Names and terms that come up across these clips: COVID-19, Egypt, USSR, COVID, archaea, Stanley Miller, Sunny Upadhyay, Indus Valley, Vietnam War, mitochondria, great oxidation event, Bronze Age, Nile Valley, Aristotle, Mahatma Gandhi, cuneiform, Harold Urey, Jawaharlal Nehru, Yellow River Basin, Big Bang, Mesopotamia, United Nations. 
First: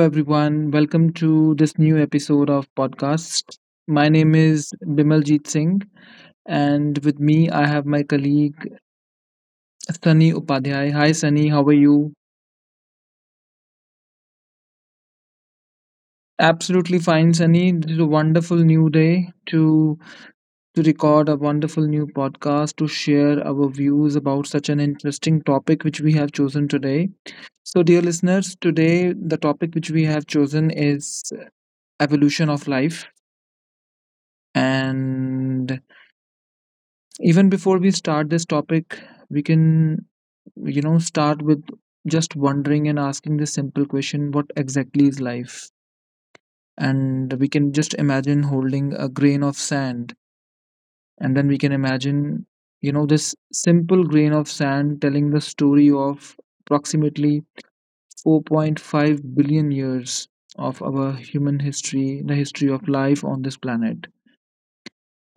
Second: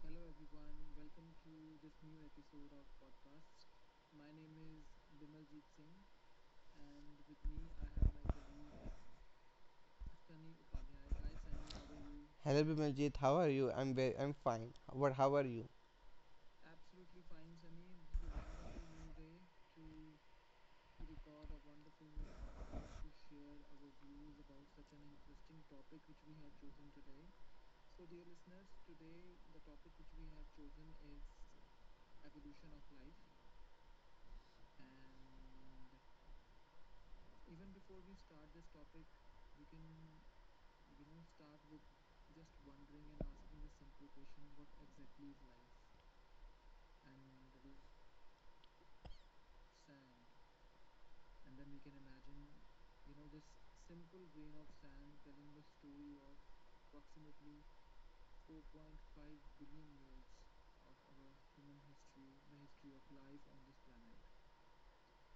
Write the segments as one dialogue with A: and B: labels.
A: everyone. Welcome to this new episode of podcast. My name is Bimaljeet Singh, and with me, I have my colleague Sunny Upadhyay. Hi, Sunny. How are you?
B: Hello Bimaljit, how are you? I'm fine. What? How are you?
A: Absolutely fine, Sunny. This is a wonderful new day to record a wonderful new podcast to share our views about such an interesting topic which we have chosen today. So, dear listeners, today the topic which we have chosen is evolution of life. And even before we start this topic, we can, you know, start with just wondering and asking this simple question, what exactly is life? And we can just imagine holding a grain of sand, and then we can imagine, this simple grain of sand telling the story of approximately 4.5 billion years of our human history, the history of life on this planet.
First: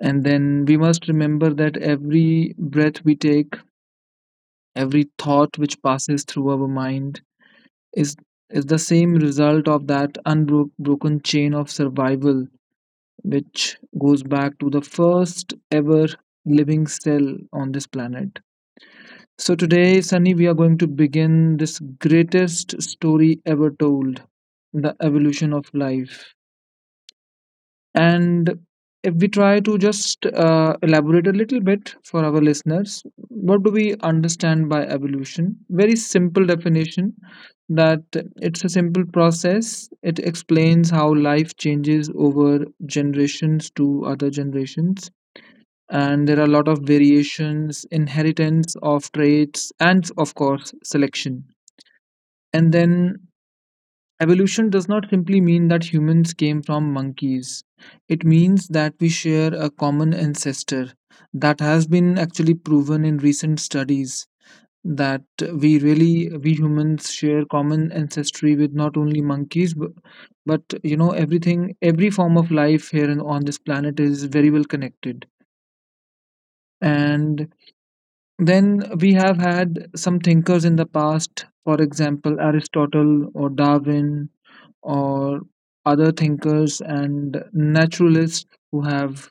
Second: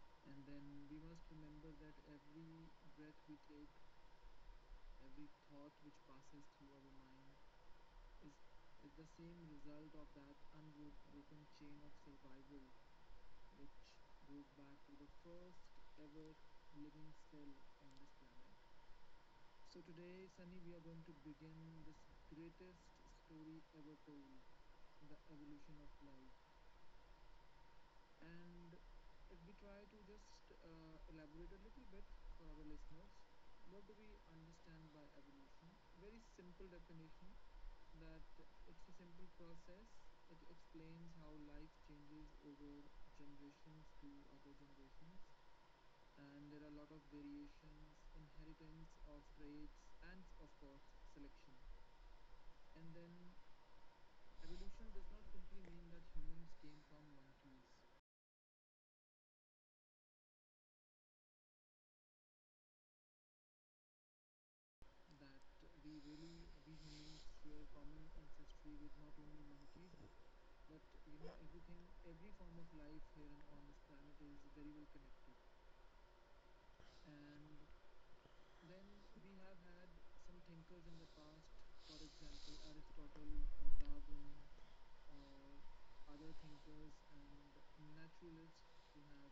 A: And then we must remember that every breath we take, every thought which passes through our mind is is the same result of that unbroken chain of survival which goes back to the first ever living cell on this planet. So today, Sunny, we are going to begin this greatest story ever told, the evolution of life. And if we try to just elaborate a little bit for our listeners, what do we understand by evolution? Very simple definition, that it's a simple process. It explains how life changes over generations to other generations. And there are a lot of variations, inheritance of traits, and of course, selection. And then evolution does not simply mean that humans came from monkeys. It means that we share a common ancestor. That has been actually proven in recent studies that we humans share common ancestry with not only monkeys, but, but everything, every form of life on this planet is very well connected. And then we have had some thinkers in the past, for example, Aristotle or Darwin or other thinkers and naturalists who have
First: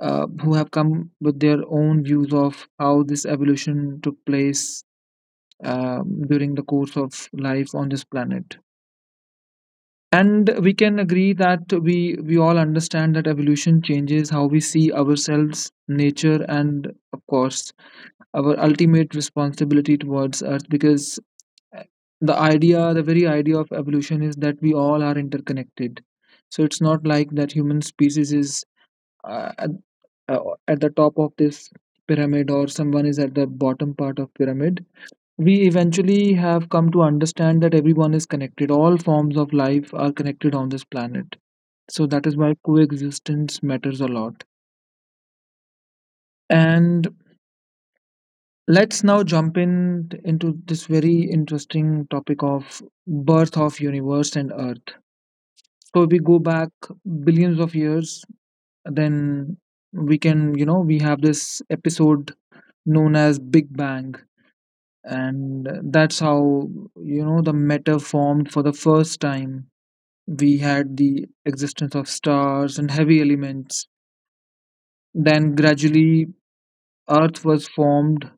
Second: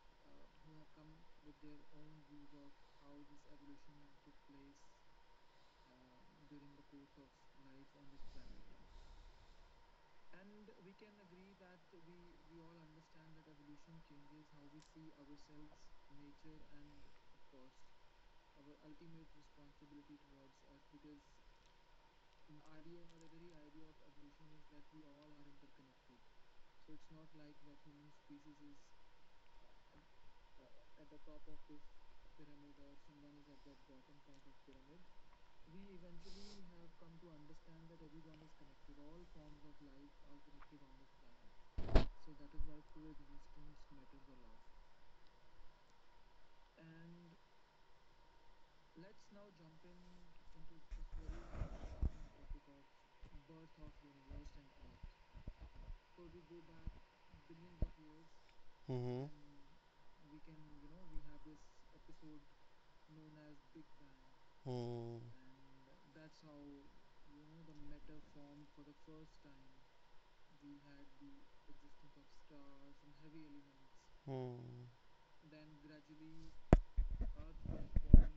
A: who have come with their own views of how this evolution took place during the course of life on this planet. And we can agree that we all understand that evolution changes how we see ourselves, nature, and of course our ultimate responsibility towards earth, because the very idea of evolution is that we all are interconnected. So it's not like that human species is uh, at, uh, at the top of this pyramid, or someone is at the bottom part of pyramid. We eventually have come to understand that everyone is connected, all forms of life are connected on this planet. So that is why coexistence matters a lot. And let's now jump in into this very interesting topic of birth of universe and earth. So if we go back billions of years,
B: Mm-hmm.
A: then we can, we have this episode known as big bang.
B: Mm, hmm hmm
A: And that's how, the matter formed for the first time. We had the existence of stars and heavy elements.
B: hmm
A: Then gradually earth was formed.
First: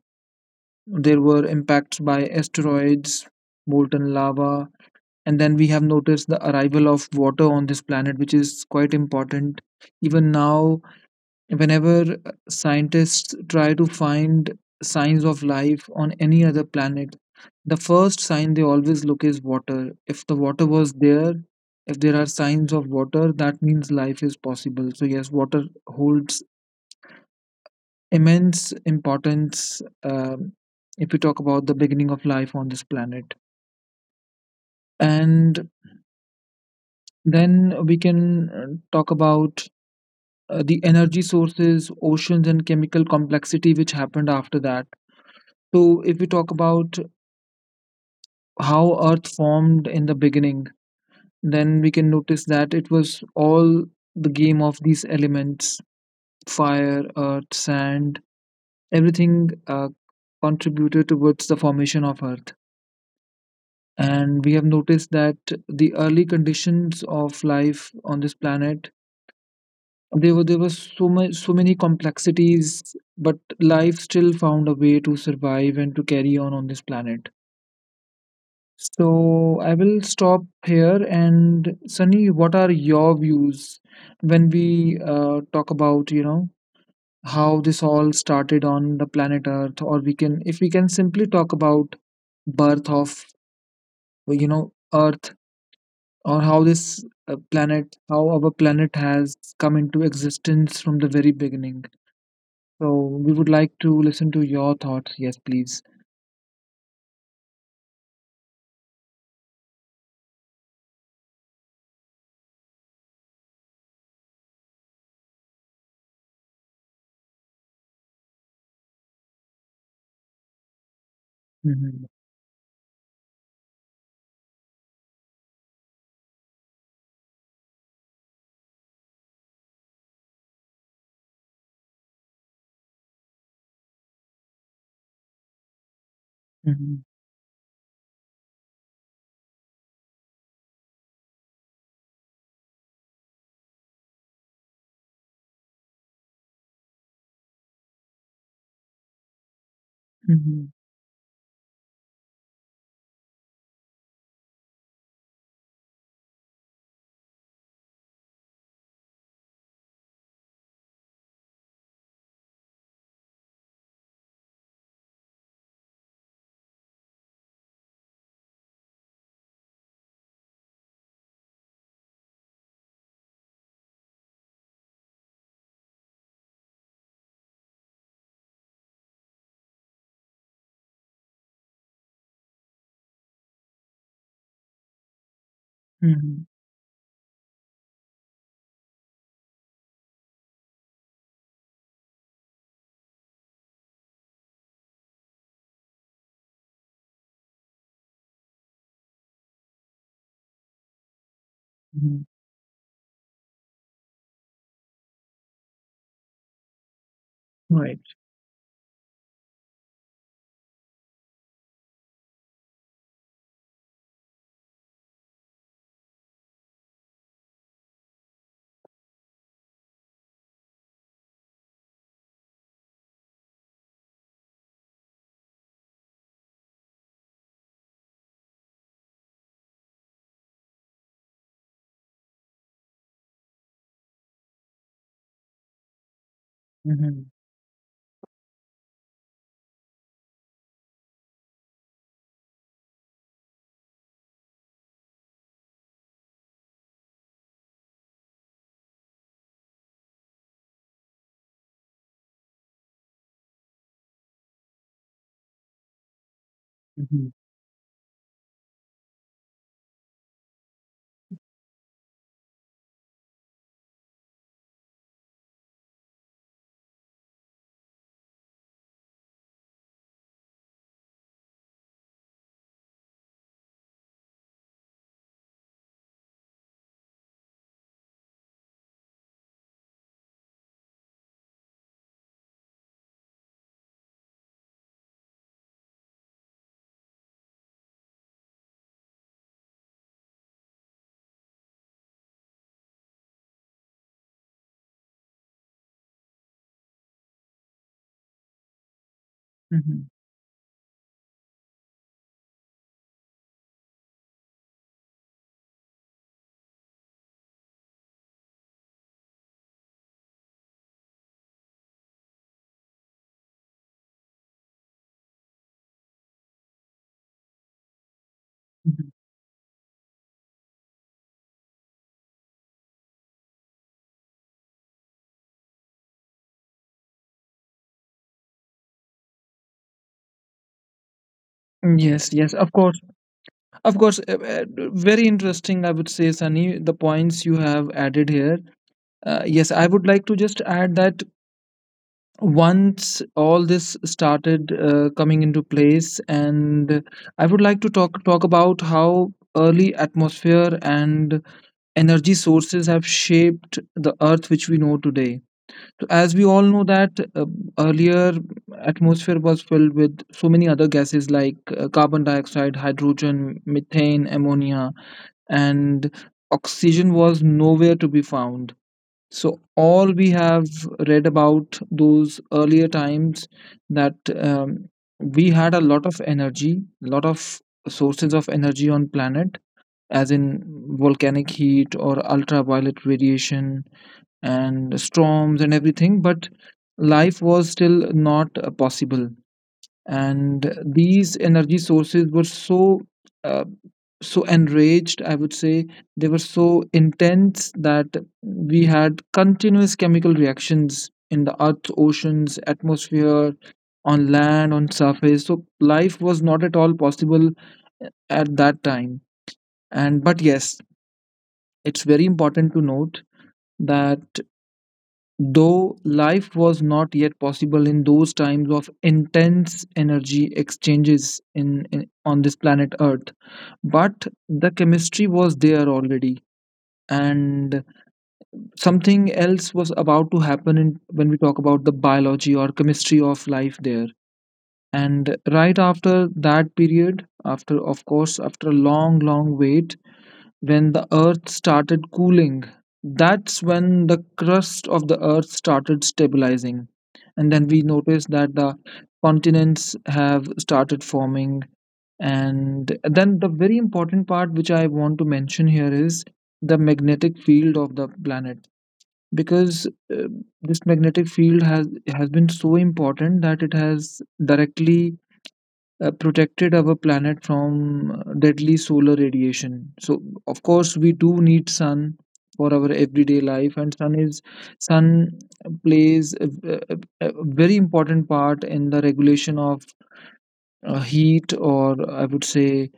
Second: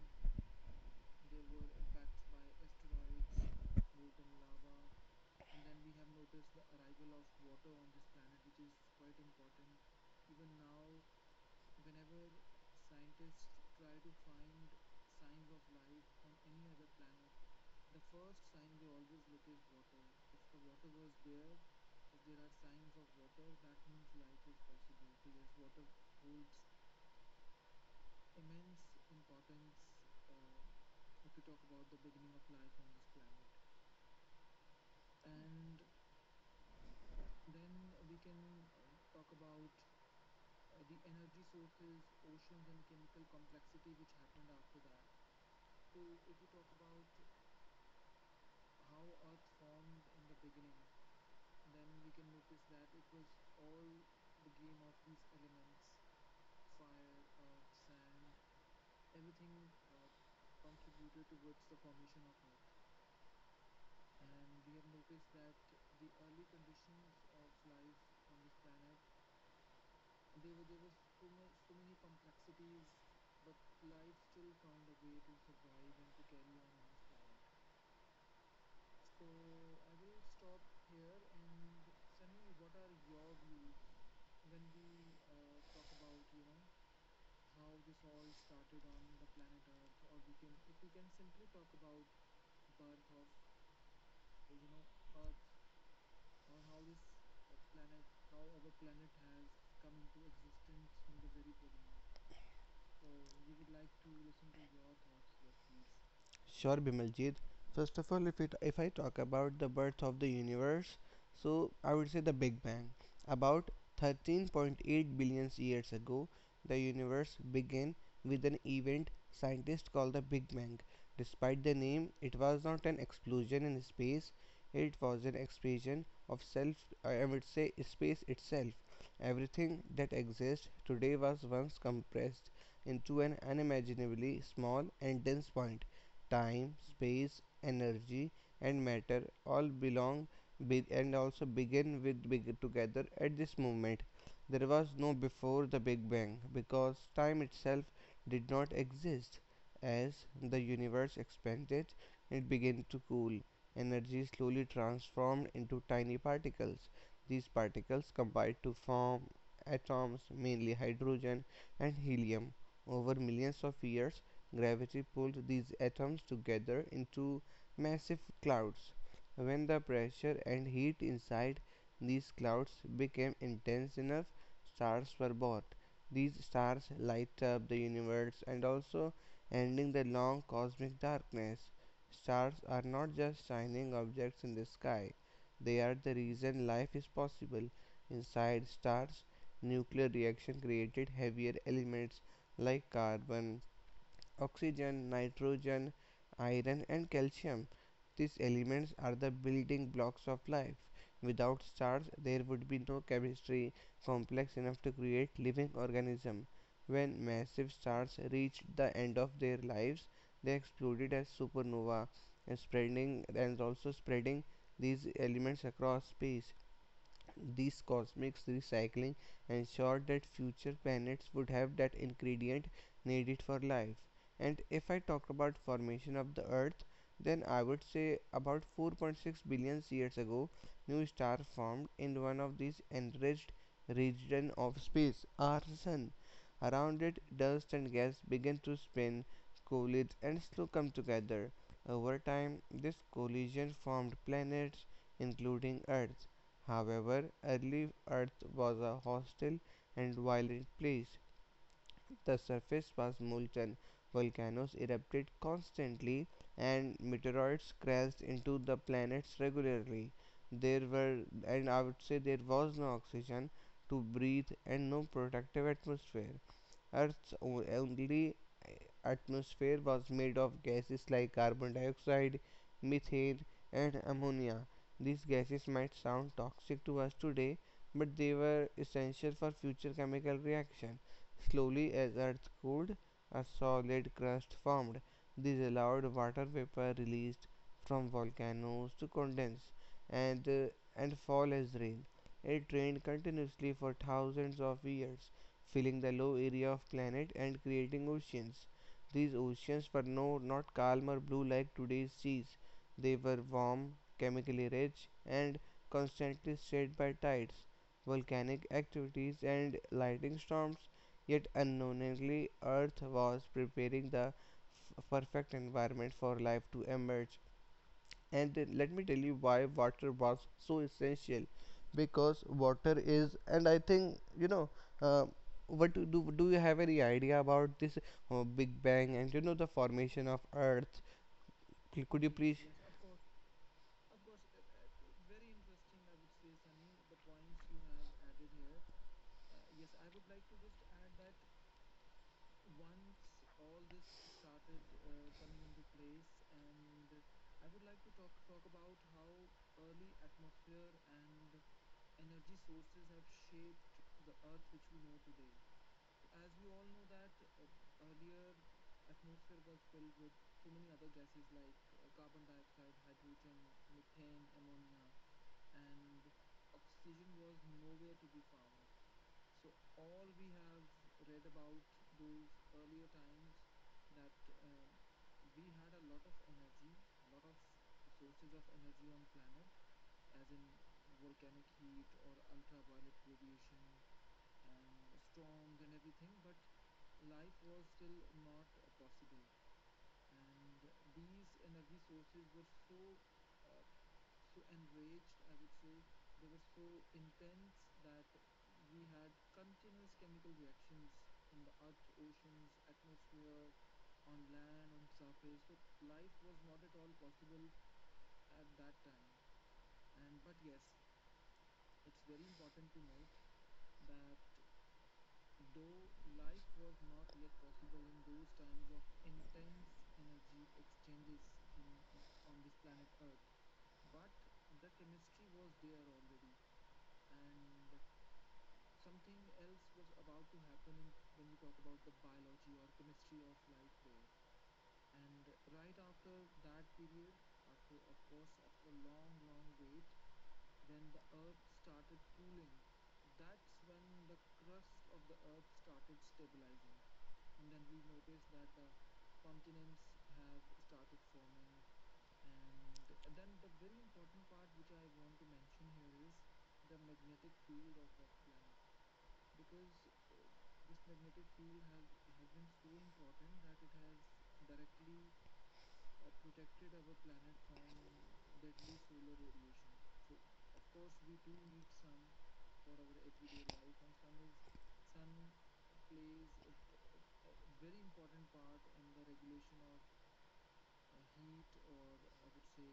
A: There were impacts by asteroids, molten lava, and then we have noticed the arrival of water on this planet, which is quite important. Even now, whenever scientists try to find signs of life on any other planet, the first sign they always look is water. If the water was there, if there are signs of water, that means life is possible. So, yes, water holds immense importance if we talk about the beginning of life on this planet. And then we can talk about the energy sources, oceans, and chemical complexity which happened after that. So, if we talk about how Earth formed in the beginning, then we can notice that it was all the game of these elements: fire, earth, sand, everything contributed towards the formation of Earth. And we have noticed that the early conditions of life on this planet. There were so much so many complexities, but life still found a way to survive and to carry on this planet. So I will stop here. And Sunny, what are your views when we talk about, you know, how this all started on the planet Earth, or we can, if we can simply talk about birth of, you know, Earth, or how this planet, how our planet has come into existence from the very beginning. So we would like to listen to your thoughts. Yes, please.
B: Sure, Bimaljit. First of all, if I talk about the birth of the universe, so I would say the Big Bang. About 13.8 billion years ago, the universe began with an event scientists call the Big Bang. Despite the
A: Mm-hmm.
B: name, it was not an explosion in space; it was an expansion of self. I would say space itself. Everything that exists today was once compressed into an unimaginably small and dense point time,
A: Mm-hmm.
B: space, energy, and matter all belong and also begin with big together at this moment. There was no before the Big Bang because time itself did not exist. As
A: Mm-hmm.
B: the universe expanded, it began to cool. Energy slowly transformed into tiny particles. These particles combined to form atoms, mainly hydrogen and helium. Over millions of years, gravity pulled these atoms together into massive clouds. When the pressure and heat inside these clouds became intense enough, stars were born. These stars light up the universe and also ending the long cosmic darkness. Stars are not just shining objects in the sky, they are the
A: Mm-hmm.
B: reason life is possible. Inside stars, nuclear reaction created heavier elements like carbon, oxygen, nitrogen, iron, and calcium. These elements are the building blocks of life. Without stars,
A: Mm-hmm.
B: there would be no chemistry complex enough to create living organisms. When massive
A: Right.
B: stars reached the end of their lives, they exploded as supernova, and spreading and also spreading these elements across space. These cosmic recycling ensured that future planets would have that ingredient needed for life. And if I talk about formation of the Earth, then I would say about 4.6 billion years ago, new star formed in one of these enriched regions of space, our sun. Around
A: Mm-hmm.
B: it, dust and gas began to spin, collide, and slow come together. Over time, this collision formed planets, including Earth. However, early Earth was a hostile and violent place. The surface was molten, volcanoes erupted constantly, and
A: Mm-hmm.
B: meteoroids crashed into the planets regularly. There were, and I would say, there was no oxygen to breathe and no protective atmosphere. Earth's only eh, atmosphere was made of gases like carbon dioxide, methane, and ammonia. These gases might sound toxic to us today, but they were essential for future chemical reaction. Slowly, as Earth cooled, a solid crust formed. This allowed water vapor released from volcanoes to condense and, uh, and fall as rain. It rained continuously for thousands of years filling the low area of planet and creating oceans. These oceans
A: Mhm,
B: were not calm or blue like today's seas. They were warm, chemically rich, and constantly stirred by tides, volcanic activities, and lightning storms. Yet unknowingly, Earth was preparing the perfect environment for life to emerge. And then let me
A: mhm.
B: tell you why water was so essential because water is, and I think, uh, what do you have any idea about this Big Bang and you know the formation of Earth? Could
A: Yes,
B: you
A: yes,
B: please?
A: of course, of course. Very interesting, I would say, Sunny, the points you have added here. Yes, I would like to just add that once all this started coming into place, and I would like to talk about how early atmosphere and energy sources have shaped the Earth which we know today. So, as we all know that, earlier atmosphere was filled with so many other gases like carbon dioxide, hydrogen, methane, ammonia, and oxygen was nowhere to be found. So all we have read about those earlier times, that we had a lot of energy, lot of sources of energy on planet, as in volcanic heat or ultraviolet radiation and storms and everything, but life was still not possible. And these energy sources were so uh, so enraged, I would say, they were so intense that we had continuous chemical reactions in the earth, oceans, atmosphere, on land, on surface. So life was not at all possible at that time. And but yes, it's very important to note that though life was not yet possible in those times of intense energy exchanges in on this planet Earth, but the chemistry was there already, and something else was about to happen in, when we talk about the biology or chemistry of life there. And right after that period, after of course after a long, long wait, when the earth started cooling. That's when the crust of the earth started stabilizing. And then we noticed that the continents have started forming. And then the very important part which I want to mention here is the magnetic field of the planet. Because uh, this magnetic field has been so important that it has directly protected our planet from deadly solar radiation. So of course we do need sun for our everyday life, and sun plays a- a very important part in the regulation of heat, or I would say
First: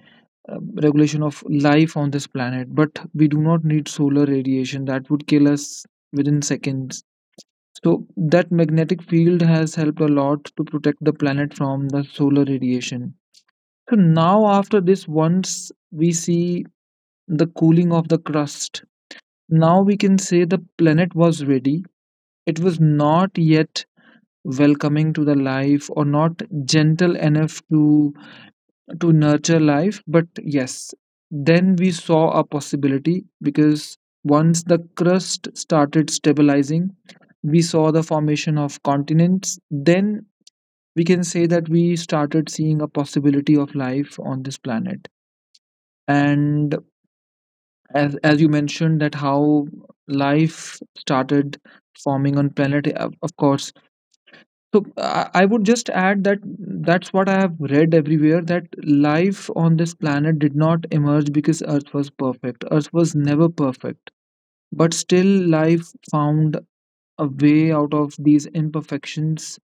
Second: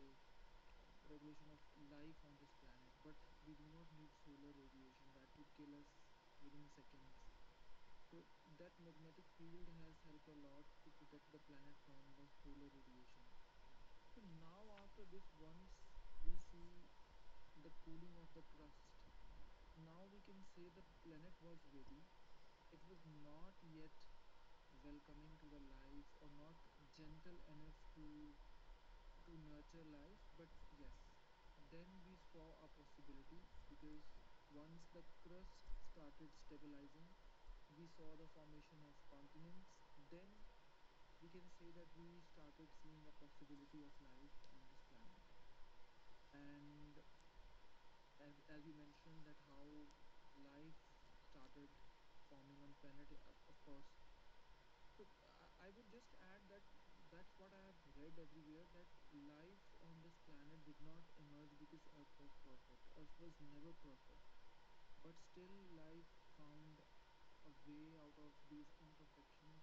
A: uh, regulation of life on this planet, but we do not need solar radiation that would kill us within seconds. So that magnetic field has helped a lot to protect the planet from the solar radiation. So now, after this, once we see the cooling of the crust, now we can say the planet was ready. It was not yet welcoming to the life or not gentle enough to nurture life, but yes, then we saw a possibility, because once the crust started stabilizing, we saw the formation of continents. Then we can say that we started seeing a possibility of life on this planet. And as you mentioned that how life started forming on planet, of course. So I would just add that that's what I have read everywhere, that life on this planet did not emerge because earth was perfect. Earth was never perfect, but still life found a way out of these imperfections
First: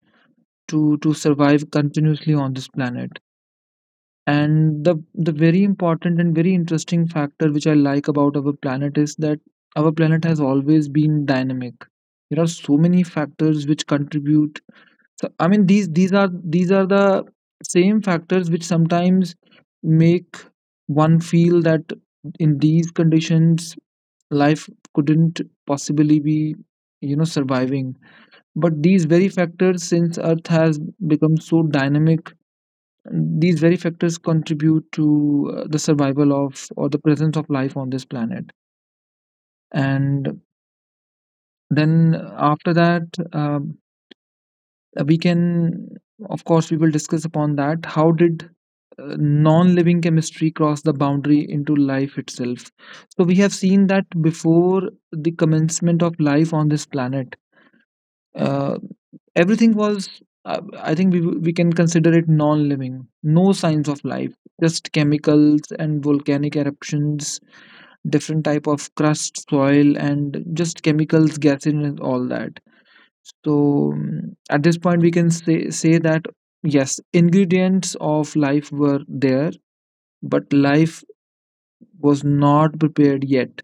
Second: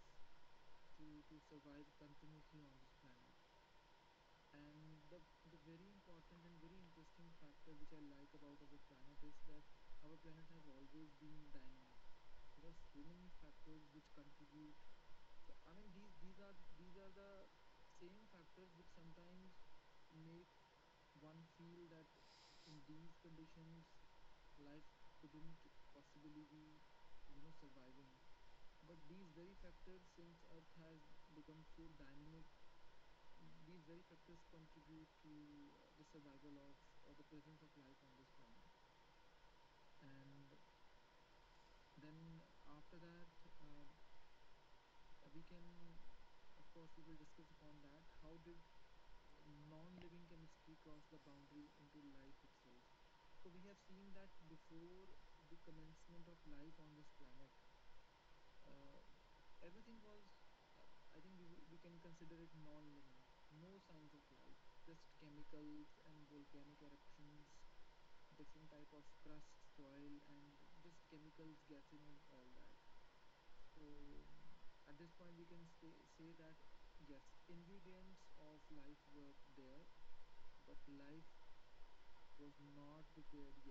A: to survive continuously on this planet. And the very important and very interesting factor which I like about our planet is that our planet has always been dynamic. There are so many factors which contribute. So, I mean, these are the same factors which sometimes make one feel that in these conditions life couldn't possibly be, you know, surviving, but these very factors, since earth has become so dynamic, these very factors contribute to the survival of or the presence of life on this planet. And then after that, um, we can, of course, we will discuss upon that. How did non-living chemistry cross the boundary into life itself? So we have seen that before the commencement of life on this planet, uh, everything was, I think we can consider it non-living, no signs of life, just chemicals and volcanic eruptions, different type of crust, soil, and just chemicals, gases and all that. So at this point we can say that yes, ingredients of life were there, but life was not prepared yet.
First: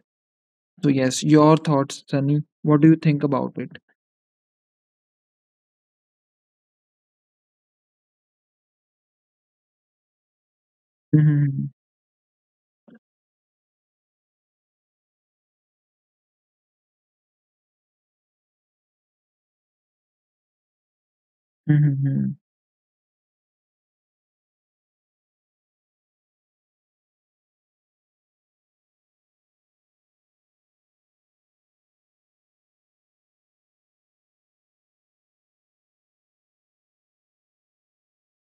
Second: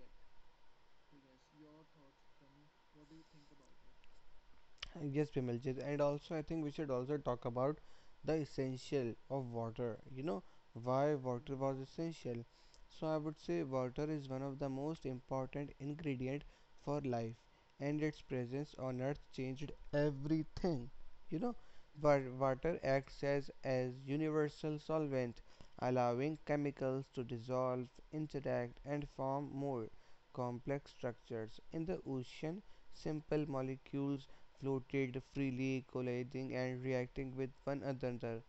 A: So yes, your thoughts, Sunny, what do you think about it?
B: Yes, Bimaljit, and also I think we should also talk about the essential of water. You know, why water
A: Hmm.
B: was essential. So I would say water is one of the most important ingredient for life, and its presence on earth changed everything. You know,
A: Hmm.
B: water acts as universal solvent, allowing chemicals to dissolve, interact, and form more complex structures in the ocean. Simple molecules floated freely, colliding and reacting with one another.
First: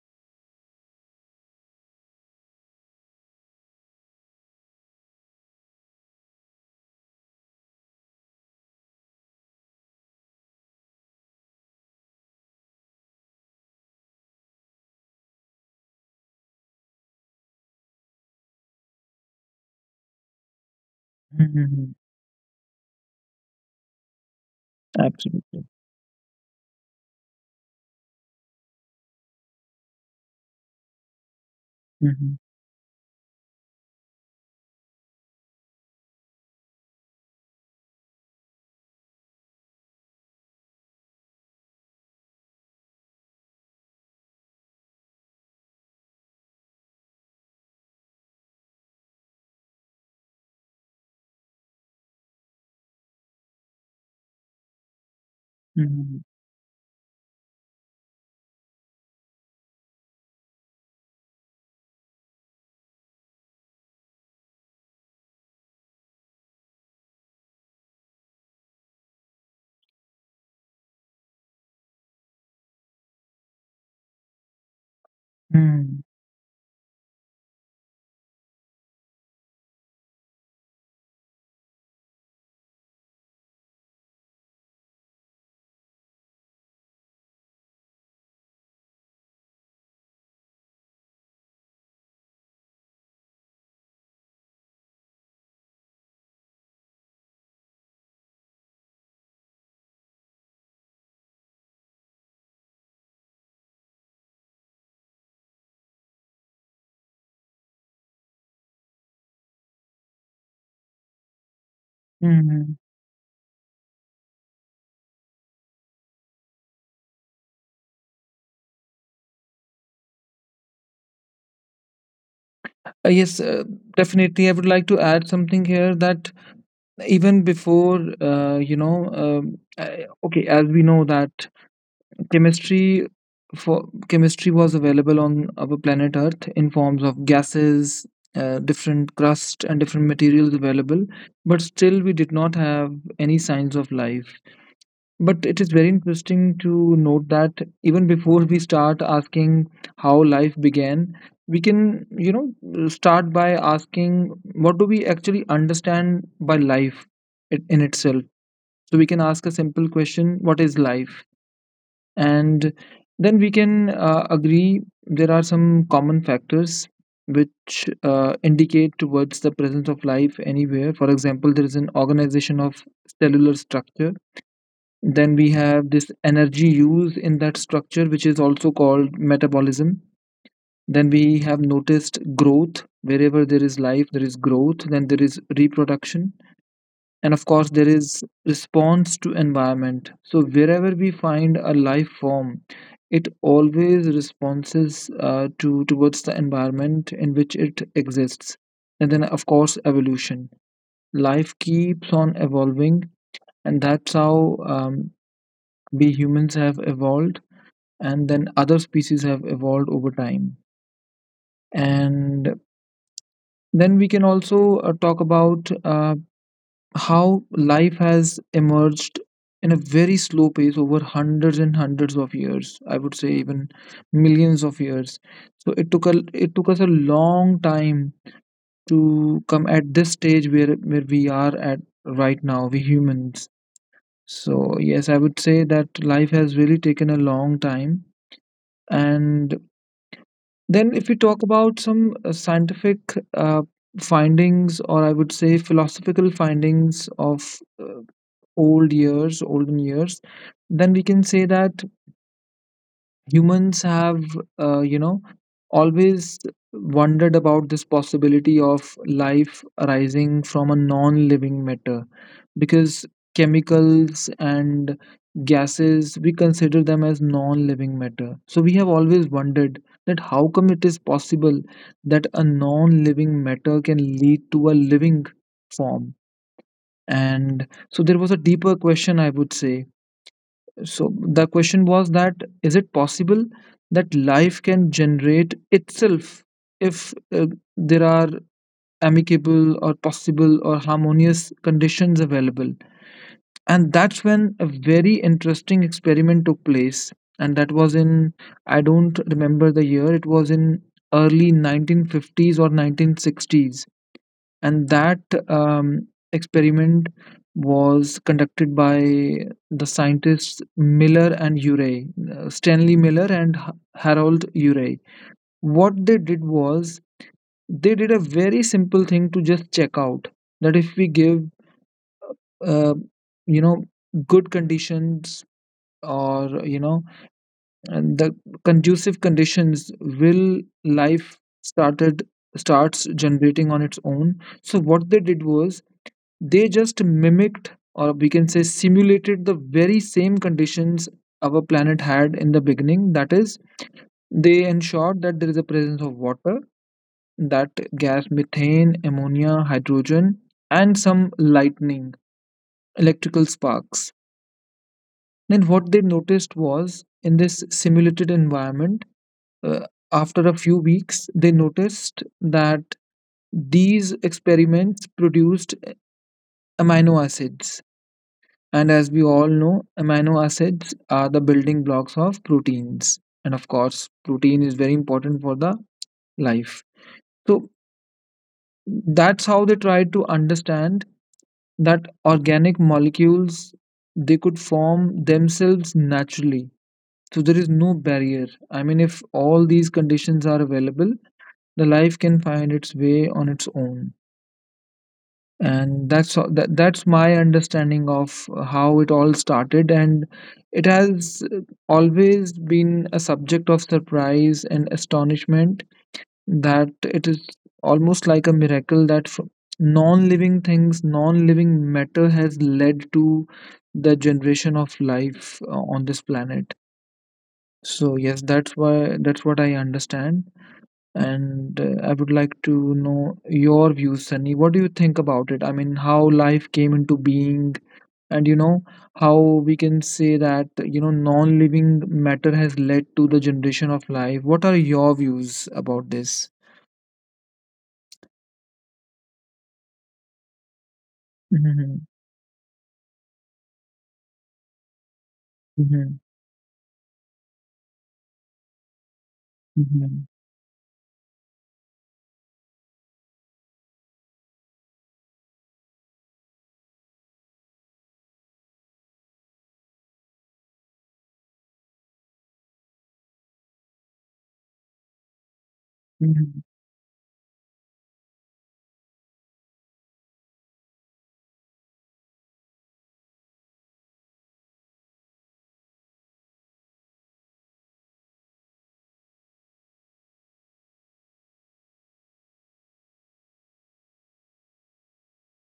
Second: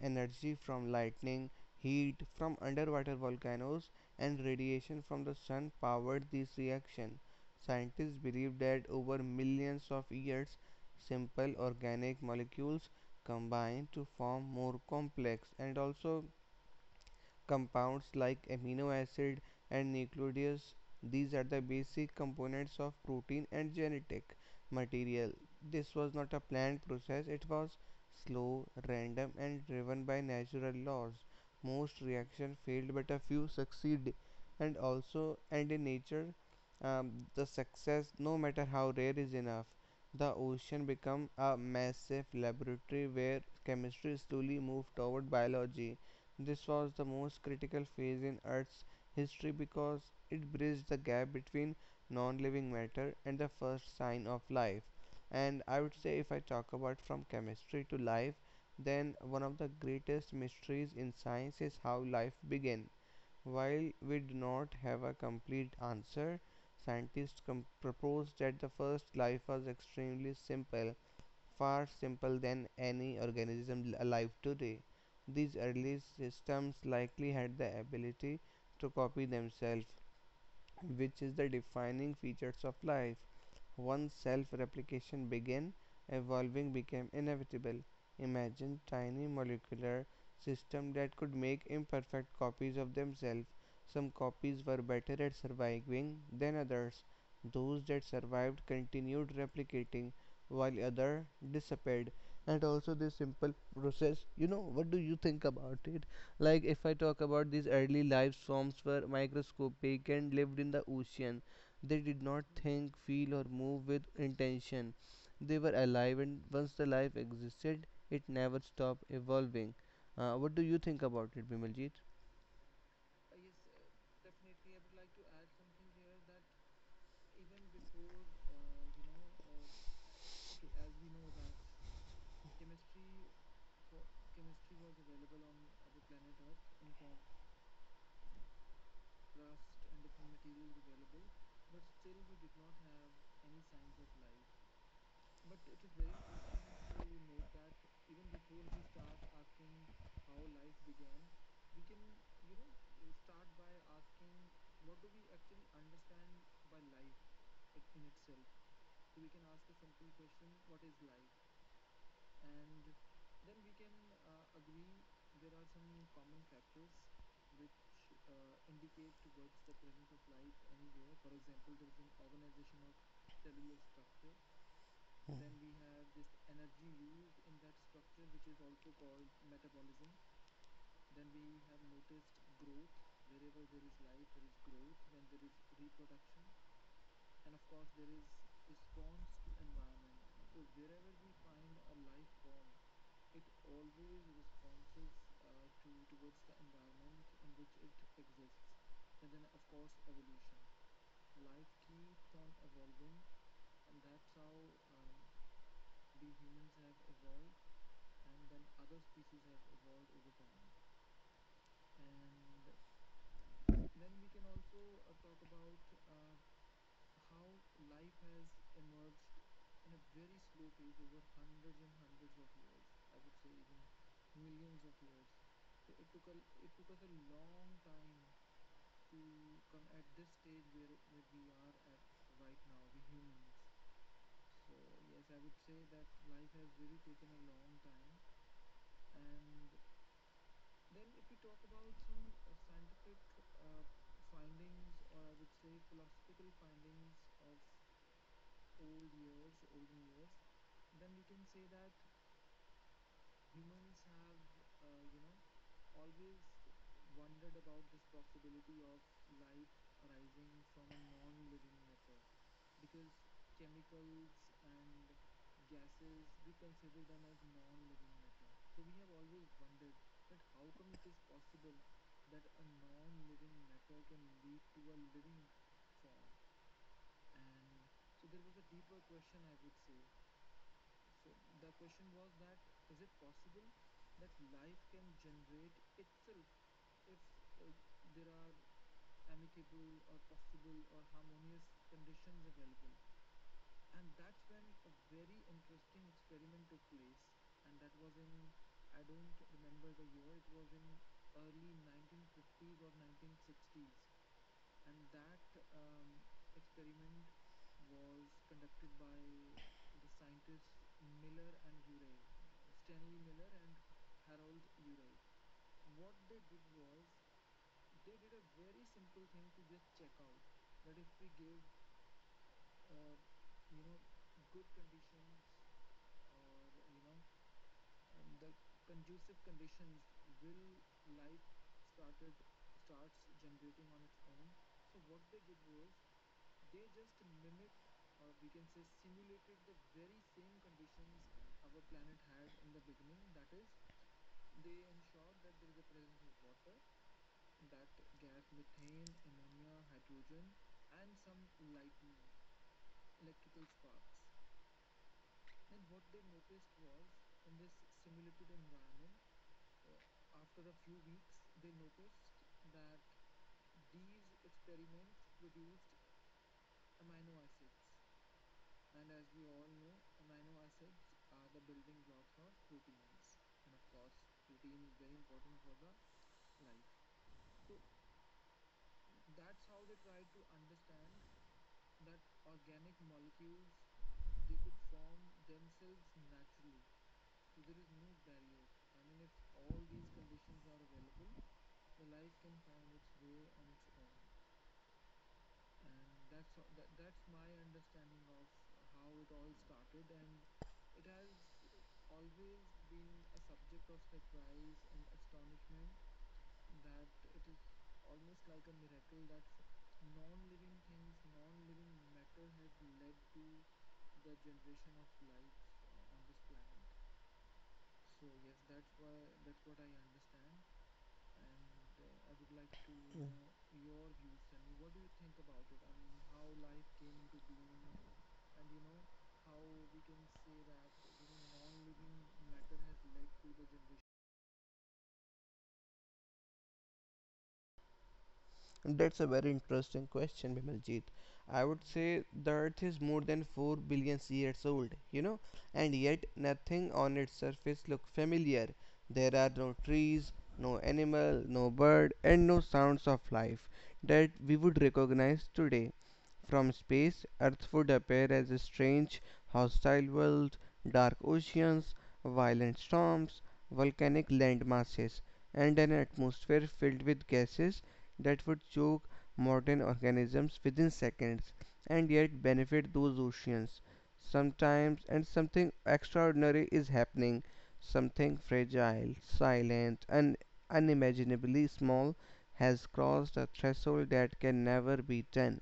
B: Energy from lightning, heat from underwater volcanoes, and radiation from the sun powered this reaction. Scientists believe that over millions of years, simple organic molecules combined to form more complex and also compounds like amino acid and nucleides, these are the
A: Hmm.
B: basic components of protein and genetic material.
A: Absolutely.
B: This was not a planned process, it was slow, random, and driven by natural laws. Most
A: Mhm.
B: reactions failed, but a few succeed. And also, and in nature, um, the success no matter how rare is enough. The ocean become a massive laboratory where chemistry slowly moved toward biology. This was the most critical phase in Earth's history because it bridged the gap between non living matter and the first sign of life. And I would say,
A: Mhm.
B: if I talk about from chemistry to life, then one of the greatest mysteries in science is how life began. While we do not have a complete answer, scientists com- proposed that the first life was extremely simple, far simpler than any organism alive today. These early
A: Mm.
B: systems likely had the ability to copy themselves, which is the defining features of life. Once self replication began, evolving became inevitable. Imagine tiny molecular systems that could make imperfect copies of themselves. Some copies were better at surviving than others. Those that survived continued replicating while others disappeared. And also this simple process, you know, what do you think about it? Like if I talk about these early life forms were microscopic and lived in the ocean, they did not
A: Mhm.
B: think, feel, or move with intention. They were alive, and once the life existed, it never stopped evolving. What do you think about it, Bimaljit?
A: Yes, definitely. I would like to add something here that even before, as we know that chemistry for chemistry was available on our planet Earth in forms of gases, different crust and different materials available, but still we did not have any signs of life. But it is very interesting to note that even before we start asking how life began, we can, start by asking what do we actually understand by life in itself. So we can ask a simple question, what is life? And then we can agree there are some common factors which indicate towards the presence of life anywhere. For example, there is an organization of cellular structure, then we have this energy use in that structure, which is also called metabolism. Then we have noticed growth. Wherever there is life, there is growth. Then there is reproduction. And of course, there is response to environment. So, wherever we find a life form, it always responses to towards the environment in which it exists. And then, of course, evolution. Life keeps on evolving, and that's how we humans have evolved, and then other species have evolved over time. And then we can also talk about how life has emerged in a very slow pace over hundreds and hundreds of years. I would say even millions of years. So it took a it took us a long time to come at this stage where we are at right now, we humans. So yes, I would say that life has really taken a long time. And then, if we talk about some scientific uh, findings, or I would say philosophical findings of old years, olden years, then we can say that humans have, uh, you know, always wondered about this possibility of life arising from a non living matter, because chemicals and gases, we consider them as non-living matter. So we have always wondered that how come it is possible that a non-living matter can lead to a living form. And so there was a deeper question, I would say. So the question was that, is it possible that life can generate itself if there are amicable or possible or harmonious conditions available? And that's when a very interesting experiment took place, and that was in, I don't remember the year, it was in early 1950s or 1960s. And that um, experiment was conducted by the scientists Miller and Urey, Stanley Miller and Harold Urey. What they did was, they did a very simple thing to just check out that if we give uh, you know good conditions, or, and the conducive conditions, will life started starts generating on its own. So what they did was, they just mimicked, or we can say simulated, the very same conditions our planet had in the beginning. That is, they ensured that there is a presence of water, that gas, methane, ammonia, hydrogen, and some lightning, electrical sparks. Then what they noticed was, in this simulated environment, Uh, after a few weeks, they noticed that these experiments produced amino acids. And as we all know, amino acids are the building blocks of proteins. And of course, protein is very important for the life. So that's how they tried to understand that organic molecules, they could form themselves naturally. So there is no barrier. I mean, if all these conditions are available, the life can find its way on its own. And that's my understanding of how it all started. And it has always been a subject of surprise and astonishment that it is almost like a miracle that non-living things, non-living matter has led to the generation of life on this planet. So yes, that's why, that's what I understand. And I would like to know your views, Sunny. What do you think about it? I mean, how life came into being, and how we can say that, non-living matter has led to the generation of life. What are your views about this?
B: That's a very interesting question, Bimaljit. I would
A: Mhm,
B: say the Earth is more than 4 billion years old, you know, and
A: mhm,
B: yet nothing on its surface looks familiar. There are no
A: mhm,
B: trees, no animal, no bird, and no sounds of life that we would recognize today. From space, Earth would appear as a strange, hostile world, dark oceans, violent storms, volcanic landmasses, and an
A: mhm,
B: atmosphere filled with gases that would choke modern organisms within seconds and yet benefit those oceans. Sometimes, and something extraordinary is happening, something fragile, silent, and unimaginably small has crossed a threshold that can never be done.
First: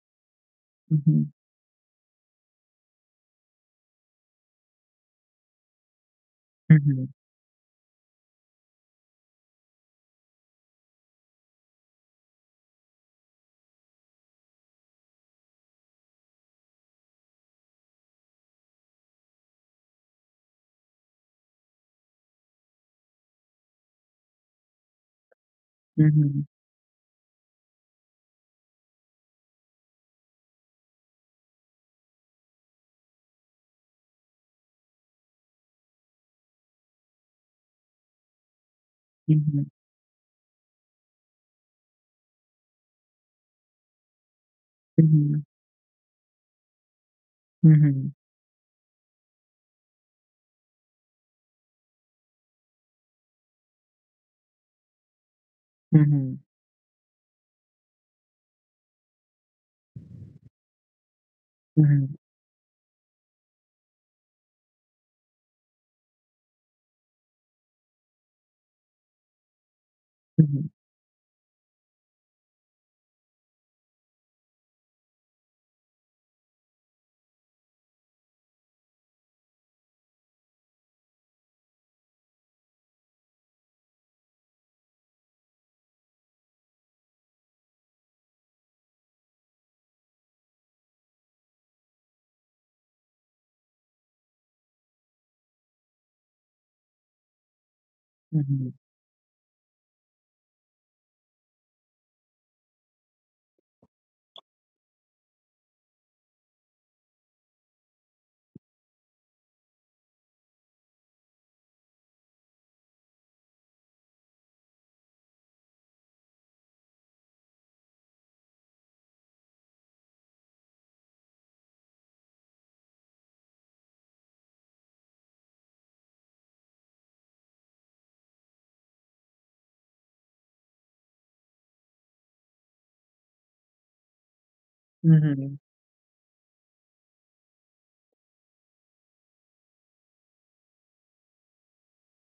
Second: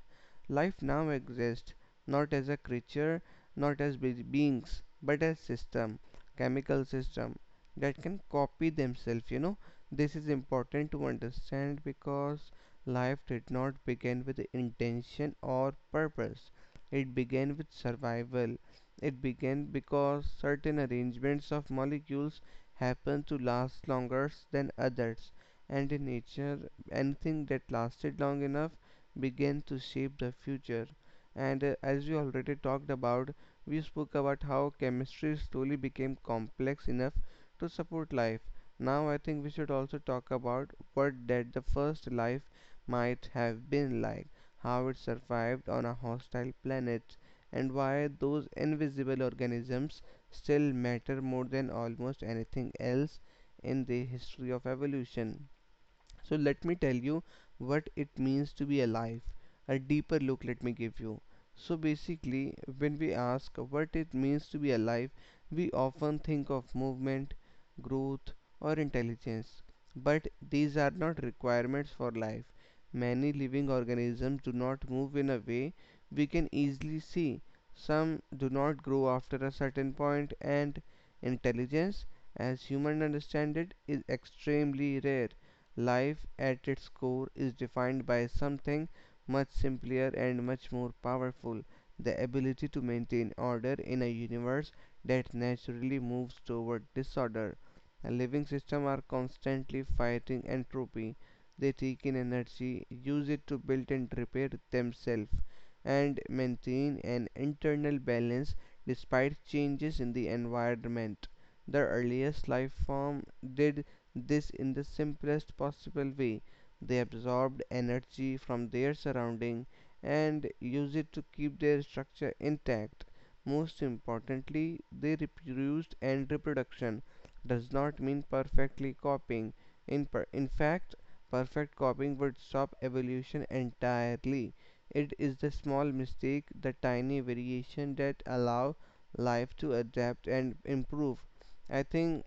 B: Life now
A: mhm,
B: exists not as a creature, not as be- beings, but as system, chemical
A: mhm,
B: system that can copy themselves, you know this is important to understand because life did not begin with intention or purpose. It began with survival. It began because certain arrangements of molecules happen to last longer than others, and in
A: mhm,
B: nature, anything that lasted long enough began to shape the future. And As we already talked about, we spoke about how chemistry slowly became complex enough to support life. Now I think we should also talk about what that the first life might have been like, how it
A: mhm,
B: survived on a hostile planet, and why
A: mhm,
B: those invisible organisms still matter more than almost anything else in the history of evolution.
A: mhm,
B: So
A: mhm,
B: let me tell you what it means to be alive. A deeper look let me give you. So
A: mhm,
B: basically, when we ask what it means to be alive, we often think of movement, growth, or intelligence. But
A: mhm,
B: these are not requirements for life. Many living organisms do not move in a way we can easily see. Some do not grow after a certain point, and intelligence, as human understand it, is extremely rare. Life at its core is defined by something much simpler and much more powerful, the ability to maintain order in a universe that naturally moves toward disorder. Living
A: mhm,
B: systems are constantly fighting entropy. They take in energy, use it to build and repair themselves, and maintain an internal balance despite changes in the environment. The earliest life form did this in the simplest possible way. They absorb energy from their surrounding and use it to keep their structure intact. Most importantly, they reproduced and reproduction does not mean perfectly copying. In fact, perfect copying would stop evolution entirely. It is the
A: mhm,
B: small mistake, the tiny variation that allow life to adapt and improve. I think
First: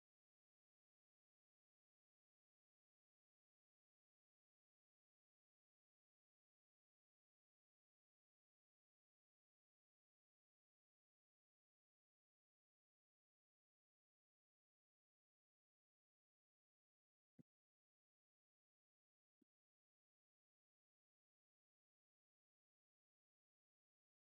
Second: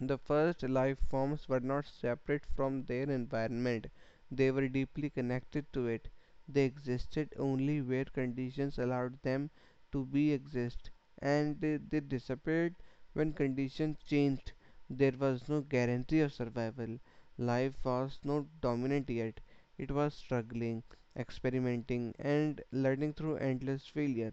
B: the first life forms were not separate from their environment, they were deeply connected to it. They existed only where conditions allowed them to be exist, and they disappeared when conditions changed. There was no guarantee of survival. Life was not dominant yet, it was struggling, experimenting, and learning through endless failure.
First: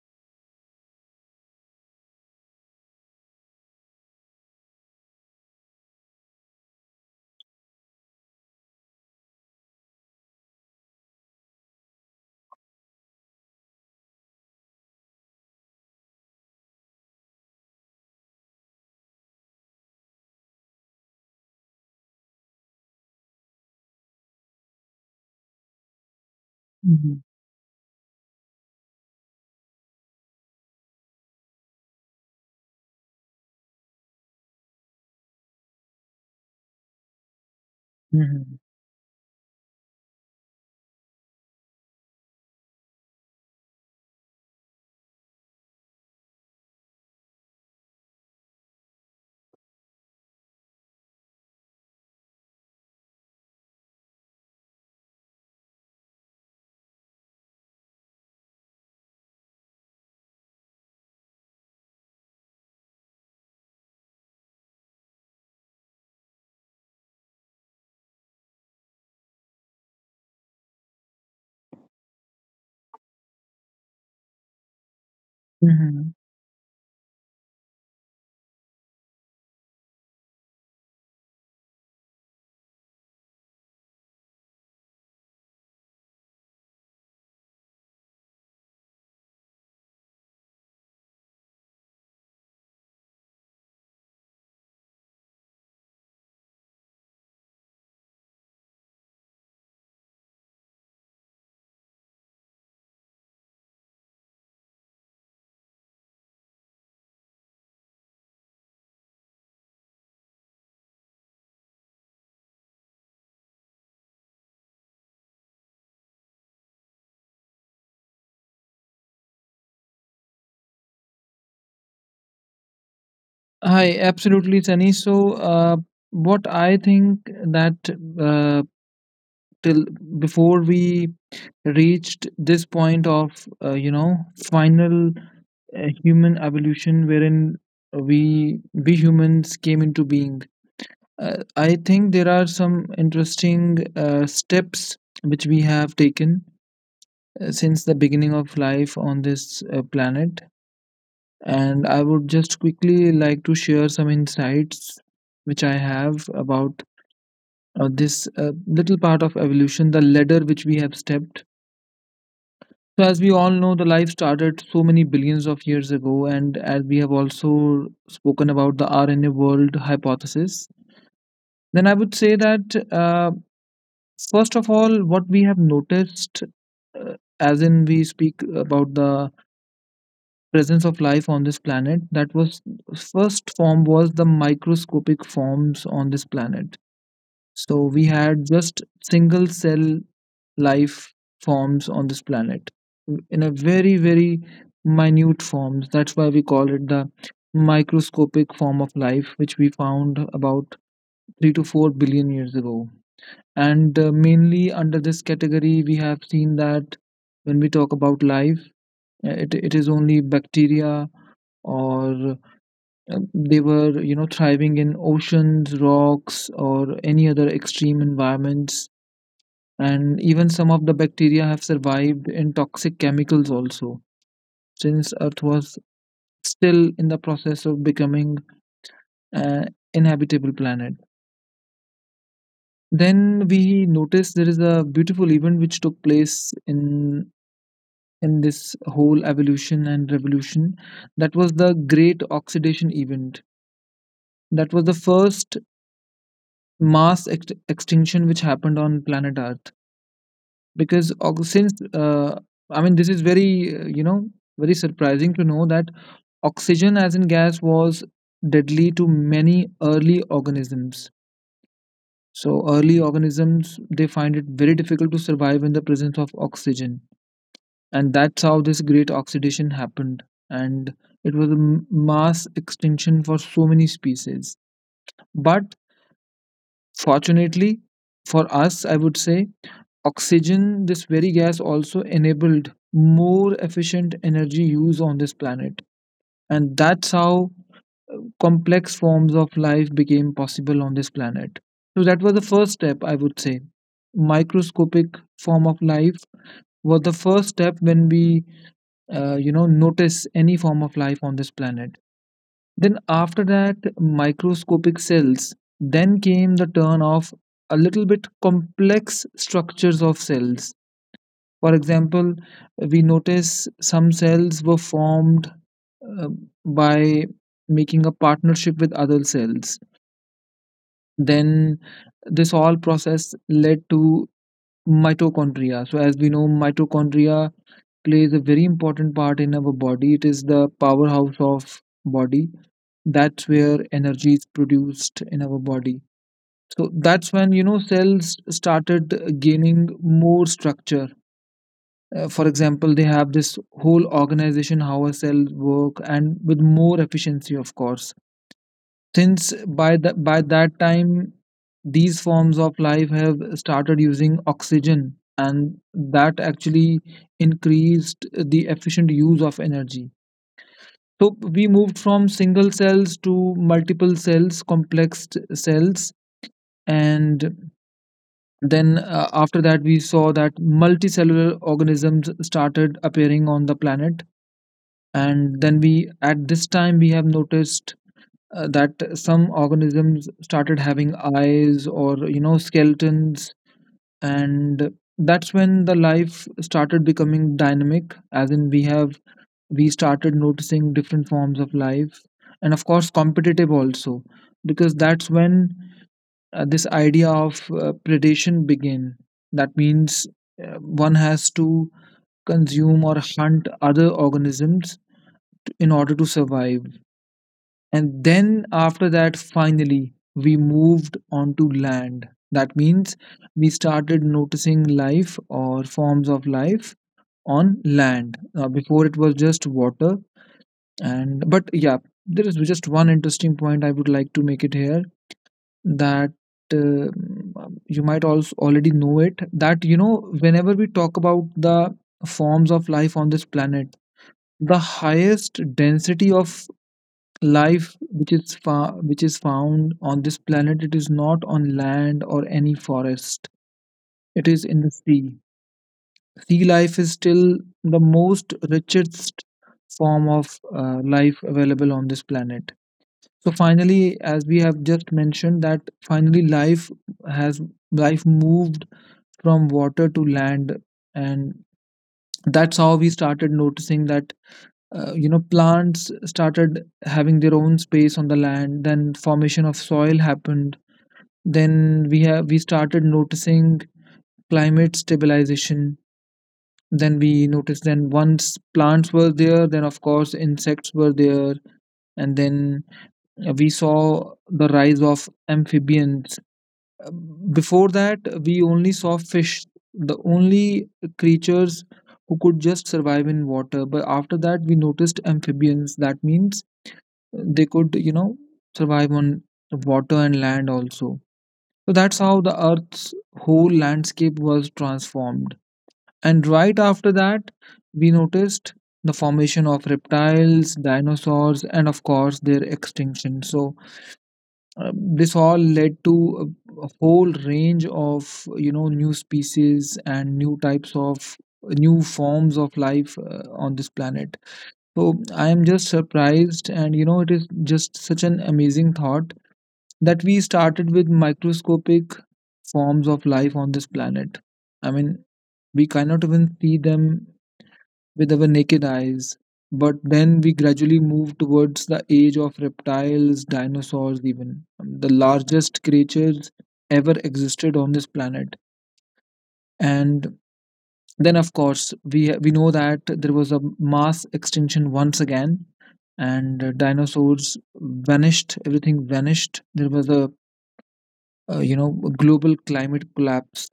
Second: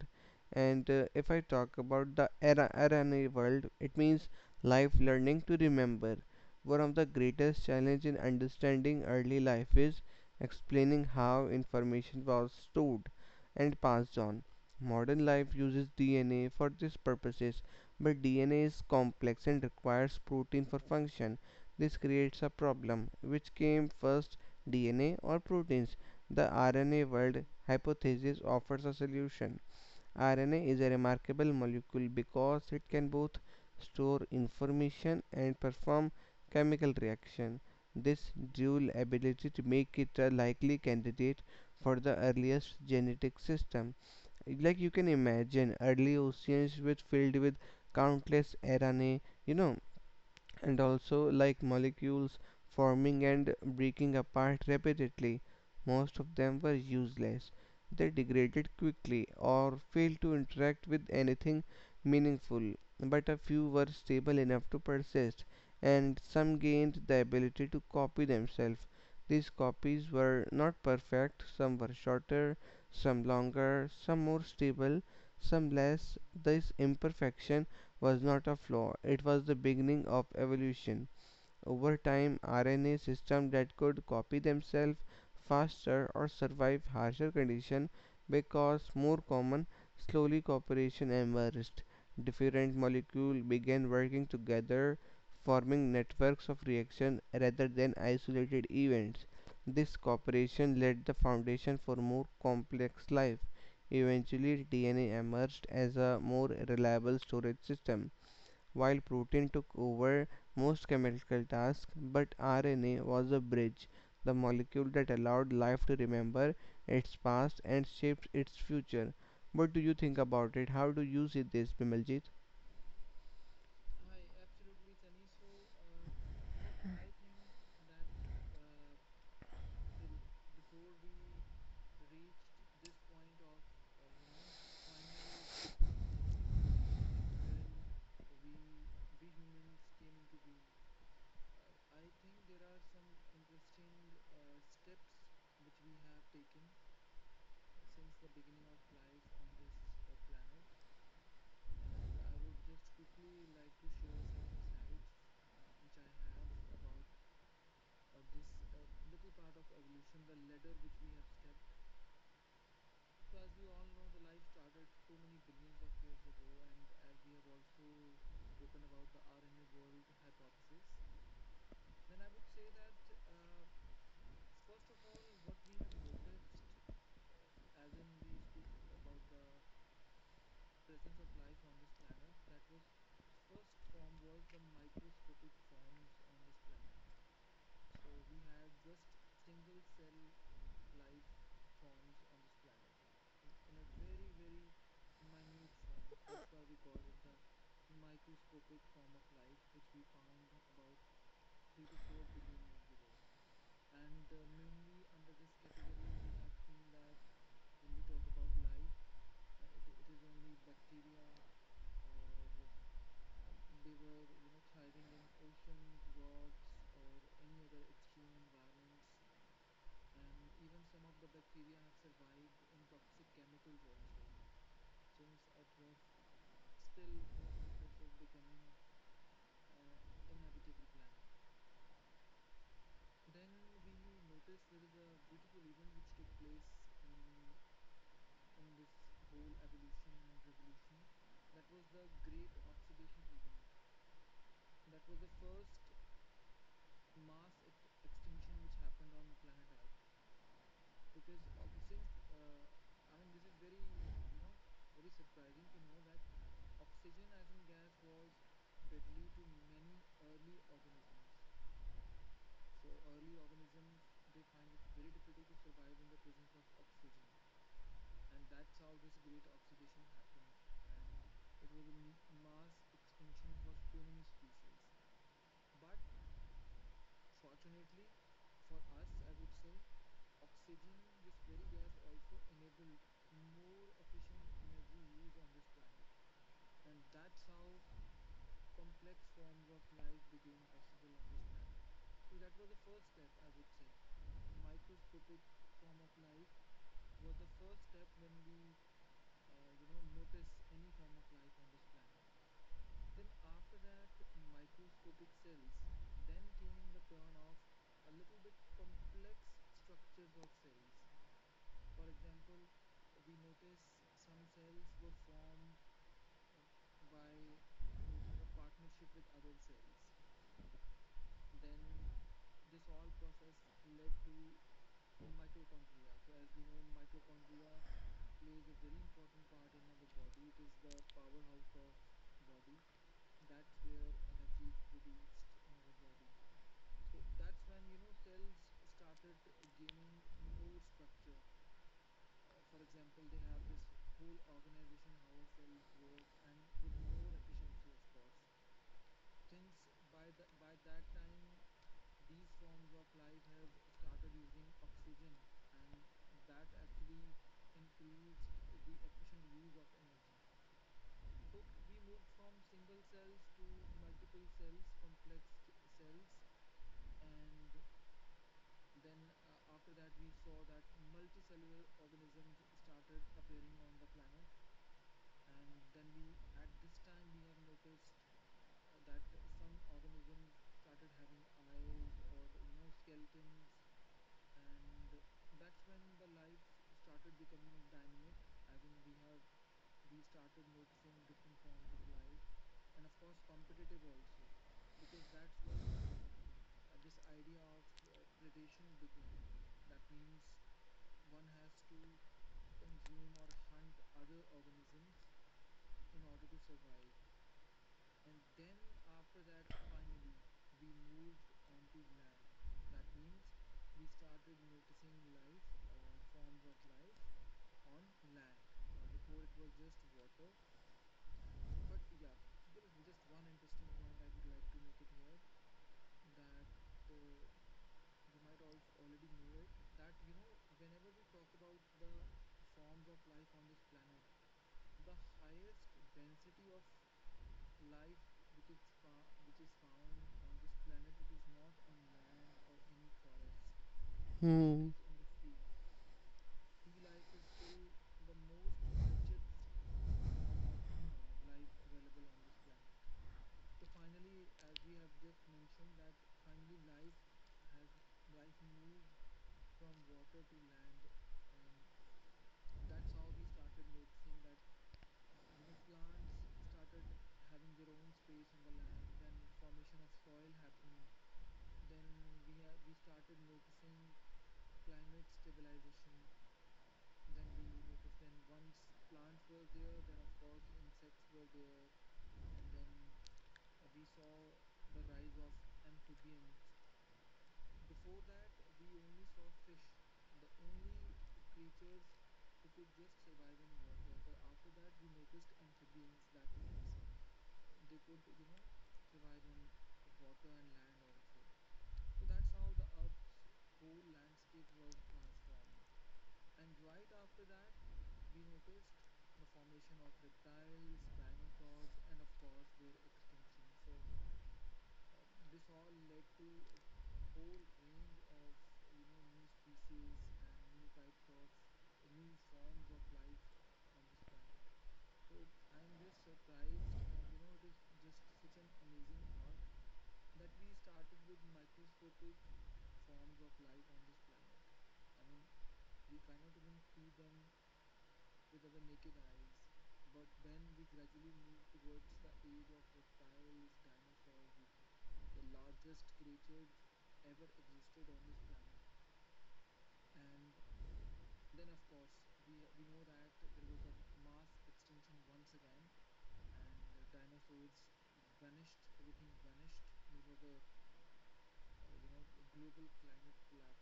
B: And If I talk about the era in the world, it means life learning to remember. One of the greatest challenges in understanding early life is explaining how information was stored and passed on. Modern life uses DNA for these purposes, but DNA is complex and requires protein for function. This creates a problem. Which came first, DNA or proteins? The RNA
A: mhm,
B: world hypothesis offers a solution. RNA is a remarkable molecule because it can both store information and perform chemical reaction.
A: mhm,
B: This
A: mhm,
B: dual ability to make it a likely candidate for the earliest genetic system. Like you can imagine early oceans with filled with countless RNA, you know, and also like molecules forming and breaking apart rapidly. Most of them were useless. They degraded quickly or failed to interact with anything meaningful, but a few were stable enough to persist, and some gained the ability to copy themselves. These copies were not perfect, some were shorter, some longer, some more stable, some
A: mhm.
B: less. This imperfection was not a flaw, it was the beginning of evolution. Over time, RNA systems that could copy themselves faster or survive harsher conditions because more common, slowly cooperation emerged. Different molecules began working together, forming networks of reaction rather than isolated events. This cooperation laid the foundation for more complex life. Eventually, DNA emerged as a more reliable storage system while protein took over most chemical tasks, but RNA was a bridge, the molecule that allowed life to remember its past and shape its future. What do you think about it? How do you see this, Bimaljit?
A: Hi, absolutely, Sunny. So, what I think that, uh, till before we reached this point of final human evolution, wherein we humans came into being, I think there are some interesting steps which we have taken since the beginning of life on this planet. And I would just quickly like to share some insights which I have about this little part of evolution, the ladder which we have stepped. So, as we all know, the life started so many billions of years ago, and as we have also spoken about the RNA world hypothesis, then I would say that, first of all, what we have noticed, uh, as in we speak about the presence of life on this planet, that was, first form was the microscopic forms on this planet. So we had just single cell life forms on this planet, in a very very minute forms. That's why we call it the microscopic form of life, which we found about 3 to 4 billion years ago. And mainly under this category we have seen that when we talk about life, it is only bacteria, or they were, you know, thriving in oceans, rocks, or any other extreme environments. And even some of the bacteria have survived in toxic chemicals also, since earth was still in the process of becoming an inhabitable planet. Then we notice there is a beautiful event which took place in this whole evolution and revolution. That was the great oxidation event. That was the first mass extinction which happened on planet earth, because ox- since I mean, this is very, very surprising to know that oxygen as in gas was deadly to many early organisms. So early organisms, they find it very difficult to survive in the presence of oxygen. And that's how this great oxidation happened. And it was a mass extinction for so many species. But fortunately, for us, I would say, oxygen, this very gas, also enabled more efficient energy use on this planet. And that's how complex forms of life became possible on this planet. So, that was the first step, I would say. Microscopic form of life was the first step when we, notice any form of life on this planet. Then, after that, microscopic cells, then came the turn of a little bit complex structures of cells. For example, we notice some cells were formed uh, by making a partnership with other cells. Then, this all process led to mitochondria. So, as we know, mitochondria plays a very important part in our body. It is the powerhouse of body. That's where energy is produced in our body. So that's when, you know, cells started gaining more structure. For example, they have this whole organization, how a cell work, and with more efficiency, of course, since by that time these forms of life have started using oxygen. And that actually increased the efficient use of energy. So we moved from single cells to multiple cells, complex cells. And then after that we saw that multicellular organisms started appearing on the planet. And then we, at this time we have noticed that some organisms started having eyes, or you know, skeletons. And that's when the life started becoming dynamic, as in we have, we started noticing different forms of life, and of course competitive also, because that's when this idea of predation began. That means one has to consume or hunt other organisms in order to survive. And then after that, finally, we moved on to land. That means we started noticing life or forms of life on land. Before it was just water. And but yeah, there is just one interesting point I would like to make it here that uh, you might also already know it that whenever we talk about the forms of life on this planet, the highest density of life which is found on this planet, it is not on land or any forest. It is in
B: Hmm.
A: the sea. Sea life is still the most richest form of life available on this planet. So finally, as we have just mentioned that finally has life moved from water to land, and that's how we started noticing that plants started having their own space on the land. Then formation of soil happened. Then we started noticing climate stabilization. Then we noticed, then once plants were there, then of course insects were there. And then we saw the rise of amphibians. Uh, Before that we only saw fish, the only creatures who could just survive in water. But after that we noticed amphibians. That means they could, survive on water and land also. So that's how the earth's whole landscape was transformed. And right after that we noticed the formation of reptiles, dinosaurs, and of course their extinction. So this all led to a whole range of new species and new forms of life on this planet. So I am just surprised, and it is just such an amazing thought that we started with microscopic forms of life on this planet. I mean, we cannot even see them with our naked eyes, but then we gradually move towards the age of reptiles, dinosaurs, even the largest creatures ever existed on this planet. And then, of course, we know that there was a mass extinction once again, and dinosaurs vanished. Everything vanished. There was a you know a global climate collapse.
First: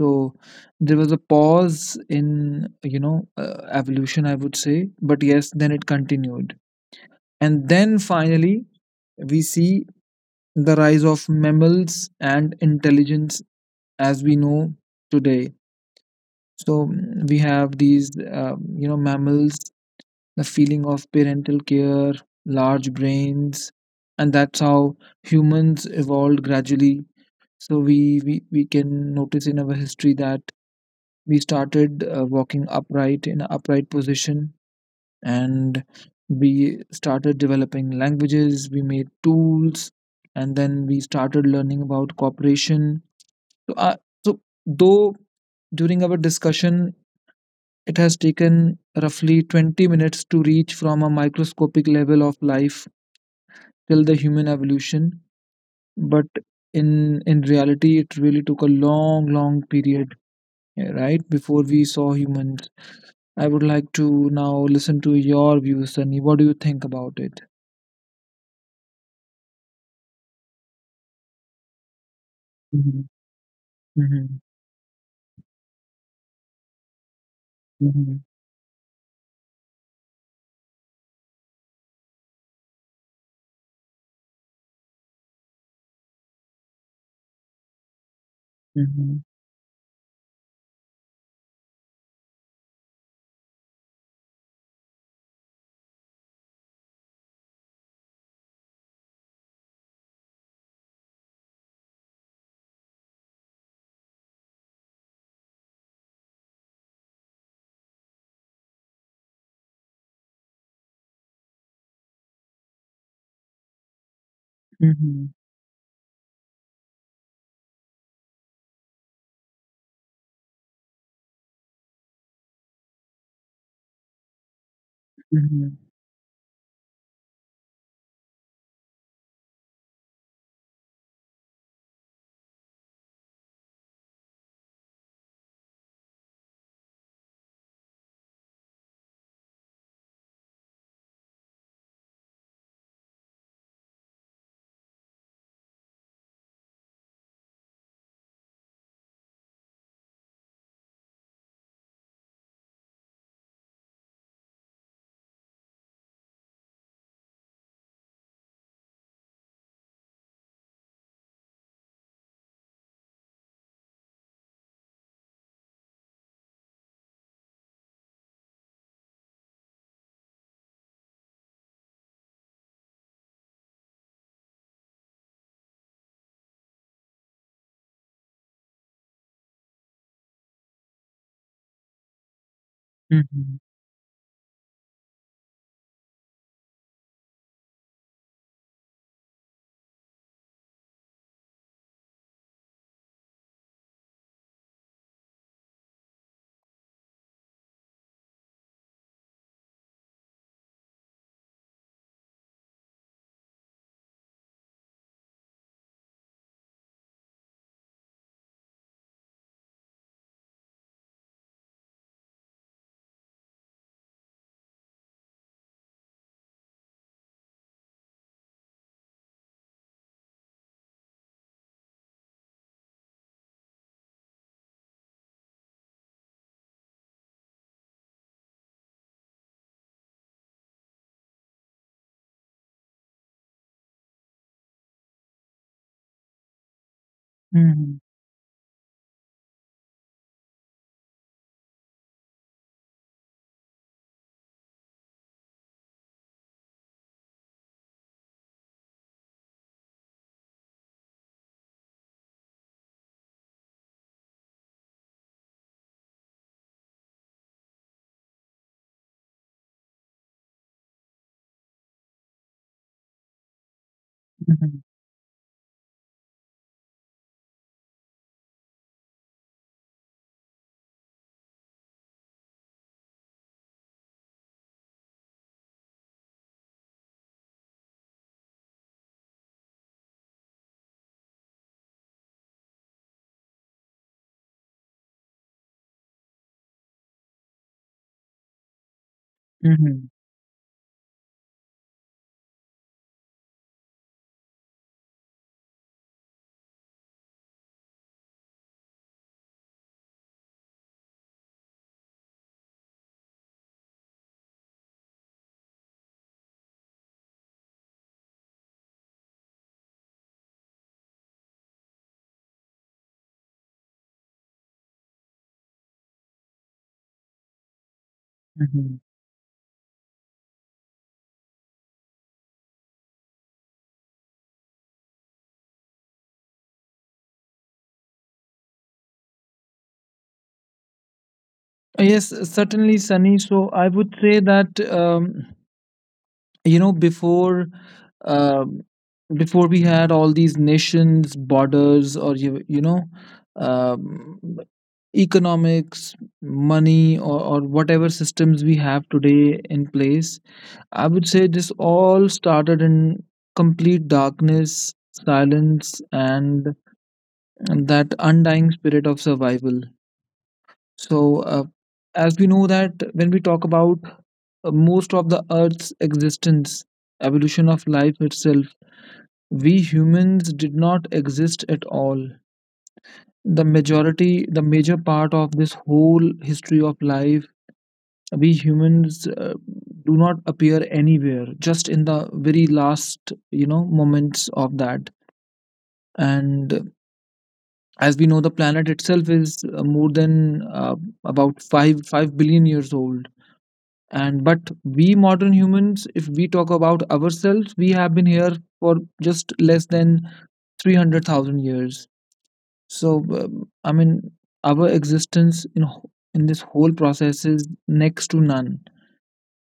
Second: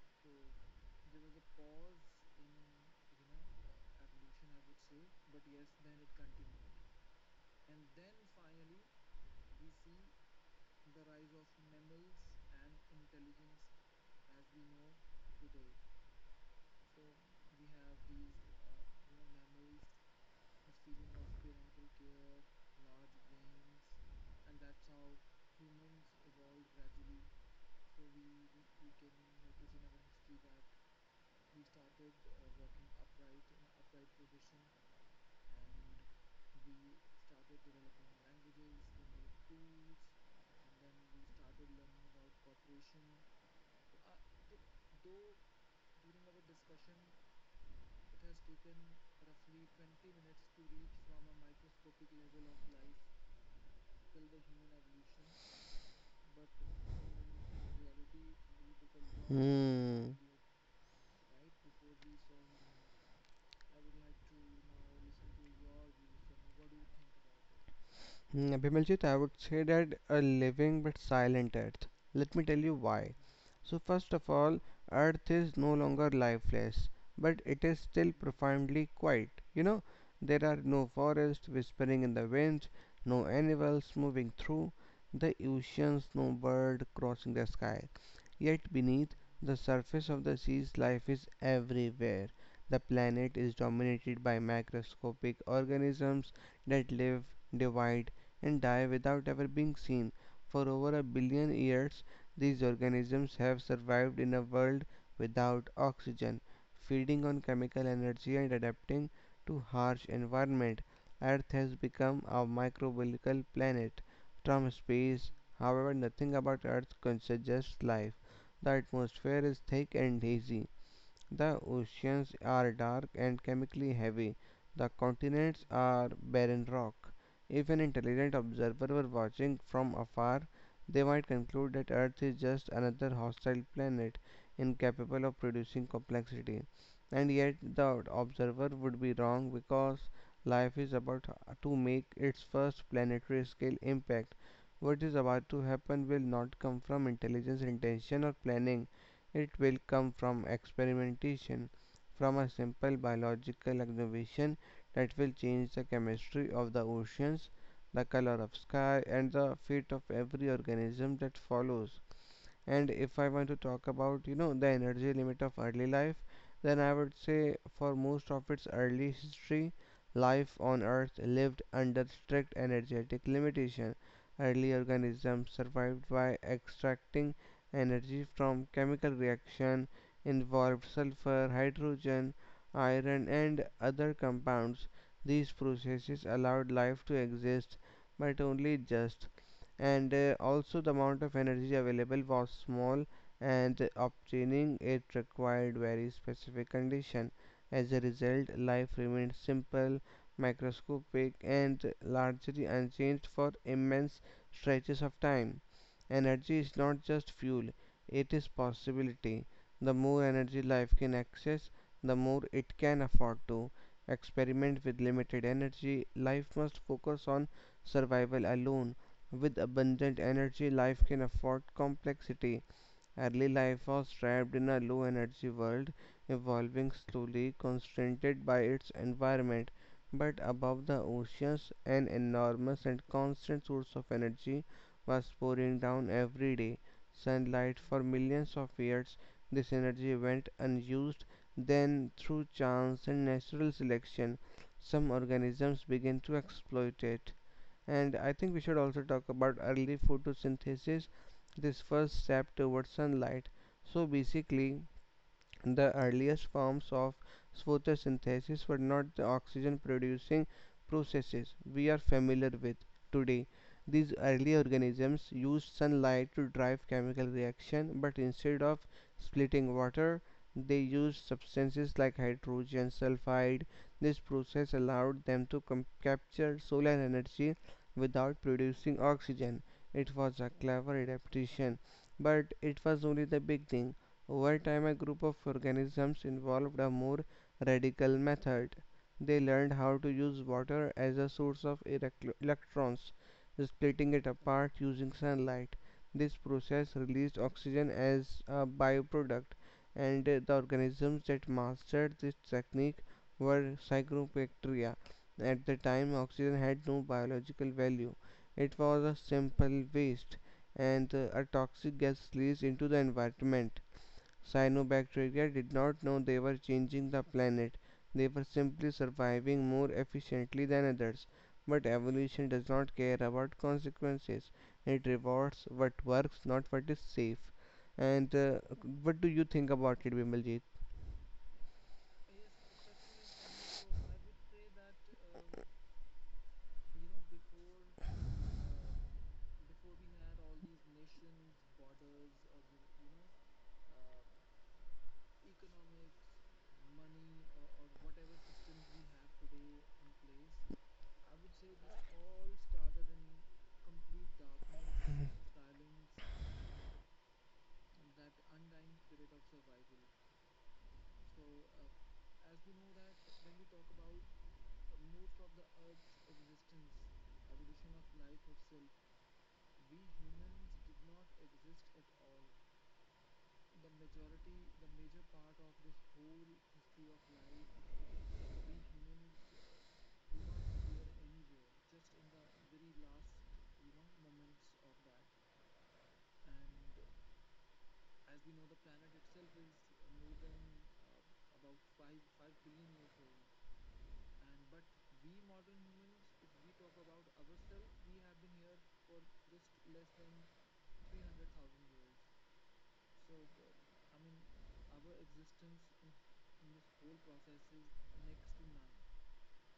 A: So there was a pause in, evolution, I would say. But yes, then it continued, and then finally we see the rise of mammals and intelligence as we know today. So we have these, mammals, the feeling of parental care, large brains, and that's how humans evolved gradually. So we can notice in our history that we started walking upright in an upright position, and we started developing languages. We made tools, and then we started learning about cooperation. So, so though during our discussion it has taken roughly 20 minutes to reach from a microscopic level of life till the human evolution, but in reality, it really took a long, long period,
B: Hmm.
A: yeah, right, before we saw humans. I would like to now listen to your views, Sunny. What do you think about it?
B: Mm, Bimaljit, I would say that a living but silent Earth. Let me tell you
A: Mm-hmm.
B: why. So, first
A: Mm-hmm.
B: of all, Earth is no longer lifeless, but it is still profoundly quiet. You know, there are no forests whispering in the winds, no animals moving through the oceans, no bird crossing the sky. Yet, beneath
A: Mm-hmm.
B: the surface of the seas, life is everywhere. The planet is dominated by microscopic organisms that live, divide, and die without ever being seen. For over a billion years, these organisms have survived in a world without oxygen, feeding on chemical energy and adapting to harsh environment. Earth has become a microbial planet from space.
A: Mm-hmm.
B: However, nothing about Earth suggests life. The atmosphere is thick and hazy, the oceans are dark and chemically heavy. The continents
A: Mm-hmm.
B: are barren rock. If an intelligent observer were watching from afar, they might conclude that Earth is just another hostile planet incapable of producing complexity. And yet, the observer would be wrong because life is about to make its first planetary scale impact. What is about to happen will not come from intelligence, intention, or planning, it will come from experimentation, from a simple biological observation that will change the chemistry of the oceans, the color of sky, and the fate of every organism that follows. And if I want to talk about, you know, the energy limit of early life, then I would say for most of its early history, life on Earth lived under strict energetic limitation. Early organisms survived by extracting energy from chemical reaction involved sulfur, hydrogen, iron
A: Mm-hmm.
B: and other compounds. These processes allowed life to exist, but only just, and also the amount of energy available was small and obtaining it required very specific condition. As a result, life remained simple, microscopic and largely unchanged for immense stretches of time. Energy is not just fuel, it is possibility. The more energy life can access, the more it can afford to experiment with limited energy. Life must focus on survival alone with abundant energy, life can afford complexity. Early life was trapped in a low energy world, evolving slowly, constrained by its environment. But above the oceans, an enormous and constant source of energy was pouring down every day.
A: Mm-hmm.
B: Sunlight
A: Mm-hmm.
B: for millions of years, this energy went unused. Then, through chance and natural selection, some organisms began to exploit it. And I think we should also talk about early photosynthesis, this first step towards sunlight. So basically, the earliest forms of photosynthesis were not the oxygen producing processes we are familiar with today. These early
A: Mm-hmm.
B: organisms used sunlight to drive chemical reaction, but instead of splitting water, they used substances like hydrogen sulfide. This process allowed them to capture solar energy without producing oxygen. It was a clever adaptation, but it was only the beginning. Over time, a group of organisms involved a more radical method. They learned how to
A: Mm-hmm.
B: use water as a source of electrons, splitting it apart using sunlight. This process released oxygen as a byproduct, and the organisms that mastered this technique were cyanobacteria. At the time, oxygen had no biological value, it was a simple waste and a toxic gas released into the environment. Cyanobacteria did not know they were changing the planet, they were simply
A: Mm-hmm.
B: surviving more efficiently than others. But evolution does not care about consequences, it rewards what works, not what is safe. And What do you think about it, Bimaljit?
A: Yes, certainly, Sunny. So I would say that, before, um, before we had all these nations, borders, or um, economics, money, or, whatever systems we have today in place, I would say this all started in complete darkness, silence, and, that undying spirit of survival. So, as we know, that when we talk about most of the Earth's existence, evolution of life itself, we humans did not exist at all. The majority, the major part of this whole history of life, we humans do not appear anywhere, just in the very last moments of that. And as we know, the planet itself is, more than, about five billion years old, and but we modern humans, if we talk about ourselves, we have been here for just less than 300,000 years. So, I mean, our existence in this whole process is next to none.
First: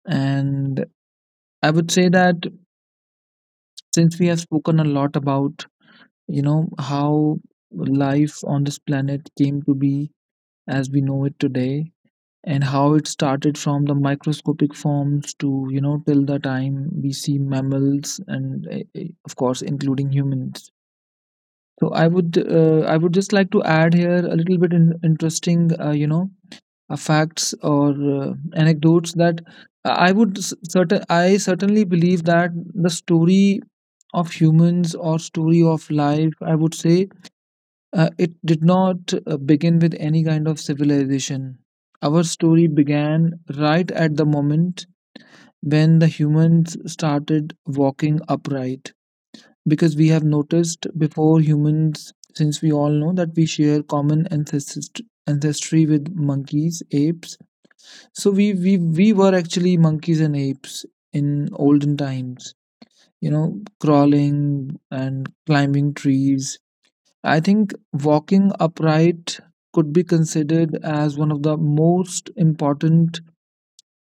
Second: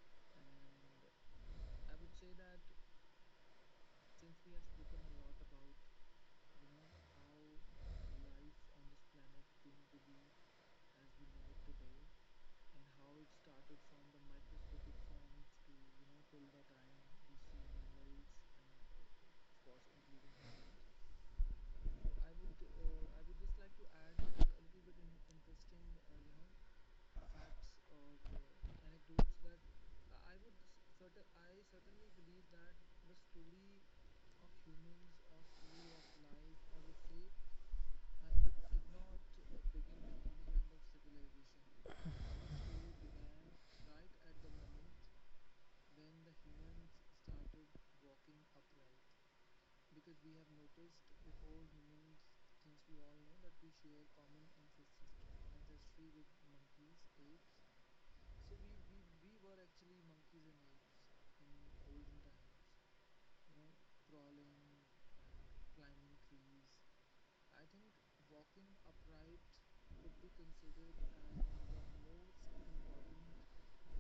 A: And I would say that since we have spoken a lot about, how life on this planet came to be as we know it today, and how it started from the microscopic forms to, till the time we see mammals and, of course including humans. So I would just like to add here a little bit, interesting, facts or, anecdotes, that I certainly believe that the story of humans or story of life, I would say, it did not, begin with any kind of civilization. Our story began right at the moment when the humans started walking upright. Because we have noticed, before humans, since we all know that we share common ancestry with monkeys, apes. So, we were actually monkeys and apes in olden times, crawling and climbing trees. I think walking upright could be considered as one of the most important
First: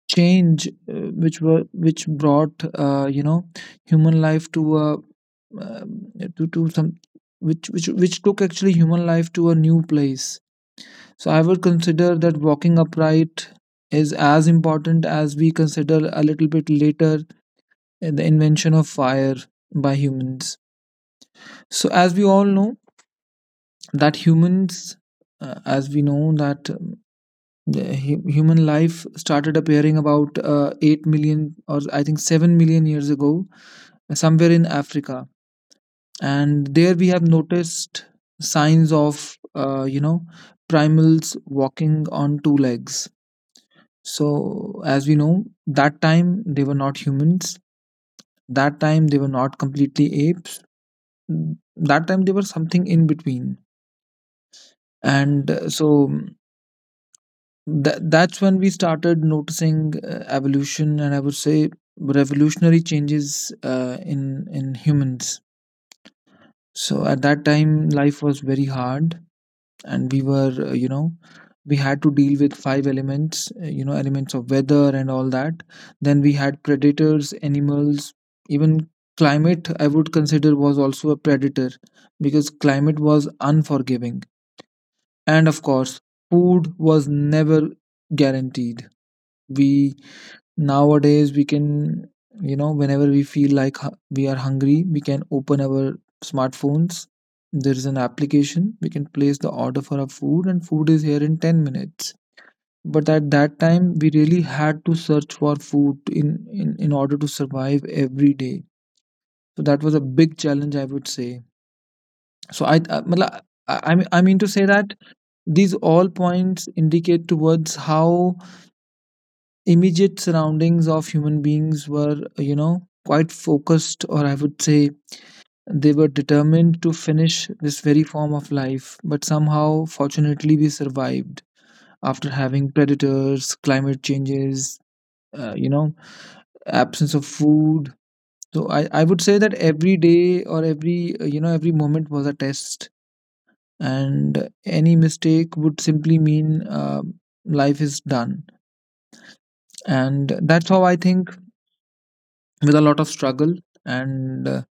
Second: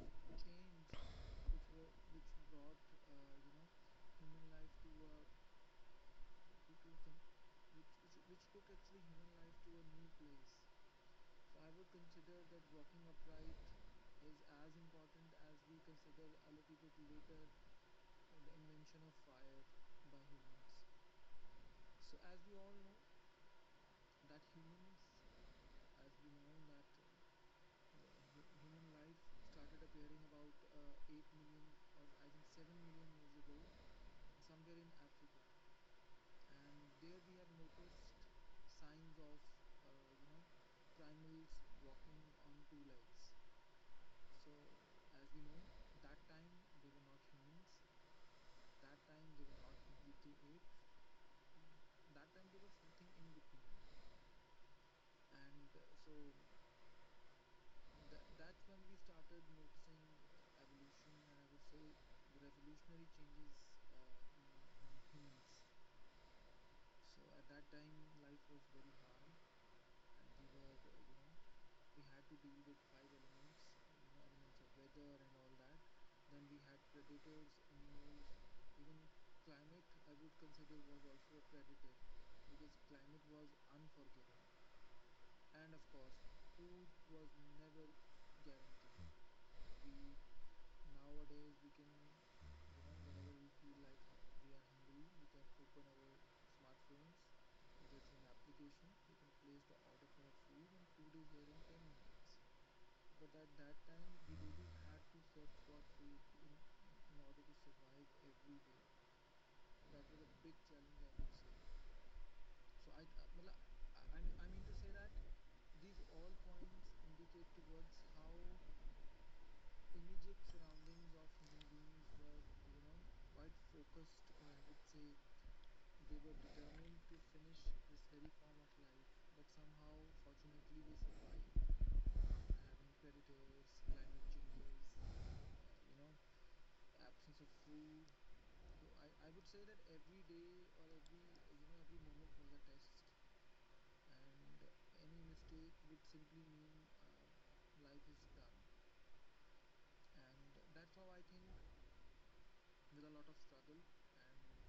A: change, which brought, human life to a, to some, which took actually human life to a new place. So I would consider that walking upright is as important as we consider a little bit later, the invention of fire by humans. So as we all know, that humans, as we know that, the human life started appearing about, 8 million, or I think 7 million years ago, somewhere in Africa. And there we have noticed signs of, uh, you know primals walking on two legs. So as we know, that time they were not humans, that time they were not completely apes, that time they were something in between. And, so that's when we started noticing, evolution, and I would say revolutionary changes, in humans. So at that time life was very hard, and we were, we had to deal with five elements, elements of weather and all that. Then we had predators, animals. Even climate, I would consider, was also a predator, because climate was unforgiving. And of course, food was never guaranteed. We Nowadays, we can, whenever we feel like, we are hungry, we can open our smartphones. There is an application. We can place the order for our food, and food is here in 10 minutes. But at that time, we really had to search for food, in order to survive every day. So that was a big challenge, I would say. So I mean to say that these all points indicate towards how immediate surroundings of human beings were, quite focused, or I would say they were determined to finish this very form of life. But somehow, fortunately, we survived after having predators, climate changes, uh, you know, absence of food. So I would say that every day, or every moment was a test, and any mistake would simply mean, life is done. And that's how I think, with a lot of struggle and,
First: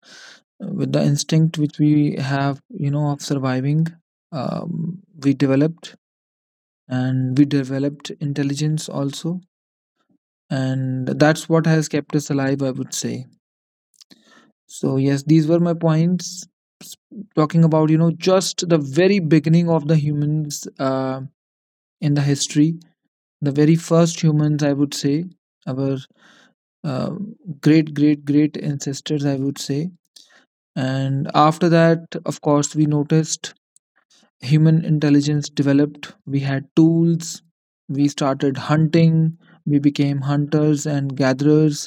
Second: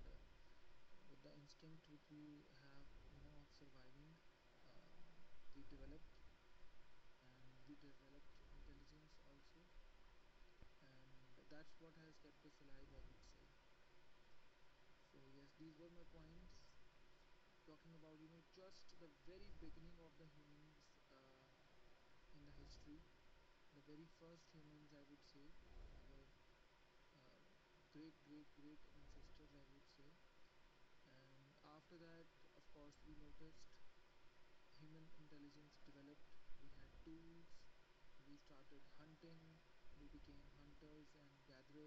A: with the instinct which we have, of surviving, we developed. And we developed intelligence also, and that's what has kept us alive, I would say. So yes, these were my points. S- Talking about, just the very beginning of the humans, in the history, the very first humans, I would say, our, uh, great great great ancestors, I would say. And after that, of course, we noticed human intelligence developed. We had tools, we started hunting, we became hunters and gatherers.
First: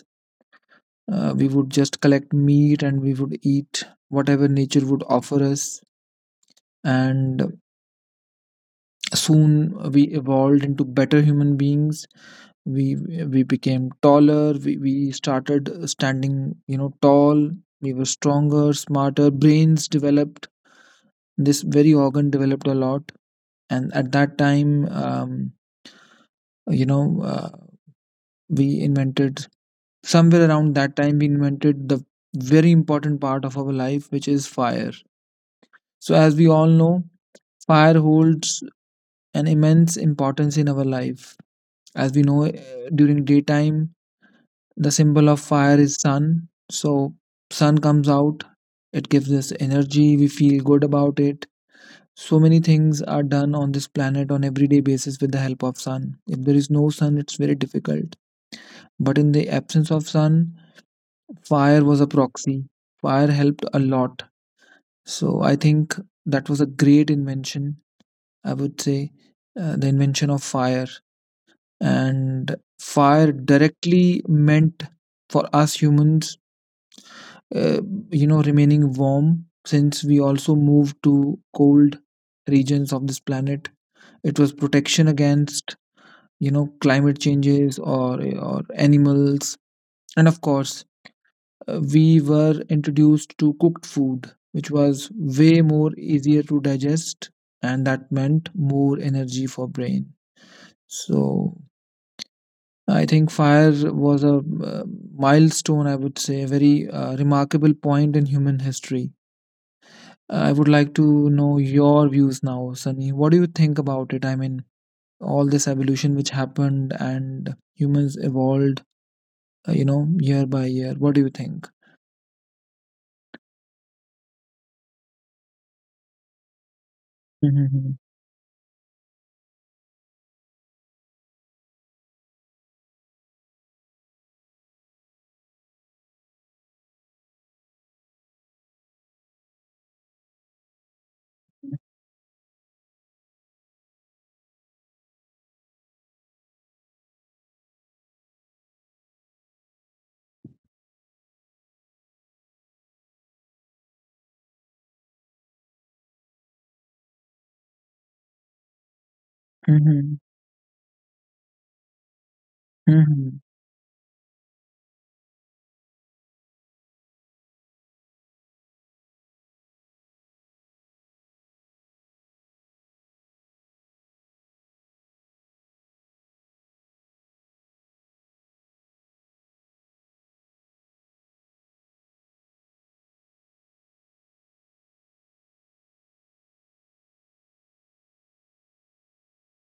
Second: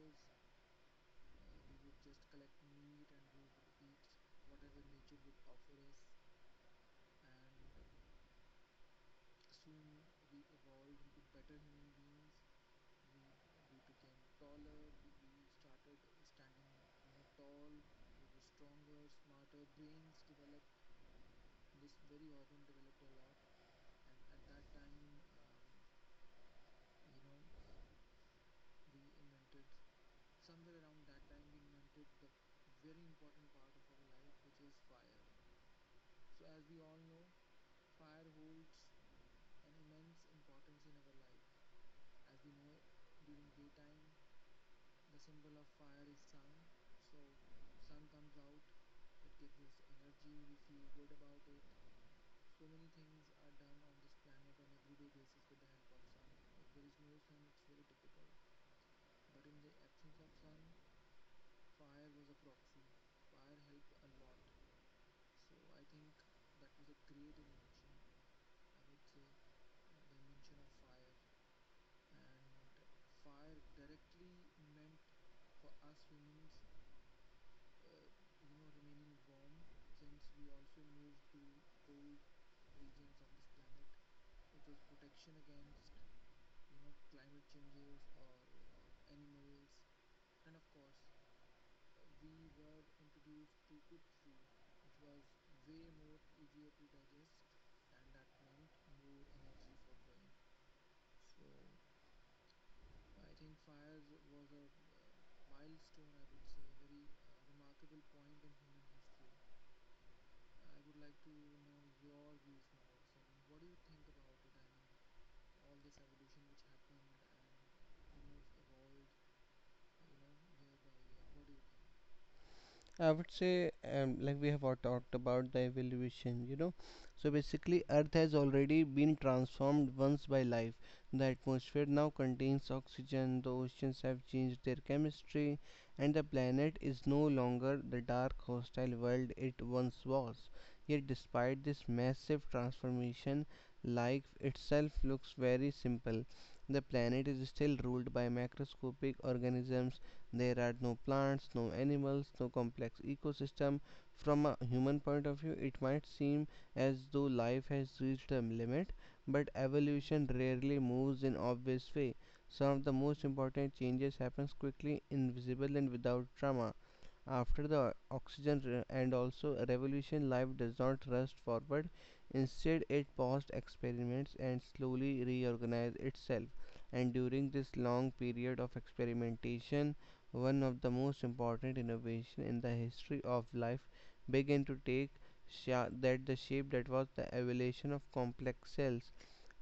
A: We would just collect meat, and we would eat whatever nature would offer us. And soon we evolved into better human beings. We we became taller. We started standing, tall. We were stronger, smarter. Brains developed. This very organ developed a lot. And at that time, you know uh, we invented somewhere around that time we invented the very important part of our life, which is fire. So as we all know, fire holds an immense importance in our life. As we know, during daytime the symbol of fire is sun. So sun comes out, it gives us energy, we feel good about it. So many things are done on this planet on everyday basis with the help of sun. If there is no sun, it's very difficult. But in the absence of sun, fire was a proxy. Fire helped a lot. So I think that was a great invention, I would say, the invention of fire. And fire directly meant for us humans, uh, remaining warm since we also moved to cold regions of this planet. It was protection against, climate changes, or, animals. And of course, we were introduced to cooked food, which was way more easier to digest, and that meant more energy for brain. So I think fire was a, milestone, I would say, a very, remarkable point in human history. I would like to know your views now, Sunny. What do you think about it? I mean, all this evolution which happened and humans evolved, year by year. What do you think?
B: I would say, like we have all talked about the evolution, you know. So basically,
A: Mm-hmm.
B: Earth has already been transformed once by life. The atmosphere now contains oxygen, the oceans have changed their chemistry, and the planet is no longer the dark, hostile world it once was. Yet, despite this massive transformation, life itself looks very simple. The planet is still ruled by macroscopic organisms, there are no plants, no animals, no complex ecosystem. From a human point of view, it might seem as though life has reached a limit, but
A: Mm-hmm.
B: evolution rarely moves in obvious way. Some of the most important changes happen quickly, invisible and without drama. After the oxygen and also revolution, life does not rush forward. Instead, it paused experiments and slowly reorganized itself. And during this long period of experimentation, one of the most important innovations in the history of life began to take that the shape that was the evolution of complex cells,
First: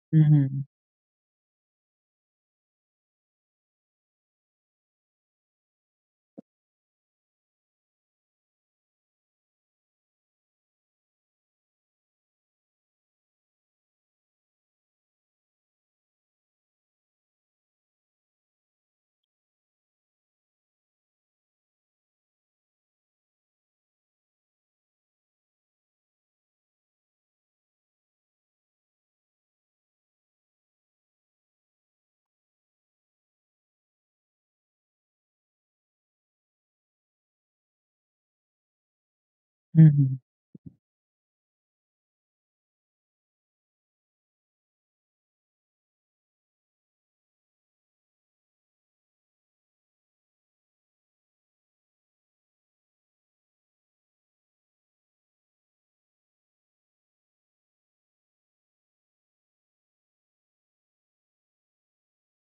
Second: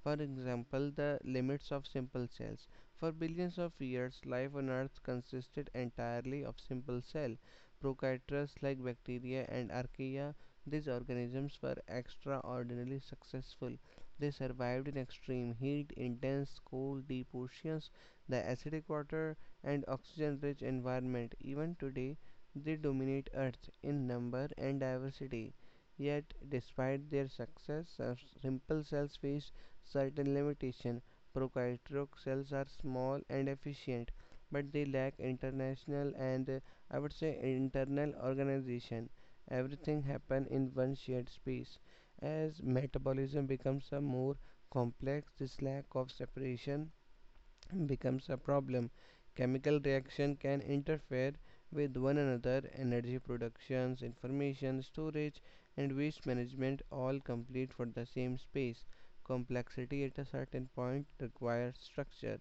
B: for
A: Mm-hmm.
B: example, the limits of simple cells. For billions of years, life on Earth consisted entirely of simple cells. Prokaryotes like bacteria and archaea, these organisms were extraordinarily successful. They survived in extreme heat, intense cold, deep oceans, the acidic water, and oxygen rich environment. Even today, they dominate Earth in number and diversity. Yet, despite their success, simple cells face certain limitation. Prokaryotic cells are small and efficient, but they lack international and I would say internal organization. Everything
A: Mhm,
B: happens in one shared space. As metabolism becomes a more complex, this lack of separation becomes a problem. Chemical reaction can interfere with one another. Energy productions, information storage, and waste management all complete for the same space. Complexity at a certain point requires structure.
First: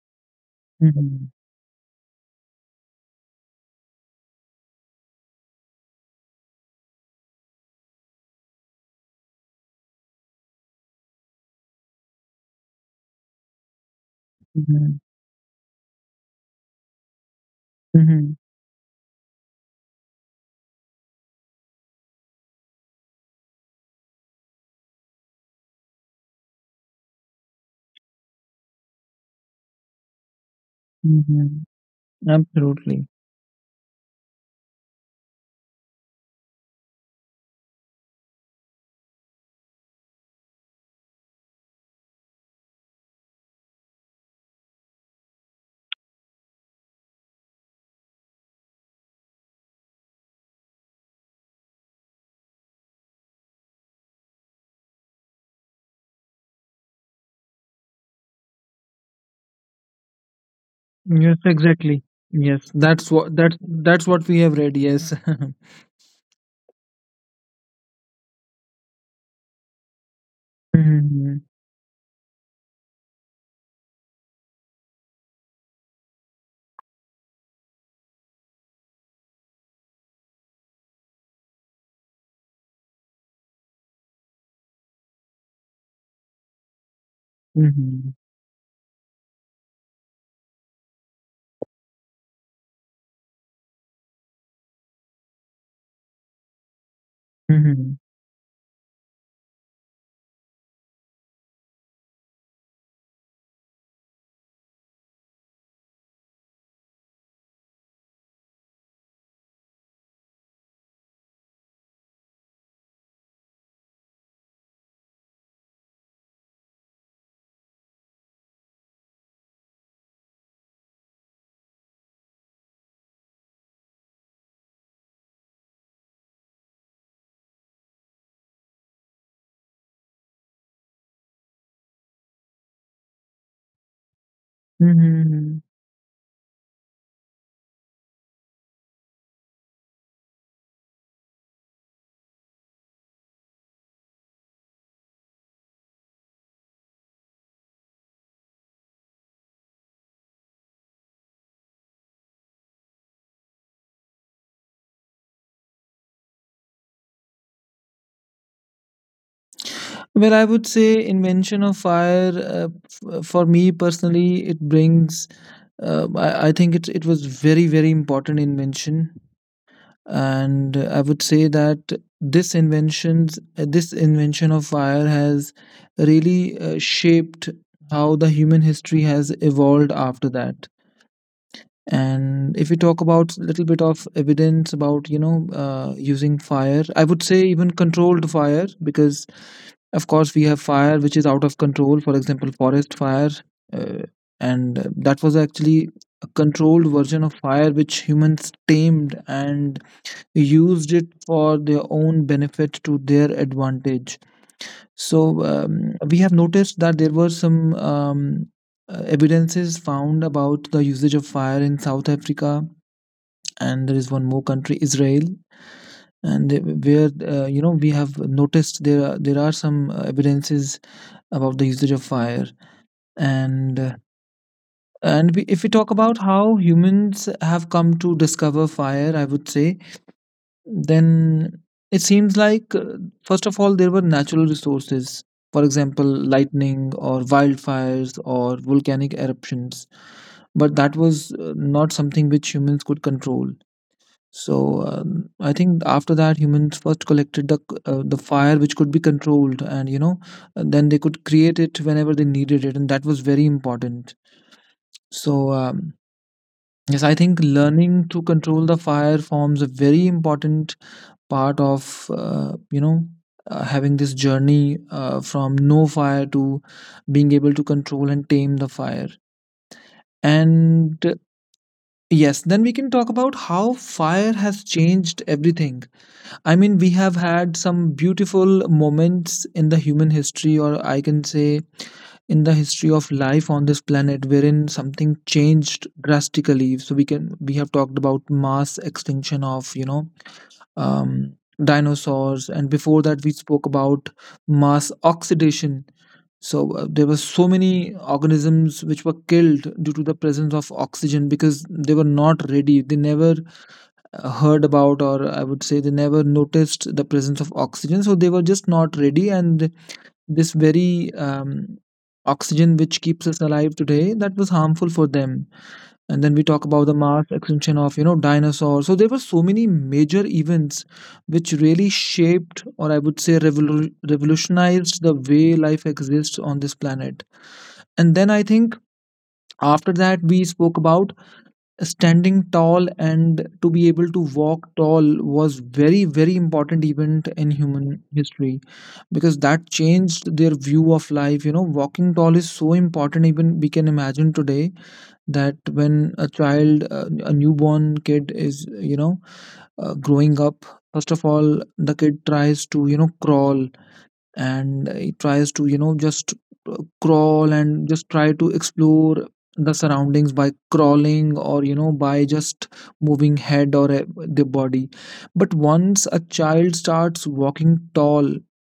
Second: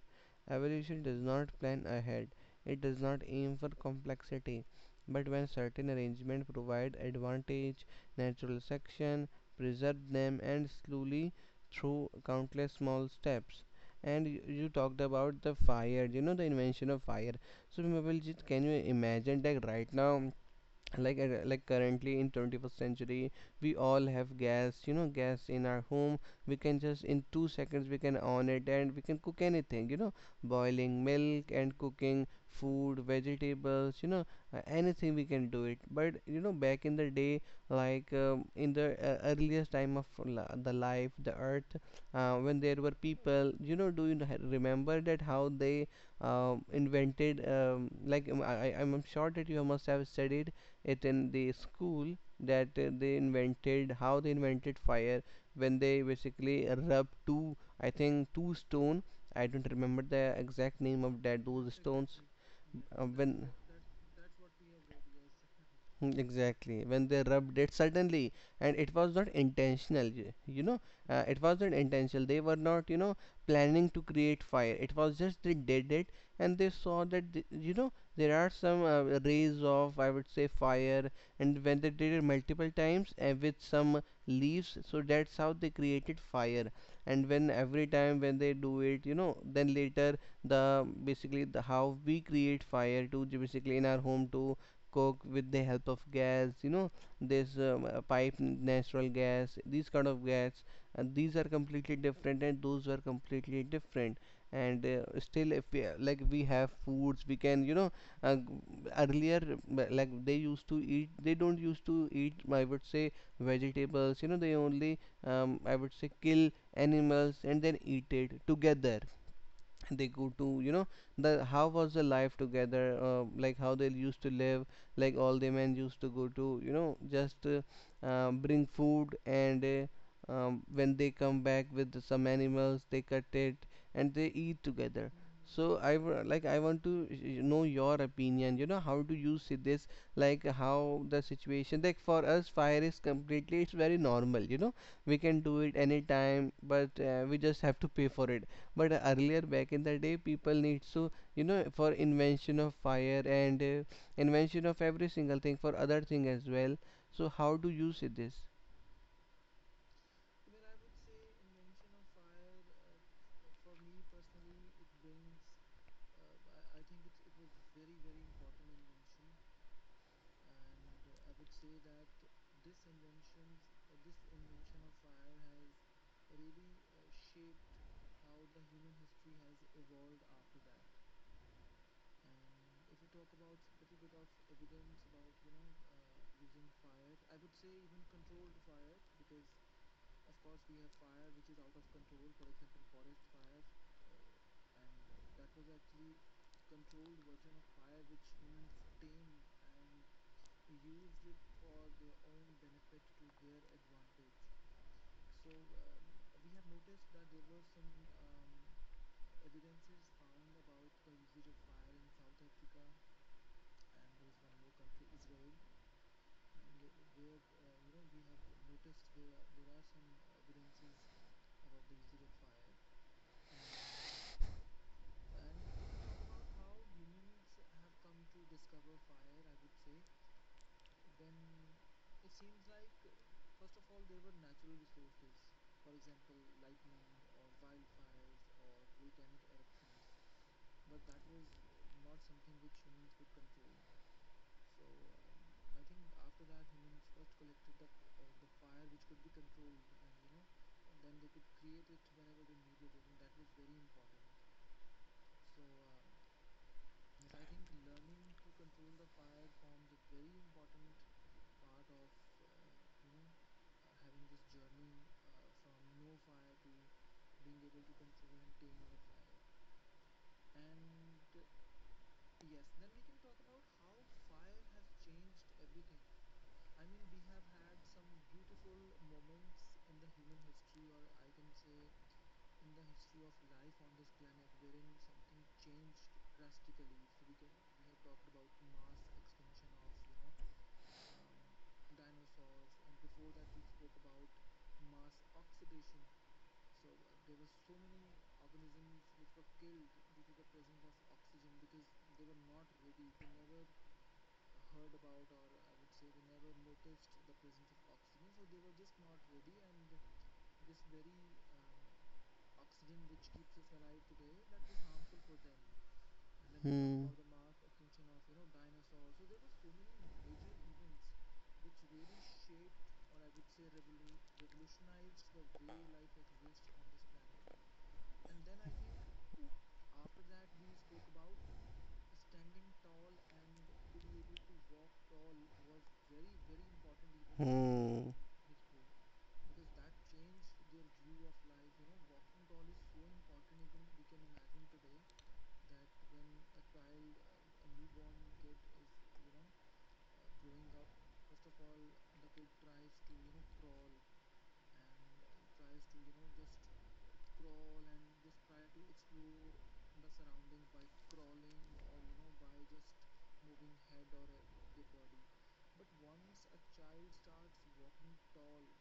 B: Evolution does
A: mhm,
B: not plan ahead. It does not aim for complexity. But when certain arrangements provide advantage, natural selection preserved them and slowly through countless small steps. And you
A: mhm,
B: talked about the fire, you know, the invention of fire. So Mabelji,
A: mhm,
B: can you imagine that right now, like like currently in 21st century we all have gas, you know, gas in our home. We can just in 2 seconds we can on it and we can cook anything, you know, boiling milk
A: mhm.
B: and cooking food
A: Absolutely.
B: vegetables, you know, anything we can do it. But you know, back in the day, like in the earliest time of the life the earth, when there were people, you know, do you remember that how they invented like I'm sure that you must have studied it in the school that they invented, how they invented fire, when they basically rub two, I think two stone. I don't remember the exact name of
A: Yes,
B: that those
A: exactly.
B: stones.
A: Yes,
B: uh,
A: that's what
B: when
A: that's that's what we have read. Yes.
B: Mm, exactly. When they rubbed it suddenly, and it was not intentional, you know, it
A: Mhm,
B: wasn't intentional. They were not, you know, planning to create fire. It was just they did it, and they saw that, you know, there are some rays of, I would say, fire. And when they did it multiple times and with some leaves, so that's how they created fire. And when every
A: mhm,
B: time when they do it, you know, then later the basically the how we create fire to basically in our home to Coke with the help of gas, you know, this
A: mhm,
B: pipe natural gas, these kind of gas, and these are completely different and those were completely different. And still if we like we have foods we can, you know, uh, earlier, like they used to eat, they don't used to eat, I would say, vegetables, you know, they only I would say kill animals and then eat it together. They go to, you know, the how was the life together, like how they used to live, like all the men used to go to, you know, just bring food. And when they come back with some animals they cut it and they eat together.
A: mhm.
B: So like I want to know your opinion, you know, how do you see this? Like how the situation, like for us fire is completely, it's very normal, you know, we can do it anytime, but we just have to pay for it. But earlier back in the day people needs to, you know, for invention of fire and invention of every single thing for other thing as well. So how do you see this?
A: Well, I would say invention of fire. For me personally, it brings. I think it was very very important invention. And, I would say that this invention of fire has really, shaped how the human history has evolved after that. And if we talk about a little bit of evidence about, using fire, I would say even controlled fire, because of course we have fire which is out of control, for example forest fire, uh, and that was actually a controlled version of fire which humans tamed and used it for their own benefit to their advantage. So we have noticed that there were some evidences found about the usage of fire in South Africa, and there is one more country, Israel, where you know we have noticed there are some evidences about the usage of fire and. Uh, and if we talk about how humans have come to discover fire, I would say then it seems like, first of all, there were natural resources, for example, lightning or wildfires or volcanic eruptions, but that was not something which humans could control. So I think after that, humans first collected the fire which could be controlled, and then they could create it whenever they needed it, and that was very important. So. Um, Yes, I think learning to control the fire forms a very important part of having this journey from no fire to being able to control and tame the fire. And Yes, then we can talk about how fire has changed everything. I mean, we have had some beautiful moments in the human history, or I can say, in the history of life on this planet, wherein something changed drastically. We have talked about mass extinction of um, dinosaurs, and before that we spoke about mass oxidation. So there were so many organisms which were killed due to the presence of oxygen because they were not ready. They never heard about, or I would say they never noticed the presence of oxygen, so they were just not ready. And this very oxygen which keeps us alive today, that was harmful for them. And then we talk about the
B: Hmm.
A: mass extinction of you know dinosaurs. So there were so many major events which really shaped, or I would say revolutionized the way life exists on this planet. And then I think after that we spoke about standing tall, and to be able to walk tall was very, very important event in human
B: Hmm.
A: history, because that changed their view of life. You know, walking tall is so important. Even we can imagine today that when a newborn kid is you know growing up, first of all the kid tries to you know crawl, and he tries to you know just crawl and just try to explore the surroundings by crawling or you know by just moving head or the body. But once a child starts walking tall,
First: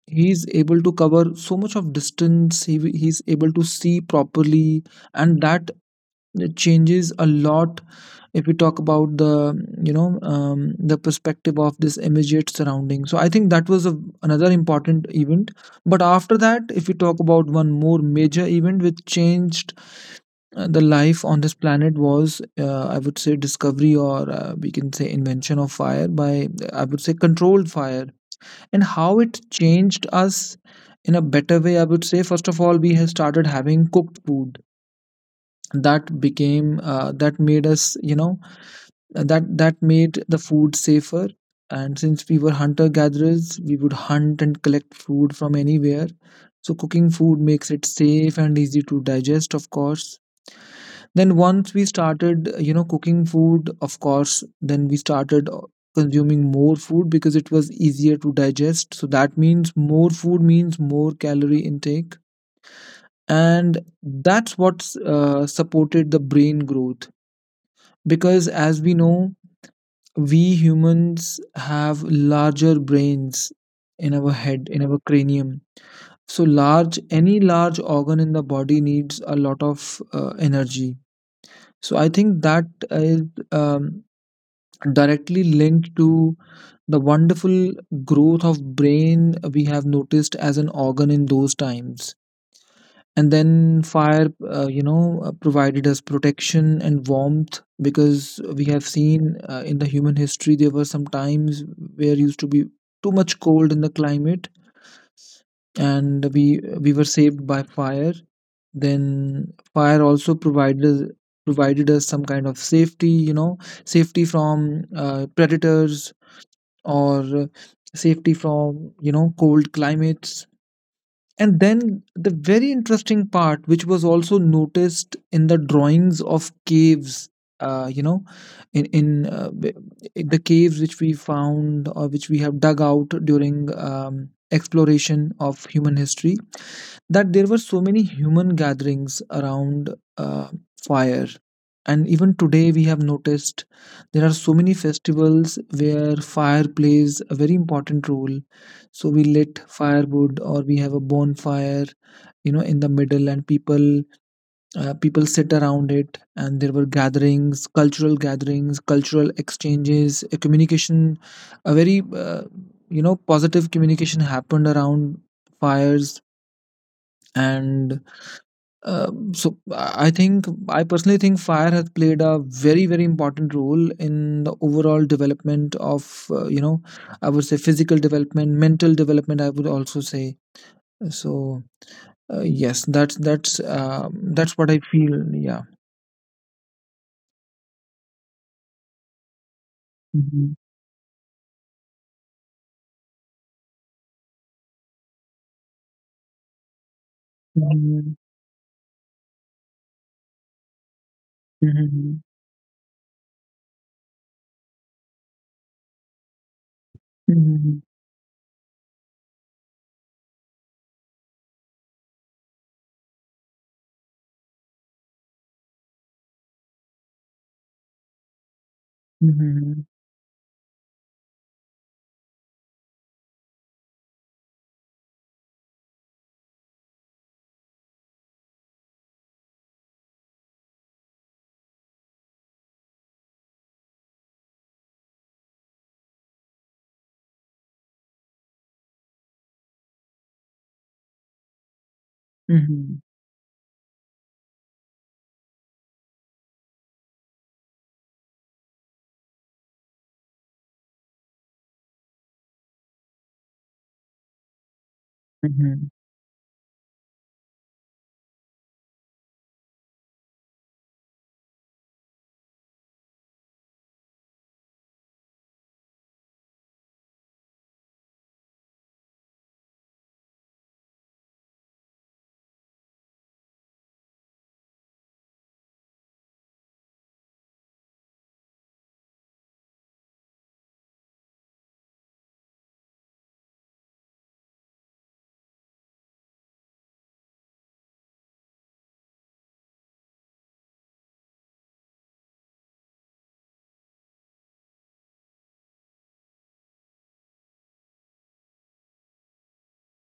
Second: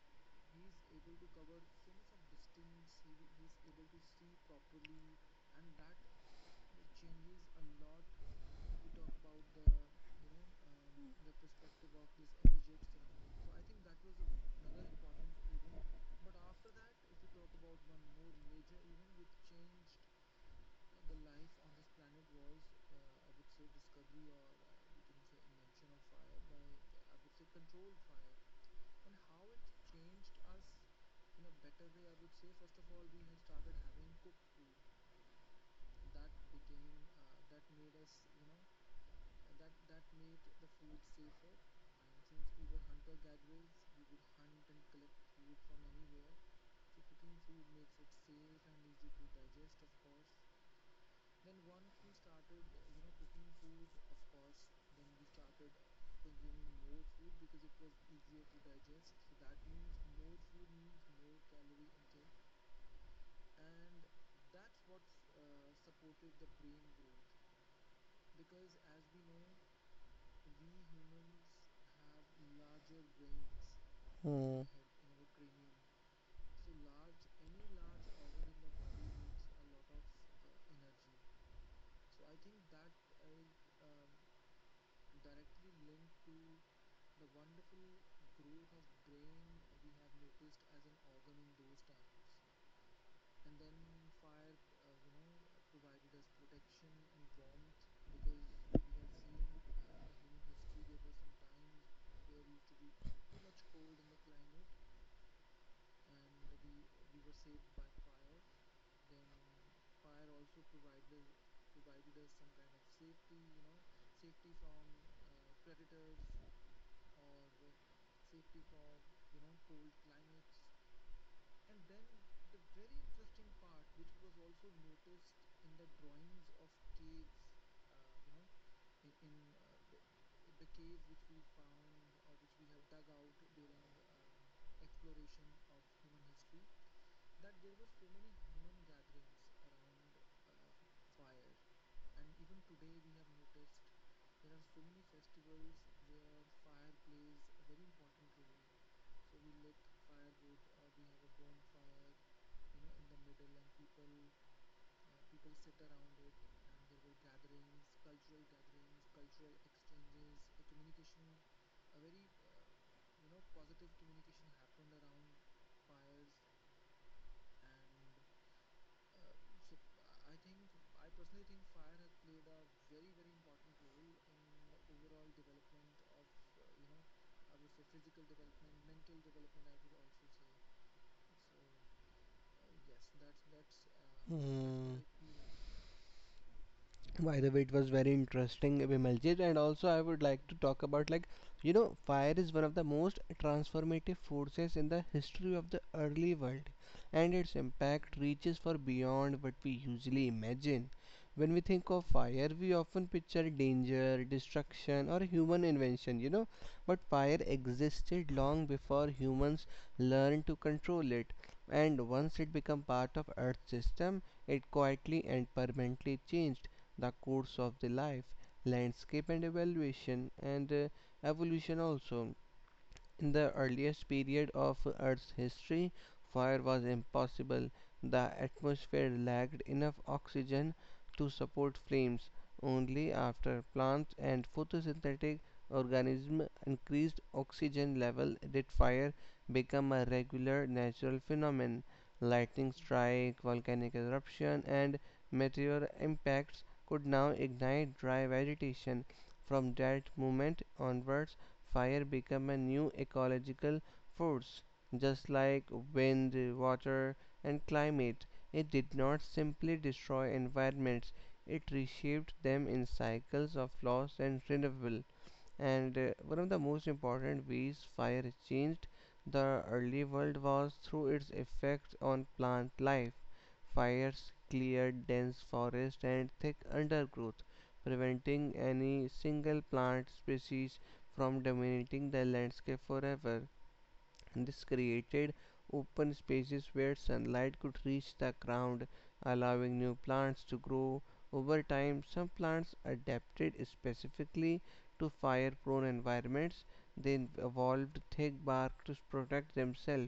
A: he's able to cover so much of distance, he's able to see properly, and that, it changes a lot if we talk about the the perspective of this immediate surrounding. So I think that was another important event. But after that, if we talk about one more major event which changed the life on this planet, was I would say discovery, or we can say invention of fire, by, I would say, controlled fire. And how it changed us in a better way, I would say, first of all, we have started having cooked food. That made us you know, that made the food safer. And since we were hunter gatherers, we would hunt and collect food from anywhere, so cooking food makes it safe and easy to digest, of course. Then once we started you know cooking food, of course, then we started consuming more food because it was easier to digest. So that means more food means more calorie intake, and that's what supported the brain growth. Because as we know, we humans have larger brains in our head, in our cranium. So large, any large organ in the body needs a lot of energy. So I think that is um, directly linked to the wonderful growth of brain we have noticed as an organ in those times. And then fire you know provided us protection and warmth, because we have seen in the human history there were some times where used to be too much cold in the climate, and we were saved by fire. Then fire also provided us some kind of safety, you know, safety from predators, or safety from you know cold climates. And then the very interesting part, which was also noticed in the drawings of caves, uh, you know, in in, uh, b- the caves which we found or which we have dug out during exploration of human history, that there were so many human gatherings around fire. And even today we have noticed there are so many festivals where fire plays a very important role. So we lit firewood, or we have a bonfire you know in the middle, and people people sit around it, and there were gatherings, cultural gatherings, cultural exchanges, a communication, a very you know positive communication happened around fires. And so I think I personally think fire has played a very, very important role in the overall development of you know, I would say physical development, mental development, I would also say. So, yes, that's what I
B: Hmm. Hmm.
A: feel. Yeah.
B: By the way, it was very interesting, Vimaljit, and also I would like
A: Mhm,
B: to talk about, like, you know, fire is one of the most transformative forces in the history of the early world, and its
A: mhm,
B: impact reaches far beyond what we usually imagine. When we think of
A: mhm,
B: fire, we often picture danger, destruction, or human invention, but fire existed long before humans learned to control it. And once it became part of Earth's system, it quietly and permanently changed the course of the life landscape and
A: mhm,
B: evaluation and evolution also. In the earliest period of Earth's history, fire was impossible. The atmosphere lacked enough oxygen to support flames. Only after plants and photosynthetic organisms increased oxygen level did fire become a regular natural phenomenon. Lightning
A: mhm,
B: strike, volcanic eruption, and meteor impacts could now ignite dry vegetation. From that moment onwards, fire became a new ecological force. Just like
A: mhm,
B: wind, water, and climate, it did not simply destroy environments, it reshaped them in cycles of loss and renewal. And one of the most important ways fire changed the early world was through its effects on plant life. Fires cleared dense forest and thick undergrowth, preventing any single plant species from dominating the landscape forever. And this created open spaces where sunlight could reach the ground, allowing new plants to grow. Over time, some plants adapted specifically to fire prone environments. They evolved thick bark to protect themselves,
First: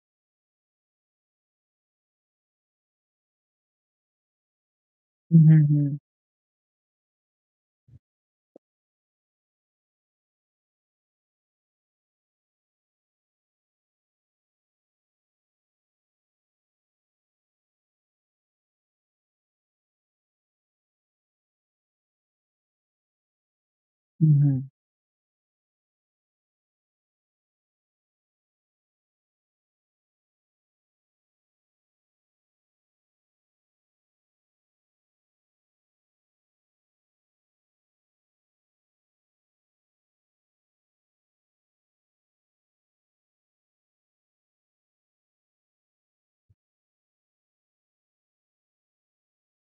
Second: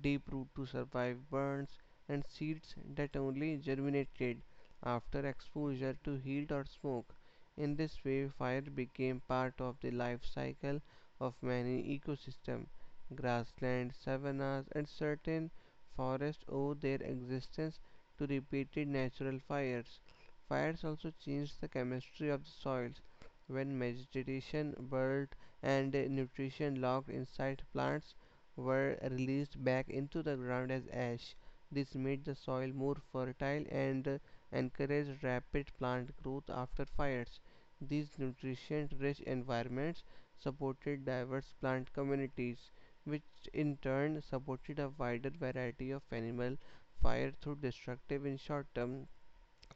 B: deep root to survive burns, and seeds that only germinated after
A: mhm,
B: exposure
A: mhm,
B: to heat or smoke. In this way, fire became part of the life cycle of many ecosystems. Grasslands, savannas, and certain forests owe their existence to repeated natural fires. Fires also changed the chemistry of the soils. When
A: mhm,
B: vegetation, bird, and nutrition locked inside plants were released back into the ground as ash, this made the soil more fertile and encouraged rapid plant growth after fires. These nutrient rich environments supported diverse plant communities which in turn supported a wider variety of animal fire through destructive in short term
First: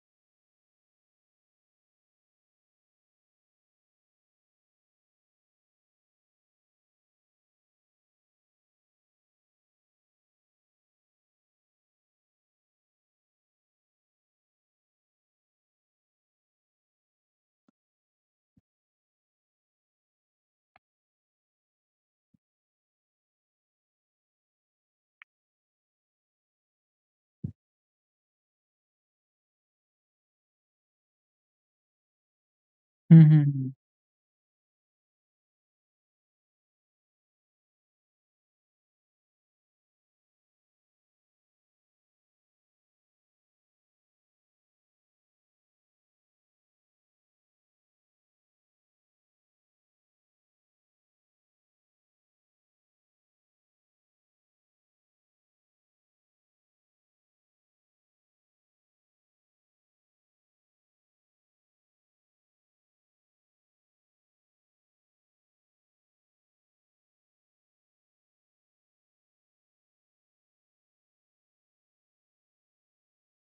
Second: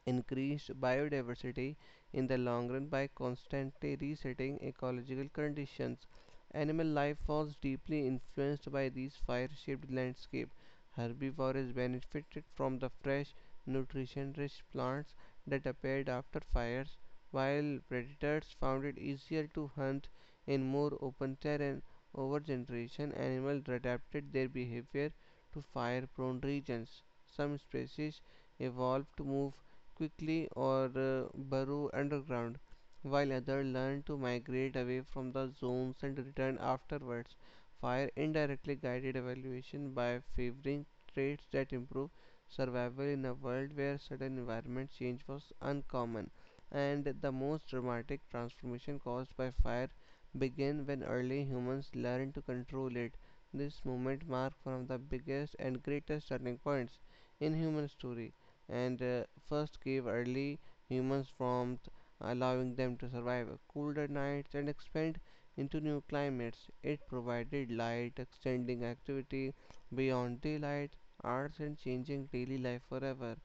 B: increased biodiversity in the long run by constantly resetting ecological conditions. Animal life was deeply influenced by these fire-shaped landscape. Herbivores benefited from the fresh, nutrition-rich plants that appeared after fires, while predators found it easier to hunt in more open terrain. Over generation, animals adapted their behavior to fire-prone regions. Some species evolved to move quickly or burrow underground, while others
A: mhm,
B: learn to migrate away from the zones and return afterwards. Fire indirectly guided evaluation by favoring traits that improve survival in a world where sudden environment change was uncommon, and the most dramatic transformation caused by fire began when early humans learned to control it. This moment marked one of the biggest and greatest turning points in human history, and first gave early humans warmth, allowing them to survive colder nights and expand into new climates. It provided light, extending activity beyond daylight hours and changing daily life forever.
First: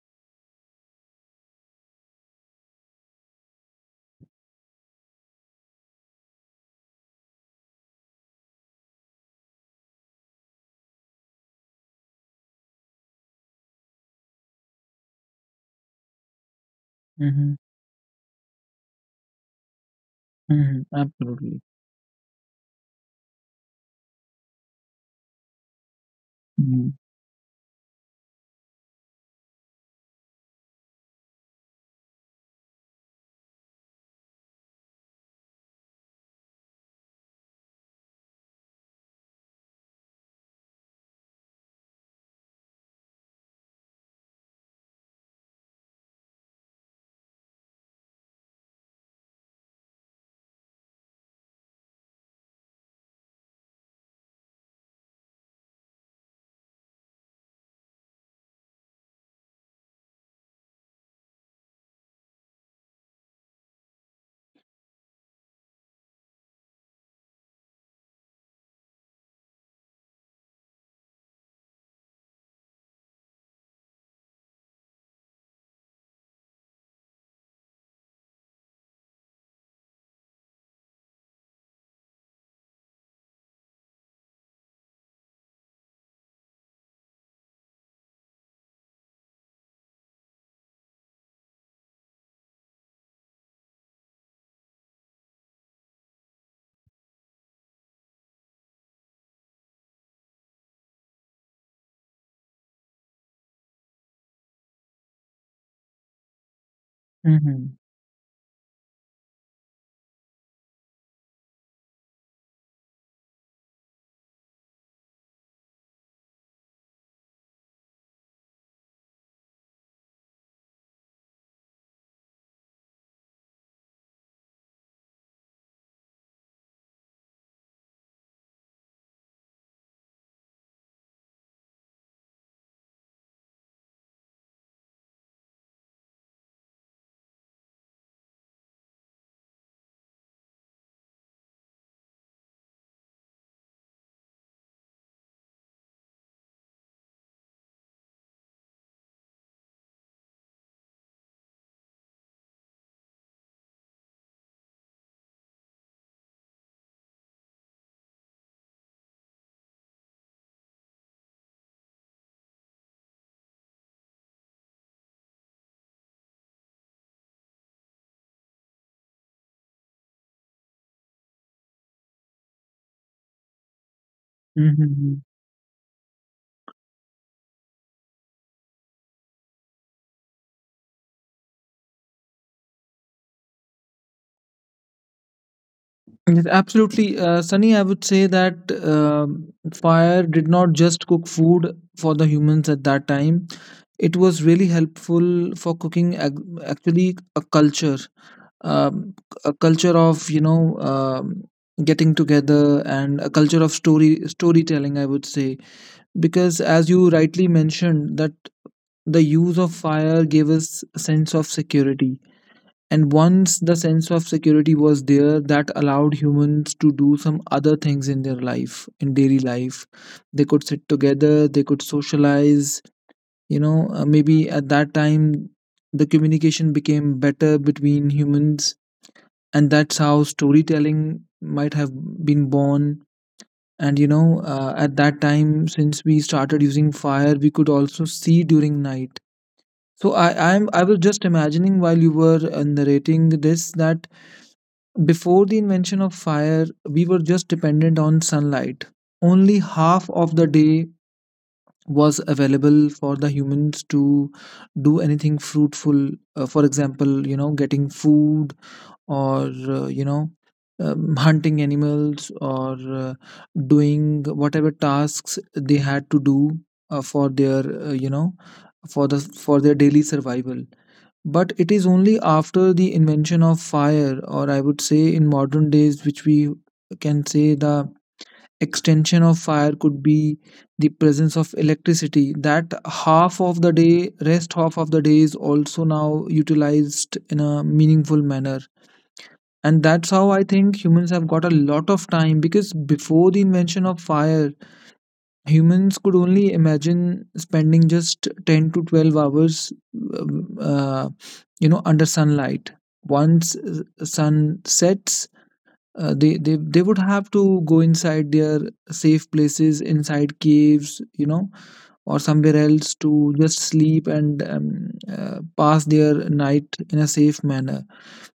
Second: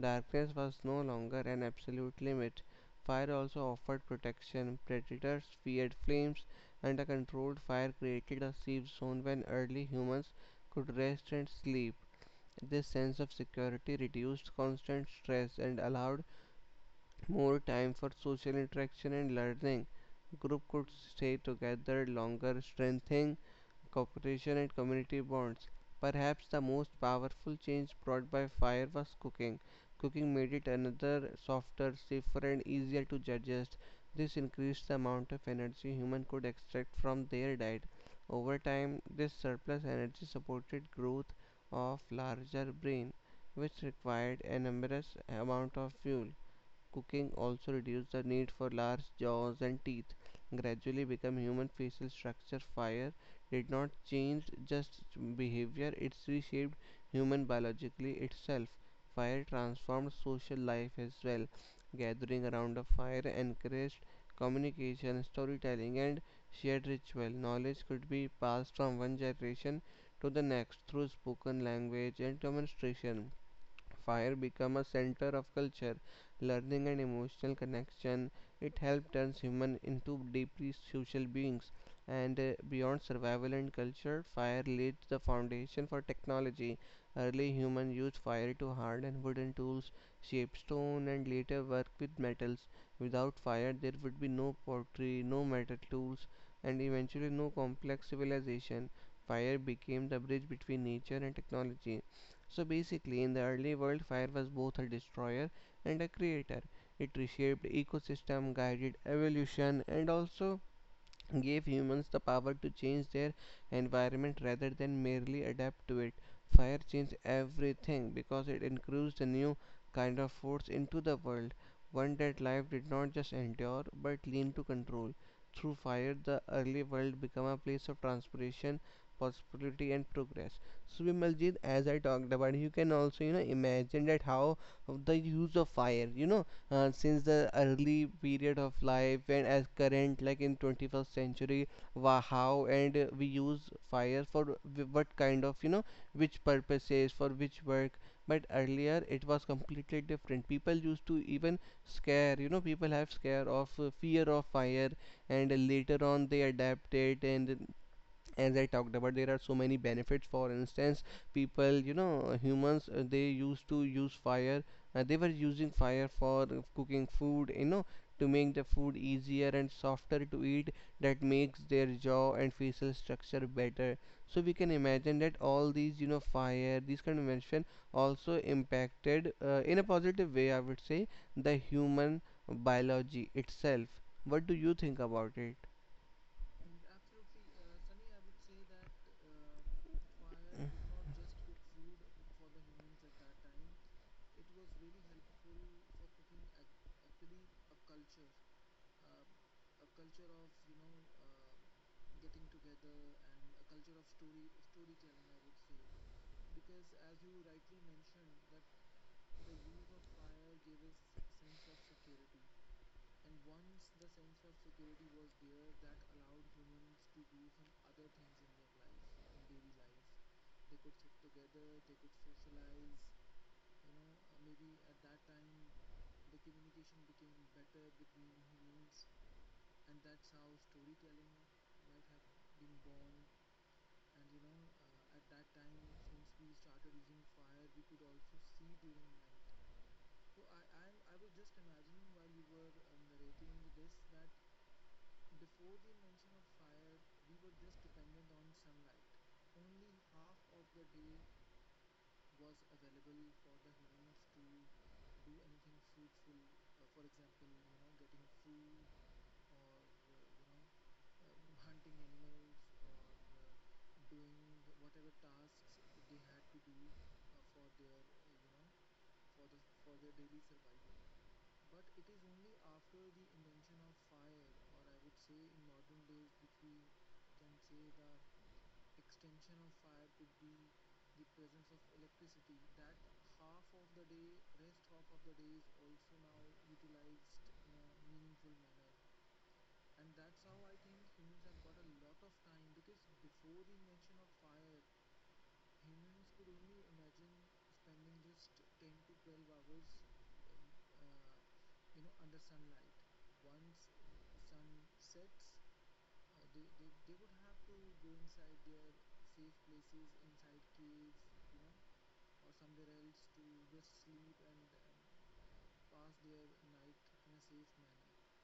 B: Darkness was no longer an absolute limit. Fire also offered protection. Predators feared flames, and a controlled fire created a safe zone when early humans could rest and sleep. This sense of security reduced constant stress and allowed
A: mhm,
B: more time for social interaction and learning. Group
A: mhm.
B: could stay
A: Absolutely.
B: together longer, strengthening cooperation and community bonds. Perhaps the most
A: Mhm,
B: powerful change brought by fire was cooking. Cooking made it another softer, safer, and easier to digest. This increased the amount of energy humans could extract from their diet. Over time, this surplus energy supported growth of larger brain, which required an enormous amount of fuel. Cooking also reduced the need for large jaws and teeth, gradually become human facial structure. Fire did not change just behavior, it reshaped human biologically itself. Fire transformed social life as well. Gathering around a fire encouraged communication, storytelling, and shared ritual. Knowledge could be passed from one generation to the next through spoken language and demonstration. Fire became a center of culture, learning, and emotional connection. It helped turn humans into deeply social beings. And beyond survival and culture, fire laid the foundation for technology. Early humans used fire to harden wooden tools, shape stone, and later work with metals. Without fire, there would be no pottery, no metal tools, and eventually no complex civilization. Fire became the bridge between nature and technology. So basically, in the early world, fire was both a destroyer and a creator. It reshaped
A: mhm,
B: ecosystem, guided evolution, and also gave humans the power to change their environment rather than merely adapt to it. Fire changed everything because it introduced a new kind of force into the world, one that life did not just endure but lean to control. Through fire, the early world became a place of transpiration, possibility, and progress. So, Vimaljit, as I talked about, you can also imagine that how the use of fire, since the early period of life and as current like in 21st century, how and we use fire for, what kind of, which purposes for which work. But earlier it was completely different. People used to even scare, people have scare of fear of fire, and later on they adapted. And as I talked about, there are so many benefits. For instance, people, humans, they used to use fire, they were using fire for cooking food, to make the food easier and softer to eat. That makes their jaw and facial structure better. So we can imagine
A: mhm.
B: that all these, fire, these kind of invention also impacted, in a positive way, I would say, the human biology itself. What do you think about it?
A: Yes, absolutely. Sunny, I would say that fire did not just cook food for the humans at that time. It was really helpful for cooking actually a culture, um, a culture of, you know, getting together, and a culture of storytelling, I would say. Because as you rightly mentioned, that the use of fire gave us a sense of security, and once the sense of security was there, that allowed humans to do some other things in their life, in daily life. They could sit together, they could socialize. You know, maybe at that time, the communication became better between humans, and that's how storytelling might have been born. And you know, at that time, since we started using fire, we could also see during night. So I was just imagining while you were narrating this, that before the invention of fire, we were just dependent on sunlight. Only half of the day was available for the humans to do anything fruitful. For example, you know, getting food, or, you know, hunting animals, or doing whatever tasks they had to do for their you know, for their daily survival. But it is only after the invention of fire, or I would say in modern days, which we can say the extension of fire could be the presence of electricity, that half of the day, rest half of the day is also now utilized in a meaningful manner. And that's how I think humans have got a lot of time, because before the invention of fire, humans could only imagine spending just 10 to 12 hours, um, uh, you know, under sunlight. Once sun sets, they would have to go inside their safe places, inside caves, you know, or somewhere else to just sleep and pass their night in a safe manner.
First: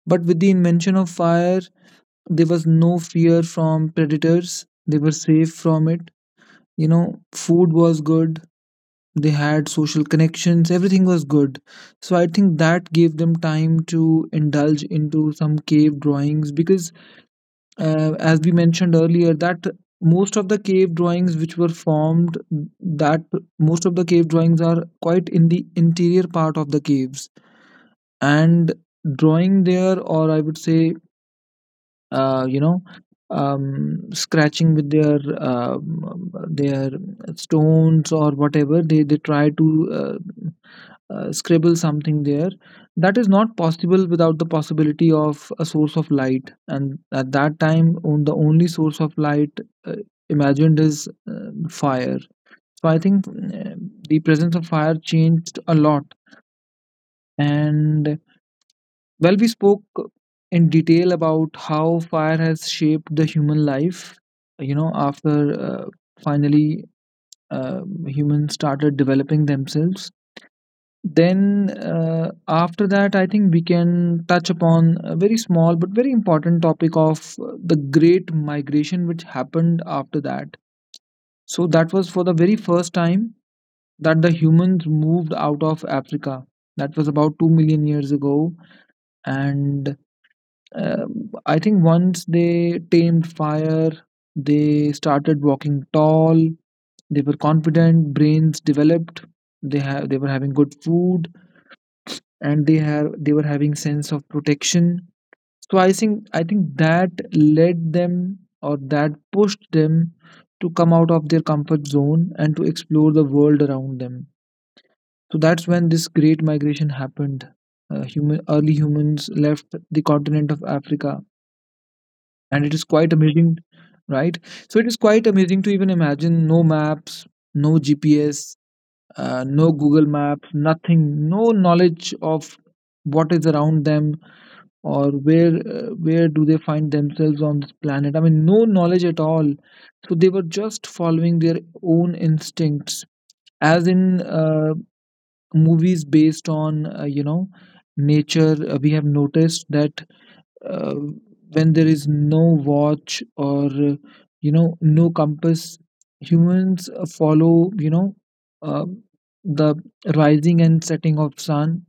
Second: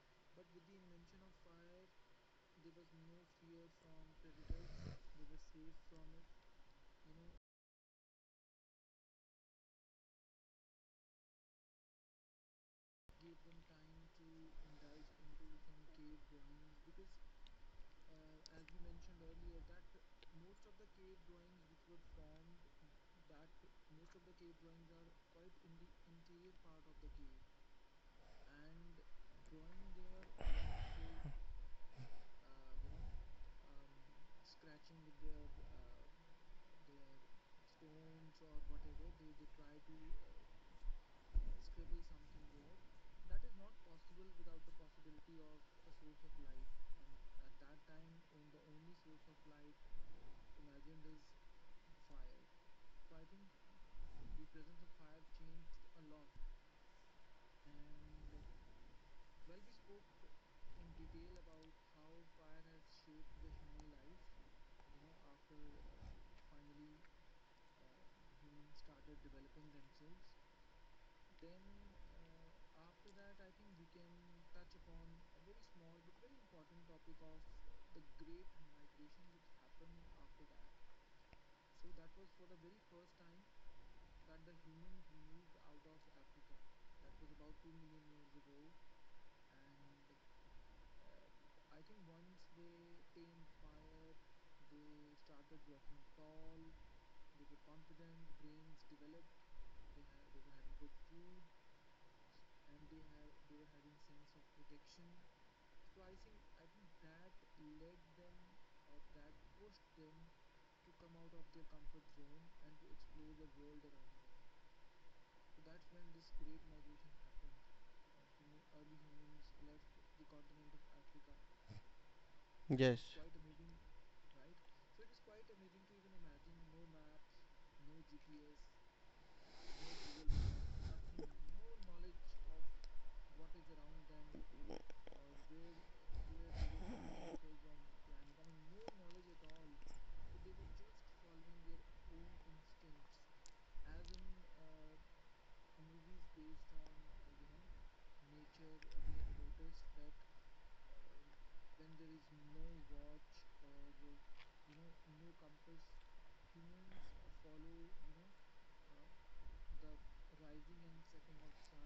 A: But with the invention of fire, there was no fear from predators. They were safe from it. You know, food was good, they had social connections, everything was good. So I think that gave them time to indulge into some cave drawings, because as we mentioned earlier that most of the cave drawings which were formed, that most of the cave drawings are quite in the interior part of the caves. And drawing there, or I would say uh, you know scratching with their stones, or whatever they try to uh, scribble something there, that is not possible without the possibility of a source of light. And at that time, on the only source of light uh, imagined is fire. So I think the presence of fire changed a lot. And well, we spoke in detail about how fire has shaped the human life, you know, after uh, finally humans started developing themselves. Then after that, I think we can touch upon a very small but very important topic of the great migration which happened after that. So that was for the very first time that the humans moved out of Africa. That was about 2 million years ago. And I think once they tamed fire, they started walking tall, they were confident, brains developed, they were having good food, and they were having sense of protection. So I think that led them or that pushed them to come out of their comfort zone and to explore the world around them. So that's when this great migration happened. Human early humans left the continent of Africa and it is
B: Yes.
A: quite amazing, right. So it is quite amazing to even imagine no maps, no GPS, no Google Maps, nothing. No knowledge of what is around them or where do they find themselves on this planet, I mean no knowledge at all. So they were just following their own instincts, as in movies based on nature we have noticed that uh, when there is no watch or no compass, humans follow uh, the rising and setting of sun.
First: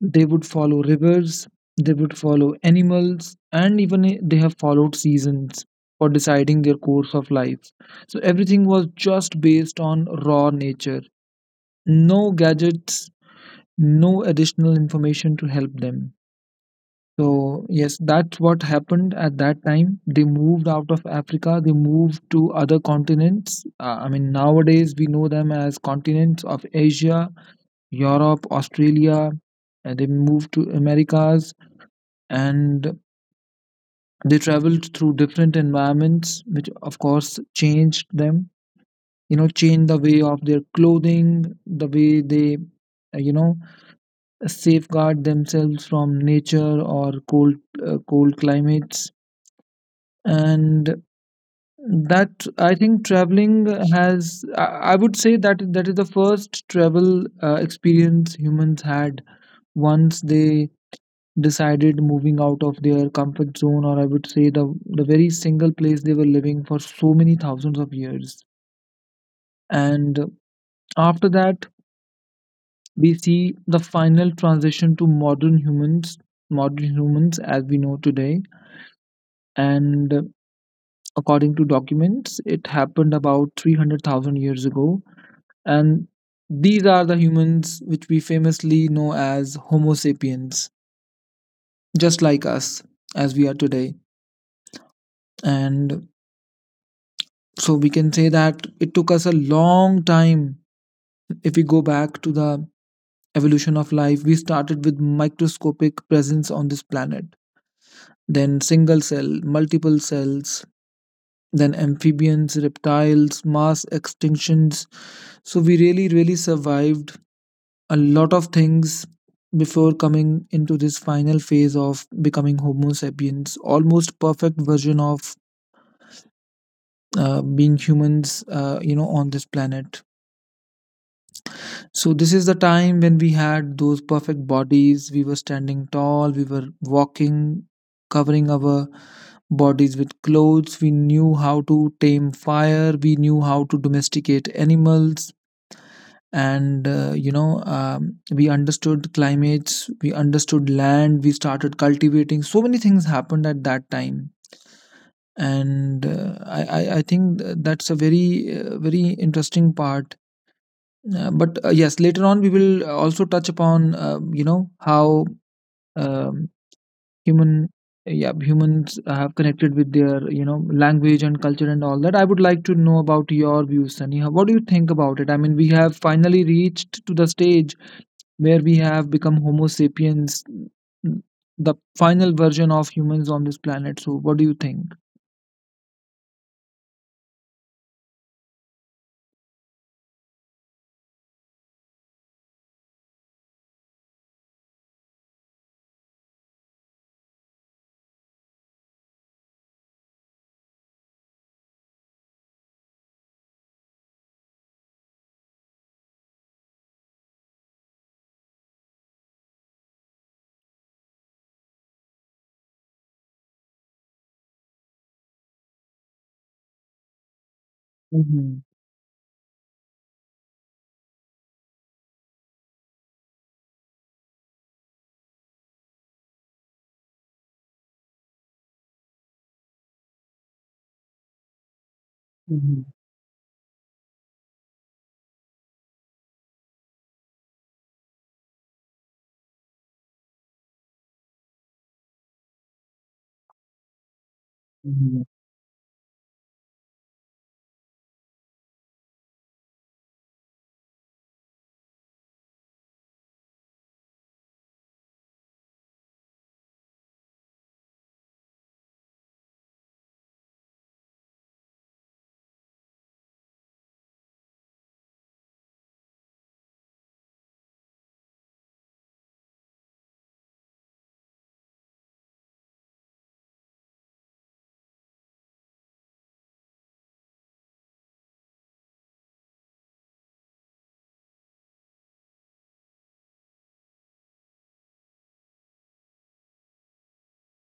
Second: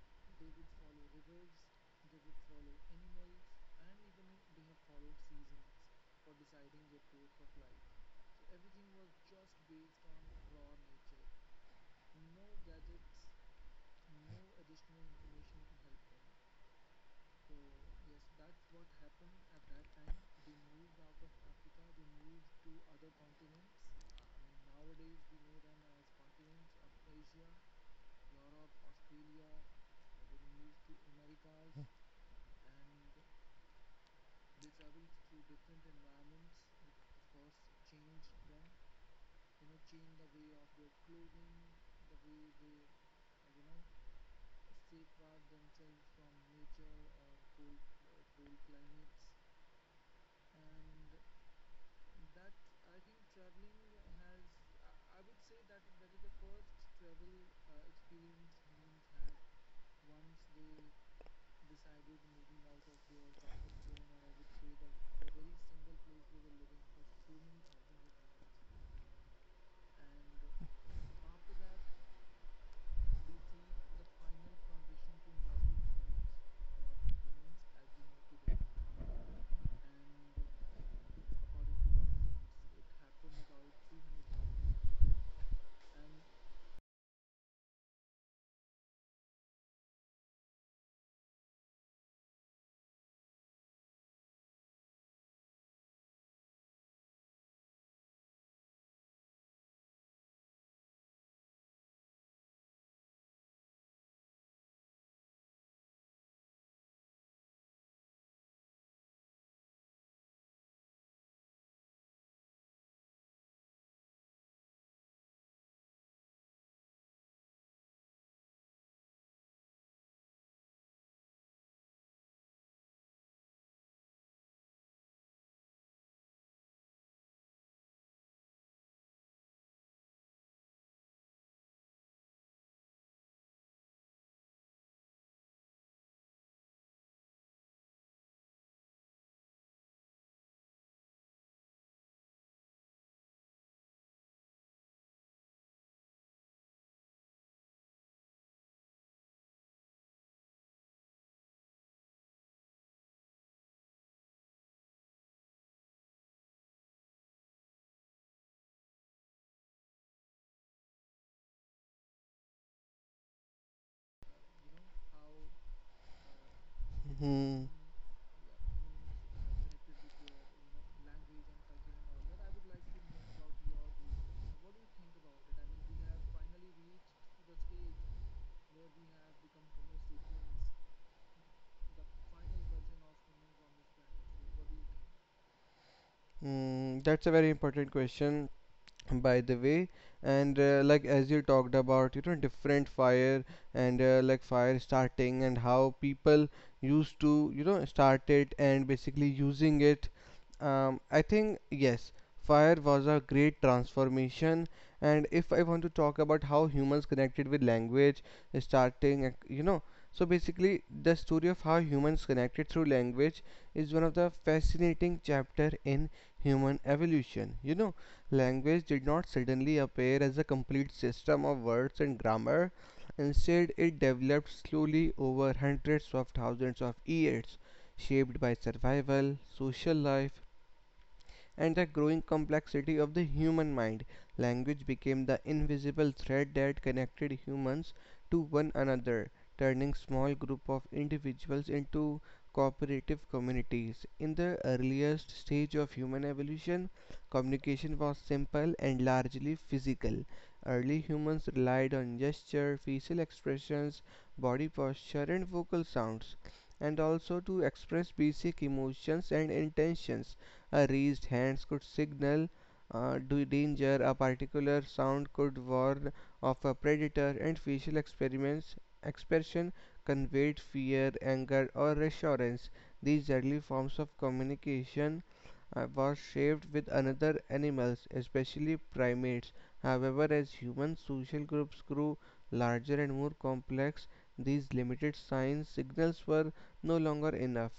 A: They would follow rivers, they would follow animals, and even they have followed seasons for deciding their course of life. So everything was just based on raw nature. No gadgets, no additional information to help them. So, yes, that's what happened at that time. They moved out of Africa, they moved to other continents. I mean, nowadays we know them as continents of Asia, Europe, Australia, and they moved to Americas, and they traveled through different environments which of course changed them, you know, changed the way of their clothing, the way they uh, you know safeguard themselves from nature or cold, cold climates. And that, I think, traveling has i, I would say that that is the first travel experience humans had once they decided moving out of their comfort zone, or I would say the very single place they were living for so many thousands of years. And after that we see the final transition to modern humans, modern humans as we know today. And according to documents, it happened about 300,000 years ago. And these are the humans which we famously know as homo sapiens, just like us, as we are today. And so we can say that it took us a long time. If we go back to the evolution of life, we started with microscopic presence on this planet, then single cell, multiple cells, then amphibians, reptiles, mass extinctions. So we really, really survived a lot of things before coming into this final phase of becoming homo sapiens, almost perfect version of being humans on this planet. So this is the time when we had those perfect bodies. We were standing tall, we were walking, covering our bodies with clothes. We knew how to tame fire, we knew how to domesticate animals. And we understood climates, we understood land, we started cultivating. So many things happened at that time, and that's a very very interesting part. But yes, later on we will also touch upon how um,
B: Hmm.
A: human yeah humans have connected with their, you know, language and culture and all that. I would like to know about your views, Sunny. What do you think about it? I mean, we have finally reached to the stage where we have become Homo sapiens, n- the final version of humans on this planet. So, what do you think?
B: Mm, that's a very important question, by the way. And like, as you talked about, different fire, and like fire starting and how people used to, start it and basically using it. I think, yes, fire was a great transformation. And if I want to talk about how humans connected with language, starting so basically the story of how humans connected through language is one of the fascinating chapter in human evolution.
A: Mm-hmm.
B: Language did not suddenly appear as a complete system of words and grammar. Instead, it developed slowly over hundreds of thousands of years, shaped by survival, social life, and the growing
A: Mm-hmm.
B: complexity of the human mind. Language became the invisible thread that connected humans to one another, turning small group of individuals into cooperative communities. In the earliest
A: Mm-hmm.
B: stage of human evolution, communication was simple and largely physical. Early humans relied on gesture, facial expressions, body posture, and vocal sounds, and also to express basic emotions and intentions. Raised hands could signal uh, danger, a particular sound could warn of a predator, and facial experiments expression conveyed fear, anger, or reassurance. These early forms of communication was shaped with other animals, especially primates. However, as human social groups grew larger and more complex, these limited sign signals were no longer enough.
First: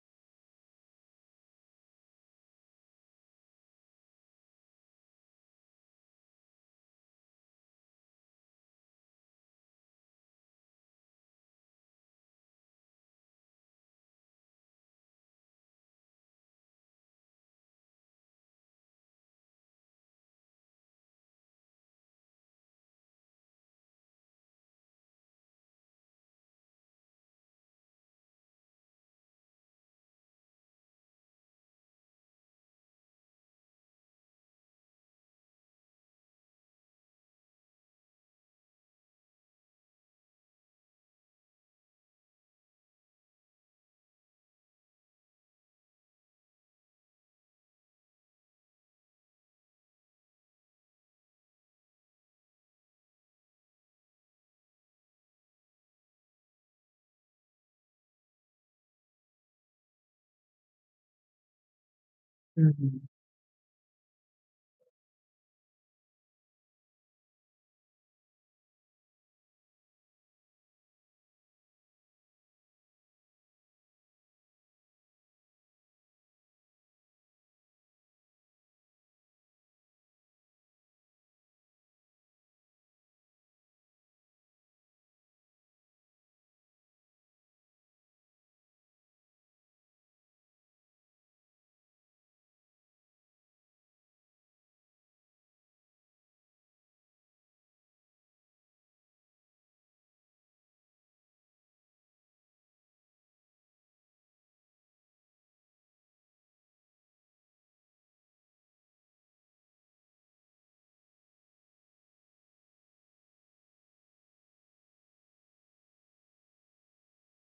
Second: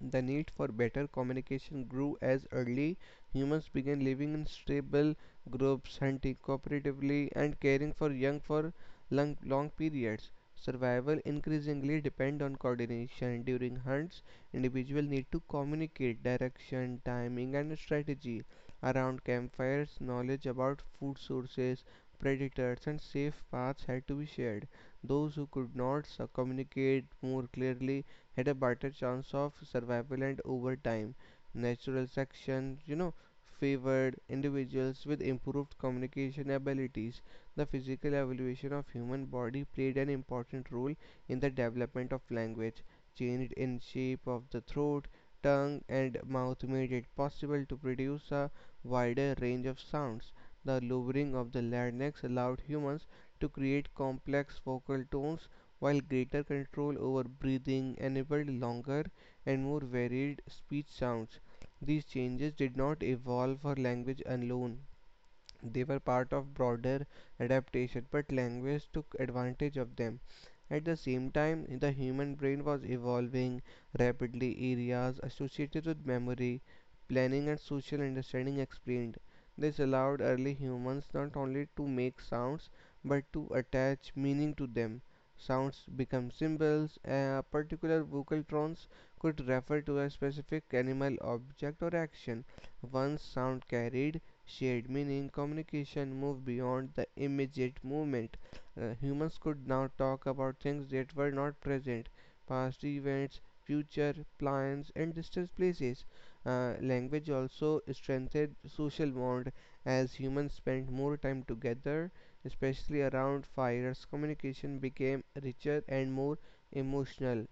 B: The need for better communication grew as early humans began living in stable groups, hunting cooperatively, and caring for young for long, long periods. Survival increasingly depend on coordination. During hunts, individuals need to communicate direction, timing, and strategy. Around campfires, knowledge about food sources, predators, and safe paths had to be shared. Those who could not so communicate more clearly had a better chance of survival, and over time natural selection favored individuals with improved communication abilities. The physical evolution of human body played an important role in the development of language. Change in shape of the throat tongue and mouth made it possible to produce a wider range of sounds. The lowering of the larynx allowed humans to create complex vocal tones while greater control over breathing enabled longer and more varied speech sounds. These changes did not evolve for language alone, they were part of broader adaptation, but language took advantage of them. At the same time, the human brain was evolving rapidly. Areas associated with memory, planning, and social understanding explained. This allowed early humans not only to make sounds but to attach meaning to them. Sounds become symbols. Particular vocal tones could refer to a specific animal, object, or action. Once sound carried shared meaning, communication moved beyond the immediate moment. Humans could now talk about things that were not present, past events, future plans, and distant places. Language also strengthened social bond as humans spent more time together, especially around fires. Communication became richer and more emotional.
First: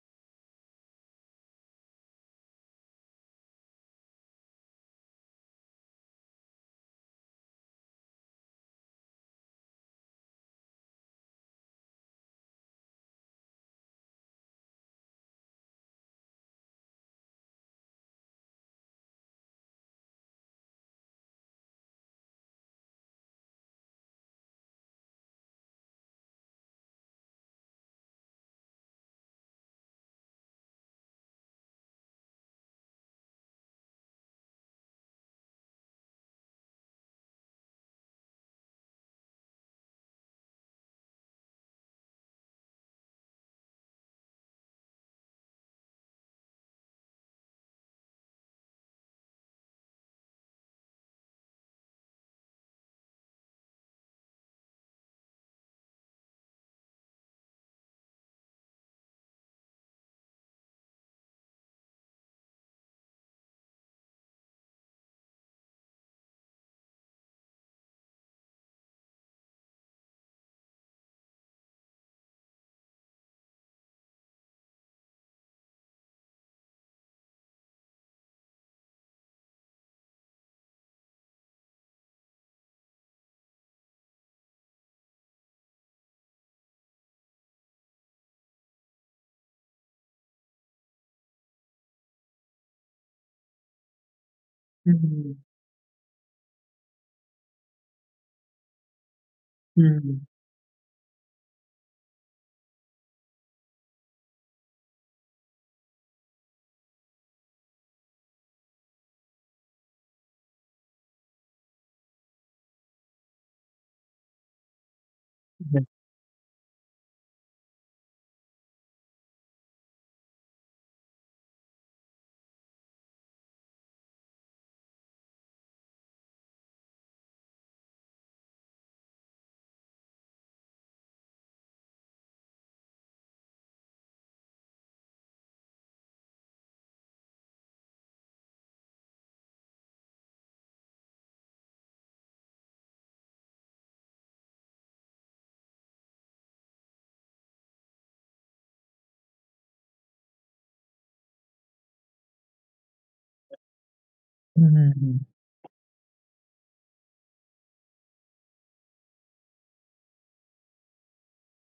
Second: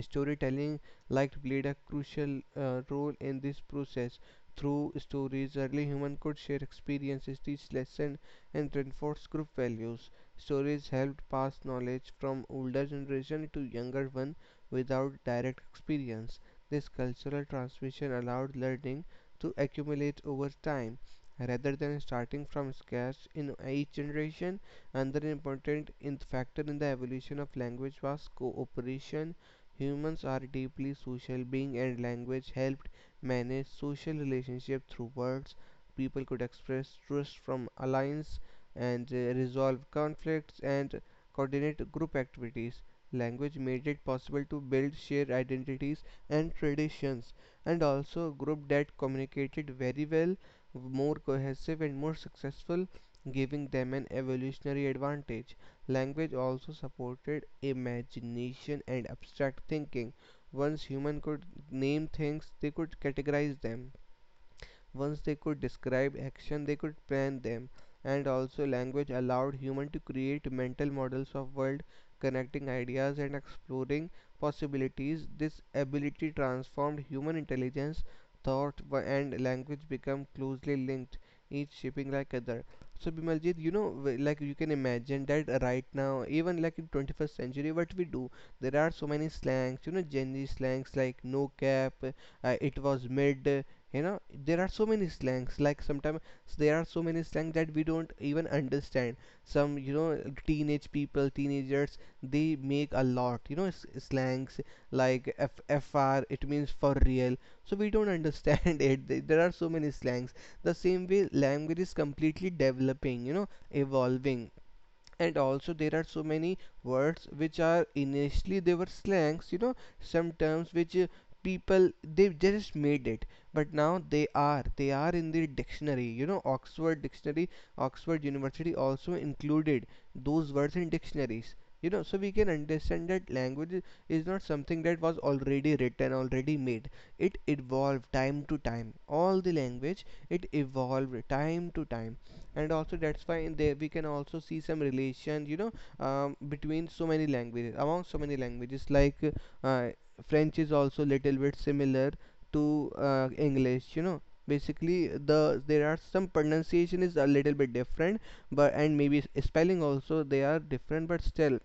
B: Storytelling liked played a crucial role in this process. Through stories, early humans could share experiences, teach lessons, and reinforce group values. Stories helped pass knowledge from older generation to younger one without direct experience. This cultural transmission allowed learning to accumulate over time rather than starting from scratch in each generation. Another important in factor in the evolution of language was cooperation. Humans are deeply social beings and language helped manage social relationships through words. People could express trust from alliance and resolve conflicts and coordinate group activities. Language made it possible to build shared identities and traditions, and also a group that communicated very well, more cohesive, and more successful, giving them an evolutionary advantage. Language also supported imagination and abstract thinking. Once humans could name things, they could categorize them. Once they could describe action, they could plan them, and also language allowed humans to create mental models of world, connecting ideas and exploring possibilities. This ability transformed human intelligence, thought and language become closely linked, each shaping like other. So Bimaljit, like you can imagine that right now, even like in 21st century, what we do, there are so many slangs, Gen Z slangs like no cap, it was mid, you know there are so many
A: Mm-hmm.
B: slangs like sometimes there are so many slang that we don't even understand some teenagers, they make a lot slangs like fr, it means for real, so we don't understand it. There are so many slangs. The same way language is completely developing, evolving. And also there are so many words which are initially they were slangs, some terms which people they just made it, but now they are in the dictionary, Oxford dictionary. Oxford University also included those words in dictionaries, so we can understand that language is not something that was already written, already made. It evolved time to time, all the language. It evolved time to time. And also that's why in there we can also see some relation, between so many languages, among so many languages, like uh, French is also little bit similar to English, basically
A: Mm-hmm.
B: the there are some pronunciation is a little bit different. But and maybe spelling also they are different, but still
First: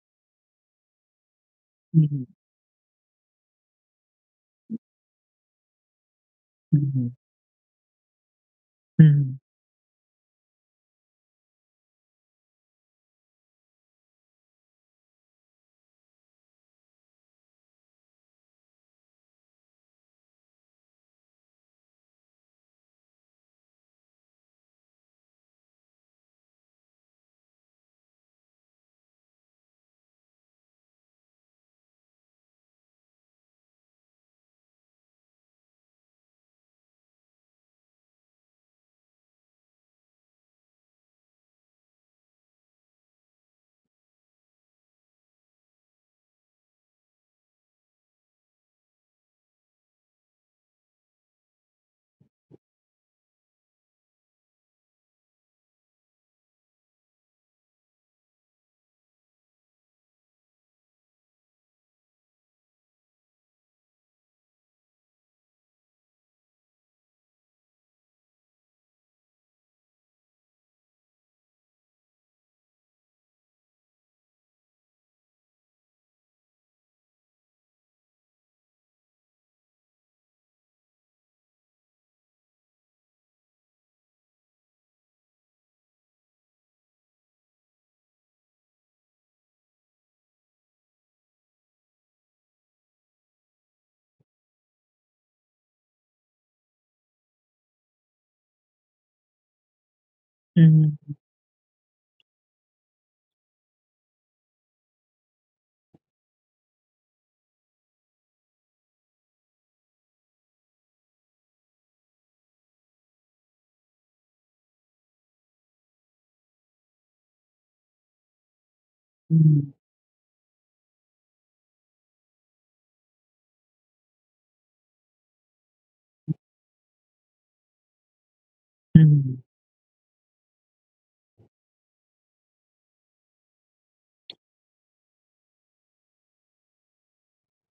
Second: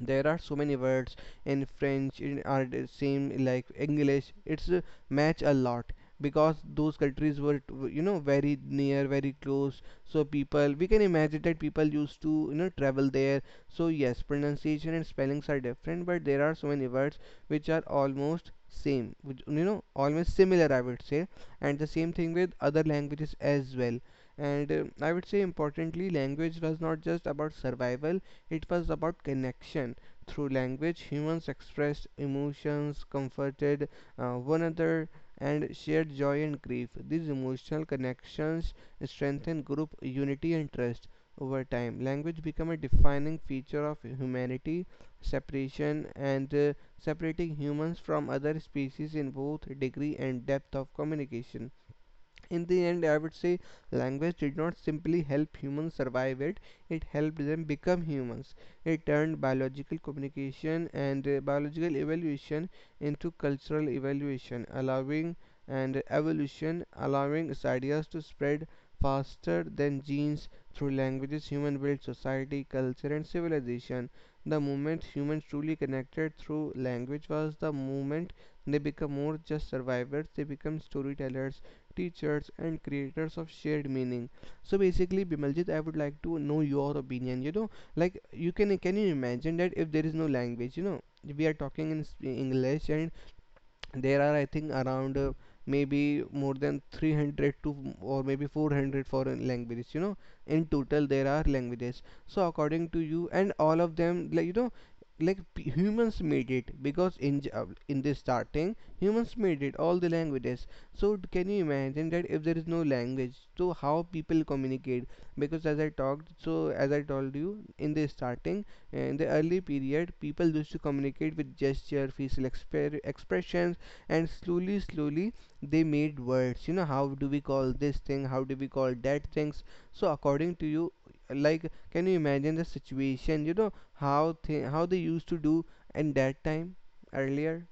B: there are so many words in French in are the same like English. It's match a lot, because those
A: Mm-hmm.
B: countries were very near, very
A: Mhm,
B: close, so people we can imagine that people used to travel there. So yes, pronunciation and spellings are different, but there are so many words which are almost same, which, almost similar, I would say. And the same thing with other languages as well. And I would say importantly language was not just about survival, it was about connection. Through language, humans expressed emotions, comforted one another, and shared joy and grief. These emotional connections strengthen group unity and trust. Over time, language became a defining feature of humanity. Separation and separating humans from other species in both degree and depth of communication. In the end, I would say language did not simply help humans survive it, it helped them become humans. It turned biological communication and biological evaluation into cultural evaluation, allowing and evolution, allowing its ideas to spread faster than genes through languages. Human built society, culture, and civilization. The moment humans truly connected through language was the moment they become more just survivors, they become storytellers, teachers, and creators of shared meaning. So basically, Bimaljit, I would like to know your opinion. Like you can you imagine that if there is no language, we are talking in English, and there are I think around maybe more than 300 to or maybe 400 foreign languages, in total
A: mhm,
B: there are languages. So according to you, and all of them, like like humans made it, because in in the starting humans made it, all the languages. So can you imagine that if there is no language, so how people communicate? Because as I talked, so as I told you in the starting, in the early
A: mhm,
B: period people used to communicate with gesture, facial expressions, and slowly they made words, how do we call this thing, how do we call that
A: mhm.
B: things. So according to you, like can you imagine the situation, how how they used to do in that time, earlier.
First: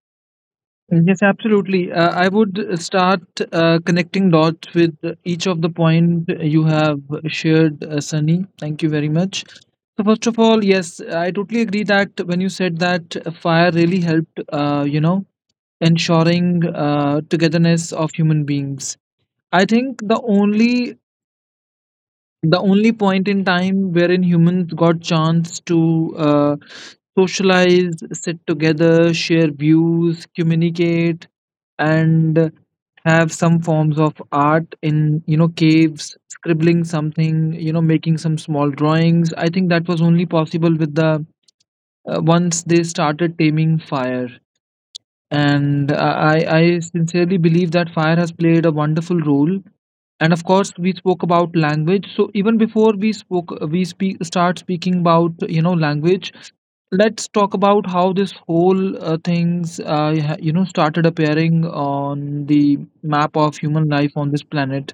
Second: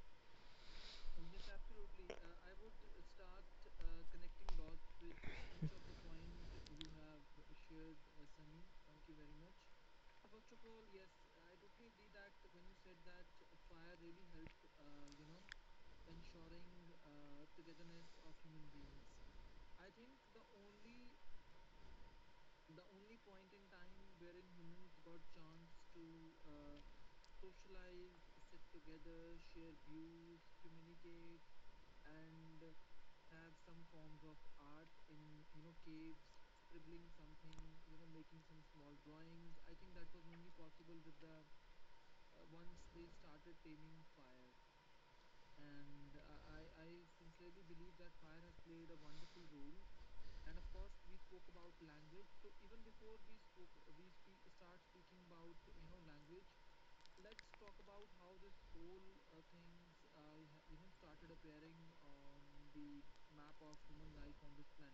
A: Yes, absolutely. I would start connecting dots with each of the point you have shared, Sunny. Thank you very much. So first of all, yes, I totally agree that when you said that fire really helped, ensuring togetherness of human beings. I think the only point in time wherein humans got chance to socialize, sit together, share views, communicate, and have some forms of art in, you know, caves, scribbling something, you know, making some small drawings. I think that was only possible with the once they started taming fire, and I sincerely believe that fire has played a wonderful role. And of course, we spoke about language. So even before we spoke, we speak start speaking about, you know, language. Let's talk about how this whole things started appearing on the map of human life on this planet.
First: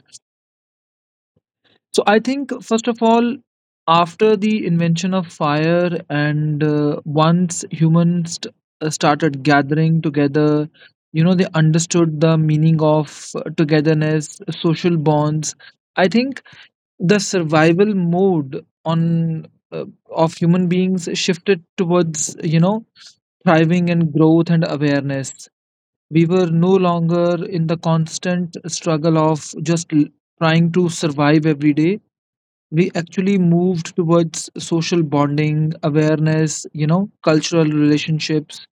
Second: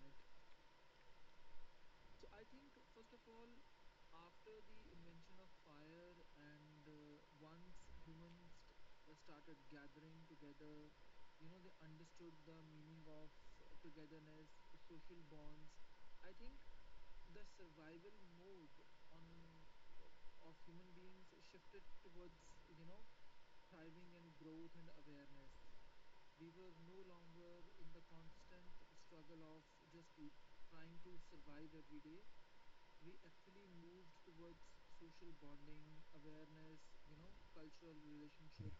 A: So I think first of all, after the invention of fire and once humans started gathering together, you know, they understood the meaning of togetherness, social bonds. I think the survival mode on of human beings shifted towards, you know, thriving and growth and awareness. We were no longer in the constant struggle of just trying to survive every day. We actually moved towards social bonding, awareness, you know, cultural relationships.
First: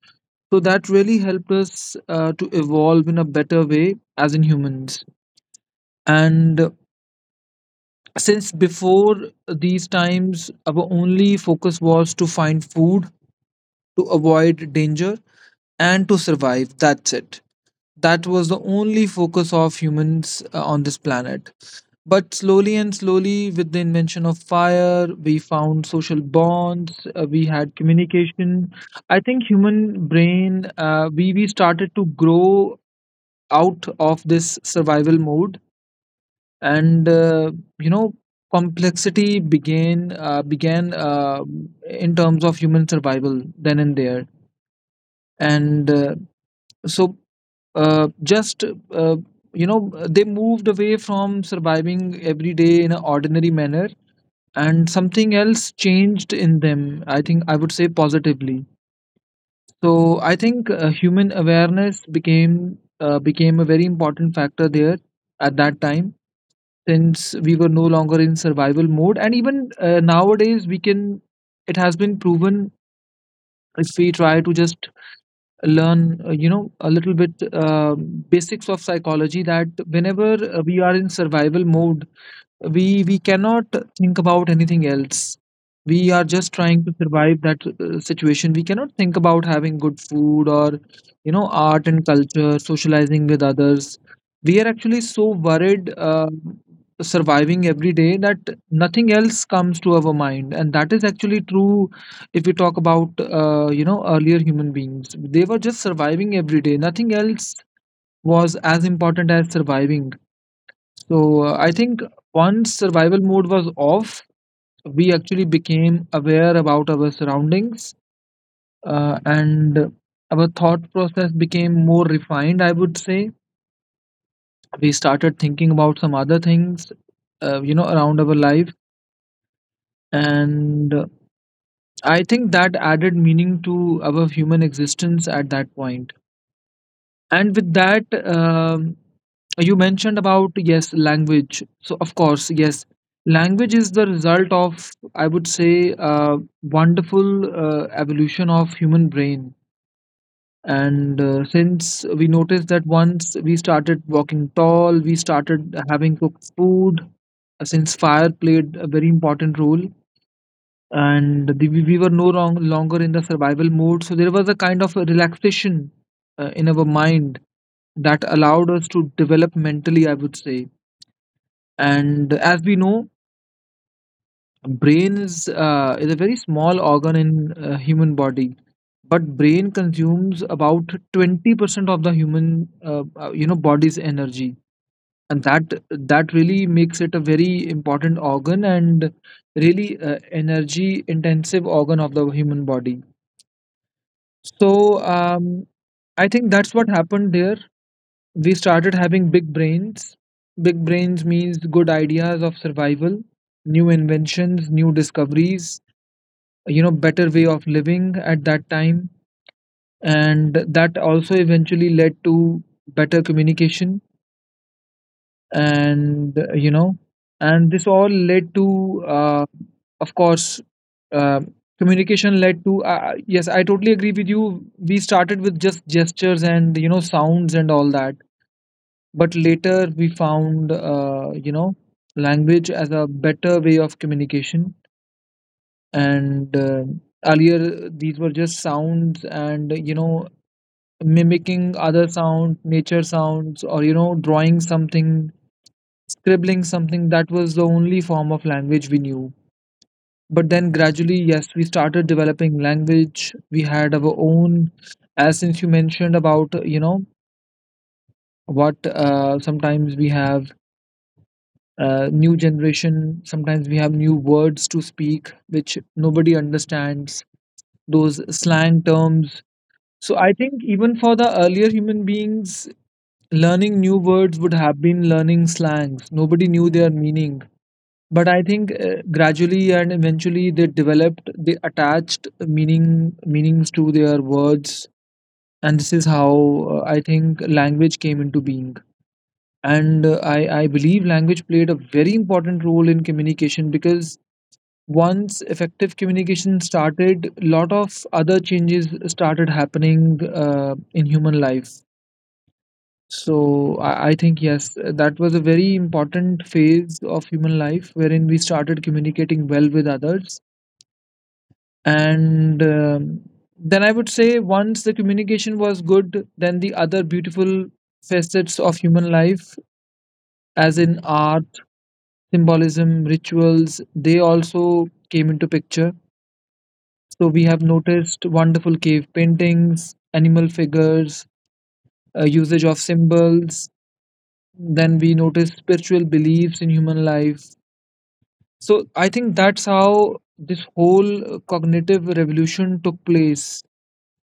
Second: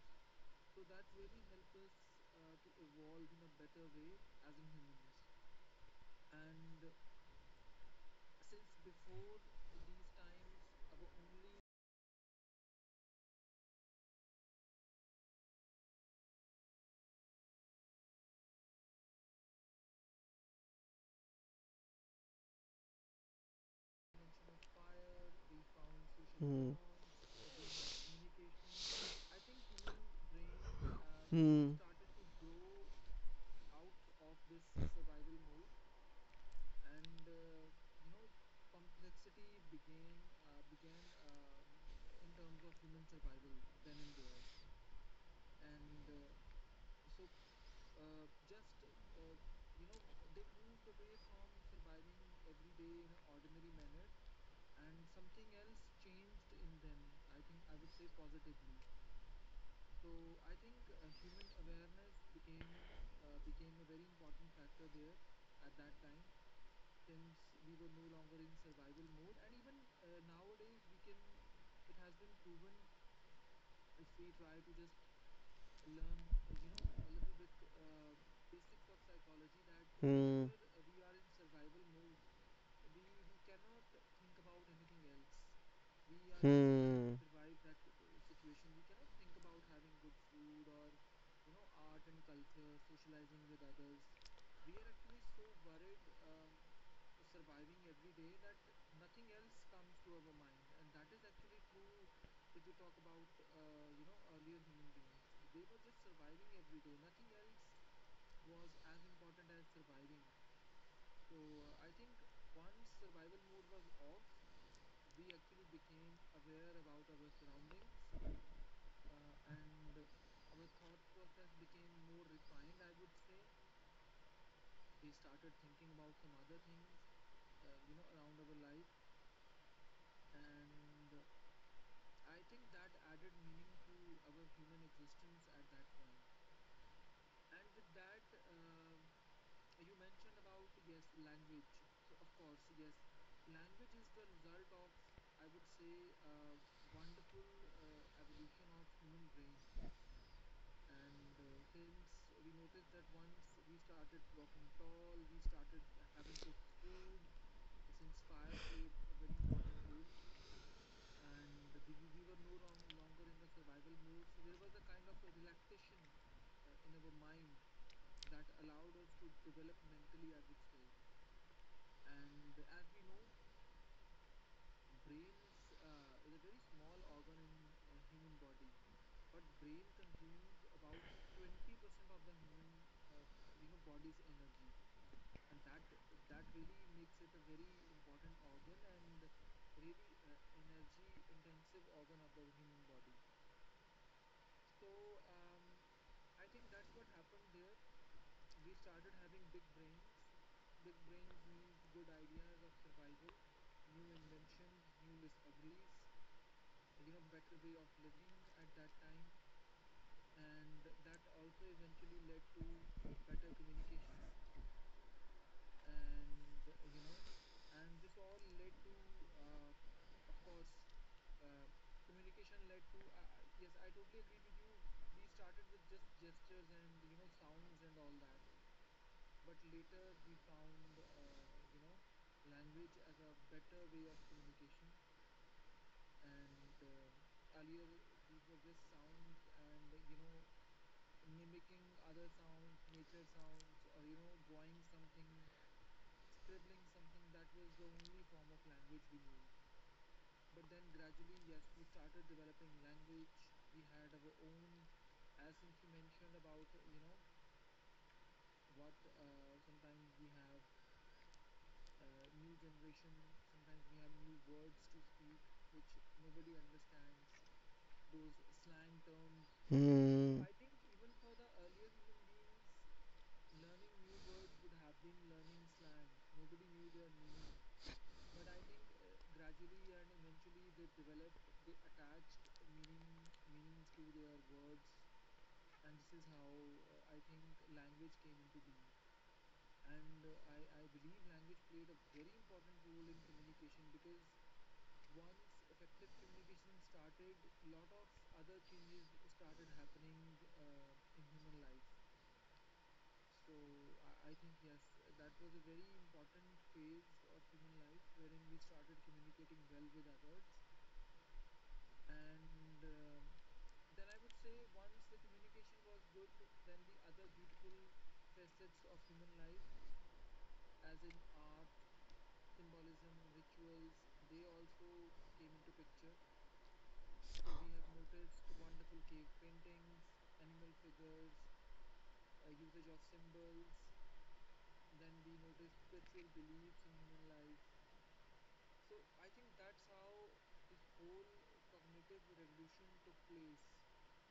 A: So that really helped us to evolve in a better way as in humans. And since before these times, our only focus was to find food, to avoid danger, and to survive, that's it. That was the only focus of humans on this planet. But slowly and slowly, with the invention of fire, we found social
B: Hmm.
A: bonds. We had communication. I think human brain, we
B: Hmm.
A: started to grow out of this survival mode, and you know complexity began in terms of human survival then and there. And so just you know they moved away from surviving every day in an ordinary manner, and something else changed in them, I think I would say positively. So I think human awareness became a very important factor there at that time. Since we were no longer in survival mode, and even nowadays we can, it has been proven, if we try to just learn a little bit basics of psychology, that whenever
B: Hmm.
A: we are in survival mode, we cannot think about anything else, we are just trying to
B: Hmm.
A: survive that situation. We cannot think about having good food or, you know, art and culture, socializing with others. We are actually so worried surviving every day that nothing else comes to our mind, and that is actually true. If we talk about earlier human beings, they were just surviving every day, nothing else was as important as surviving. So I think once survival mode was off, we actually became aware about our surroundings, and our thought process became more refined, I would say. We started thinking about some other things, around our life. And I think that added meaning to our human existence at that point. And with that, you mentioned about yes language. So of course, yes, language is the result of, I would say, wonderful evolution of human brain. And since we noticed that once we started walking tall, we started having cooked food, since fire played a very important role, and the, we were no longer in the survival mode, so there was a kind of a relaxation in our mind that allowed us to develop mentally, I would say. And as we know, brain is is a very small organ in human body, but brain consumes about 20% of the human body's energy, and that really makes it a very important organ and really energy intensive organ of the human body. So um, I think that's what happened there. We started having big brains. Big brains means good ideas of survival, new inventions, new discoveries, you know, better way of living at that time. And that also eventually led to better communication, and, and this all led to, of course, uh, communication led to, yes, I totally agree with you. We started with just gestures and, sounds and all that, but later we found language as a better way of communication. And earlier these were just sounds and, mimicking other sound nature sounds, or drawing something, scribbling something. That was the only form of language we knew. But then gradually, yes, we started developing language. We had our own. As since you mentioned about, what, sometimes we have, new generation, sometimes we have new words to speak which nobody understands, those slang terms. So I
B: Hmm.
A: think even for the earlier human beings, learning new words would have been learning slangs nobody knew their meaning. But I think, gradually and eventually they developed, they attached meaning meanings to their words. And this is how, I think, language came into being. And I believe language played a very important role in communication, because once effective communication started, a lot of other changes started happening in human life. So I think, yes, that was a very important phase of human life, wherein we started communicating well with others. And then I would say, once the communication was good, then the other beautiful facets of human life, as in art, symbolism, rituals, they also came into picture. So we have noticed wonderful cave paintings, animal figures, usage of symbols. Then we notice spiritual beliefs in human life. So I think that's how this whole cognitive revolution took place,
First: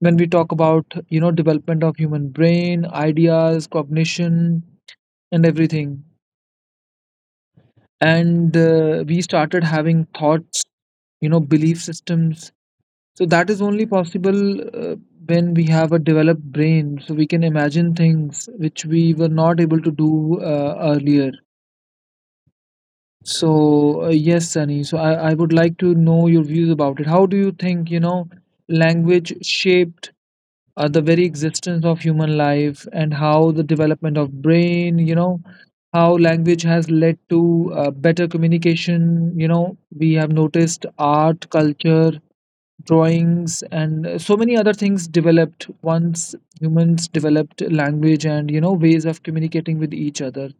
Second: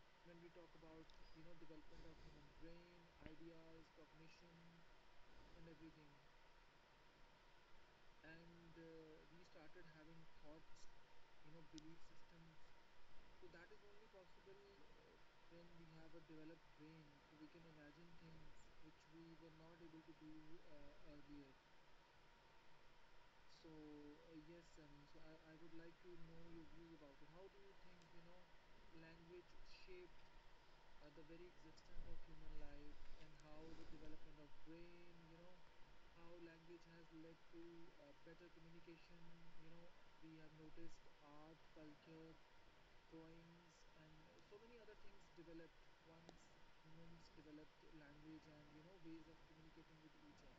A: when we talk about, development of human brain, ideas, cognition, and everything. And we started having thoughts, belief systems. So that is only possible when we have a developed brain, so we can imagine things which we were not able to do earlier. So, yes, Sunny. So I would like to know your views about it. How do you think, language shaped the very existence of human life, and how the development of brain, how language has led to better communication? You know, we have noticed art, culture, drawings, and so many other things developed once humans developed language and, ways of communicating with each other.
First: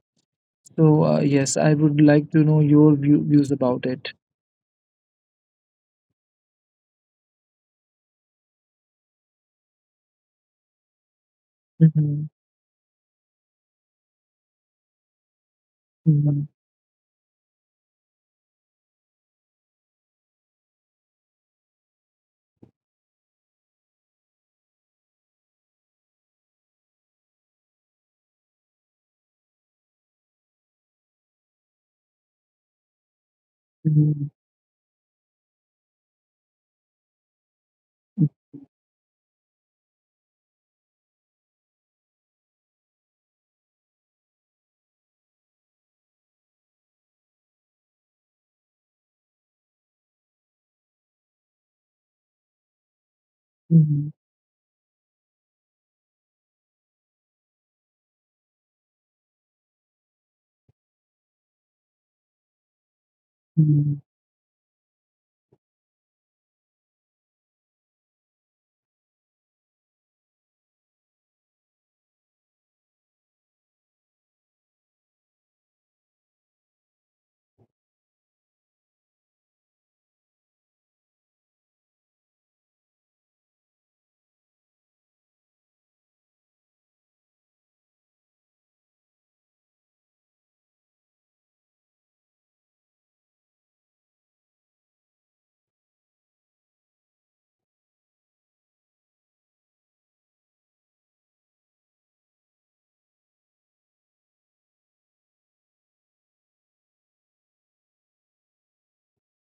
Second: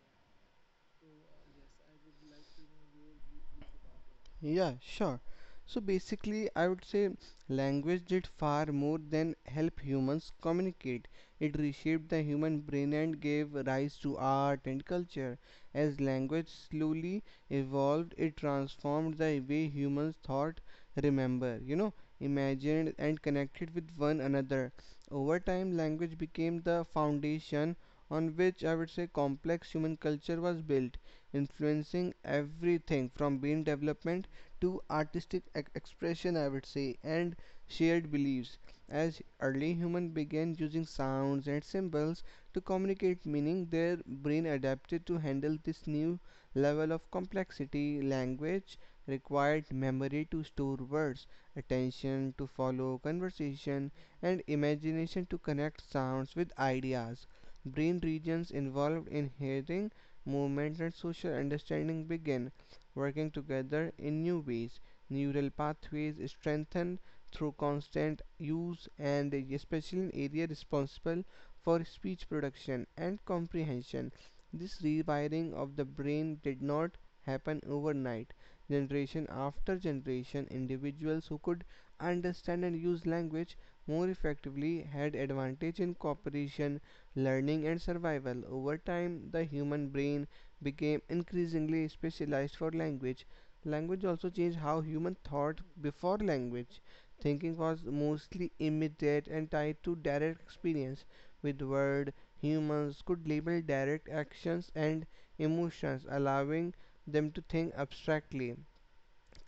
A: So, yes, I would like to know your views about it.
B: Yeah, sure. So basically, I would say language did far more than help humans communicate. It reshaped the human brain and gave rise to art and culture. As
A: Mhm,
B: language slowly evolved, it transformed the way humans thought, remember, imagined, and connected with one another. Over time, language became the foundation on which I would say complex human culture was built, influencing everything from brain development
A: mhm,
B: to artistic expression, I would say, and shared
A: mhm,
B: beliefs. As early humans began using sounds and symbols to communicate meaning, their brain adapted to handle this new level of complexity. Language required memory to store words, attention to follow conversation,
A: mhm,
B: and imagination to connect sounds with ideas. Brain regions involved in hearing, movement, and social understanding began working together
A: mhm,
B: in new ways. Neural pathways strengthened through constant use and especially in area responsible for speech production and comprehension. This rewiring of the brain did not happen overnight. Generation after generation, individuals who could understand and use language more effectively had advantage in cooperation, learning and survival. Over time, the human brain became increasingly specialized for language. Language also changed how human thought before language. Thinking was mostly immediate and tied to direct experience. With word, humans could label direct actions and emotions, allowing them to think abstractly.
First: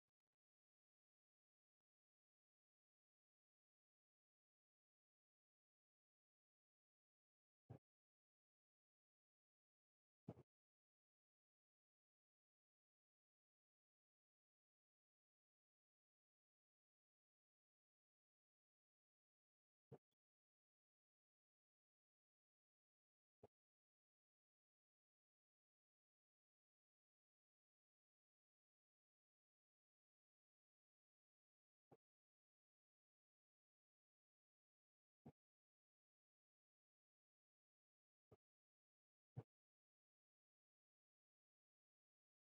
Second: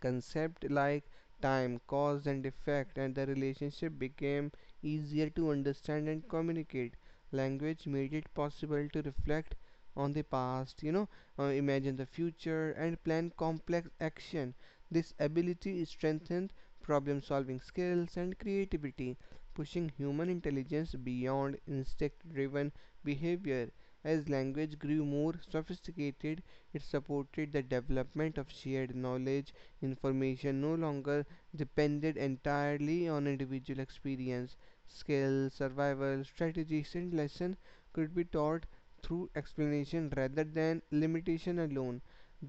B: Concepts like time, cause and effect, and the relationship became easier to understand and communicate. Language made it possible to reflect on the past, imagine the future, and plan complex action. This ability strengthened problem solving skills and creativity, pushing human intelligence beyond instinct driven behavior. As language grew more sophisticated, it supported the development of shared knowledge information no longer depended entirely on individual experience. Skills, survival, strategies, and lesson could be taught through explanation rather than limitation alone.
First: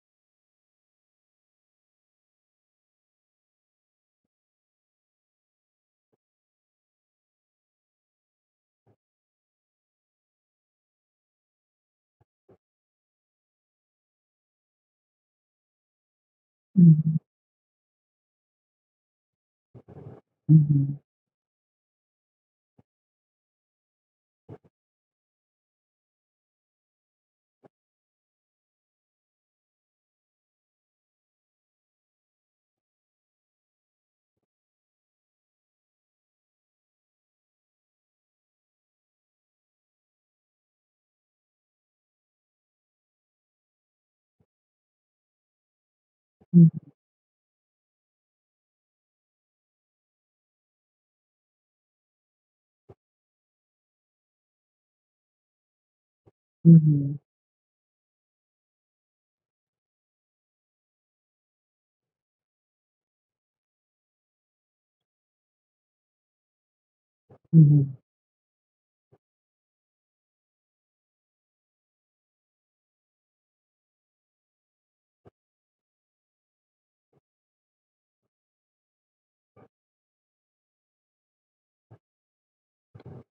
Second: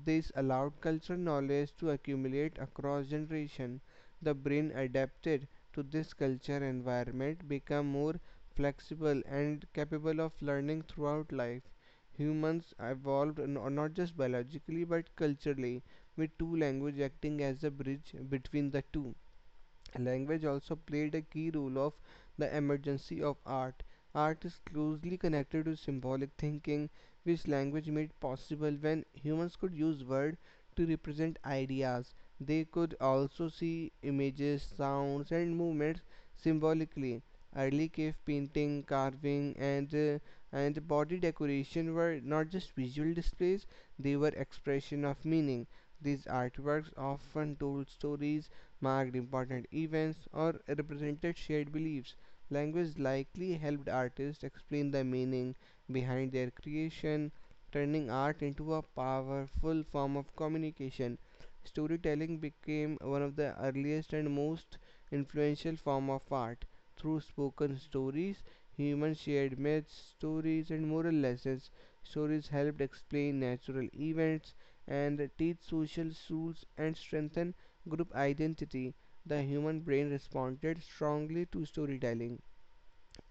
B: This allowed cultural knowledge to accumulate across generations. The brain adapted to this culture environment, become more flexible and capable of learning throughout life humans evolved not just biologically but culturally with two languages
A: mhm,
B: acting as a bridge between the two. Language also
A: mhm,
B: played a key role of the emergence of art. Art is closely connected to symbolic thinking, which language made possible when humans could use words to represent ideas. They could also see images, sounds, and movements symbolically. Early cave painting, carving, and and body decoration were not just visual displays; they were expression of meaning. These artworks often told stories marked important events, or represented shared beliefs. Language likely helped artists explain the meaning behind their
A: mhm,
B: creation, turning art into a powerful form of communication. Storytelling became one of the earliest and most influential form of art. Through
A: mhm, mhm,
B: spoken
A: mhm,
B: stories, humans shared myths, stories, and moral lessons. Stories helped explain natural events and teach social rules and strengthen group identity, the human brain responded strongly to storytelling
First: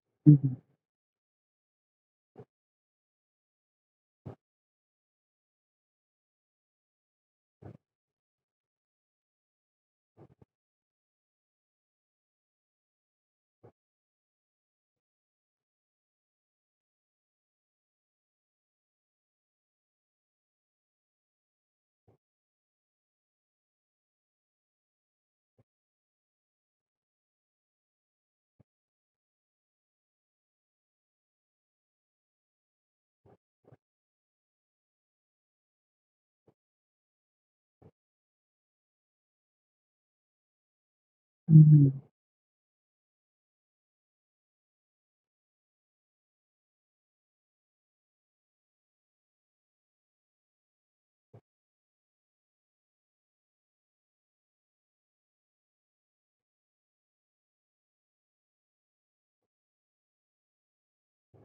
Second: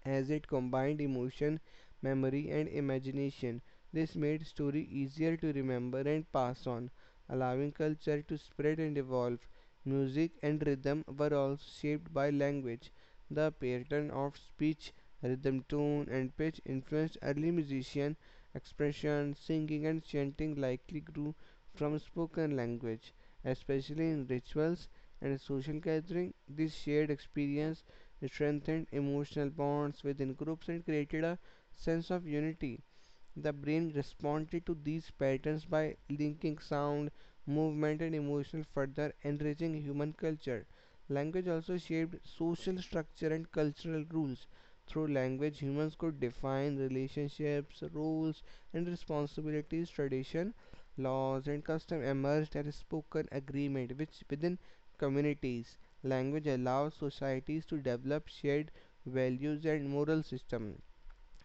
B: as it combined emotion, memory, and imagination. This made story easier to remember and pass on, allowing culture to spread and evolve. Music and rhythm were also shaped by language. The pattern of speech, rhythm, tone, and pitch influenced early musician expression. Singing and chanting likely grew from spoken language, especially in rituals and social gathering. This shared experience it strengthened emotional bonds within groups and created a sense of unity the brain responded to these patterns by linking sound, movement, and emotion, further enriching human culture. Language also
A: mhm,
B: shaped social structure and cultural rules. Through language, humans could define relationships, roles, and responsibilities. Tradition, laws, and custom emerged as spoken agreement, which within communities, language allows societies to develop shared values and moral system.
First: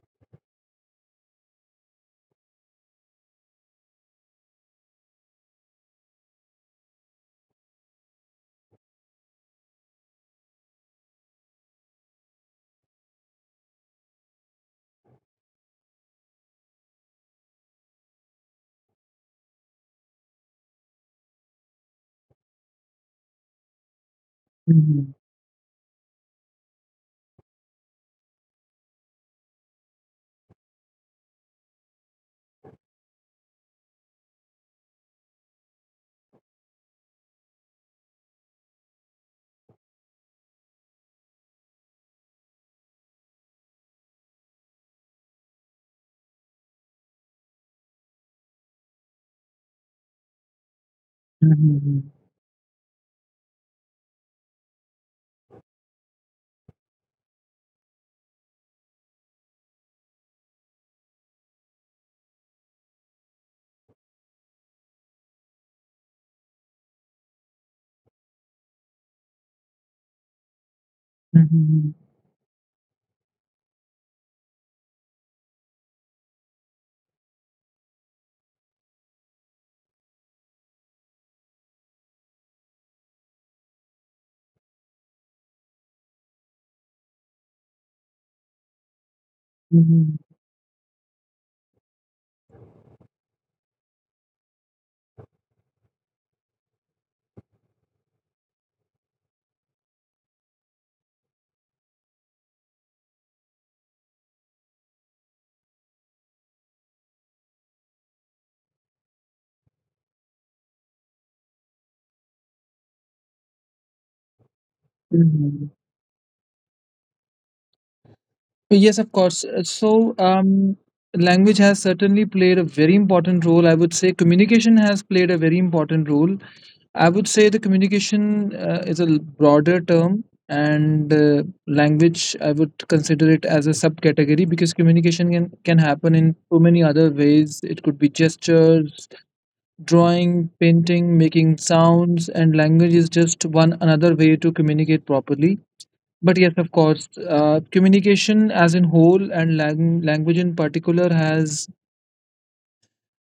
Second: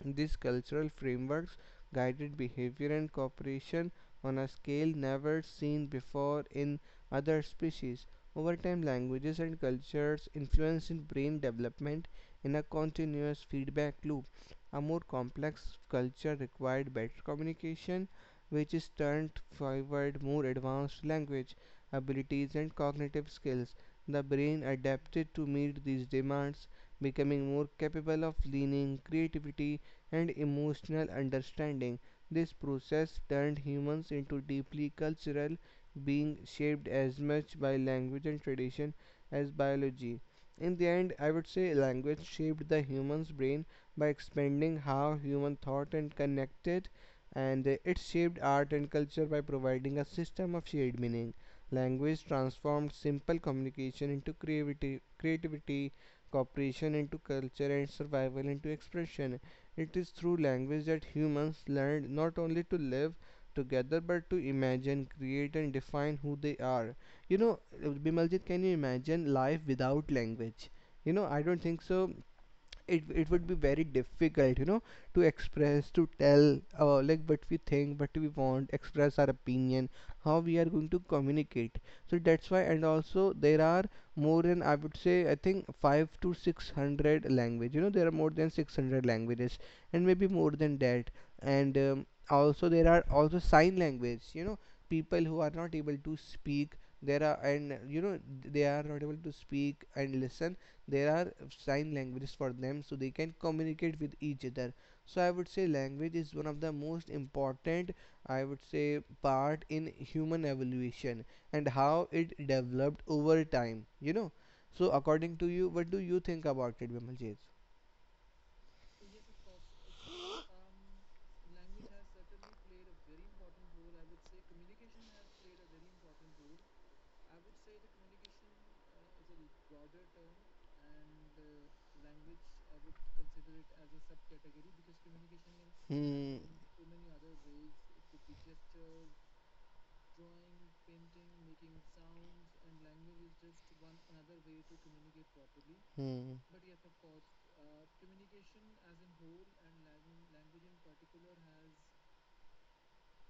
B: These cultural frameworks guided behavior and cooperation on a scale never seen before in other species. Over time, languages and cultures influence in brain development in a continuous feedback loop. A more complex culture required better communication, which is turned forward more advanced language abilities and cognitive skills. The brain
A: mhm,
B: adapted to meet these demands, becoming more capable of learning, creativity, and emotional understanding. This process turned humans into deeply cultural beings shaped as much by language and tradition as biology. In the end, I would say language shaped the human's brain by expanding how human thought and connected, and it shaped art and culture by providing a system of shared meaning.
A: mhm,
B: Language transformed simple communication into creativity, cooperation into culture, and survival into expression. It is through language that humans learned not only to live together but to imagine, create, and define who they are. You know, Bimaljit, can you imagine life without language? I don't think so. It would be very difficult to express, to tell, like what we think, what we want, express our opinion, how we are going to communicate. So that's why. And also there are more than, I would say, I think 5 to 600 language. There are more than 600 languages,
A: mhm,
B: and
A: mhm,
B: maybe more than that. And also there are also sign language, people who are not able to speak. There are and They are not able to speak and listen. There are sign languages for them, so they can communicate with each other. So I would say language is one of the most important, I would say, part in human evolution, and how it developed over time. So
A: mhm,
B: according to you,
A: mhm.
B: what do you think about it, Bimaljit?
A: Yes, of course. So, language has certainly played a very important role. I would say communication has played a very important role. I would say the communication is a broader term, and language I would consider it as a subcategory, because communication can happen
B: Hmm.
A: in so many other ways. It could be gestures, drawing, painting, making sounds, and language is just one another way to communicate properly.
B: Many.
A: But yes, of course, communication as in whole, and language in particular, has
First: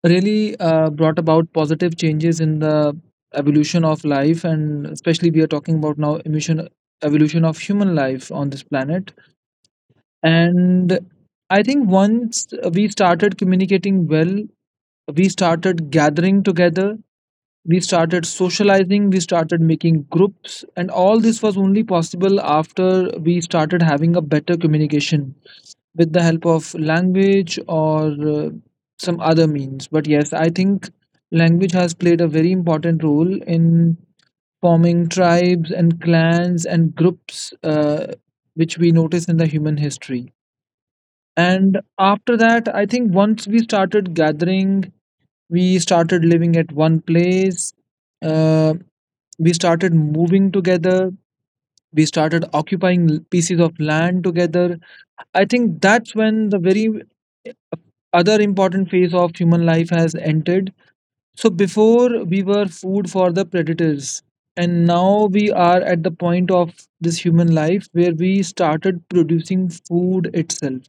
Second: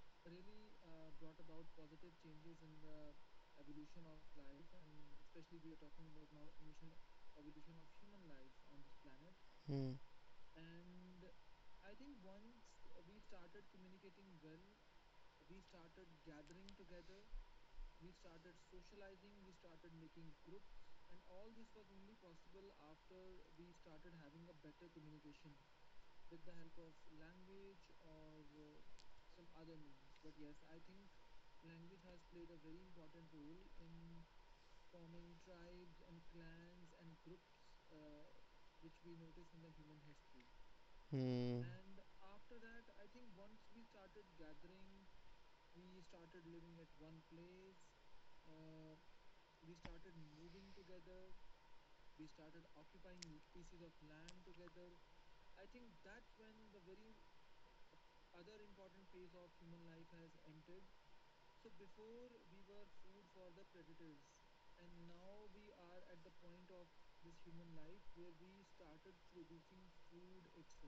A: really brought about positive changes in the evolution of life, and especially we are talking about now emission evolution of human life on this planet.
B: Hmm. Hmm.
A: And I think once we started communicating well, we started gathering together, we started socializing, we started making groups, and all this was only possible after we started having a better communication with the help of language or some other means. But yes, I think language has played a very important role in forming tribes and clans and groups, which we notice in the human history.
B: Hmm.
A: And after that, I think once we started gathering, we started living at one place, uh, we started moving together, we started occupying pieces of land together. I think that's when the very other important phase of human life has entered. So before, we were food for the predators, and now we are at the point of this human life where we started producing food itself.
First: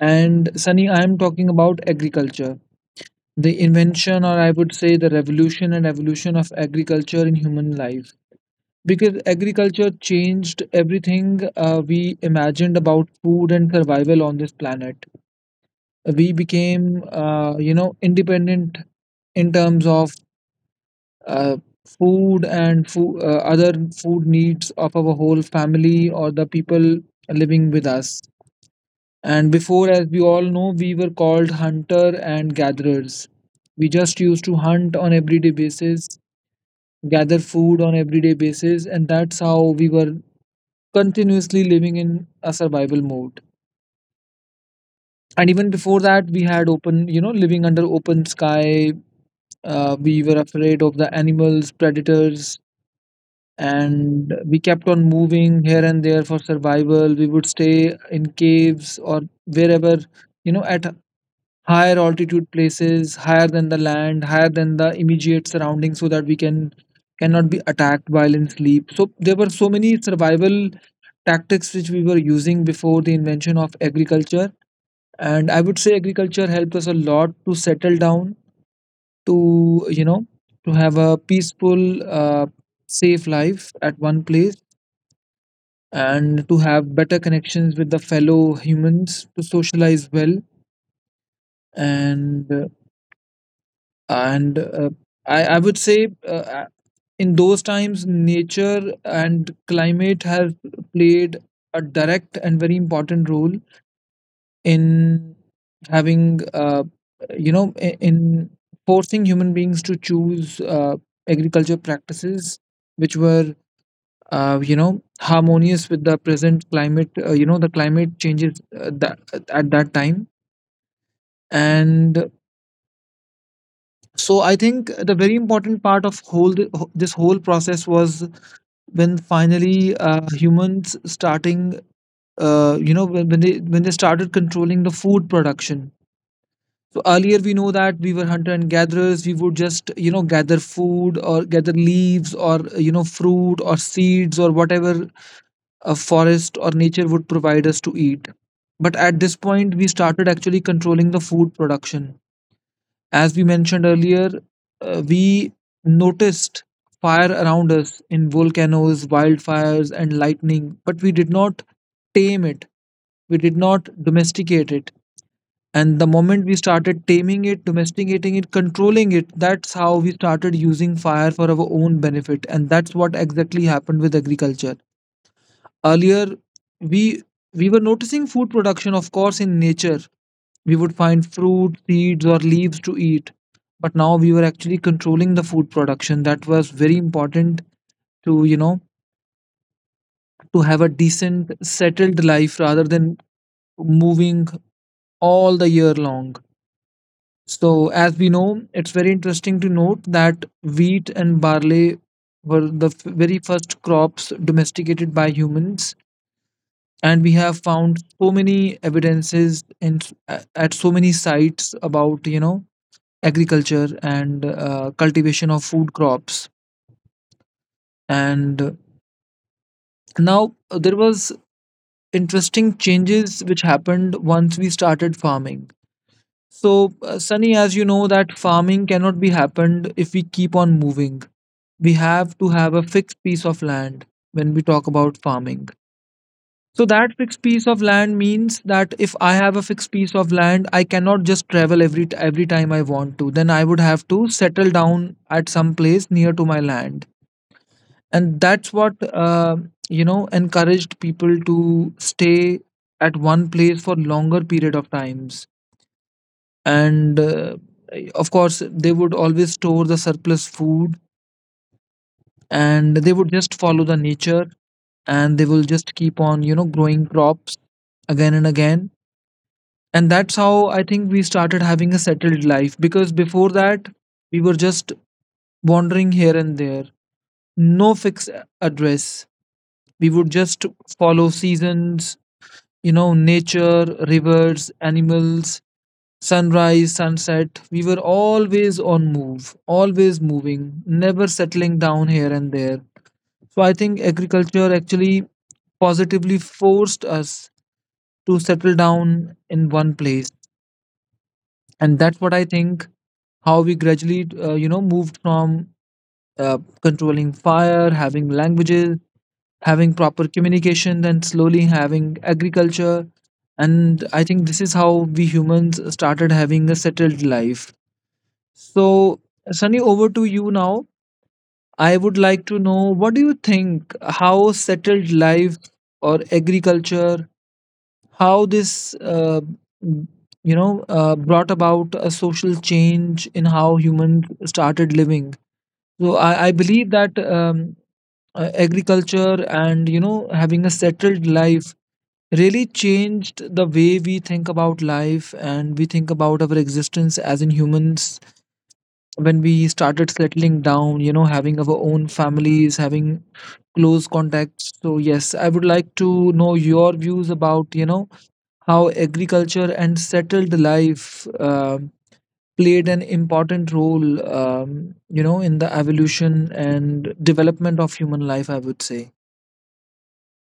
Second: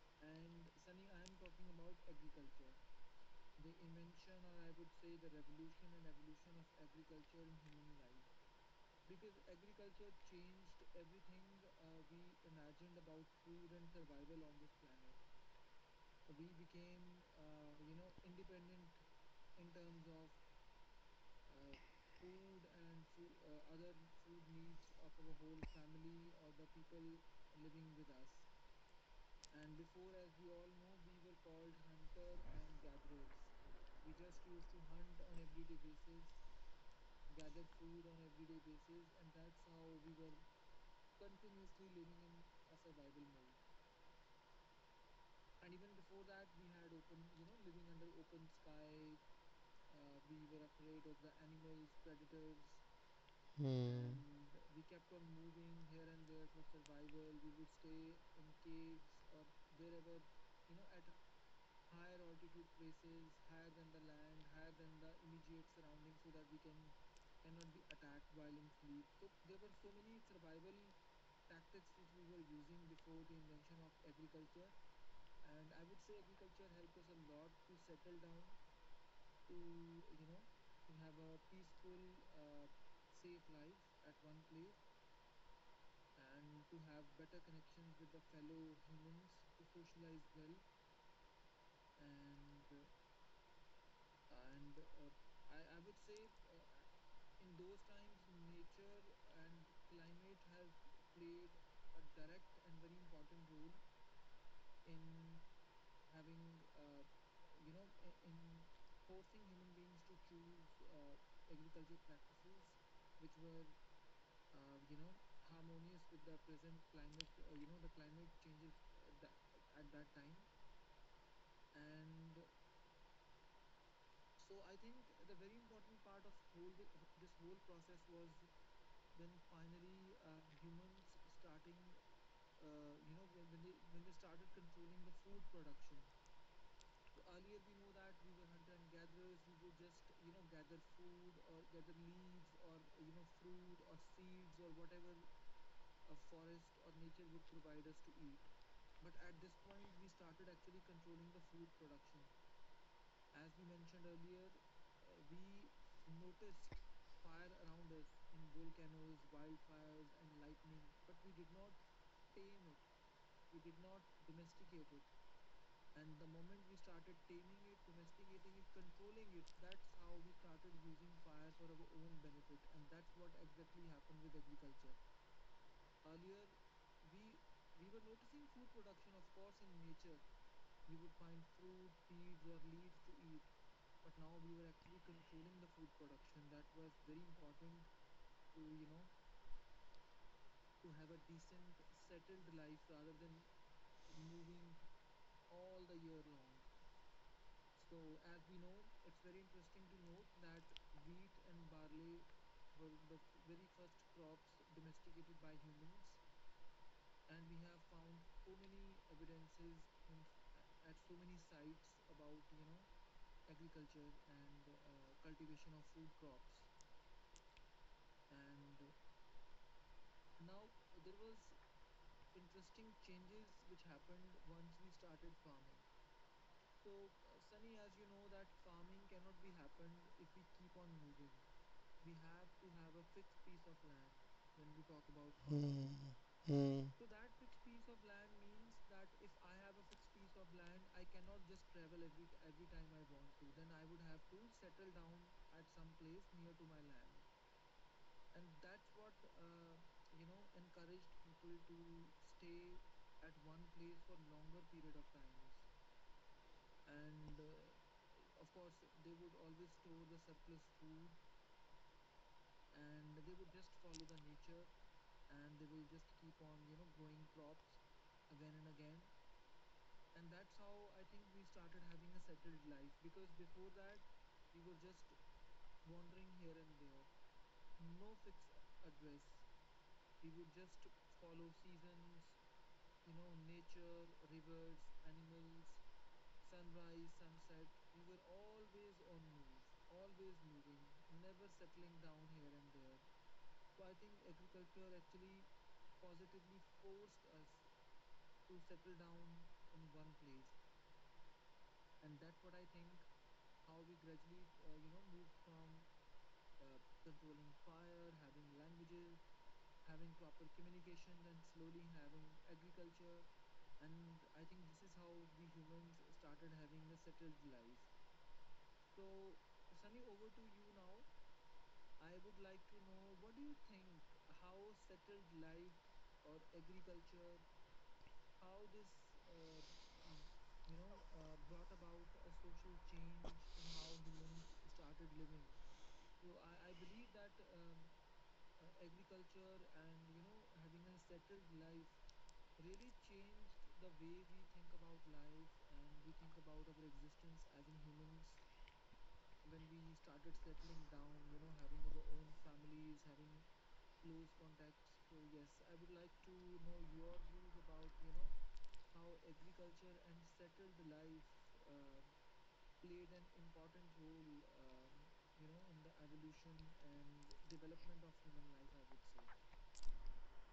A: And Sunny, I am talking about agriculture, the invention, or I would say the revolution and evolution of agriculture in human life. Because agriculture changed everything we imagined about food and survival on this planet. We became, independent in terms of, uh, food and other food needs of our whole family, or the people living with us. And before, as we all know, we were called hunter and gatherers. We just used to hunt on everyday basis, gather food on everyday basis, and that's how we were continuously living in a survival mode. And even before that, we had open, you know, living under open sky. We were afraid of the animals, predators,
B: Hmm.
A: and we kept on moving here and there for survival. We would stay in caves or wherever, at higher altitude places, higher than the land, higher than the immediate surroundings, so that we cannot be attacked while in sleep. So there were so many survival tactics which we were using before the invention of agriculture. And I would say agriculture helped us a lot to settle down, to, to have a peaceful, uh, safe life at one place, and to have better connections with the fellow humans, to socialize well. And and uh, I would say, in those times nature and climate have played a direct and very important role in having, you know in forcing human beings to choose agriculture practices which were harmonious with the present climate, the climate changes that at that time. And so I think the very important part of whole this whole process was when finally, humans starting, when they started controlling the food production. So earlier, we know that we were hunter and gatherers. We would just, gather food, or gather leaves, or, fruit or seeds or whatever a forest or nature would provide us to eat. But at this point, we started actually controlling the food production. As we mentioned earlier, we noticed fire around us in volcanoes, wildfires, and lightning, but we did not tame it. We did not domesticate it. And the moment we started taming it, domesticating it, controlling it, that's how we started using fire for our own benefit. And that's what exactly happened with agriculture. Earlier, we we were noticing food production, of course, in nature. We would find fruit, seeds, or leaves to eat. But now we were actually controlling the food production. That was very important to, to have a decent, settled life rather than moving all the year long. So, as we know, it's very interesting to note that wheat and barley were the very first crops domesticated by humans, and we have found so many evidences in at so many sites about, agriculture and cultivation of food crops. And now, there was interesting changes which happened once we started farming. So, Sunny, as you know, that farming cannot be happened if we keep on moving. We have to have a fixed piece of land when we talk about farming.
B: Hmm.
A: So,
B: Forests.
A: that fixed piece of land means that if I have a fixed piece of land, I cannot just travel every time I want to. Then I would have to settle down at some place near to my land, and that's what, encouraged people to stay at one place for longer period of times. And of course they would always store the surplus food, and they would just follow the nature, and they will just keep on, growing crops again and again. And that's how I think we started having a settled life, because before that we were just wandering here and there, no fixed address. We would just follow seasons, nature, rivers, animals, sunrise, sunset. We were always on move, always moving, never settling down here and there. So I think agriculture actually positively forced us to settle down in one place. And that's what I think, how we gradually, moved from controlling fire, having languages, having proper communication, then slowly having agriculture. And I think this is how we humans started having a settled life. So, Sunny, over to you now. I would like to know, what do you think? How settled life or agriculture, how this, m- brought about a social change in how humans started living? So, I believe that agriculture and, having a settled life really changed the way we think about life, and we think about our existence as in humans, when we started settling down, having our own families, having close contacts. So, yes, I would like to know your views about, how agriculture and settled life played an important role, in the evolution and development of human life, I would say.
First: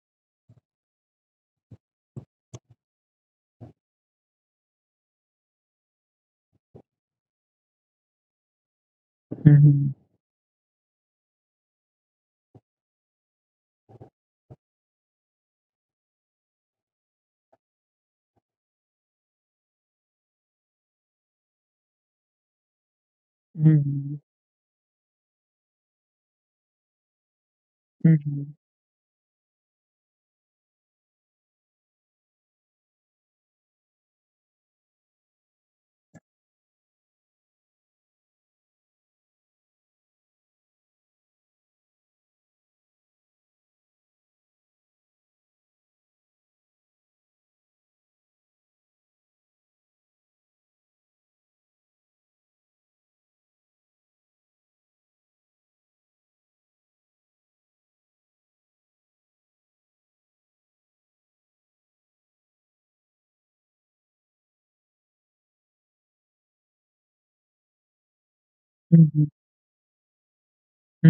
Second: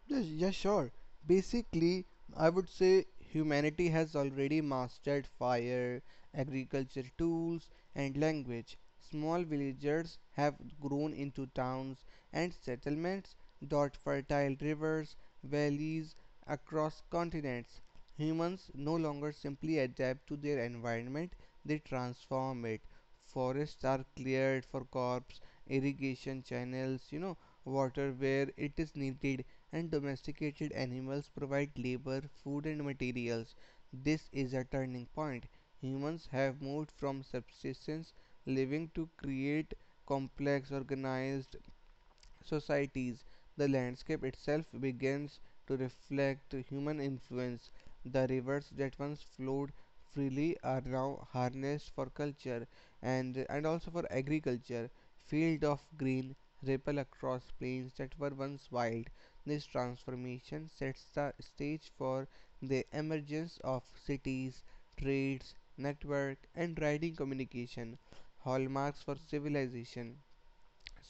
B: Yes, yeah, sure. Basically, I would say humanity has already mastered fire, agriculture tools, and language. Small
A: Mhm,
B: villagers have grown into towns and settlements, dot fertile rivers, valleys across continents. Humans no longer simply adapt to their environment, they transform it. Forests are
A: mhm,
B: cleared for crops, irrigation channels, water where
A: mhm,
B: it is needed, and domesticated animals provide labor, food, and materials. This is a turning point. Humans have moved from subsistence living to create complex, organized societies. The landscape itself begins to reflect human influence. The rivers that once flowed freely are now harnessed for culture and also for agriculture. Field of green ripple across plains that were once wild. This transformation sets the stage for the emergence of cities, trades, network, and riding communication, hallmarks for civilization.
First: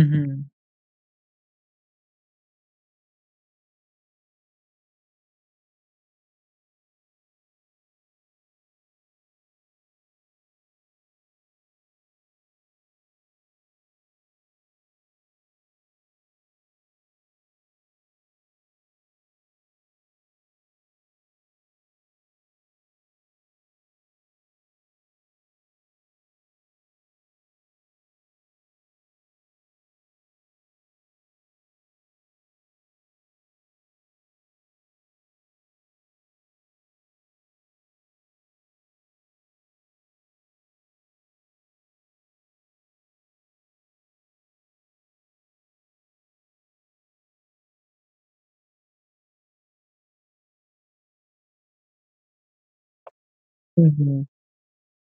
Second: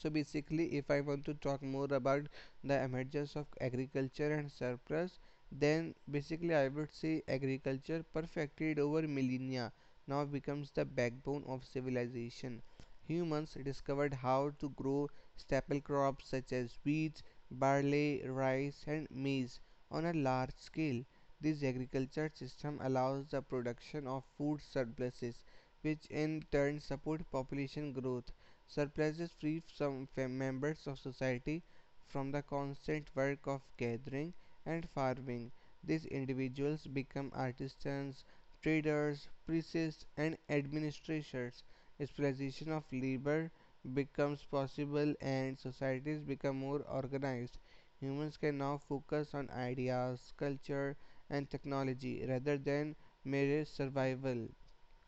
B: So basically, if I want to talk more about the emergence of agriculture and surplus, then basically I would say agriculture, perfected over millennia, now becomes the backbone of civilization. Humans discovered how to grow staple crops such as wheat, barley, rice, and maize on a large scale. This agriculture system allows the production of food surpluses, which in turn support population growth. Surpluses free some members of society from the constant work of gathering and farming. These individuals become artisans, traders, priests, and administrators. Specialization of labor becomes possible and societies become more organized. Humans can now focus on ideas, culture, and technology rather than mere
A: mhm,
B: survival.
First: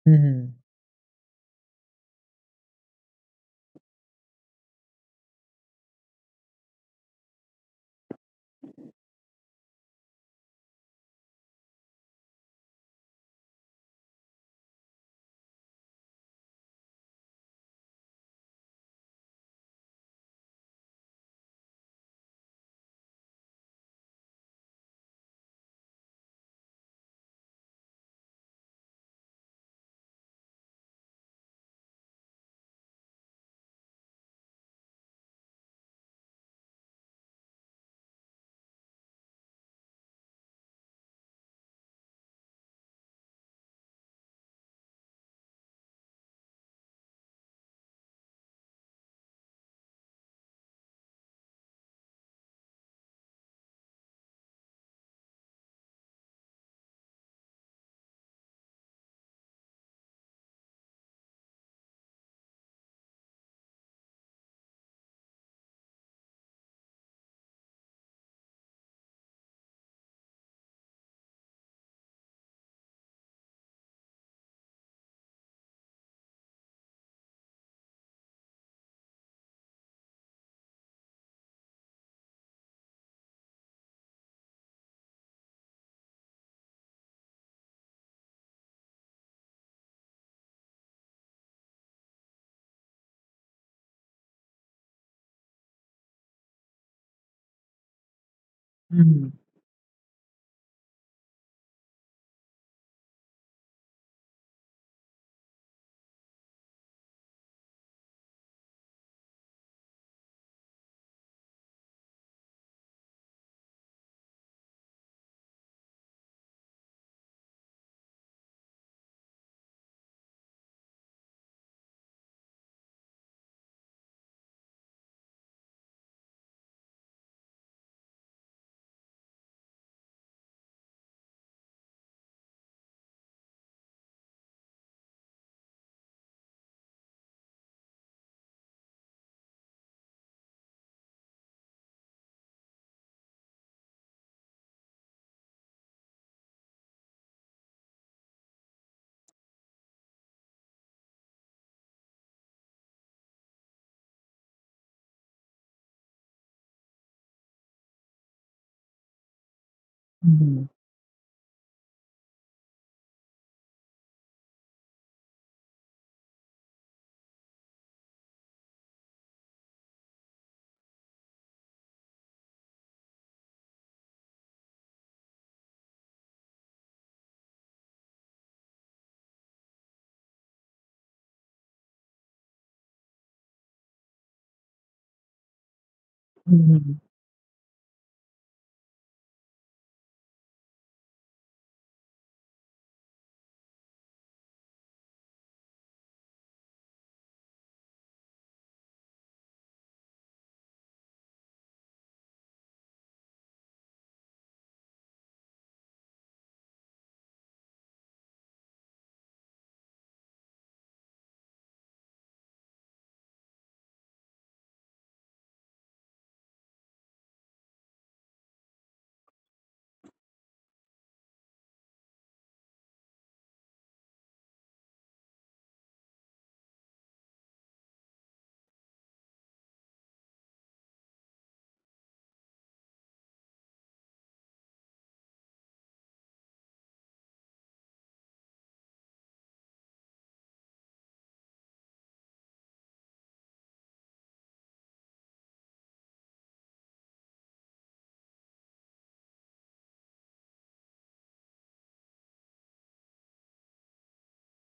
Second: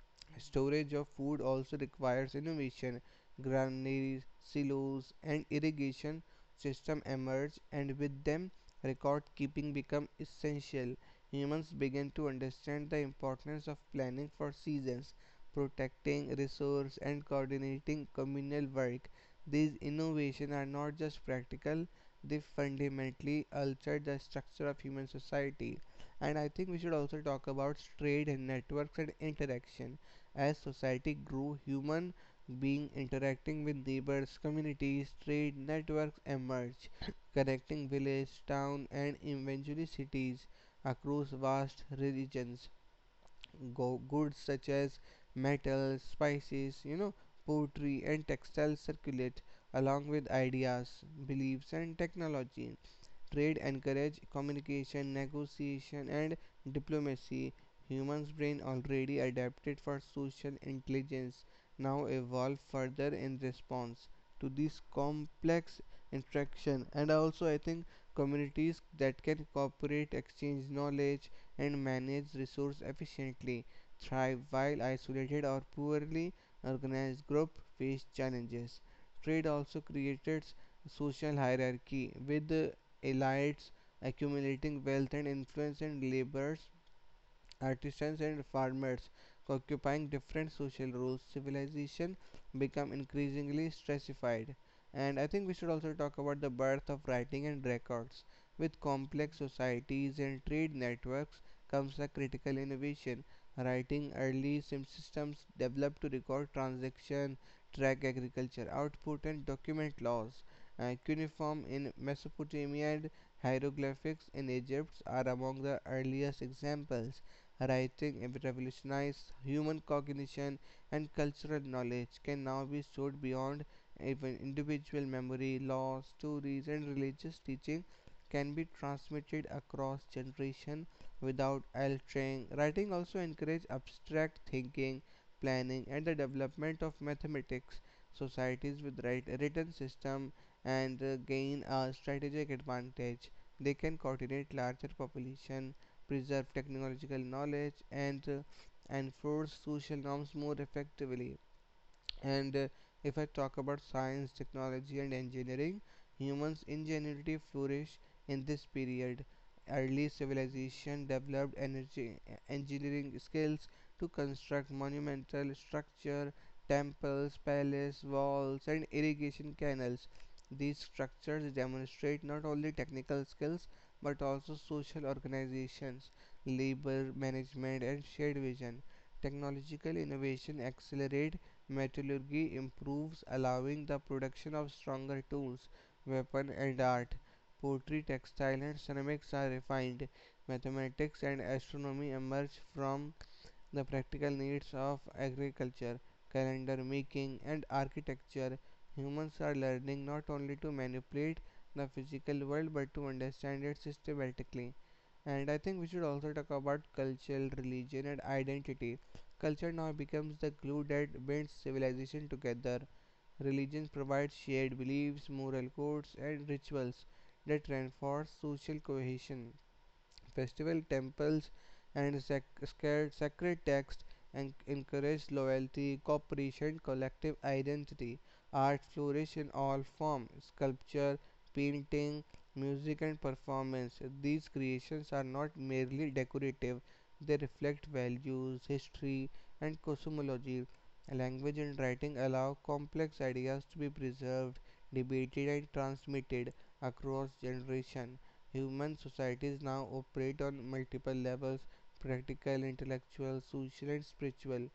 A: mhm,
B: Storage of food also requires innovation. Granaries, silos, and irrigation systems emerge, and with them, record keeping became essential. Humans begin to understand the importance of planning for seasons, protecting resources, and coordinating communal work. These innovations are not just practical, they fundamentally alter the structure of human society. And I think we should also talk about trade and networks and interaction. As society grew, human beings interacting with neighbors, communities, trade networks emerged, connecting village, town, and eventually cities across vast regions. Goods such as metals, spices, pottery, and textiles circulate along with ideas, beliefs, and technology. Trade encourage communication, negotiation, and diplomacy. Humans' brain, already adapted for social intelligence, now evolve further in response to these complex interaction. And also, I think communities that can cooperate, exchange knowledge, and manage resource efficiently thrive, while isolated or poorly organized group face challenges. Trade also created social hierarchy, with elites accumulating wealth and influence, and laborers, artisans, and farmers occupying different social roles. Civilization become increasingly stratified. And I think we should also talk about the birth of writing and records. With
A: mhm.
B: complex societies and trade networks comes a critical innovation: writing. Early systems developed to record transaction, track agriculture output, and document laws. And cuneiform in Mesopotamia and hieroglyphics in Egypt are among the earliest examples. Writing revolutionized human cognition, and cultural knowledge can now be stored beyond even individual memory. Laws, stories, and religious teaching can be transmitted across generation without altering. Writing also encouraged abstract thinking, planning, and the development of mathematics. Societies with written system and gain a strategic advantage. They can coordinate larger population, preserve technological knowledge, and enforce social norms more effectively. And if I talk about science, technology, and engineering, humans' ingenuity flourished in this period. Early
A: Mhm.
B: civilization developed engineering skills to construct monumental structure, temples, palace walls, and irrigation canals. These structures demonstrate not only technical skills, but also social organizations, labor management, and shared vision. Technological innovation accelerates. Metallurgy improves, allowing the production of stronger tools, weapons, and
A: Mhm,
B: art. Pottery, textiles, and ceramics are refined. Mathematics and astronomy emerge from the practical needs of agriculture, calendar making, and architecture. Humans are learning not only to manipulate the physical world but to understand it systematically. And I think we should also talk about culture, religion, and identity. Culture now becomes the glue that binds civilization together. Religion provides shared beliefs, moral codes, and rituals that reinforce social cohesion. Festival, temples, and sac- scared sacred texts, and encouraged loyalty, cooperation, collective identity. Art flourished in all forms: sculpture, painting, music, and performance. These creations are not merely decorative; they reflect values, history, and cosmology. Language and writing allow complex ideas to be preserved, debated, and transmitted across generations. Human societies now operate on multiple levels: practical, intellectual, social, and spiritual.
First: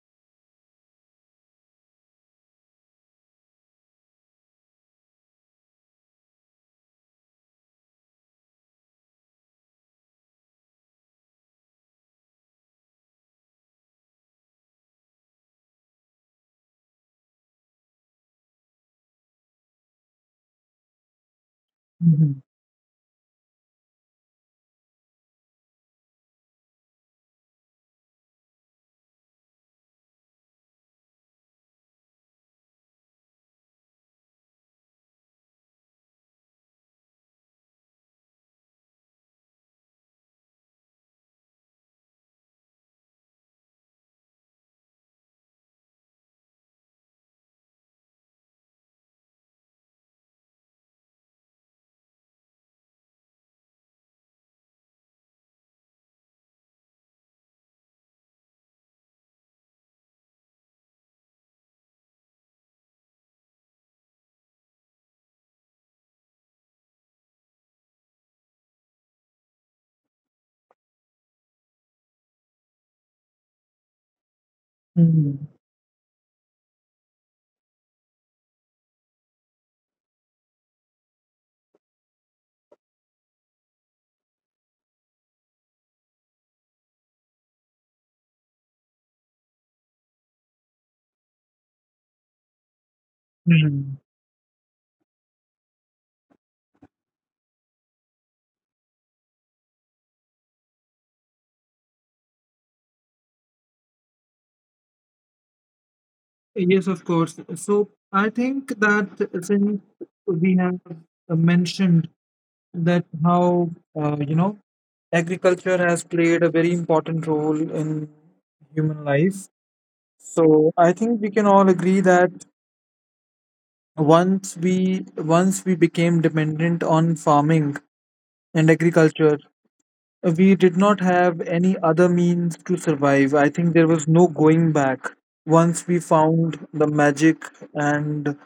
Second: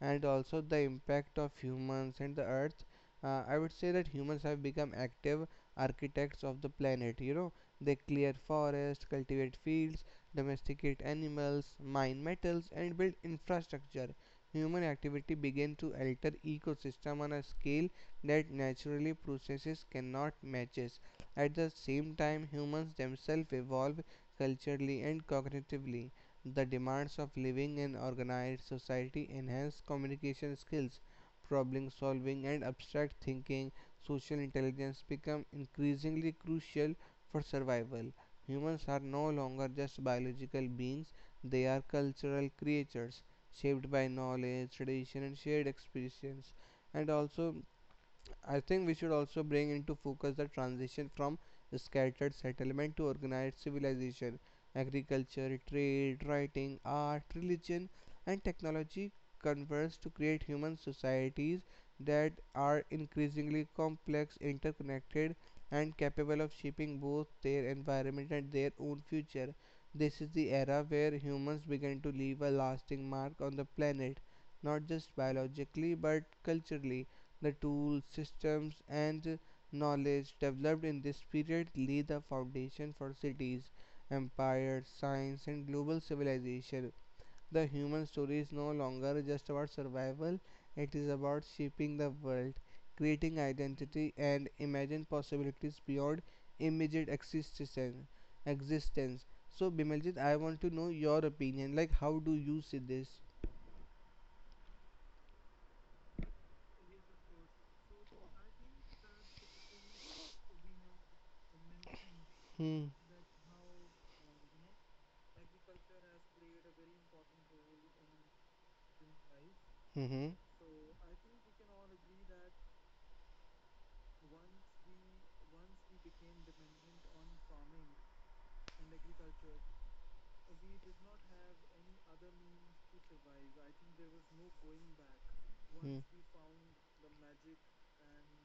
B: And also the impact of humans and the earth. I would say that humans have become active architects of the planet. They clear forests, cultivate fields, domesticate animals, mine metals, and build infrastructure. Human activity began to alter ecosystem on a scale that naturally processes cannot match. At the same
A: mhm,
B: time, humans themselves evolve culturally and cognitively. The demands of living in organized society enhance communication skills, problem solving, and abstract thinking. Social intelligence become increasingly crucial for survival. Humans are no longer just biological beings, they are cultural creatures shaped by knowledge, tradition, and shared experience. And also, I think we should also bring into focus the transition from scattered settlement to organized civilization. Agriculture, trade, writing, art, religion, and technology converge to create human societies that are increasingly complex, interconnected, and capable of shaping both their environment and their own future. This is the era where humans begin to leave a lasting mark on the planet, not just
A: mhm,
B: biologically but culturally. The tools, systems, and knowledge developed in this period lay the foundation for cities, empires, science, and global civilization. The human story is no longer just about survival, it is about shaping the world, creating
A: mhm, mhm.
B: identity, and imagining possibilities beyond immediate existence. So, Bimaljit, I want to know your opinion. Like, how do you see this?
A: Yes, of course. So I think that since we have, mentioned
B: Hmm.
A: that how, uh, you know agriculture has played a very important role in human life.
B: Mm-hmm.
A: So I think we can all agree that once we became dependent on farming and agriculture, we did not have any other means to survive. I think there was no going back. Once we found the magic and,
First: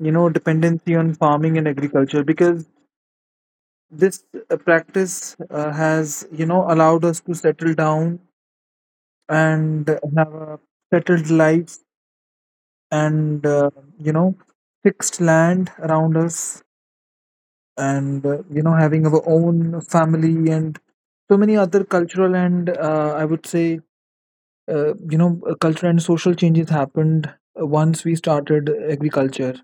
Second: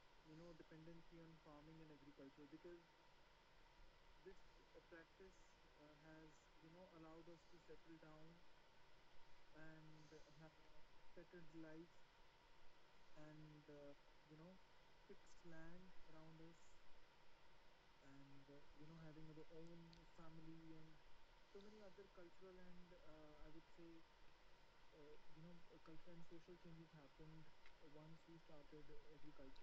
A: dependency on farming and agriculture, because this practice has, allowed us to settle down and have a settled life, and you know fixed land around us, and having our own family, and so many other cultural and, I would say you know, cultural and social changes happened once we started agriculture,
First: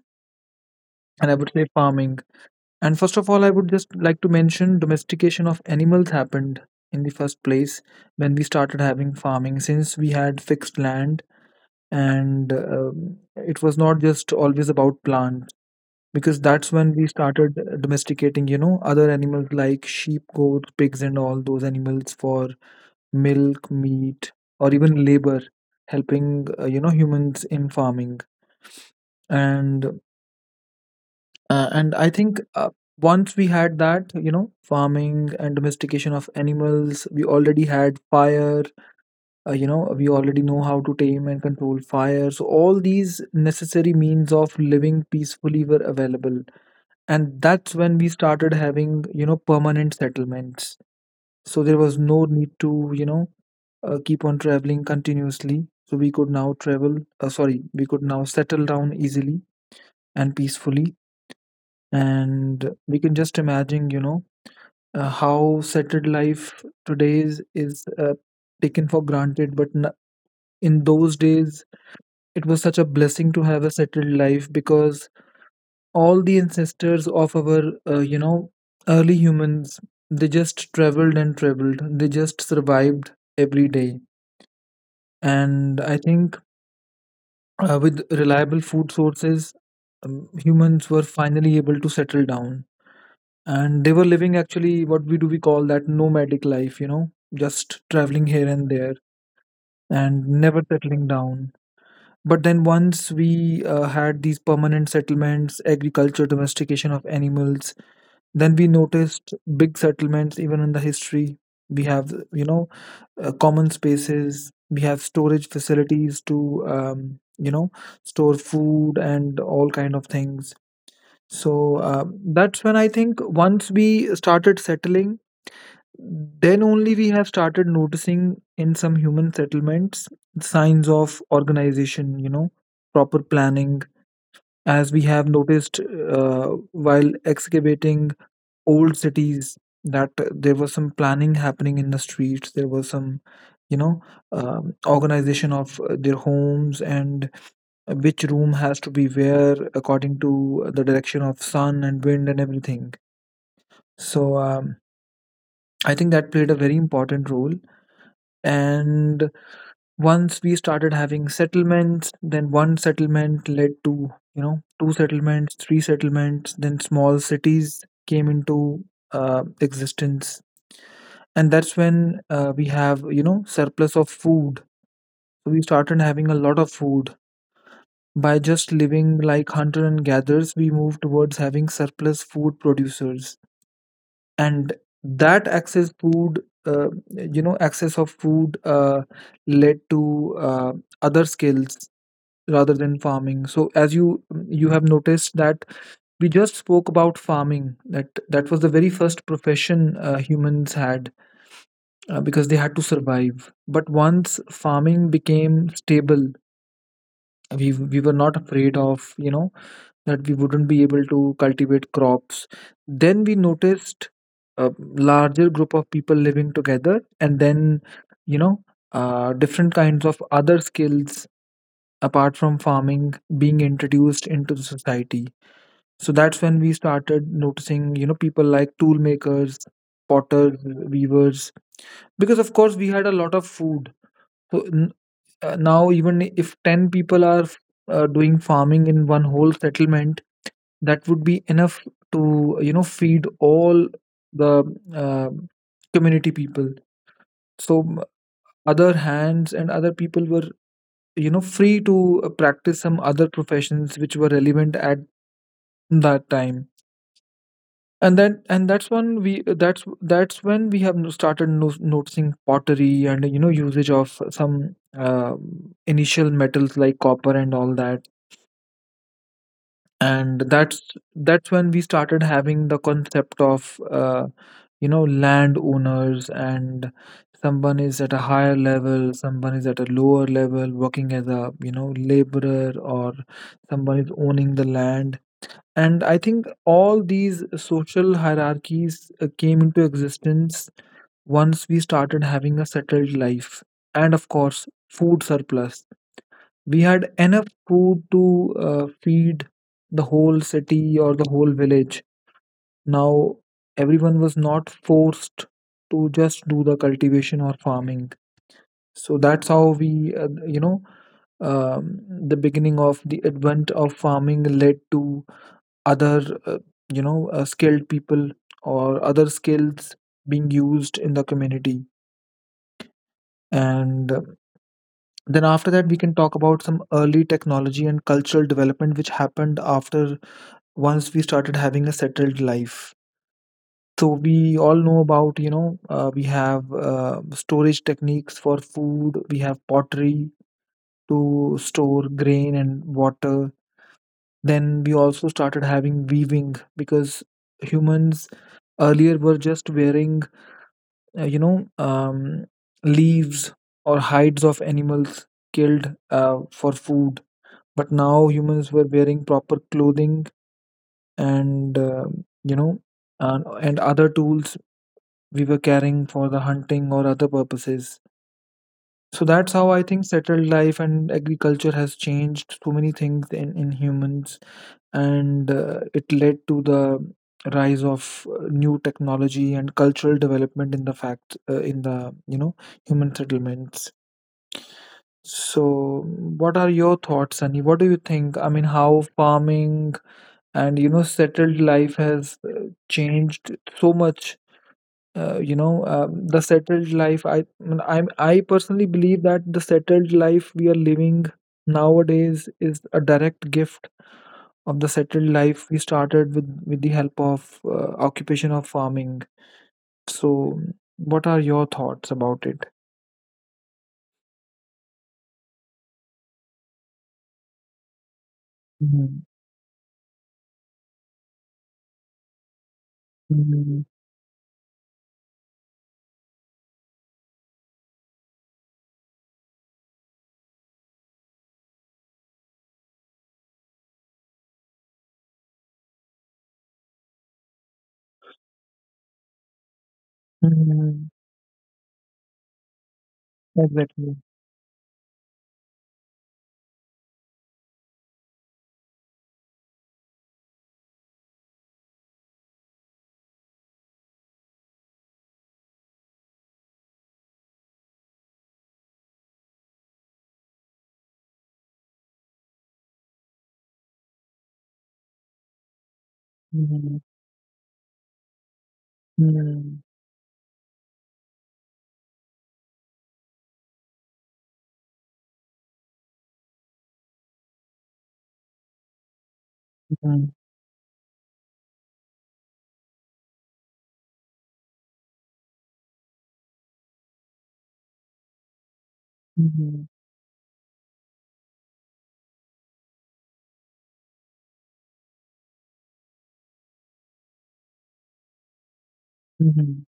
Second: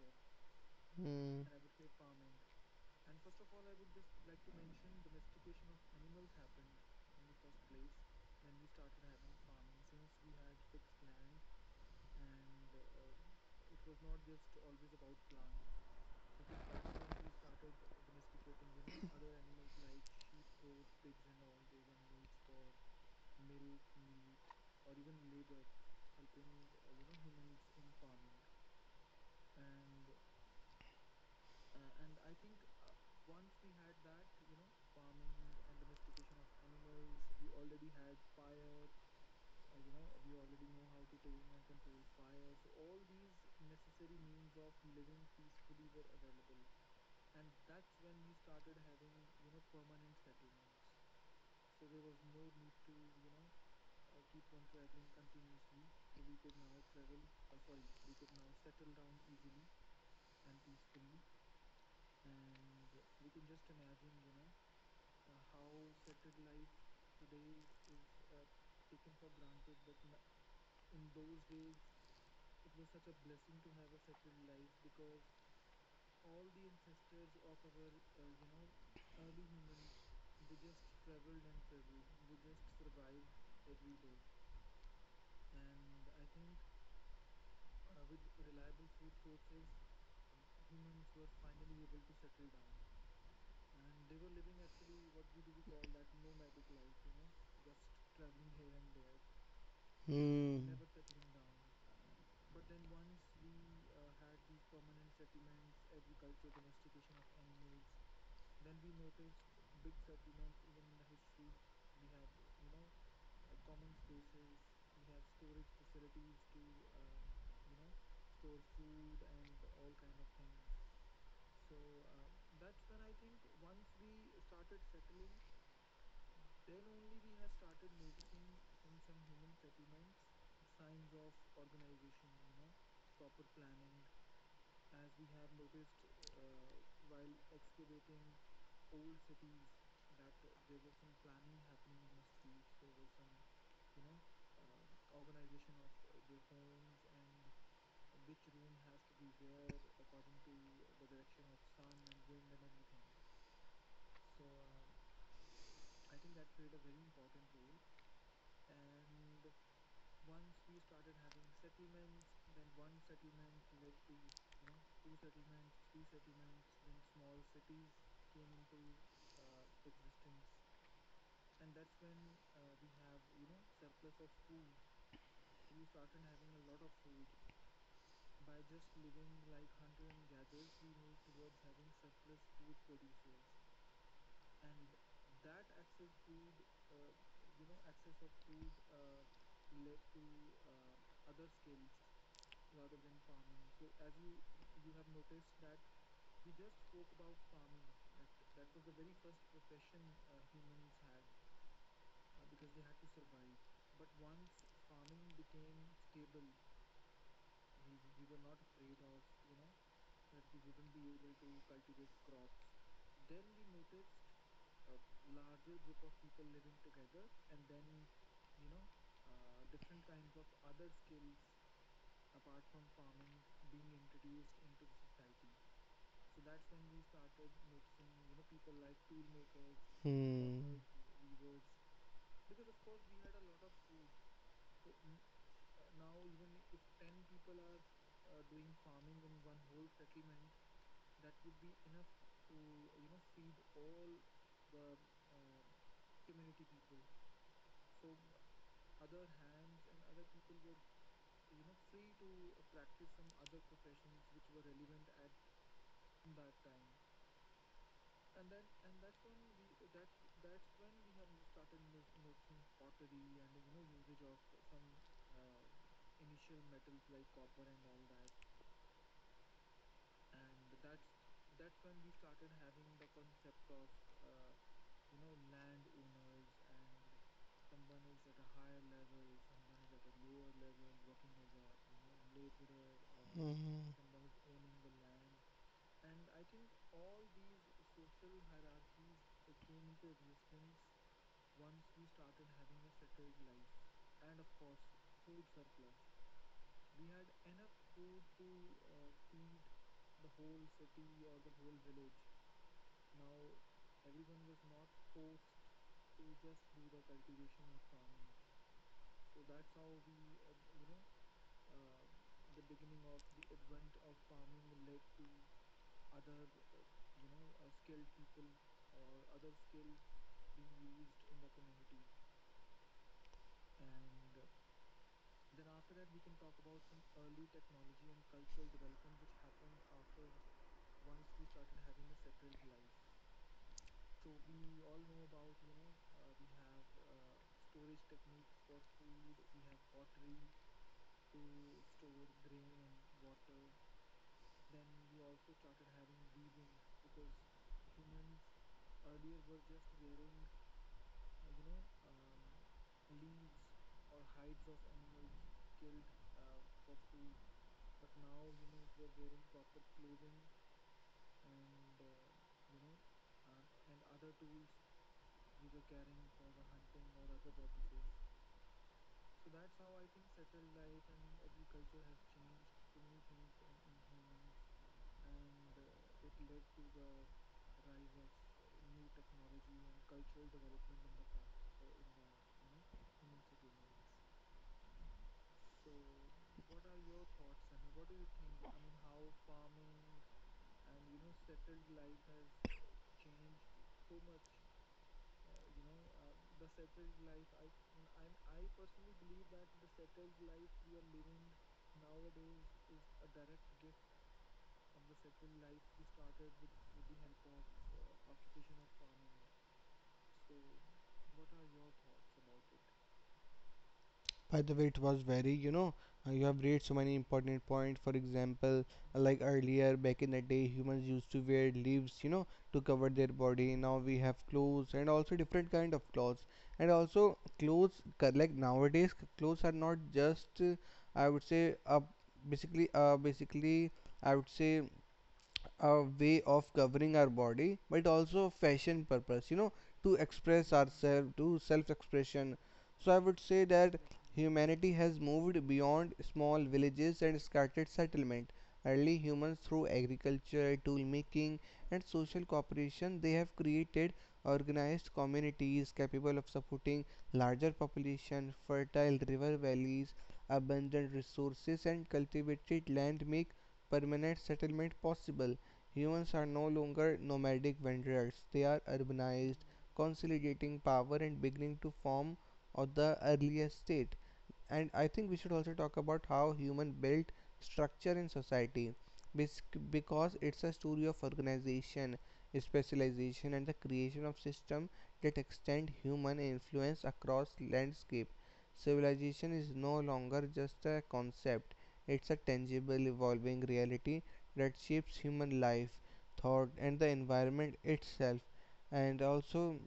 A: and I would say farming. And first of all, I would just like to mention domestication of animals happened in the first place when we started having farming, since we had fixed land. And it was not just always about plants. Because that's when we started domesticating, you know, other animals like sheep, goats, pigs, and all those animals for milk, meat, or even labor, helping you know humans in farming. And and I think once we had that, you know, farming and domestication of animals, we already had fire. You know, we already know how to tame and control fire. So all these necessary means of living peacefully were available, and that's when we started having you know permanent settlements, so there was no need to, you know, keep on traveling continuously, so we could now travel sorry we could now settle down easily and peacefully, and we can just imagine, you know, how settled life today is taken for granted, but in those days it was such a blessing to have a settled life because all the ancestors of our you know early humans, they just traveled and traveled, they just survived every day. And I think with reliable food sources, humans were finally able to settle down. And they were living actually what we call that nomadic life, you know, just traveling here and there and never settling down. But then once we had these permanent settlements, agriculture, domestication of animals, then we noticed big settlements even in the history. We have, you know, common spaces. We have storage facilities to, you know, store food and all kind of things. So that's when I think once we started settling, then only we have started noticing in some human settlements signs of organization. You know, proper planning. As we have noticed while excavating old cities, that there was some planning happening in the streets. There was some, you know, organization of their homes and which room has to be where according to the direction of sun and wind and everything. So I think that played a very important role. And once we started having settlements, then one settlement led to, you know, two settlements, three settlements, then small cities came into existence. And that's when we have, you know, surplus of food, so we started having a lot of food. By just living like hunter and gatherers, we moved towards having surplus food producers. And that access food uh, you know access of food led to other skills rather than farming. So as you have noticed that we just spoke about farming, that was the very first profession humans had, because they had to survive. But once farming became stable, we were not afraid of, you know, that we wouldn't be able to cultivate crops. Then we noticed a larger group of people living together, and then, you know, different kinds of other skills apart from farming being introduced into the society. So that's when we started noticing, you know, people like tool makers, potters, weavers, because of course we had a lot of food. So now, even if 10 people are doing farming in one whole settlement, that would be enough to, you know, feed all the uh, community people. So other hands and other people were, you know, free to practice some other professions which were relevant at that time. And that's when we that's when we have no- started no, noticing pottery and, you know, usage of some initial metals like copper and all that. And that's when we started having the concept of you know, land owners and someone is at a higher level, someone is at a lower level working as a, you know, laborer, or someone is owning the land. And I think all these social hierarchies came into existence once we started having a settled life. And of course, food surplus, we had enough food to feed the whole city or the whole village. Now, everyone was not forced to just do the cultivation or farming. So that's how we, you know, the beginning of the advent of farming led to other, you know, skilled people or other skills being used in the community. And Then after that, we can talk about some early technology and cultural development which happened after once we started having a settled life. So we all know about, you know, we have storage techniques for food. We have pottery to store grain and water. Then we also started having weaving because humans earlier were just wearing you know, leaves or hides of animals killed for food, but now humans were wearing proper clothing and, you know, and other tools we were carrying for the hunting or other purposes. So that's how I think settled life and agriculture has changed so many things in humans, and it led to the rise of new technology and cultural development in the fact in the, you know, human settlements. So what are your thoughts, Sunny? What do you think, I mean, how farming and, you know, settled life has changed so much. You know, the settled life, i I personally believe that the settled life we are living nowadays is a direct gift of the settled life we started with the help of occupation of farming. So what are your thoughts about it?
B: By the way, it was very, you have raised so many important points. For example,
A: Mhm.
B: like earlier back in the day, humans used to wear leaves, you know, to cover their body.
A: Mhm.
B: Now we have clothes, and also different kind of clothes. And also clothes, like nowadays, clothes are not just, I would say, basically, I would say, a way of covering our body, but it also fashion purpose, to express
A: Mhm.
B: ourselves, to self expression. So I would say that
A: Exactly.
B: humanity has moved beyond small villages and scattered settlement. Early humans, through agriculture, tool making, and social cooperation, they have created organized communities capable of supporting larger population. Fertile river valleys, abundant resources, and cultivated land make permanent settlement possible. Humans are no
A: Mhm.
B: longer nomadic wanderers, they are urbanized,
A: Mhm.
B: consolidating power and beginning to form of the earliest stage. And I think we should also talk about how human built structure in society,
A: Mhm.
B: because it's a story of organization, specialization, and the creation of system that extend human influence across landscape. Civilization is
A: Mhm.
B: no longer just a concept; it's a tangible, evolving reality that shapes human life, thought, and the environment itself. And also,
A: Mhm.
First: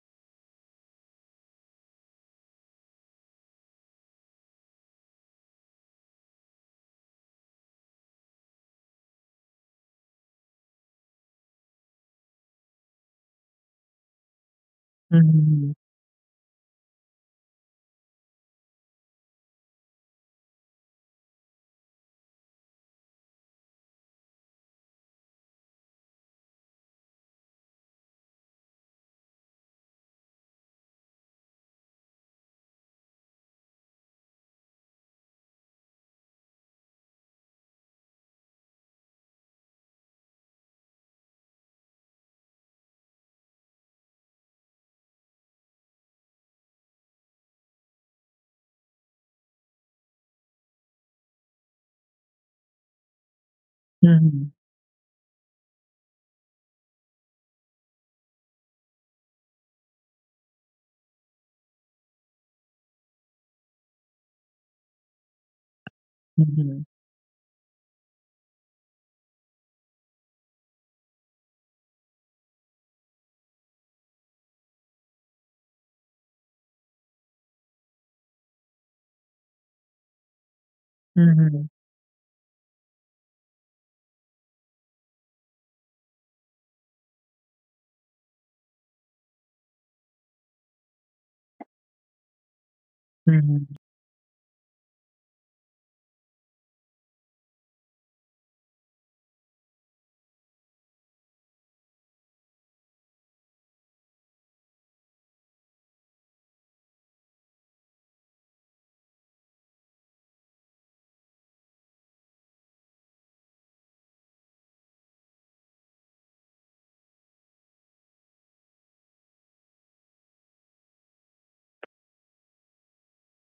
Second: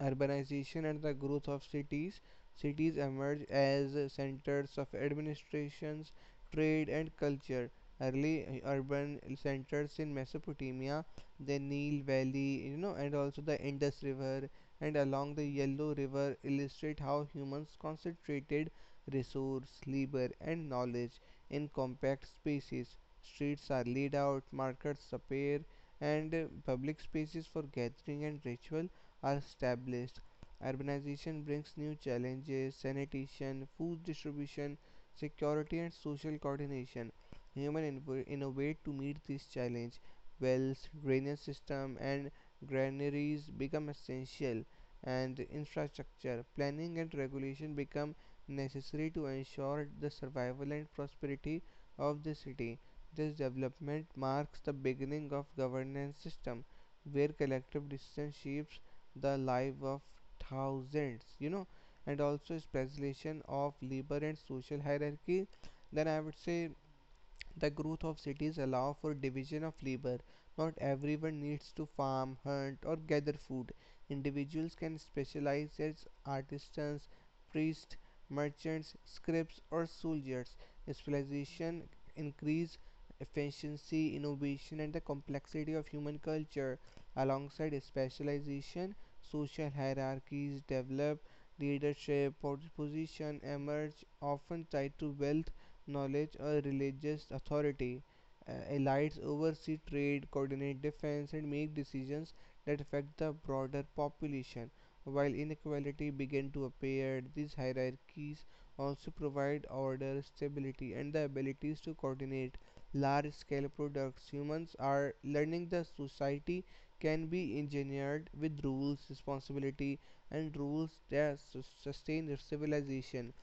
B: urbanization and the growth of cities. Cities emerge as centers of administrations, trade, and culture. Early urban centers in Mesopotamia, the Nile Valley, and also the Indus River and along the
A: Mhm.
B: Yellow River illustrate how humans concentrated resource, labor, and knowledge in compact spaces. Streets are laid out, markets appear, and public spaces for gathering and ritual are established. Urbanization brings new challenges: sanitation, food distribution, security, and social coordination. Humans innovate to meet this challenge. Wells, drainage system, and granaries become essential, and infrastructure planning and regulation become necessary to ensure the survival and prosperity of the city. This development
A: Mhm.
B: marks the beginning of governance system where collective decision shapes the life of thousands. And also specialization of labor and social hierarchy. Then I would say
A: Mhm.
B: the growth of cities allow for division of labor. Not everyone needs to farm, hunt, or gather food. Individuals can specialize as artisans, priests, merchants, scribes, or soldiers.
A: Mhm,
B: Specialization increase efficiency, innovation, and the complexity of human culture. Alongside specialization, social hierarchies develop, leadership position
A: mhm,
B: emerge, often tied to wealth, knowledge, or religious authority. Elites oversee trade, coordinate defense, and make decisions that affect the broader population. While inequality began to appear, these hierarchies also provide order, stability, and the abilities to coordinate large scale products. Humans are learning that society can be engineered with rules, responsibility, and rules that sustain civilization.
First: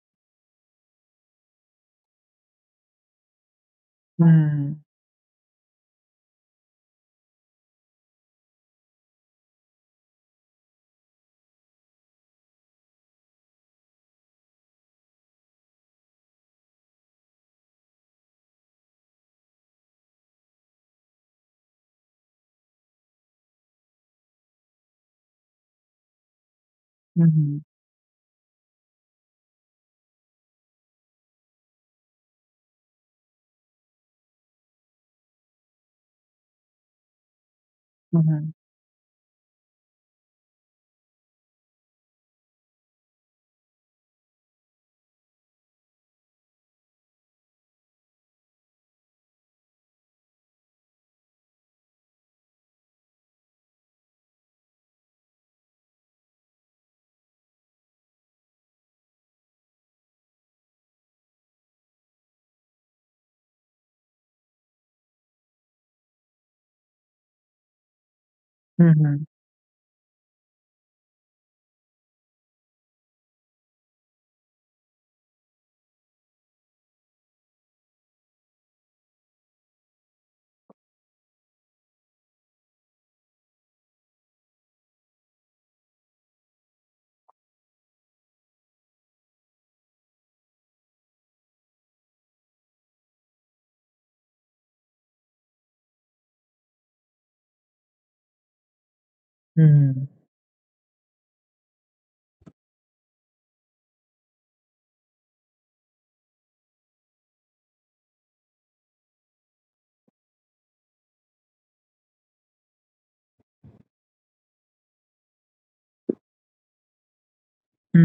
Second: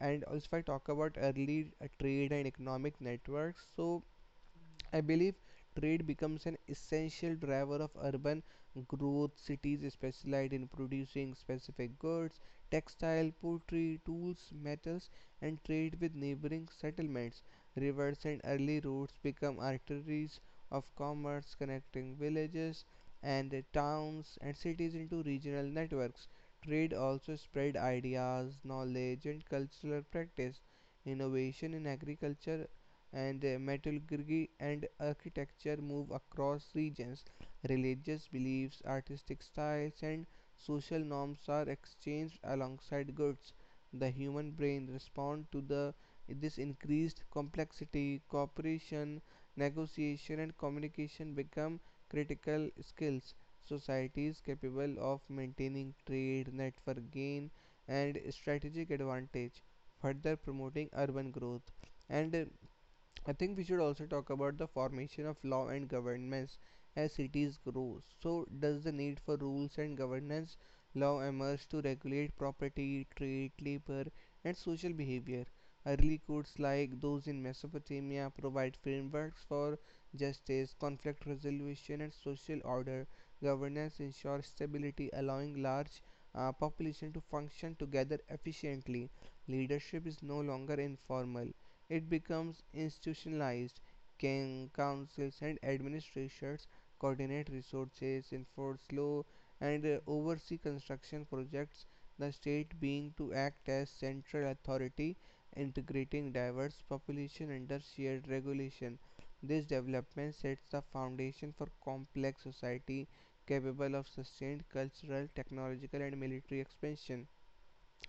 B: And also, if I talk about early trade and economic networks,
A: mm,
B: I believe trade becomes an essential driver of urban growth. Cities specialize in producing specific goods, textile, pottery, tools, metals, and trade with neighboring settlements. Rivers and early roads become arteries of commerce, connecting villages and towns and cities into regional networks. Trade also
A: mhm,
B: spread ideas, knowledge, and cultural practice. Innovation in agriculture and metalurgy and architecture move across regions. Religious
A: mhm,
B: beliefs, artistic styles, and social norms are exchanged alongside goods. The human brain responds to the this increased complexity, cooperation, negotiation, and communication become critical skills. Societies capable of maintaining trade, network gain, and strategic advantage, further promoting urban growth. And I think we should also talk about the formation of law and governments as cities grow. So, does the need
A: mhm,
B: for rules and governance law emerge to regulate property, trade, labor, and social behavior? Early courts like those in Mesopotamia provide frameworks for justice, conflict resolution, and social order. Governance ensures stability, allowing large population to function together efficiently. Leadership is no longer informal, it becomes institutionalized. Can councils and administrations coordinate resources, enforce law, and
A: mhm,
B: oversee construction projects? The state being to act as central authority, integrating diverse population under shared regulation. This development sets the foundation for complex society capable of sustained cultural, technological, and military expansion.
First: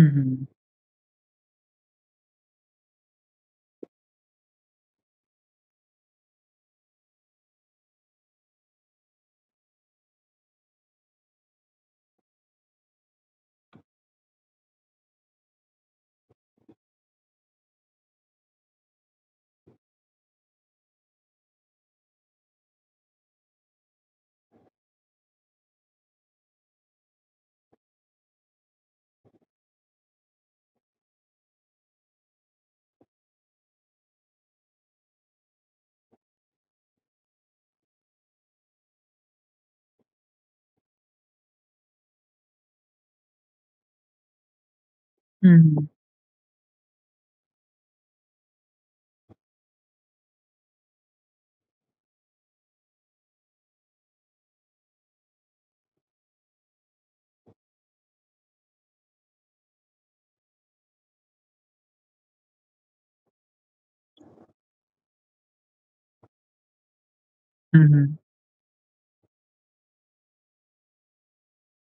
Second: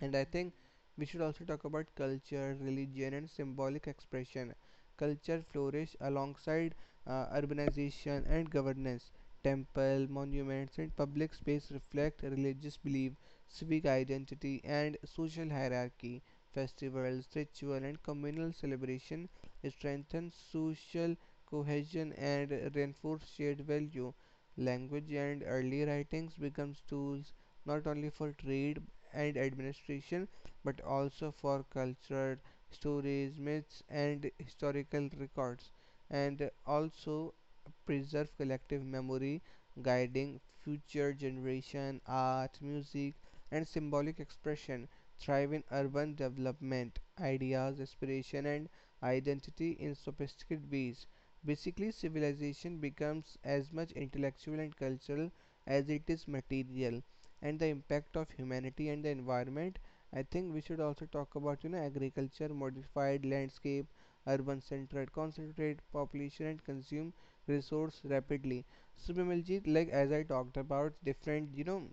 B: And I think we should also talk about culture, religion, and symbolic expression. Culture flourish alongside urbanization and governance. Temple, monuments, and public space reflect religious belief, civic identity, and social hierarchy. Festivals, ritual, and communal celebration strengthen social cohesion and reinforce shared value. Language and early writings becomes tools not only for trade and administration, but also for cultural stories, myths, and historical records, and also preserve collective memory, guiding future generation art, music, and symbolic expression. Thrive in
A: mhm,
B: urban development, ideas, aspiration, and identity in sophisticated ways. Basically, civilization becomes as much intellectual and cultural as it is material, and the impact of humanity and the environment, I think we should also talk about, you know, agriculture modified landscape, urban centered concentrate population and consume resource
A: mhm.
B: rapidly. So Bimaljit, like as I talked about different, you know,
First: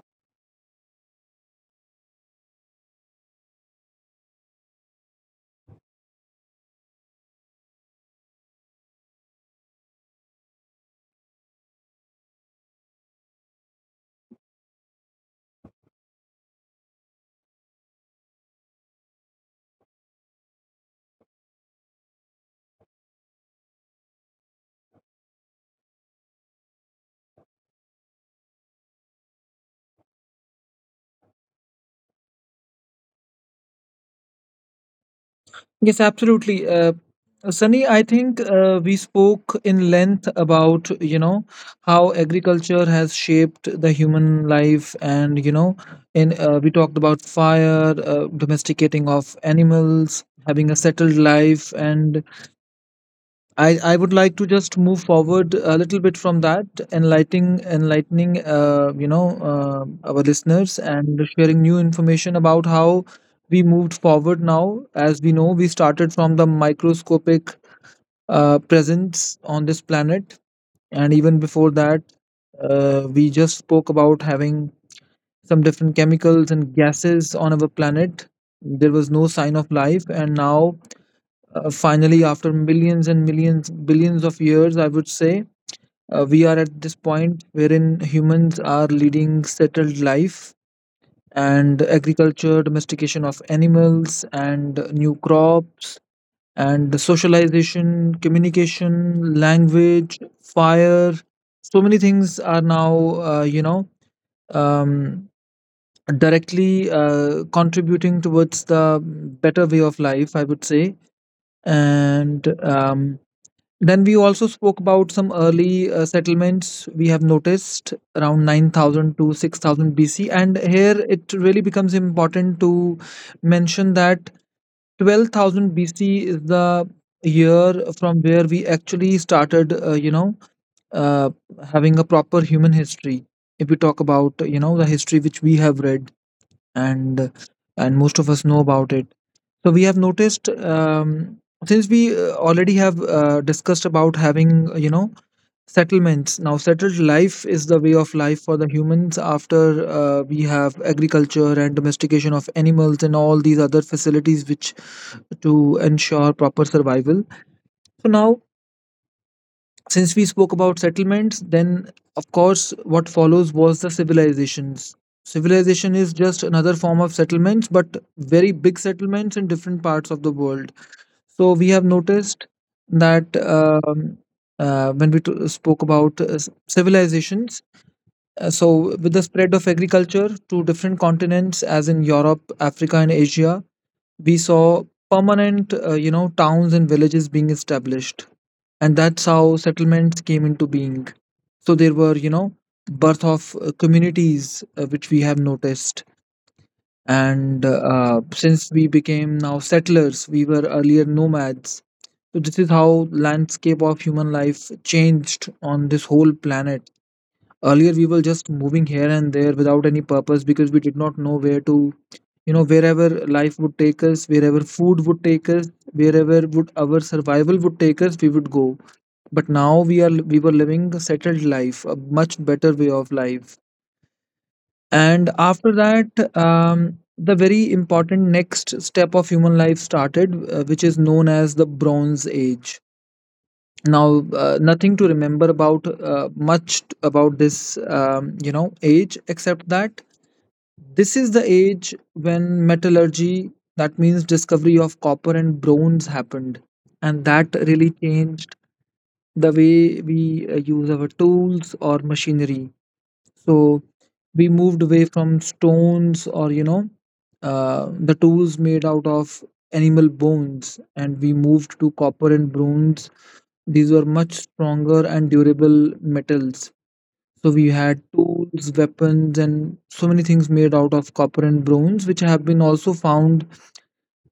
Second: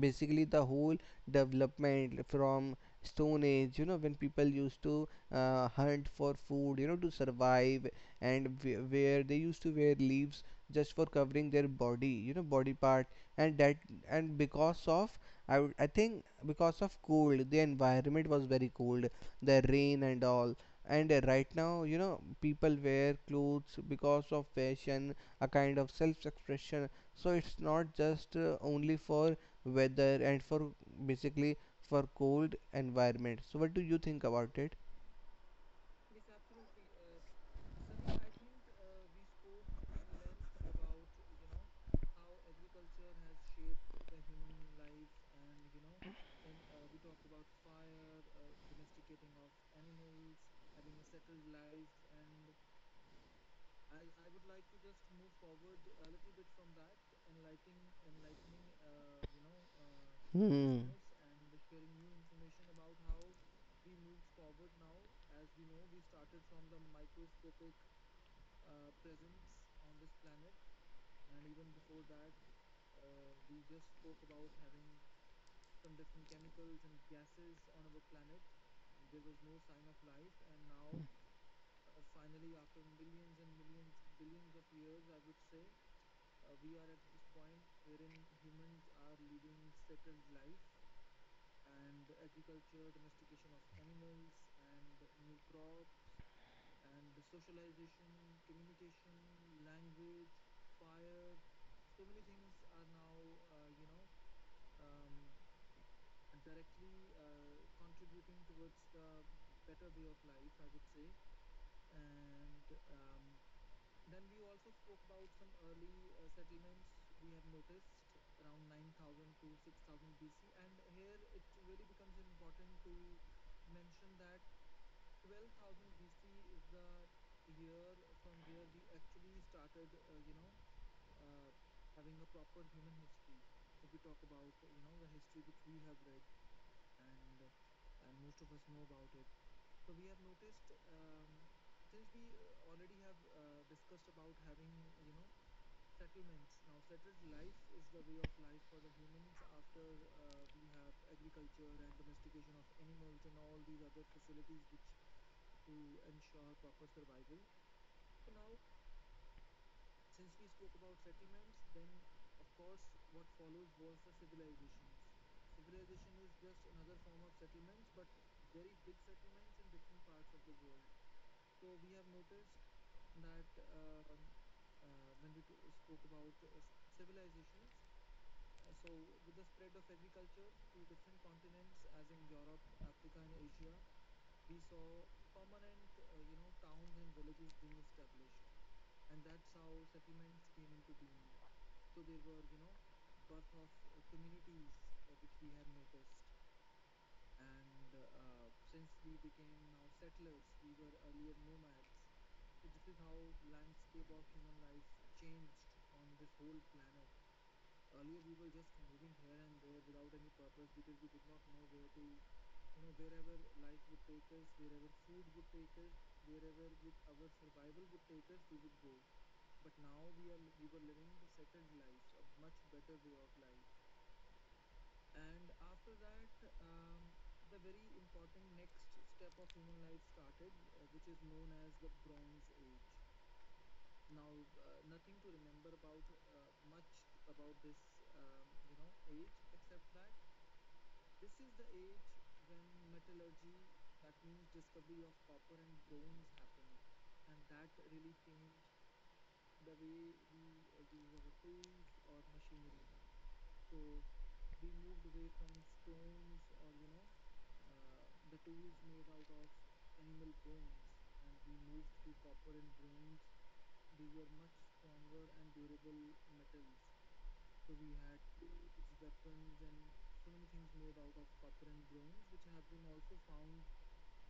B: basically the whole development from stone age, you know, when people used to hunt for food, you know, to survive, and where they used to wear leaves just for covering their body, you know, body part, and that, and because of, I think because of cold, the environment was very cold, the rain and all, and right now, you know, people wear clothes because of fashion, a kind of self expression. So it's not just only for weather and for basically for cold environment. So what do you think about it?
A: Yes, absolutely. Sunny, I think we spoke in length about, you know, how agriculture has shaped the human life, and, you know, in we talked about fire, domesticating of animals, having a settled life. And I would like to just move forward a little bit from that, enlightening you know, our listeners and sharing new information about how we moved forward now. As we know, we started from the microscopic presence on this planet, and even before that, we just spoke about having some different chemicals and gases on our planet. There was no sign of life, and now finally after millions and millions, billions of years, I would say, we are at this point wherein humans are leading settled life, and agriculture, domestication of animals and new crops, and socialization, communication, language, fire, so many things are now, you know, um, directly contributing towards the better way of life, I would say. And um, Then we also spoke about some early settlements we have noticed around 9000 to 6000 BC. And here it really becomes important to mention that 12,000 BC is the year from where we actually started, you know, uh, having a proper human history. If we talk about, you know, the history which we have read, and most of us know about it. So we have noticed, since we already have discussed about having, you know, settlements. Now settled life is the way of life for the humans after we have agriculture and domestication of animals and all these other facilities which to ensure proper survival. So now, since we spoke about settlements, then of course what follows was the civilizations. Civilization is just another form of settlements, but very big settlements in different parts of the world. So we have noticed that, when we spoke about civilizations, so with the spread of agriculture to different continents, as in Europe, Africa, and Asia, we saw permanent, you know, towns and villages being established, and that's how settlements came into being. So there were, you know, birth of communities which we have noticed. And since we became now settlers, we were earlier nomads, so this is how landscape of human life changed on this whole planet. Earlier we were just moving here and there without any purpose because we did not know where to, you know, wherever life would take us, wherever food would take us, wherever would our survival would take us, we would go. But now we were living a settled life, a much better way of life. And after that, the very important next step of human life started, which is known as the Bronze Age. Now, nothing to remember about about this, age except that this is the age when metallurgy, that means discovery of copper and bronze, happened, and that really changed the way we use our tools or machinery. So we moved away from stones, or the tools made out of animal bones, and we moved to copper and bronze. These were much stronger and durable metals, so we had tools, weapons, and so many things made out of copper and bronze, which have been also found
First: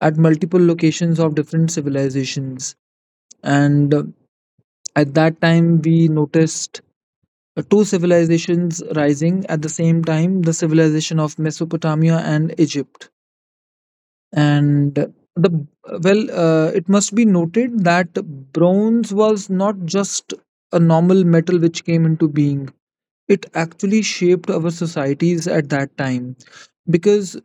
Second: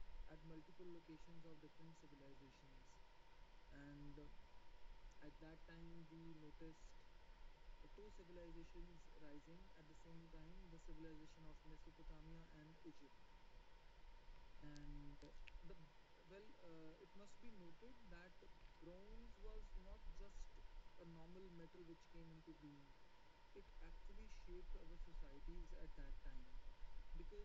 A: at multiple locations of different civilizations. And At that time we noticed Two civilizations rising at the same time, the civilization of Mesopotamia and Egypt. And the well, it must be noted that bronze was not just a normal metal which came into being, it actually shaped our societies at that time, because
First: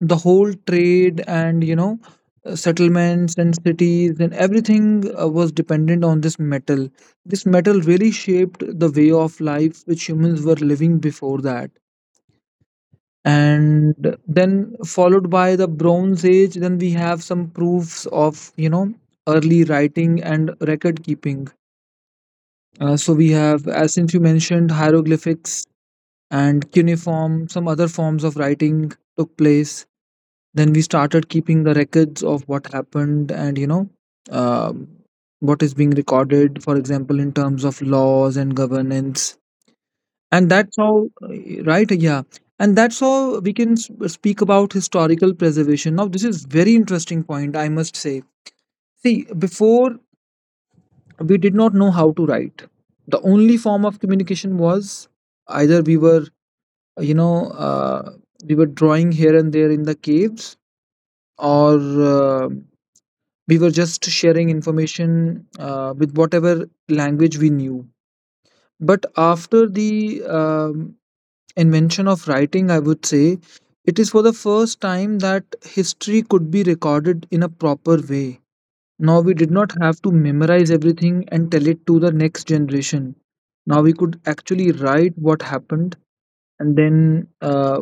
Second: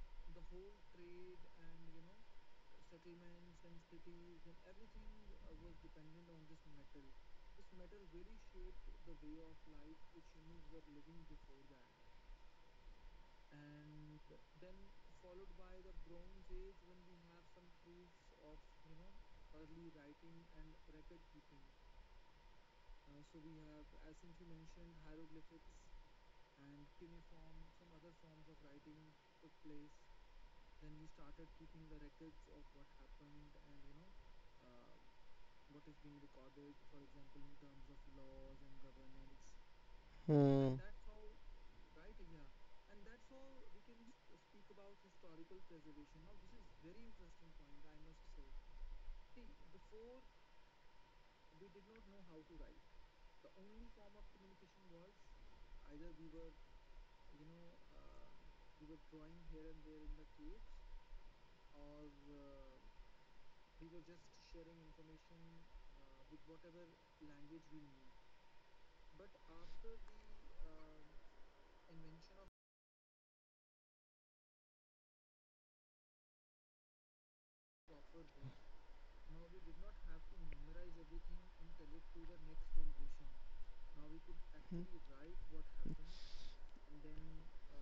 A: the whole trade, and settlements and cities and everything was dependent on this metal. This metal really shaped the way of life which humans were living before that. And then, followed by the bronze age, then we have some proofs of, early writing and record keeping. Uh, so we have, as since you mentioned, hieroglyphics and cuneiform, some other forms of writing took place. Then we started keeping the records of what happened, and, um what is being recorded, for example, in terms of laws and governance. And
B: And
A: that's
B: hmm.
A: how, right? Yeah. And that's how we can speak about historical preservation. Now, this is very interesting point, I must say. See, before, we did not know how to write. The only form of communication was, either we were, you know, uh, we were drawing here and there in the caves, or, uh, we were just sharing information with whatever language we knew. But after the invention of writing, I would say it is for the first time that history could be recorded in a proper way. Now we did not have to memorize everything and tell it to the next generation. Now we could actually write what happened, and then uh,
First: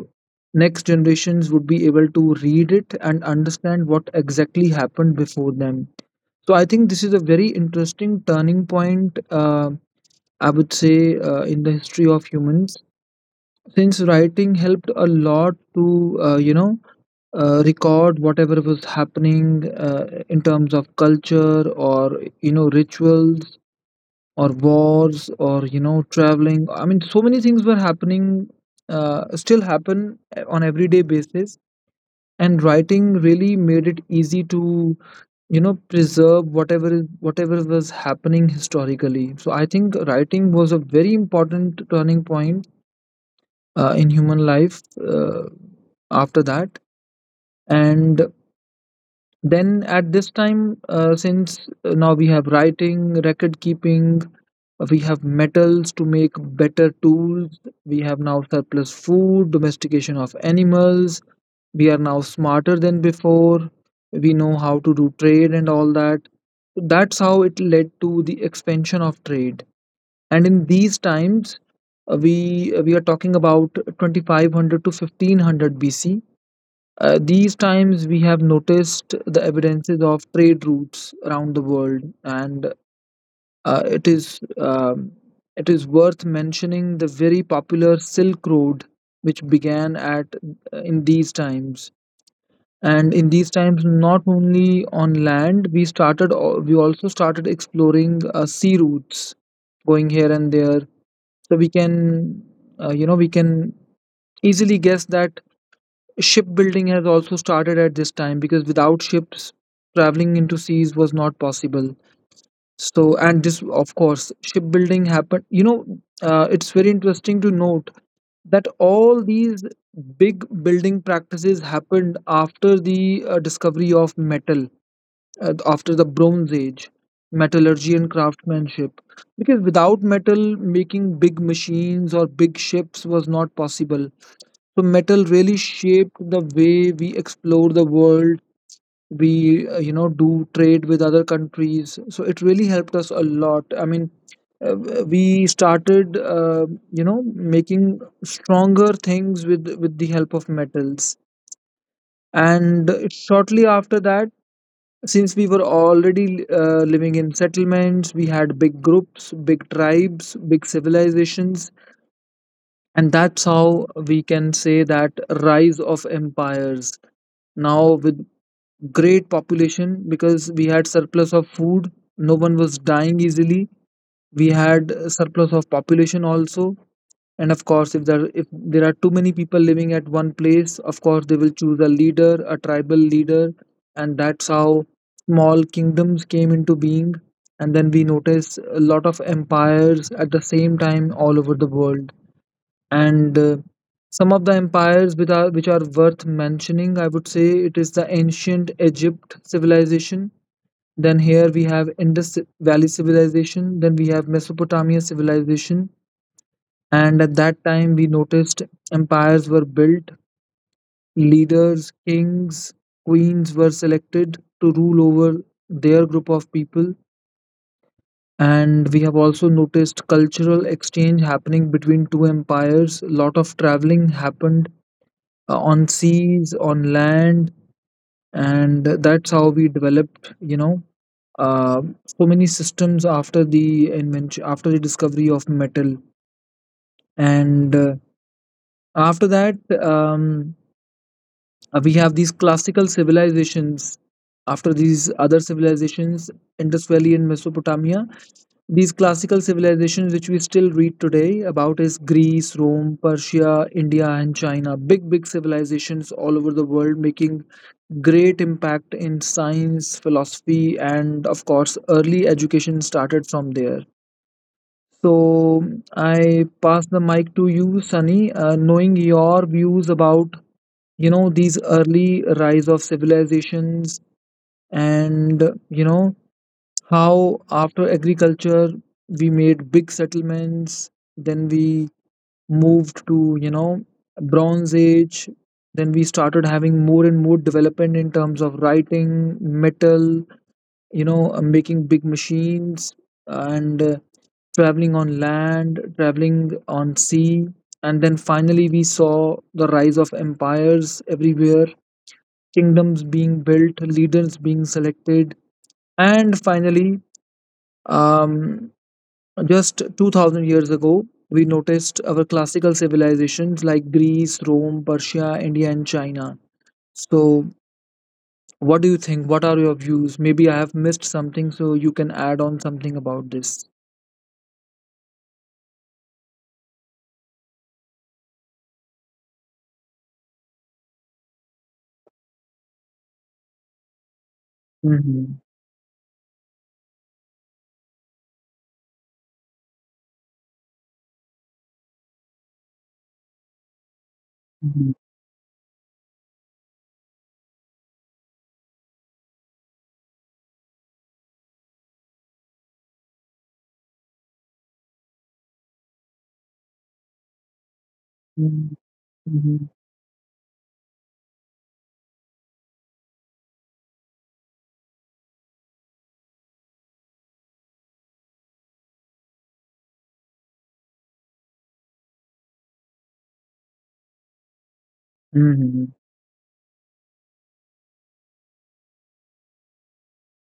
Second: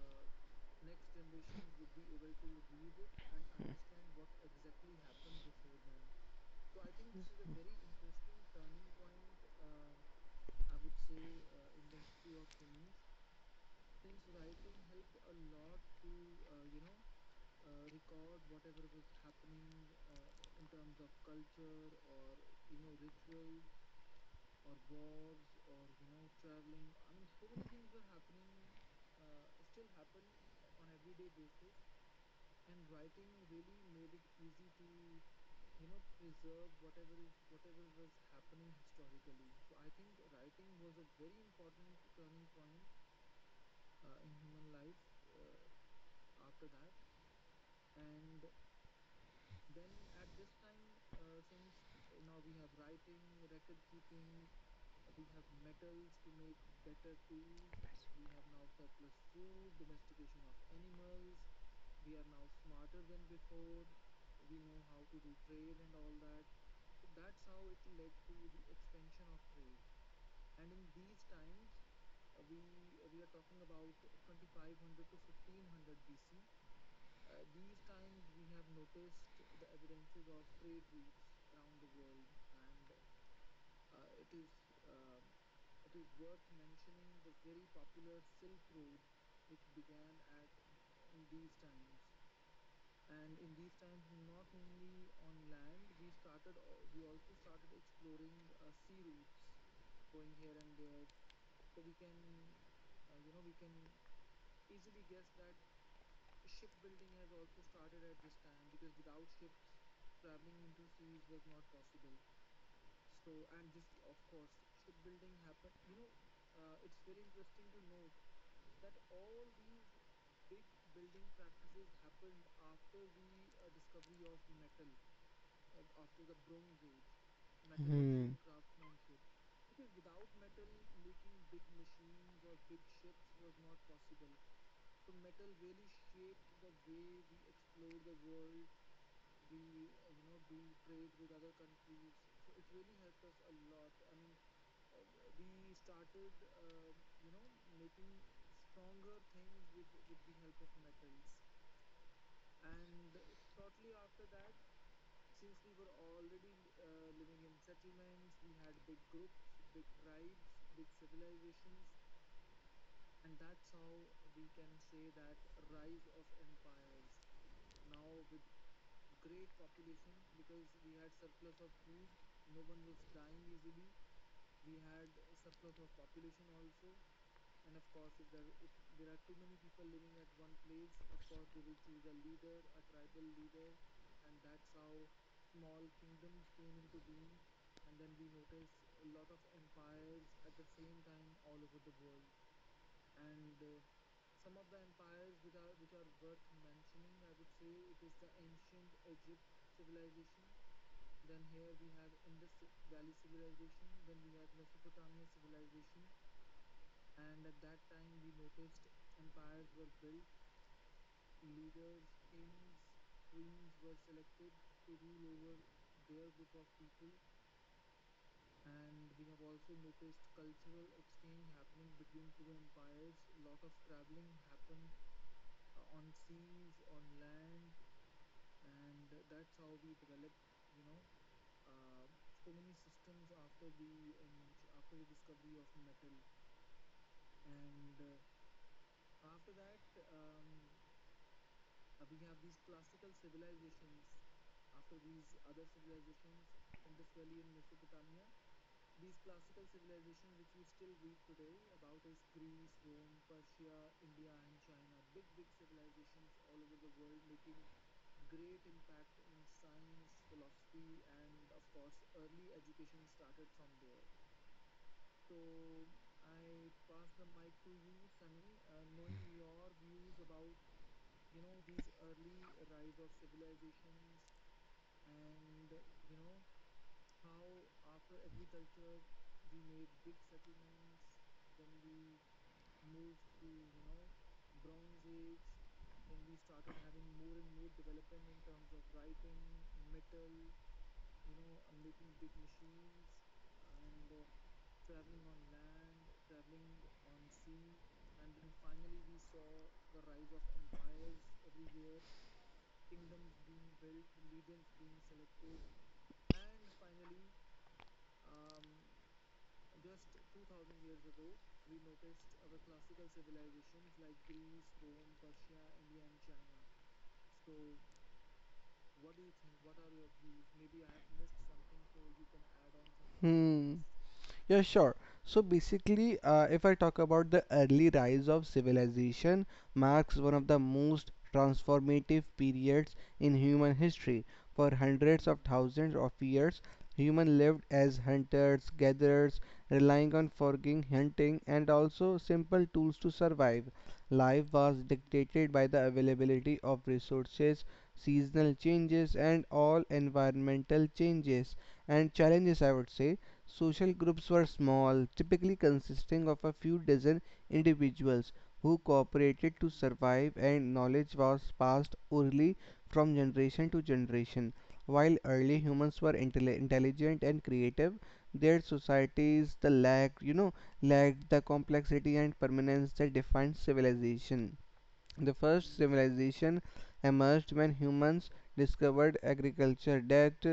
A: next generations would be able to read it and understand what exactly happened before them. So I think this is a very interesting turning point, I would say, in the history of humans, since writing helped a lot to, record whatever was happening in terms of culture, or, rituals, or wars, or, traveling. I mean, so many things were happening, still happen on everyday basis. And writing really made it easy to, preserve whatever whatever was happening historically. So I think writing was a very important turning point in human life, after that. And then, at this time, since now we have writing, record keeping, we have metals to make better tools, we have now surplus food, domestication of animals, we are now smarter than before, we know how to do trade and all that. So that's how it led to the expansion of trade. And in these times, we are talking about 2500 to 1500 BC. Uh, these times, we have noticed the evidences of trade routes around the world, and uh, it is um, it is worth mentioning the very popular Silk Road, which began at, in these times. And in these times, not only on land, we started we also started exploring sea routes, going here and there. So we can, we can easily guess that shipbuilding has also started at this time, because without ships, traveling into seas was not possible. So, and this, of course, shipbuilding happened. You know, it's very interesting to note that all these big building practices happened after the discovery of metal, after the Bronze Age, metallurgy and
B: Hmm.
A: craftsmanship. Because without metal, making big machines or big ships was not possible. So metal really shaped the way we explore the world. We, do trade with other countries. So it really helped us a lot. I mean, uh, we started, making stronger things with the help of metals. And shortly after that, since we were already living in settlements, we had big groups, big tribes, big civilizations, and that's how we can say that rise of empires, now with great population, because we had surplus of food, no one was dying easily, we had surplus of population also. And of course, if there are too many people living at one place, of course they will choose a leader, a tribal leader. And that's how small kingdoms came into being. And then we notice a lot of empires at the same time all over the world. And Some of the empires with are, which are worth mentioning, I would say it is the ancient Egypt civilization. Then here we have Indus Valley civilization. Then we have Mesopotamia civilization. And at that time, we noticed empires were built, leaders, kings, queens were selected to rule over their group of people. And we have also noticed cultural exchange happening between two empires. A lot of traveling happened on seas, on land, and that's how we developed, so many systems after the invention, after the discovery of metal. And after that, we have these classical civilizations. After these other civilizations, Indus Valley and Mesopotamia, these classical civilizations which we still read today about is Greece, Rome, Persia, India and China. Big big civilizations all over the world making great impact in science, philosophy, and of course early education started from there. So I pass the mic to you, Sunny, knowing your views about, these early rise of civilizations, and, you know how after agriculture we made big settlements, then we moved to, bronze age, then we started having more and more development in terms of writing, metal, making big machines, and traveling on land, traveling on sea, and then finally we saw the rise of empires everywhere, kingdoms being built, leaders being selected, and finally, um, just 2000 years ago, we noticed our classical civilizations like Greece, Rome, Persia, India, and China. So, what do you think? What are your views? Maybe I have missed something, so you can add on something about this.
B: Hmm. Yeah, sure. So basically, if I talk about the early rise of civilization, marks one of the most transformative periods in human history. For hundreds of
A: Mm-hmm.
B: thousands of years, human lived as hunters, gatherers, relying on foraging, hunting, and also simple tools to survive. Life was
A: Mm-hmm.
B: dictated by the availability of resources, seasonal changes, and all environmental changes and challenges, I would say. Social groups were small, typically consisting of a few dozen individuals who cooperated to
A: Mm-hmm.
B: survive, and knowledge was passed orally from generation to generation. While early humans were intelligent and creative, their societies the lack, you know, lacked the complexity and permanence that defined civilization. The first
A: Mm-hmm.
B: civilization emerged when humans discovered agriculture, that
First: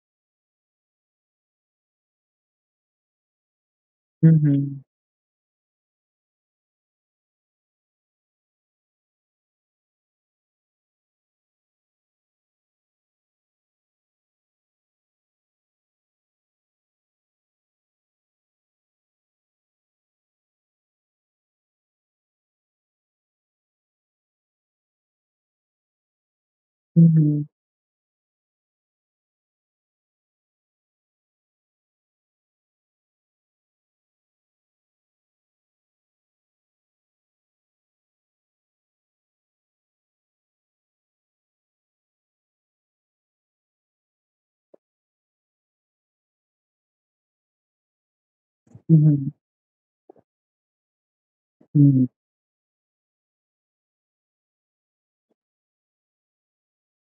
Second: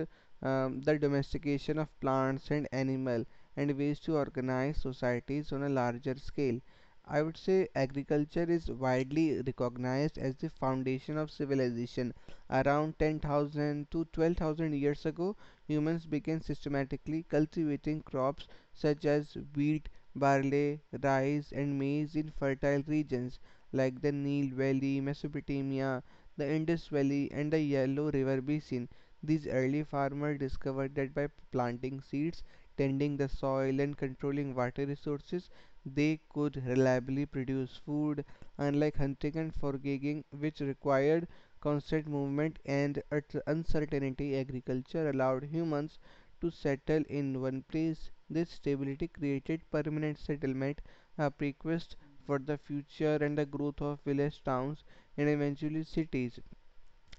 B: the domestication of plants and animal, and ways to organize societies on a larger scale. I would say agriculture is widely recognized as the foundation of civilization. Around 10,000 to 12,000 years ago, humans began systematically cultivating crops such as wheat, barley, rice, and maize in fertile regions like the Nile Valley, Mesopotamia, the Indus Valley,
A: Mm-hmm.
B: and the Yellow River Basin. These early farmers discovered that by planting seeds, tending the soil, and controlling water resources, they could reliably produce food, unlike hunting and foraging, which required constant movement and uncertainty. Agriculture allowed humans to settle in one place. This
A: Mm-hmm.
B: stability
A: Mm-hmm.
B: created permanent settlement, a prequest
A: Mm-hmm.
B: for the future and the growth of village towns and eventually cities.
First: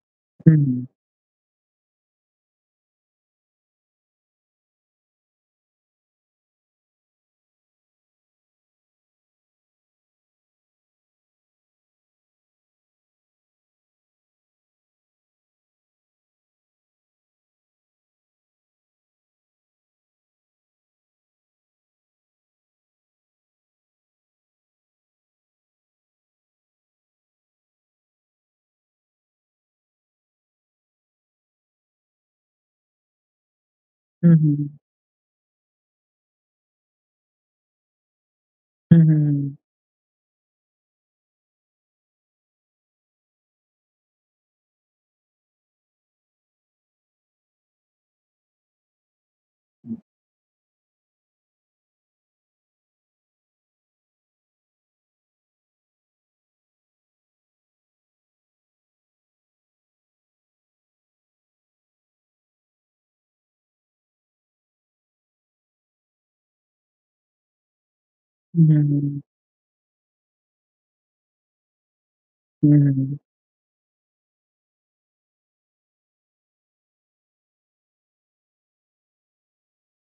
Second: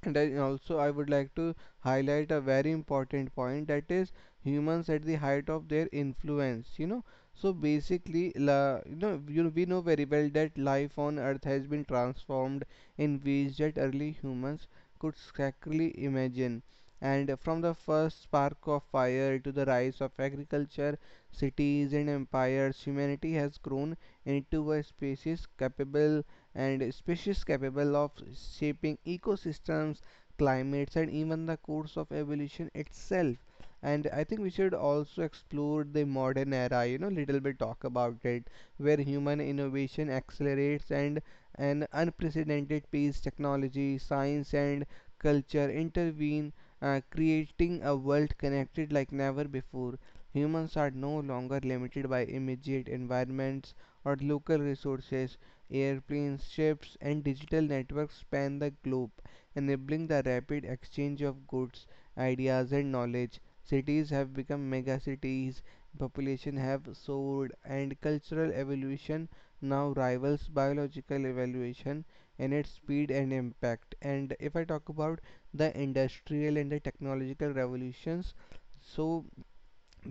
B: And I also I would like to highlight a very important point, that is humans at the height of their influence. You know, so basically, la, you know, you, we know very well that life on Earth has been transformed in ways that early humans could scarcely imagine. And from the first spark of fire to the rise of agriculture, cities and empires, humanity has grown into a species capable of shaping ecosystems, climates, and even the course of evolution itself. And I think we
A: Mm-hmm.
B: should also explore the modern era, you know, little bit talk about it, where human
A: Mm-hmm.
B: innovation accelerates and an unprecedented pace, technology, science, and culture intervene, creating a world connected like never before. Humans are no longer limited by immediate environments or local resources. Airplanes, ships, and digital networks span the globe, enabling the rapid exchange of goods, ideas, and knowledge. Cities have become megacities, population have soared, and cultural
A: Mm-hmm.
B: evolution now rivals biological evolution in its speed
A: Mm-hmm.
B: and impact. And if I talk about the industrial and the technological revolutions, so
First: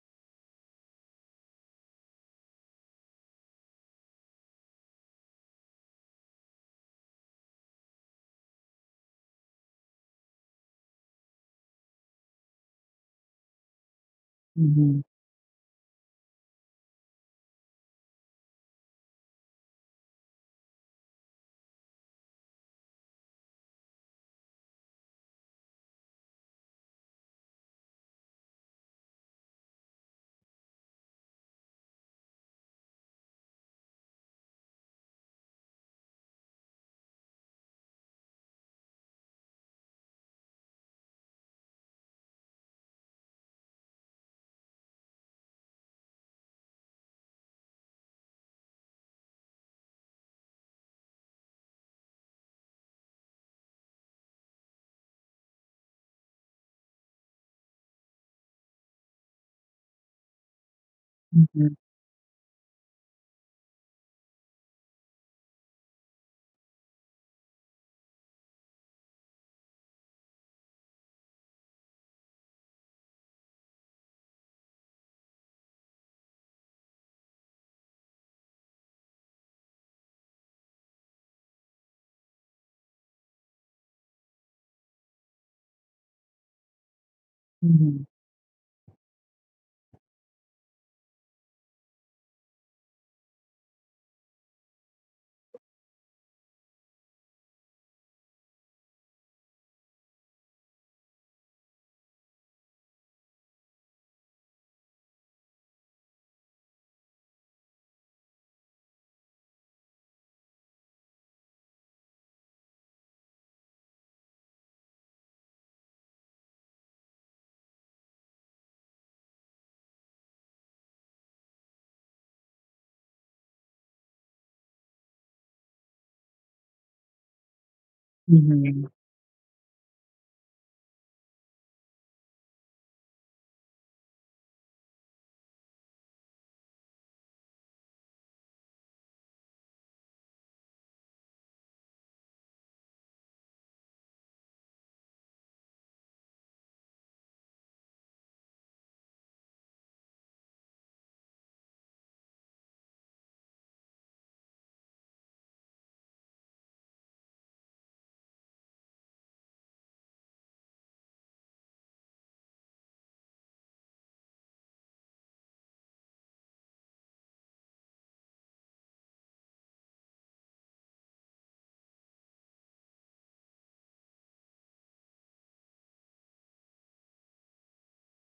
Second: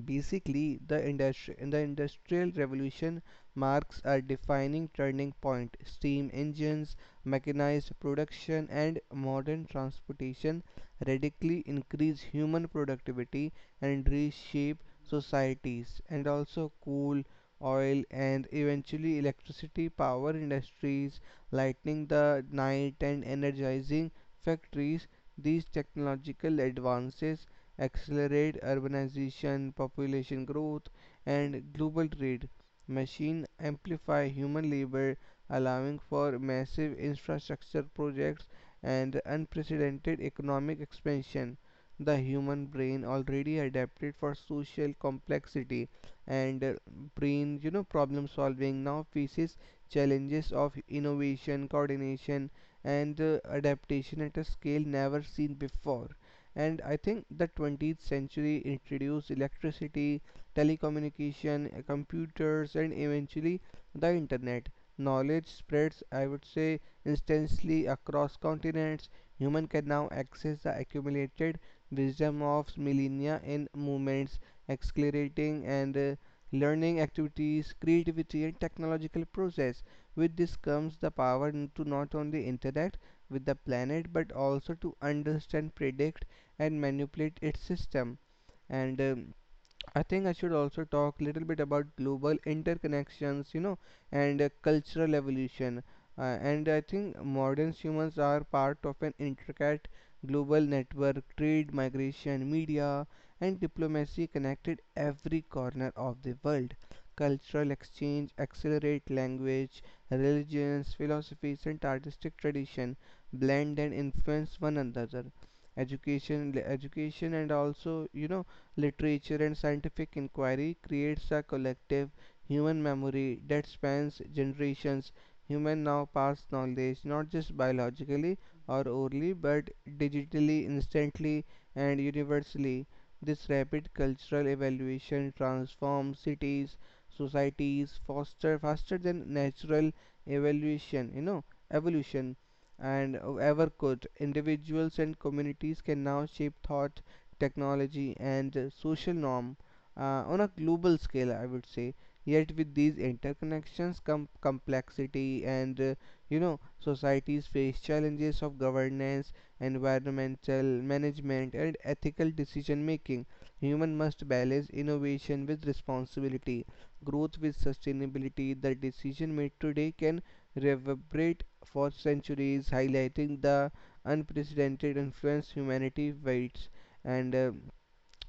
B: basically, the industri- in the industrial revolution marks a defining turning point. Steam engines, mechanized production, and modern transportation radically increase human productivity and reshape
A: Mm-hmm.
B: societies. And also, coal, oil, and eventually electricity power industries, lighting the night and energizing factories. These technological advances accelerate urbanization, population growth, and global trade. Machine amplify human labor, allowing for massive infrastructure projects and unprecedented economic expansion. The human brain already adapted for social complexity and problem solving now faces challenges of innovation, coordination, and adaptation at a scale never seen before. And I think the 20th century introduced electricity,
A: Mm-hmm.
B: telecommunication, computers, and eventually the internet. Knowledge spreads, I would say, instantly across continents. Human can now access the accumulated wisdom of millennia in movements, accelerating and learning activities, creativity, and technological process. With this comes the power to not only interact with the planet but also to understand, predict, and manipulate its
A: Mm-hmm.
B: system. And I think I should also talk a little bit about global interconnections, you know, and cultural evolution. And I think modern humans are part of an intricate global network, trade, migration, media, and diplomacy connected every corner of the world. Cultural exchange accelerate language, religions, philosophies, and artistic tradition blend and influence one another. Education, and also you know literature, and scientific inquiry creates a collective human memory that spans generations. Human now pass knowledge not just biologically
A: Mm-hmm.
B: or orally but digitally, instantly, and universally. This rapid cultural evaluation transforms cities, societies foster faster than natural evaluation, you know, evolution and ever could. Individuals and communities can now shape thought, technology, and social norm on a global scale, I would say. Yet, with these interconnections come complexity, and you know, societies face challenges of governance, environmental management, and ethical decision making. Human must balance innovation with responsibility, growth with sustainability. The decision made today can reverberate for centuries, highlighting the unprecedented influence humanity wields. And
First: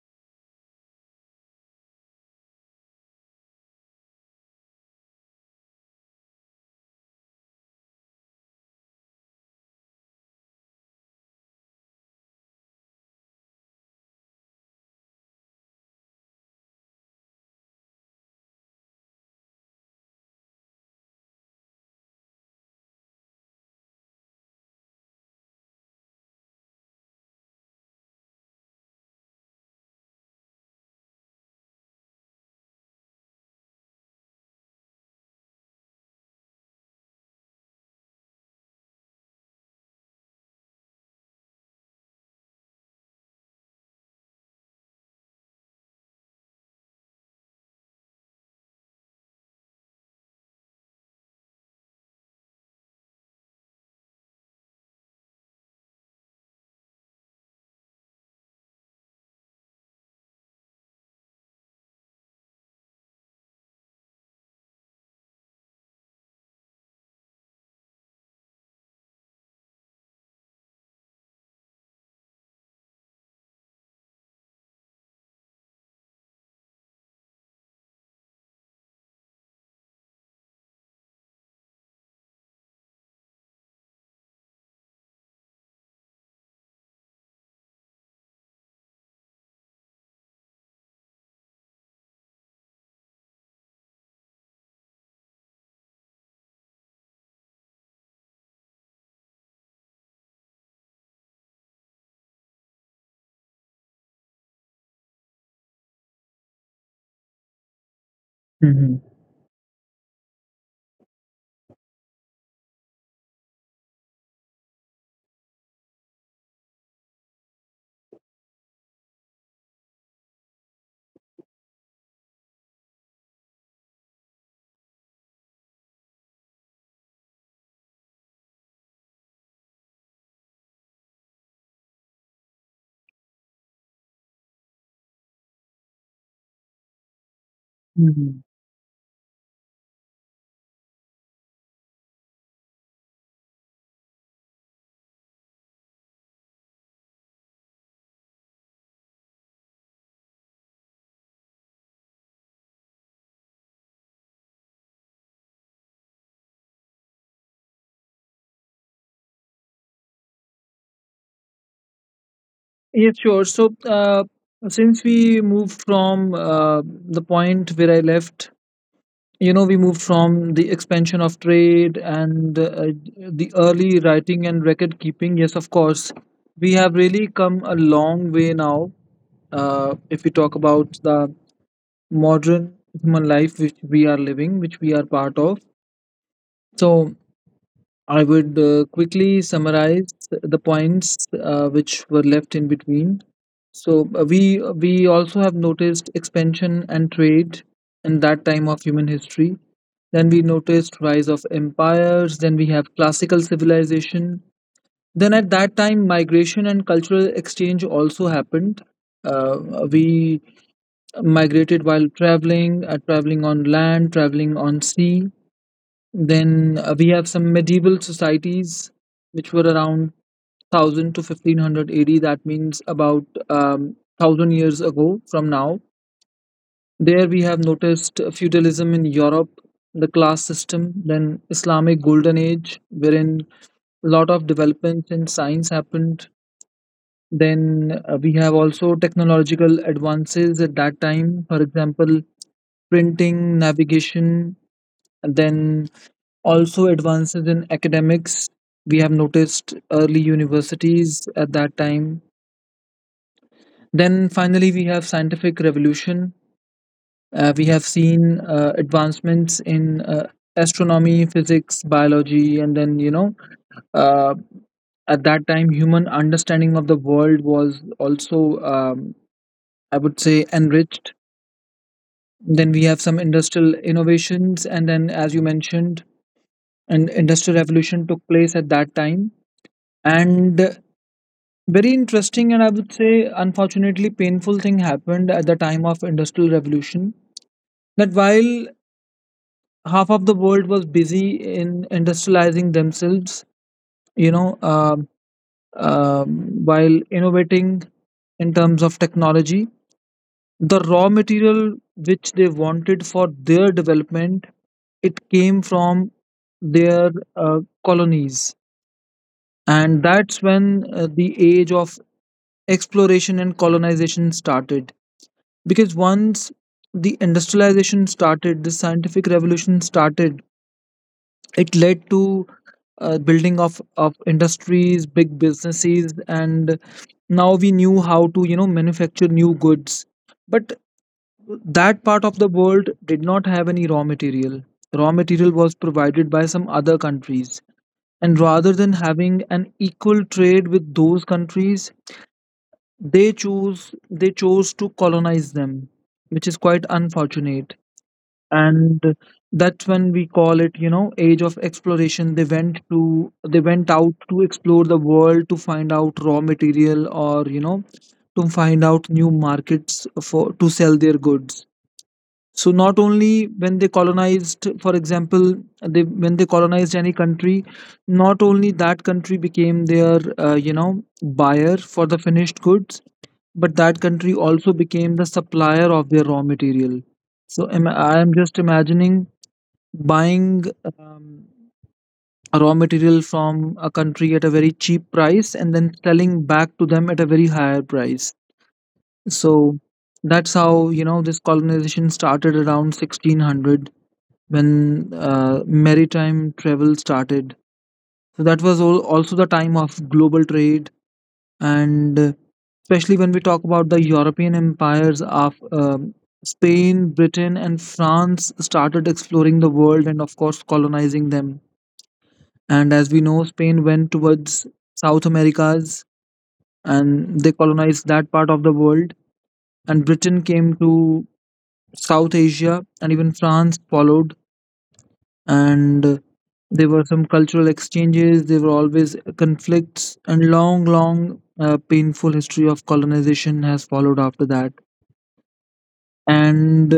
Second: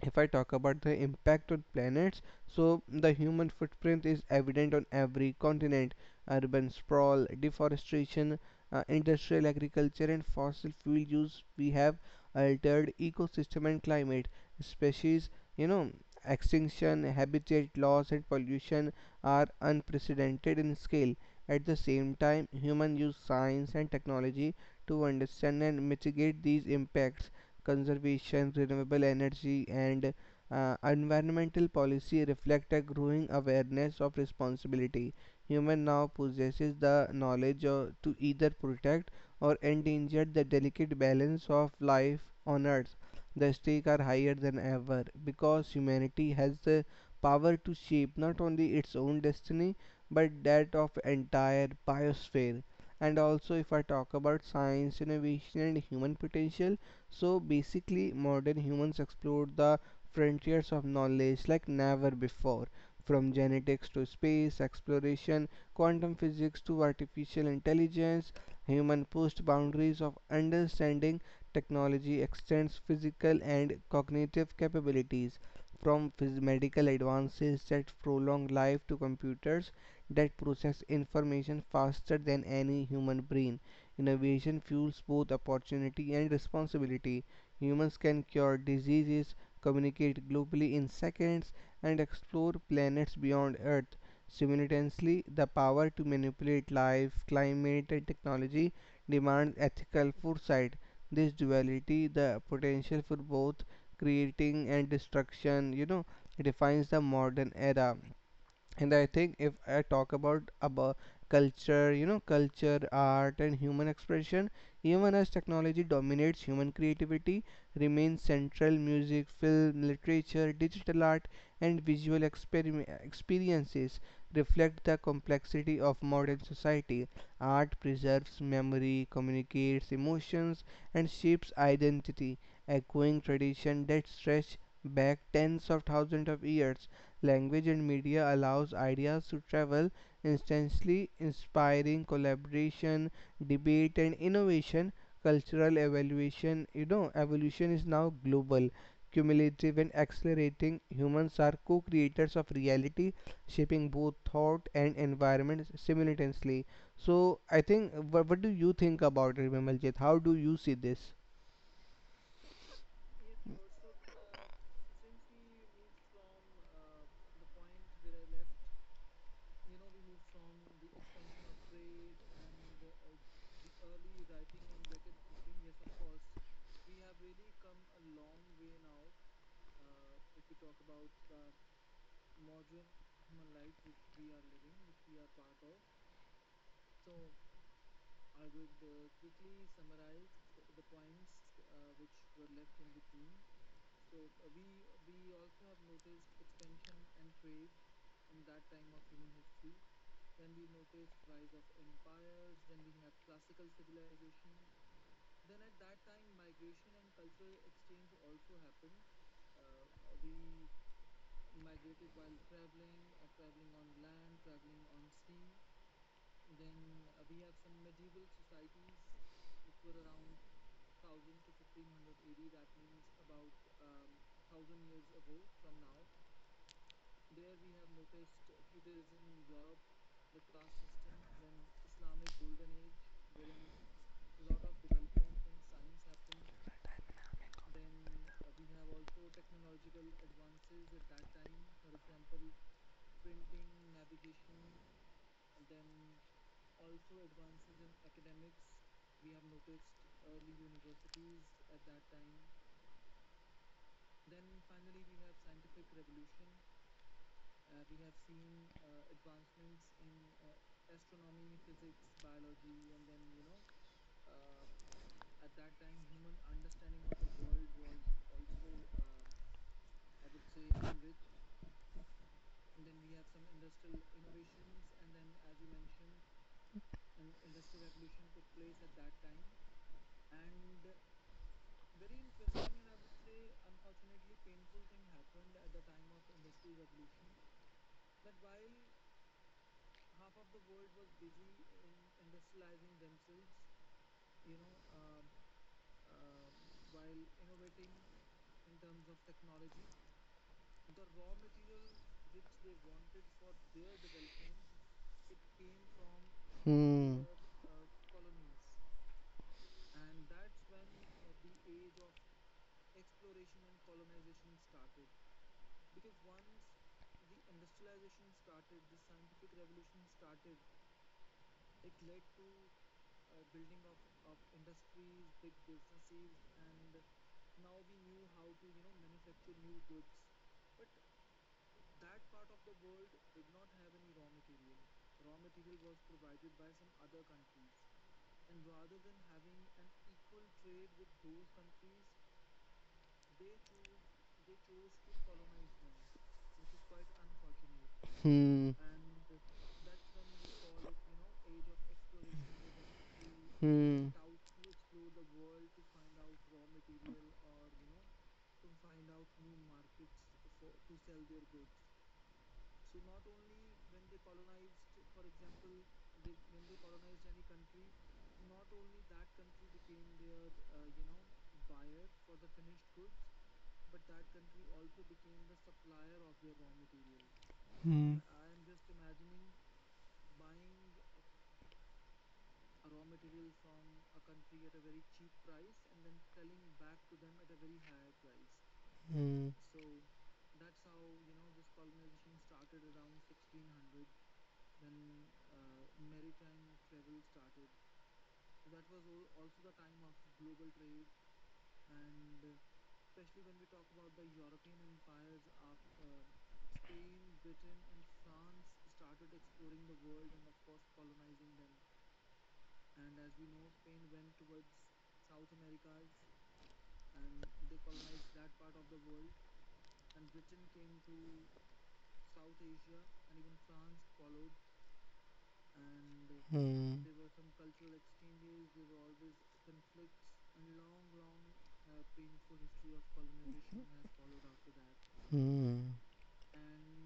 B: if I talk about the impact on planets, so the human footprint is evident on every continent, urban sprawl, deforestation, industrial agriculture and fossil fuel use, we have altered ecosystem and climate, species, you know, extinction, habitat loss, and pollution are unprecedented in scale. At the same time human use science and technology to understand and mitigate these impacts, conservation, renewable energy, and environmental policy reflect a growing awareness of responsibility. Human now possesses the knowledge of, to either protect or endanger the delicate balance of life on earth. The stakes are higher than ever because humanity has the power to shape not only its own destiny but that of entire biosphere. And also, if I talk about science, innovation, and human potential, so basically, modern humans explored the frontiers of knowledge like never before. From genetics to space exploration, quantum physics to artificial intelligence, human pushed boundaries of understanding. Technology extends physical and cognitive capabilities, from medical advances that prolong life to computers that process information faster than any human brain. Innovation fuels both opportunity and responsibility. Humans can cure diseases, communicate globally in seconds, and explore planets beyond Earth. Simultaneously, the power to manipulate life, climate, and technology demands ethical foresight. This duality, the potential for both creating and destruction defines the modern era, and
A: Mm-hmm.
B: I think if I talk about culture you know culture art, and human expression. Even as technology dominates, human creativity remains central. Music, film, literature, digital art, and visual experiences reflect the complexity of modern society. Art preserves memory, communicates emotions, and shapes identity, echoing tradition that stretch back tens of thousands of years. Language and media
A: Mm-hmm.
B: allows ideas to travel instantly, inspiring collaboration, debate, and innovation. Cultural evaluation you know evolution is now global, cumulative, and accelerating. Humans are co-creators of reality, shaping both thought and environment simultaneously. So I think, what do you think about it, Vimaljit? How do you see this?
A: Yes, sure. So, since we moved from the point where I left, you know, we moved from the expansion of trade and, the early writing and record keeping. Yes, of course, we have really come a long way now. If we talk about the modern human life which we are living, which we are part of. So, I would quickly summarize the points which were left in between. So, we also have noticed expansion and trade in that time of human history. Then we noticed rise of empires. Then we have classical civilization. Then at that time, migration and cultural exchange also happened. Uh, we migrated while traveling, traveling on land, traveling on sea. Then we have some medieval societies which were around 1000 to 1500 AD. That means about 1000 years ago from now. There we have noticed feudalism in Europe, the class system, then Islamic Golden Age, wherein a lot of developments in science happened. Then we have also technological advances at that time, for example, printing, navigation, and then also advances in academics. We have noticed early universities at that time. Then finally we have scientific revolution. Uh, we have seen advancements in, astronomy, physics, biology, and then, uh, at that time human understanding of the world was also, I would say, enriched. Then we have some industrial innovations, and then, as you mentioned, an industrial revolution took place at that time. And very interesting, and I would say, unfortunately, painful thing happened at the time of industrial revolution. That while half of the world was busy in industrializing themselves, you know, um while innovating in terms of technology, the raw material which they wanted for their development, it came from their
B: Hmm.
A: colonies, and that's when, the age of exploration and colonization started. Because once the industrialization started, the scientific revolution started, it led to building of industries, big businesses, and now we knew how to, manufacture new goods. But that part of the world did not have any raw material. Raw material was provided by some other countries. And rather than having an equal trade with those countries, they chose to colonize them, which is quite unfortunate.
B: Hmm.
A: And that's when we call it, you know, age of exploration. They went
B: Hmm. Hmm.
A: out to explore the world to find out raw material, or, you know, to find out new markets for to sell their goods. So not only when they colonized, for example, they when they colonized any country, not only that country became their buyer for the finished goods, but that country also became the supplier of their raw material. So
B: Hmm.
A: I am just imagining buying, um, a raw material from a country at a very cheap price and then selling back to them at a very higher price.
B: Hmm.
A: So that's how this colonization started around 1600 when maritime travel started. So that was also the time of global trade. And Especially when we talk about the European empires of Spain, Britain, and France started exploring the world and, of course, colonizing them. And as we know, Spain went towards South Americas and they colonized that part of the world. And Britain came to South Asia, and even France followed, and there were some cultural exchanges. There were always conflicts and long painful history of colonization has followed after that. And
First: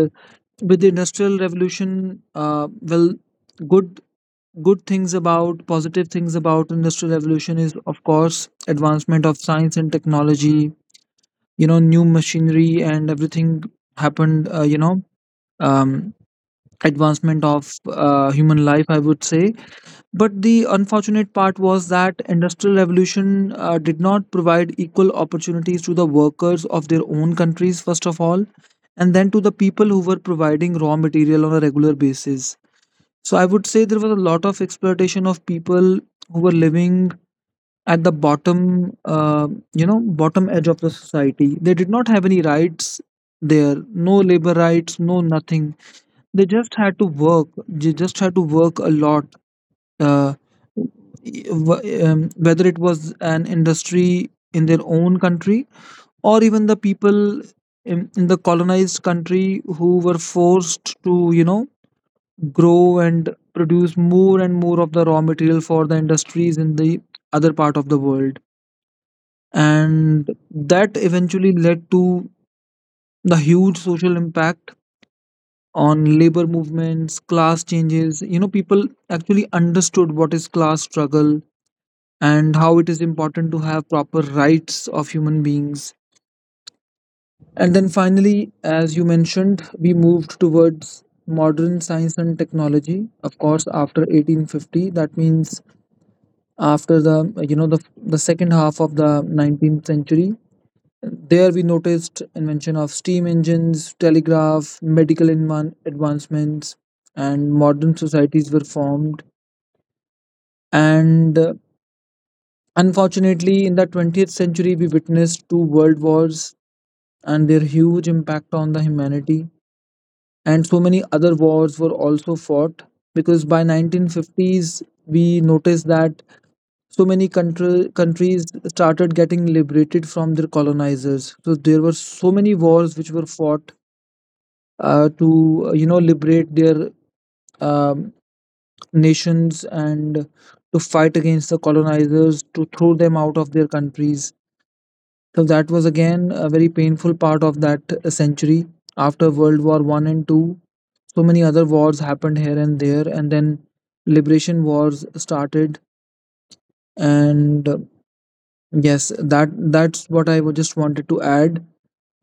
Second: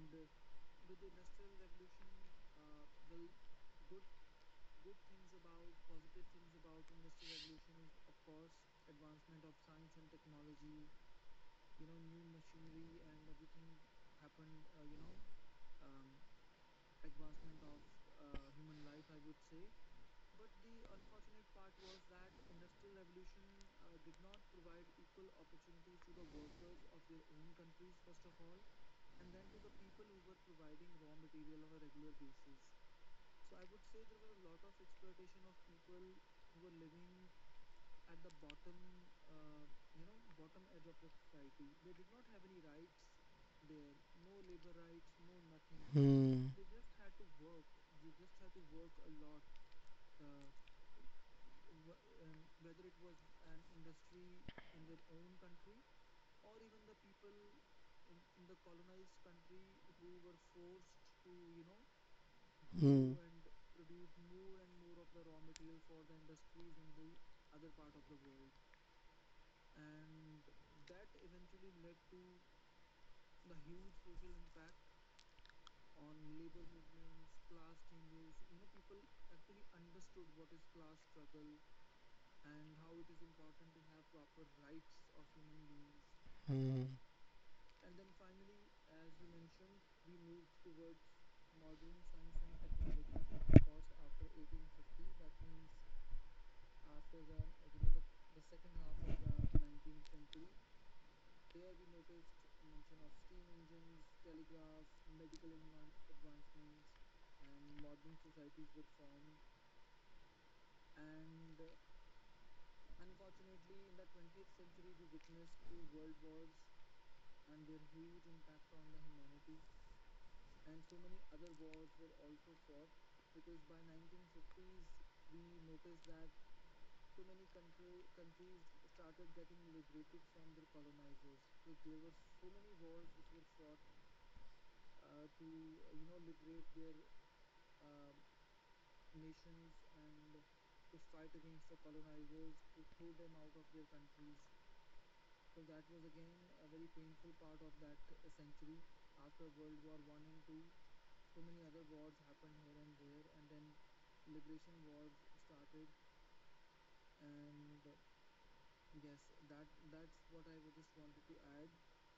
A: with the industrial revolution, well, good good things about, positive things about industrial revolution is of course advancement of science and technology, new machinery and everything happened. Um, Advancement of human life, I would say. But the unfortunate part was that industrial revolution did not provide equal opportunities to the workers of their own countries first of all, and then to the people who were providing raw material on a regular basis. So I would say there was a lot of exploitation of people who were living at the bottom, bottom edge of the society. They did not have any rights, there no labor rights, no nothing. They
B: Hmm.
A: just had to work, they just had to work a lot, uh, whether it was an industry in their own country or even the people in the colonized country who were forced to grow
B: Hmm. Hmm.
A: and produce more and more of the raw material for the industries in the other part of the world. And that eventually led to the huge social impact on labor movements, class changes. People actually understood what is class struggle and how it is important to have proper rights of human beings.
B: Hmm.
A: And then finally, as you mentioned, we moved towards modern science and technology. Of course, after 1850, that means after the second half of the 19th century. There we noticed invention of steam engines, telegraph, medical advancements, and modern societies were formed. And Unfortunately, in the 20th century, we witnessed two world wars and their huge impact on the humanity, and so many other wars were also fought, because by 1950s we noticed that countries started getting liberated from their colonizers. So there were so many wars which were fought to liberate their um, nations and to fight against the colonizers, to throw them out of their countries. So that was again a very painful part of that century. After World War One and Two, so many other wars happened here and there, and then liberation wars started. And Yes, that that's what I just wanted to add.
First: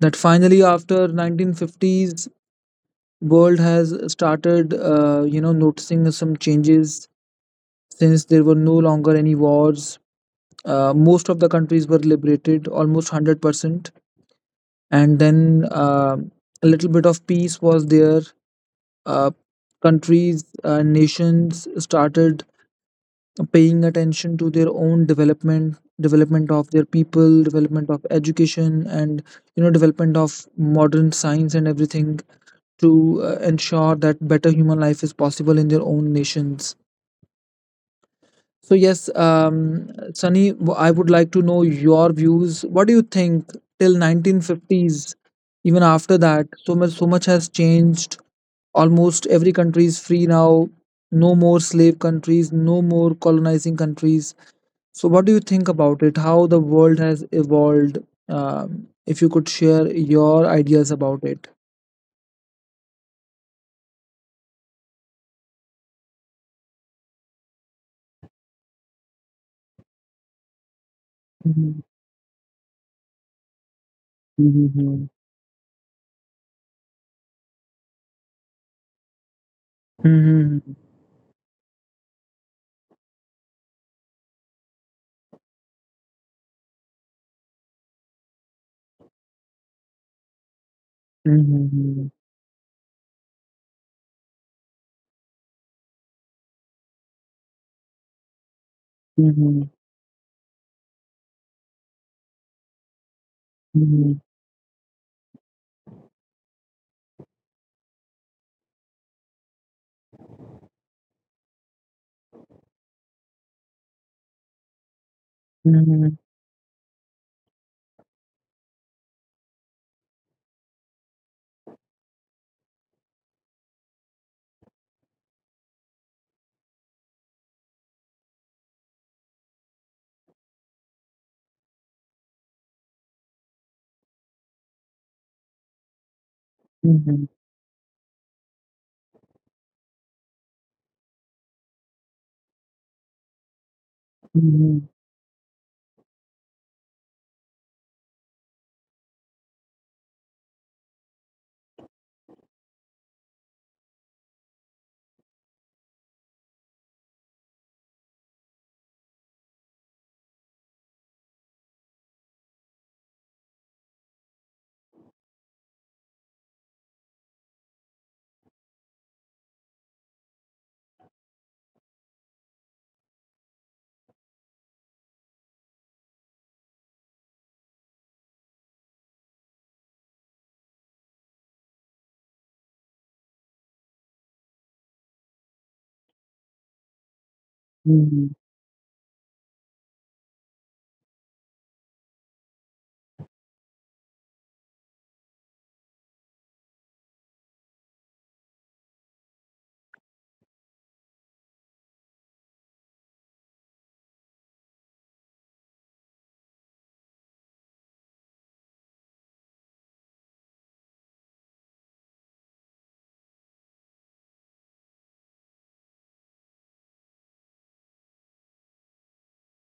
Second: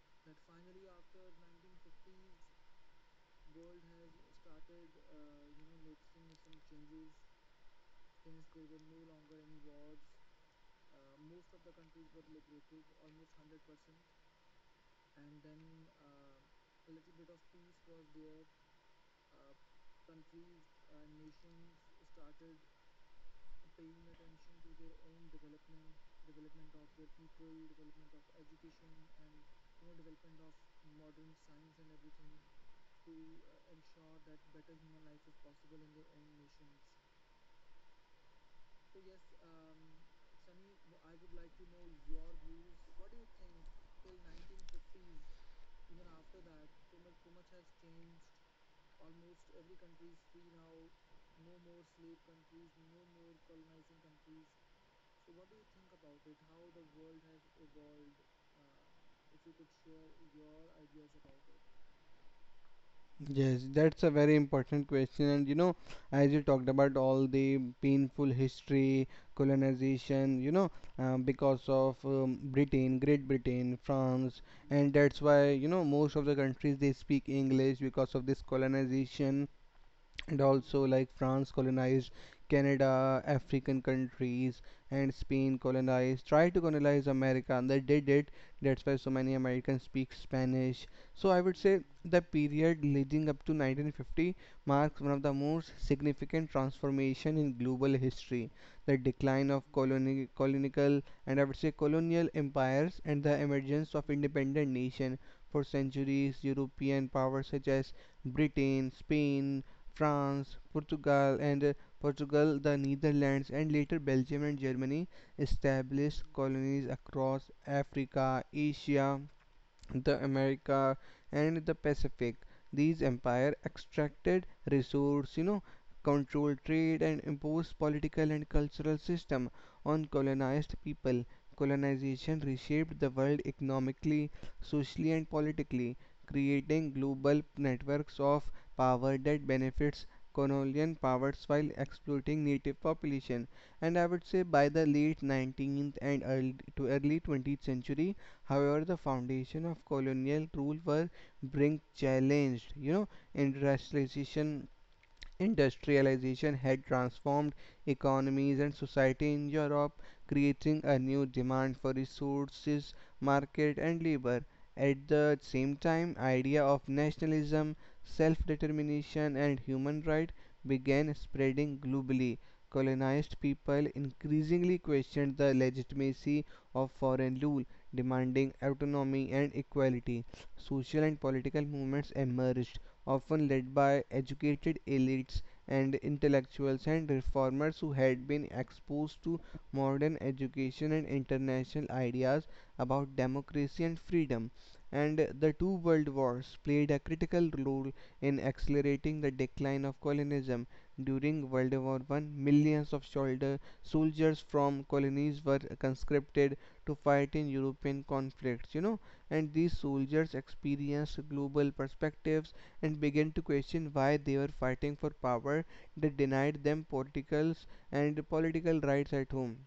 A: That finally, after 1950s, world has started noticing some changes since there were no longer any wars. Most of the countries were liberated, almost 100%, and then a little bit of peace was there. Uh, Countries and nations started paying attention to their own development, development of their people, development of education, and development of modern science and everything, to ensure that better human life is possible in their own nations. So yes, Sunny, I would like to know your views. What do you think? Till 1950s, even after that, so much has changed. Almost every country is free now. No more slave countries, no more colonizing countries. So what do you think about it? How the world has evolved? If you could share your ideas about it.
B: Yes, that's a very important question. As you talked about all the painful history, colonization, because
A: Mhm,
B: of Britain, Great Britain, France, and
A: mhm,
B: that's why, most of the countries they speak English because of this colonization. And
A: mhm,
B: also, like, France colonized Canada, African countries, and Spain colonized, tried to colonize America, and they did it. That's why so many Americans speak Spanish. So I would say
A: mhm,
B: the period leading up to 1950 marks one of the most significant transformation in global history: the decline of
A: mhm,
B: colonial, and I would say colonial empires, and the emergence of
A: mhm,
B: independent nation. For centuries, European powers such as Britain, Spain, France, Portugal, the Netherlands, and later Belgium and Germany
A: mhm,
B: established colonies across Africa, Asia, the America, and the Pacific. These empire extracted resource, controlled trade, and imposed political and cultural system on colonized people. Colonization reshaped the world economically, socially, and politically, creating
A: mhm, mhm,
B: global networks of power that benefits colonial powers while exploiting native population. And I would say by the
A: mhm,
B: late 19th and early 20th century, however, the foundation of colonial rule were being challenged. industrialization Industrialization had transformed economies and society in Europe, creating a new demand for resources, market, and labor. At the same time, idea of nationalism, self-determination, and human rights began spreading globally. Colonized people increasingly questioned the legitimacy of foreign rule, demanding autonomy and equality. Social and political movements emerged, often led by educated elites and intellectuals and reformers who had
A: mhm,
B: been exposed to modern education and international ideas about democracy and freedom. And the two world wars played a critical role in accelerating the decline of colonialism. During World War I, millions of soldiers from colonies were conscripted to fight in European conflicts, and these soldiers experienced global perspectives and began to question why they were fighting for power that denied them political rights at home.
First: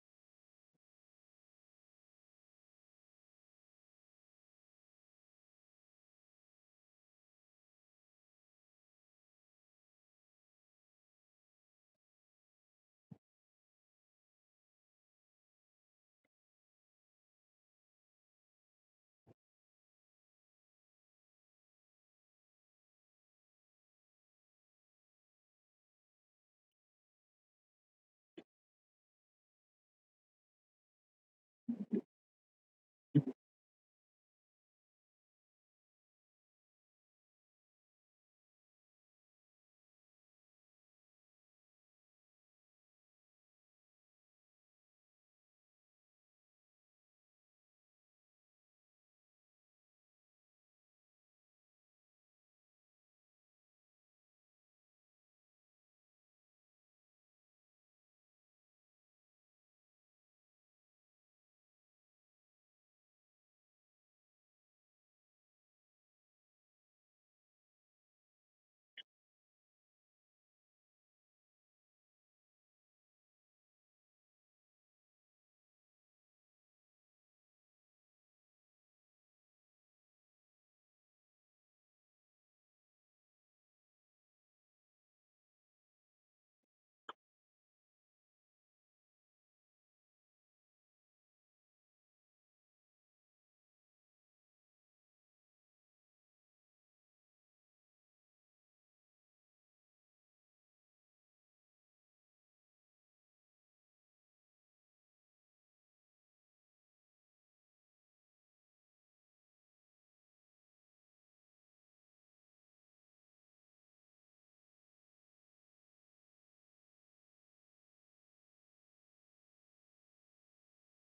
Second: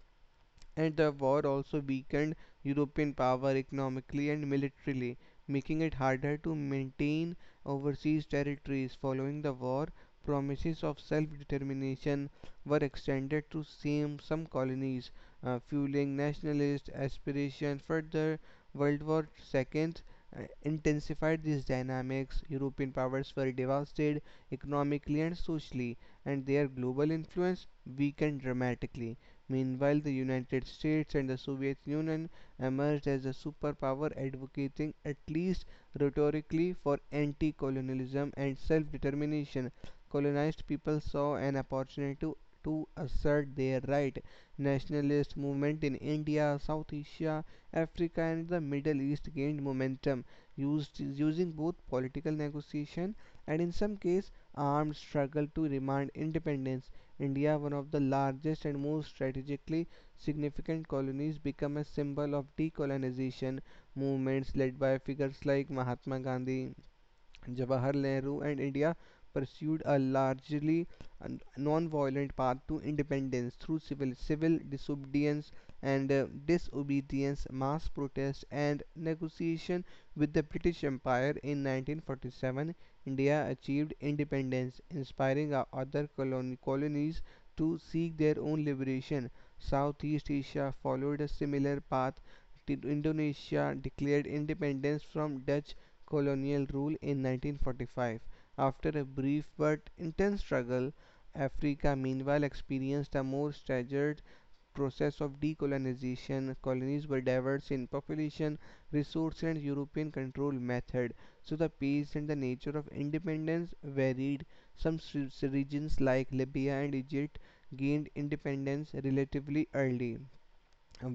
B: And the war also weakened European power economically and militarily, making it harder to maintain overseas territories. Following the war, promises of self-determination were extended to same some colonies, fueling nationalist aspirations. Further, World War II intensified these dynamics. European powers were devastated economically and socially, and their global influence weakened dramatically. Meanwhile, the United States and the Soviet Union emerged as a superpower advocating, at least rhetorically, for anti colonialism and self determination. Colonized people saw an opportunity to assert their right. Nationalist movement in India, South Asia, Africa, and the Middle East gained momentum, used using both political negotiation and, in some case, armed struggle to demand independence. India, one of the largest and most strategically significant colonies, became a symbol of decolonization movements led by figures like Mahatma Gandhi, Jawaharlal Nehru, and India pursued a largely non-violent path to independence through civil disobedience and, mass protest, and negotiation with the British Empire. In 1947, India achieved independence, inspiring other colonies to seek their own liberation. Southeast Asia followed a similar path. Indonesia declared independence from Dutch colonial rule in 1945. After a brief but intense struggle, Africa meanwhile experienced a more staggered process of decolonization. Colonies were diverse in population, resource, and European control method, so the pace and the nature of independence varied. Some regions like Libya and Egypt gained independence relatively early,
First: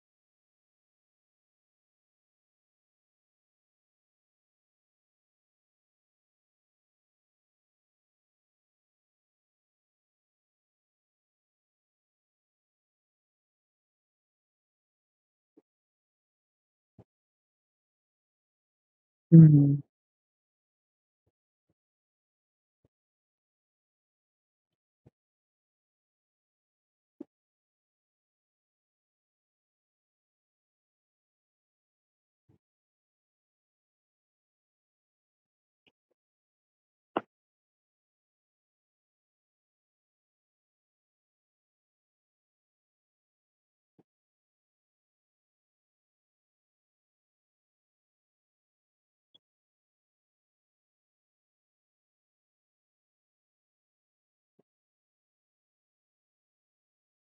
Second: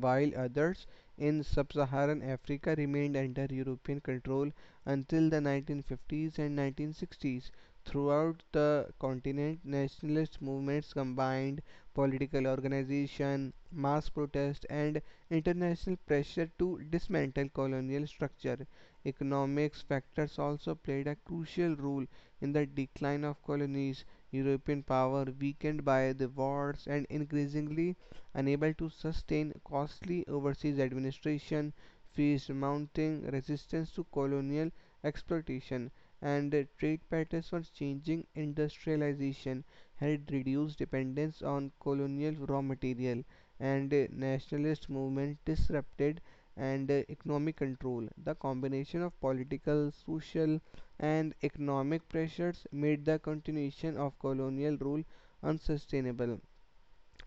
B: while others in sub-Saharan Africa remained under European control until the 1950s and 1960s. Throughout the continent, nationalist movements combined political organization, mass protest, and international pressure to dismantle colonial structure. Economic
A: mhm.
B: factors also played a crucial role in the decline of colonies. European power, weakened by the wars and increasingly unable to sustain costly overseas administration, faced mounting resistance to colonial exploitation, and trade patterns were changing. Industrialization had reduced dependence on colonial raw material, and nationalist movement disrupted and economic control. The combination of political, social, and economic pressures made the continuation of colonial rule unsustainable,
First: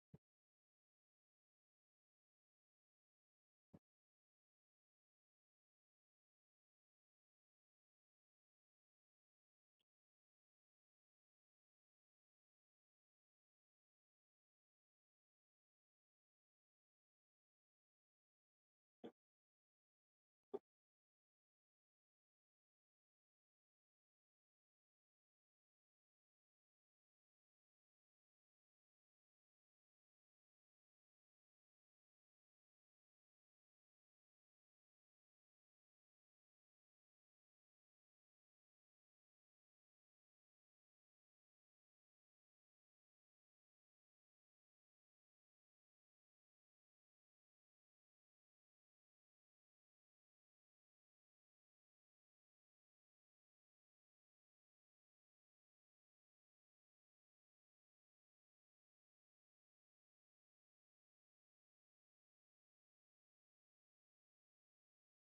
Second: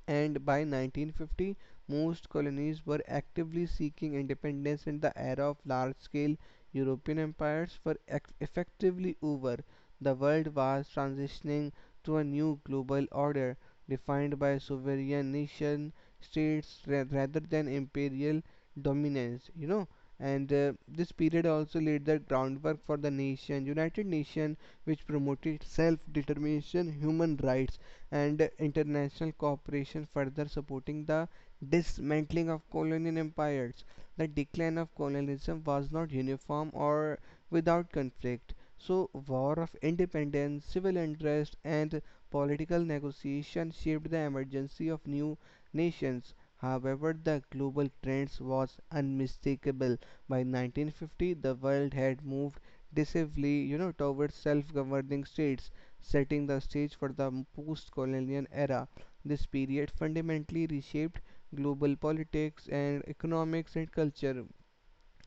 B: and by 1950 most colonies were actively seeking independence in the era of large-scale European empires were effectively over. The world was transitioning to a new global order defined by sovereign nation states rather than imperial dominance. And this period also laid the groundwork for the nation, United Nations, which promoted self-determination, human rights, and international cooperation, further supporting the dismantling of colonial empires. The decline of colonialism was not uniform or without conflict. So, war of independence, civil unrest, and political negotiation shaped the emergence of new nations. However, the global trends was unmistakable. By 1950, the world had moved decisively, towards self-governing states, setting the stage for the post colonial era. This period fundamentally reshaped global politics and economics and culture,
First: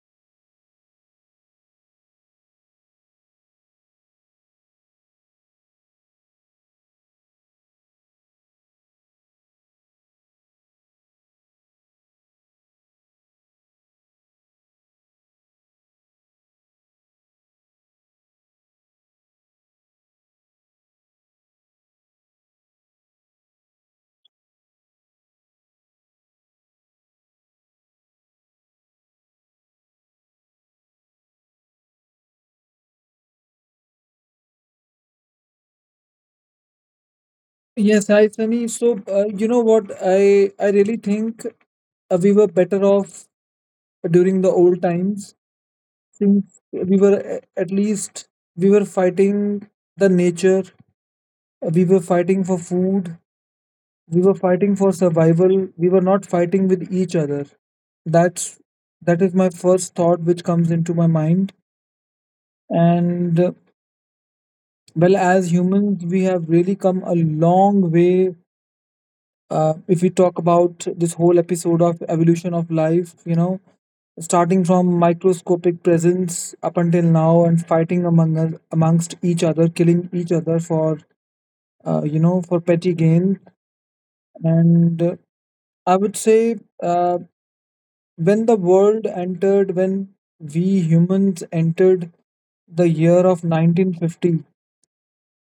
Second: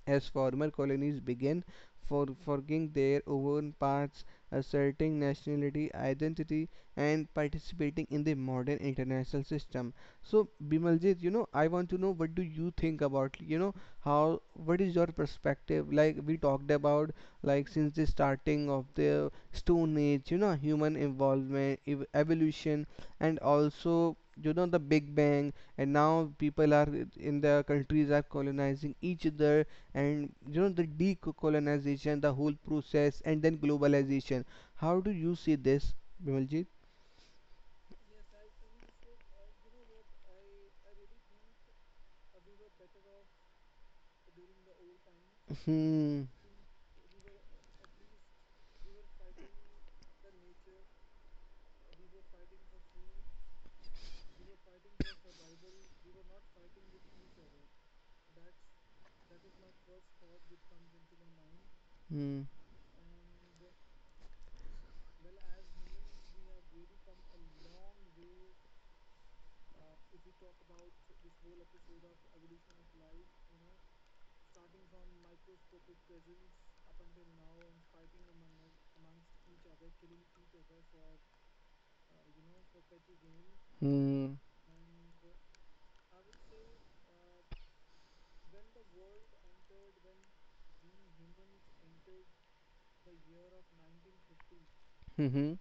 B: as former colonies began forging their own paths, asserting nationality, identity, and participating in the modern international system. So, Bimaljit, I want to know what do you think about, how, what is your perspective? Like we talked about, like, since the starting of the Stone Age, human involvement, evolution, and also the big bang, and now people are in the countries are colonizing each other, and the decolonization, the whole process, and then globalization. How do you see this, Bimaljit?
A: Yes, hi Sunny. So, you know what? I really think we were better off during the old times,
B: Hmm.
A: since we were at least we were fighting the nature, we were fighting for food, we were fighting for survival. We were not fighting with each other. That's that is my first thought which comes into my mind.
B: Hmm.
A: And uh, as humans, we have really come a long way, if we talk about this whole episode of evolution of life. Starting from microscopic presence up until now, and fighting among us, amongst each other, killing each other for for petty gain.
B: Hmm.
A: And I would say, uh, when the world entered when we humans entered the year of 1950,
B: Hmm.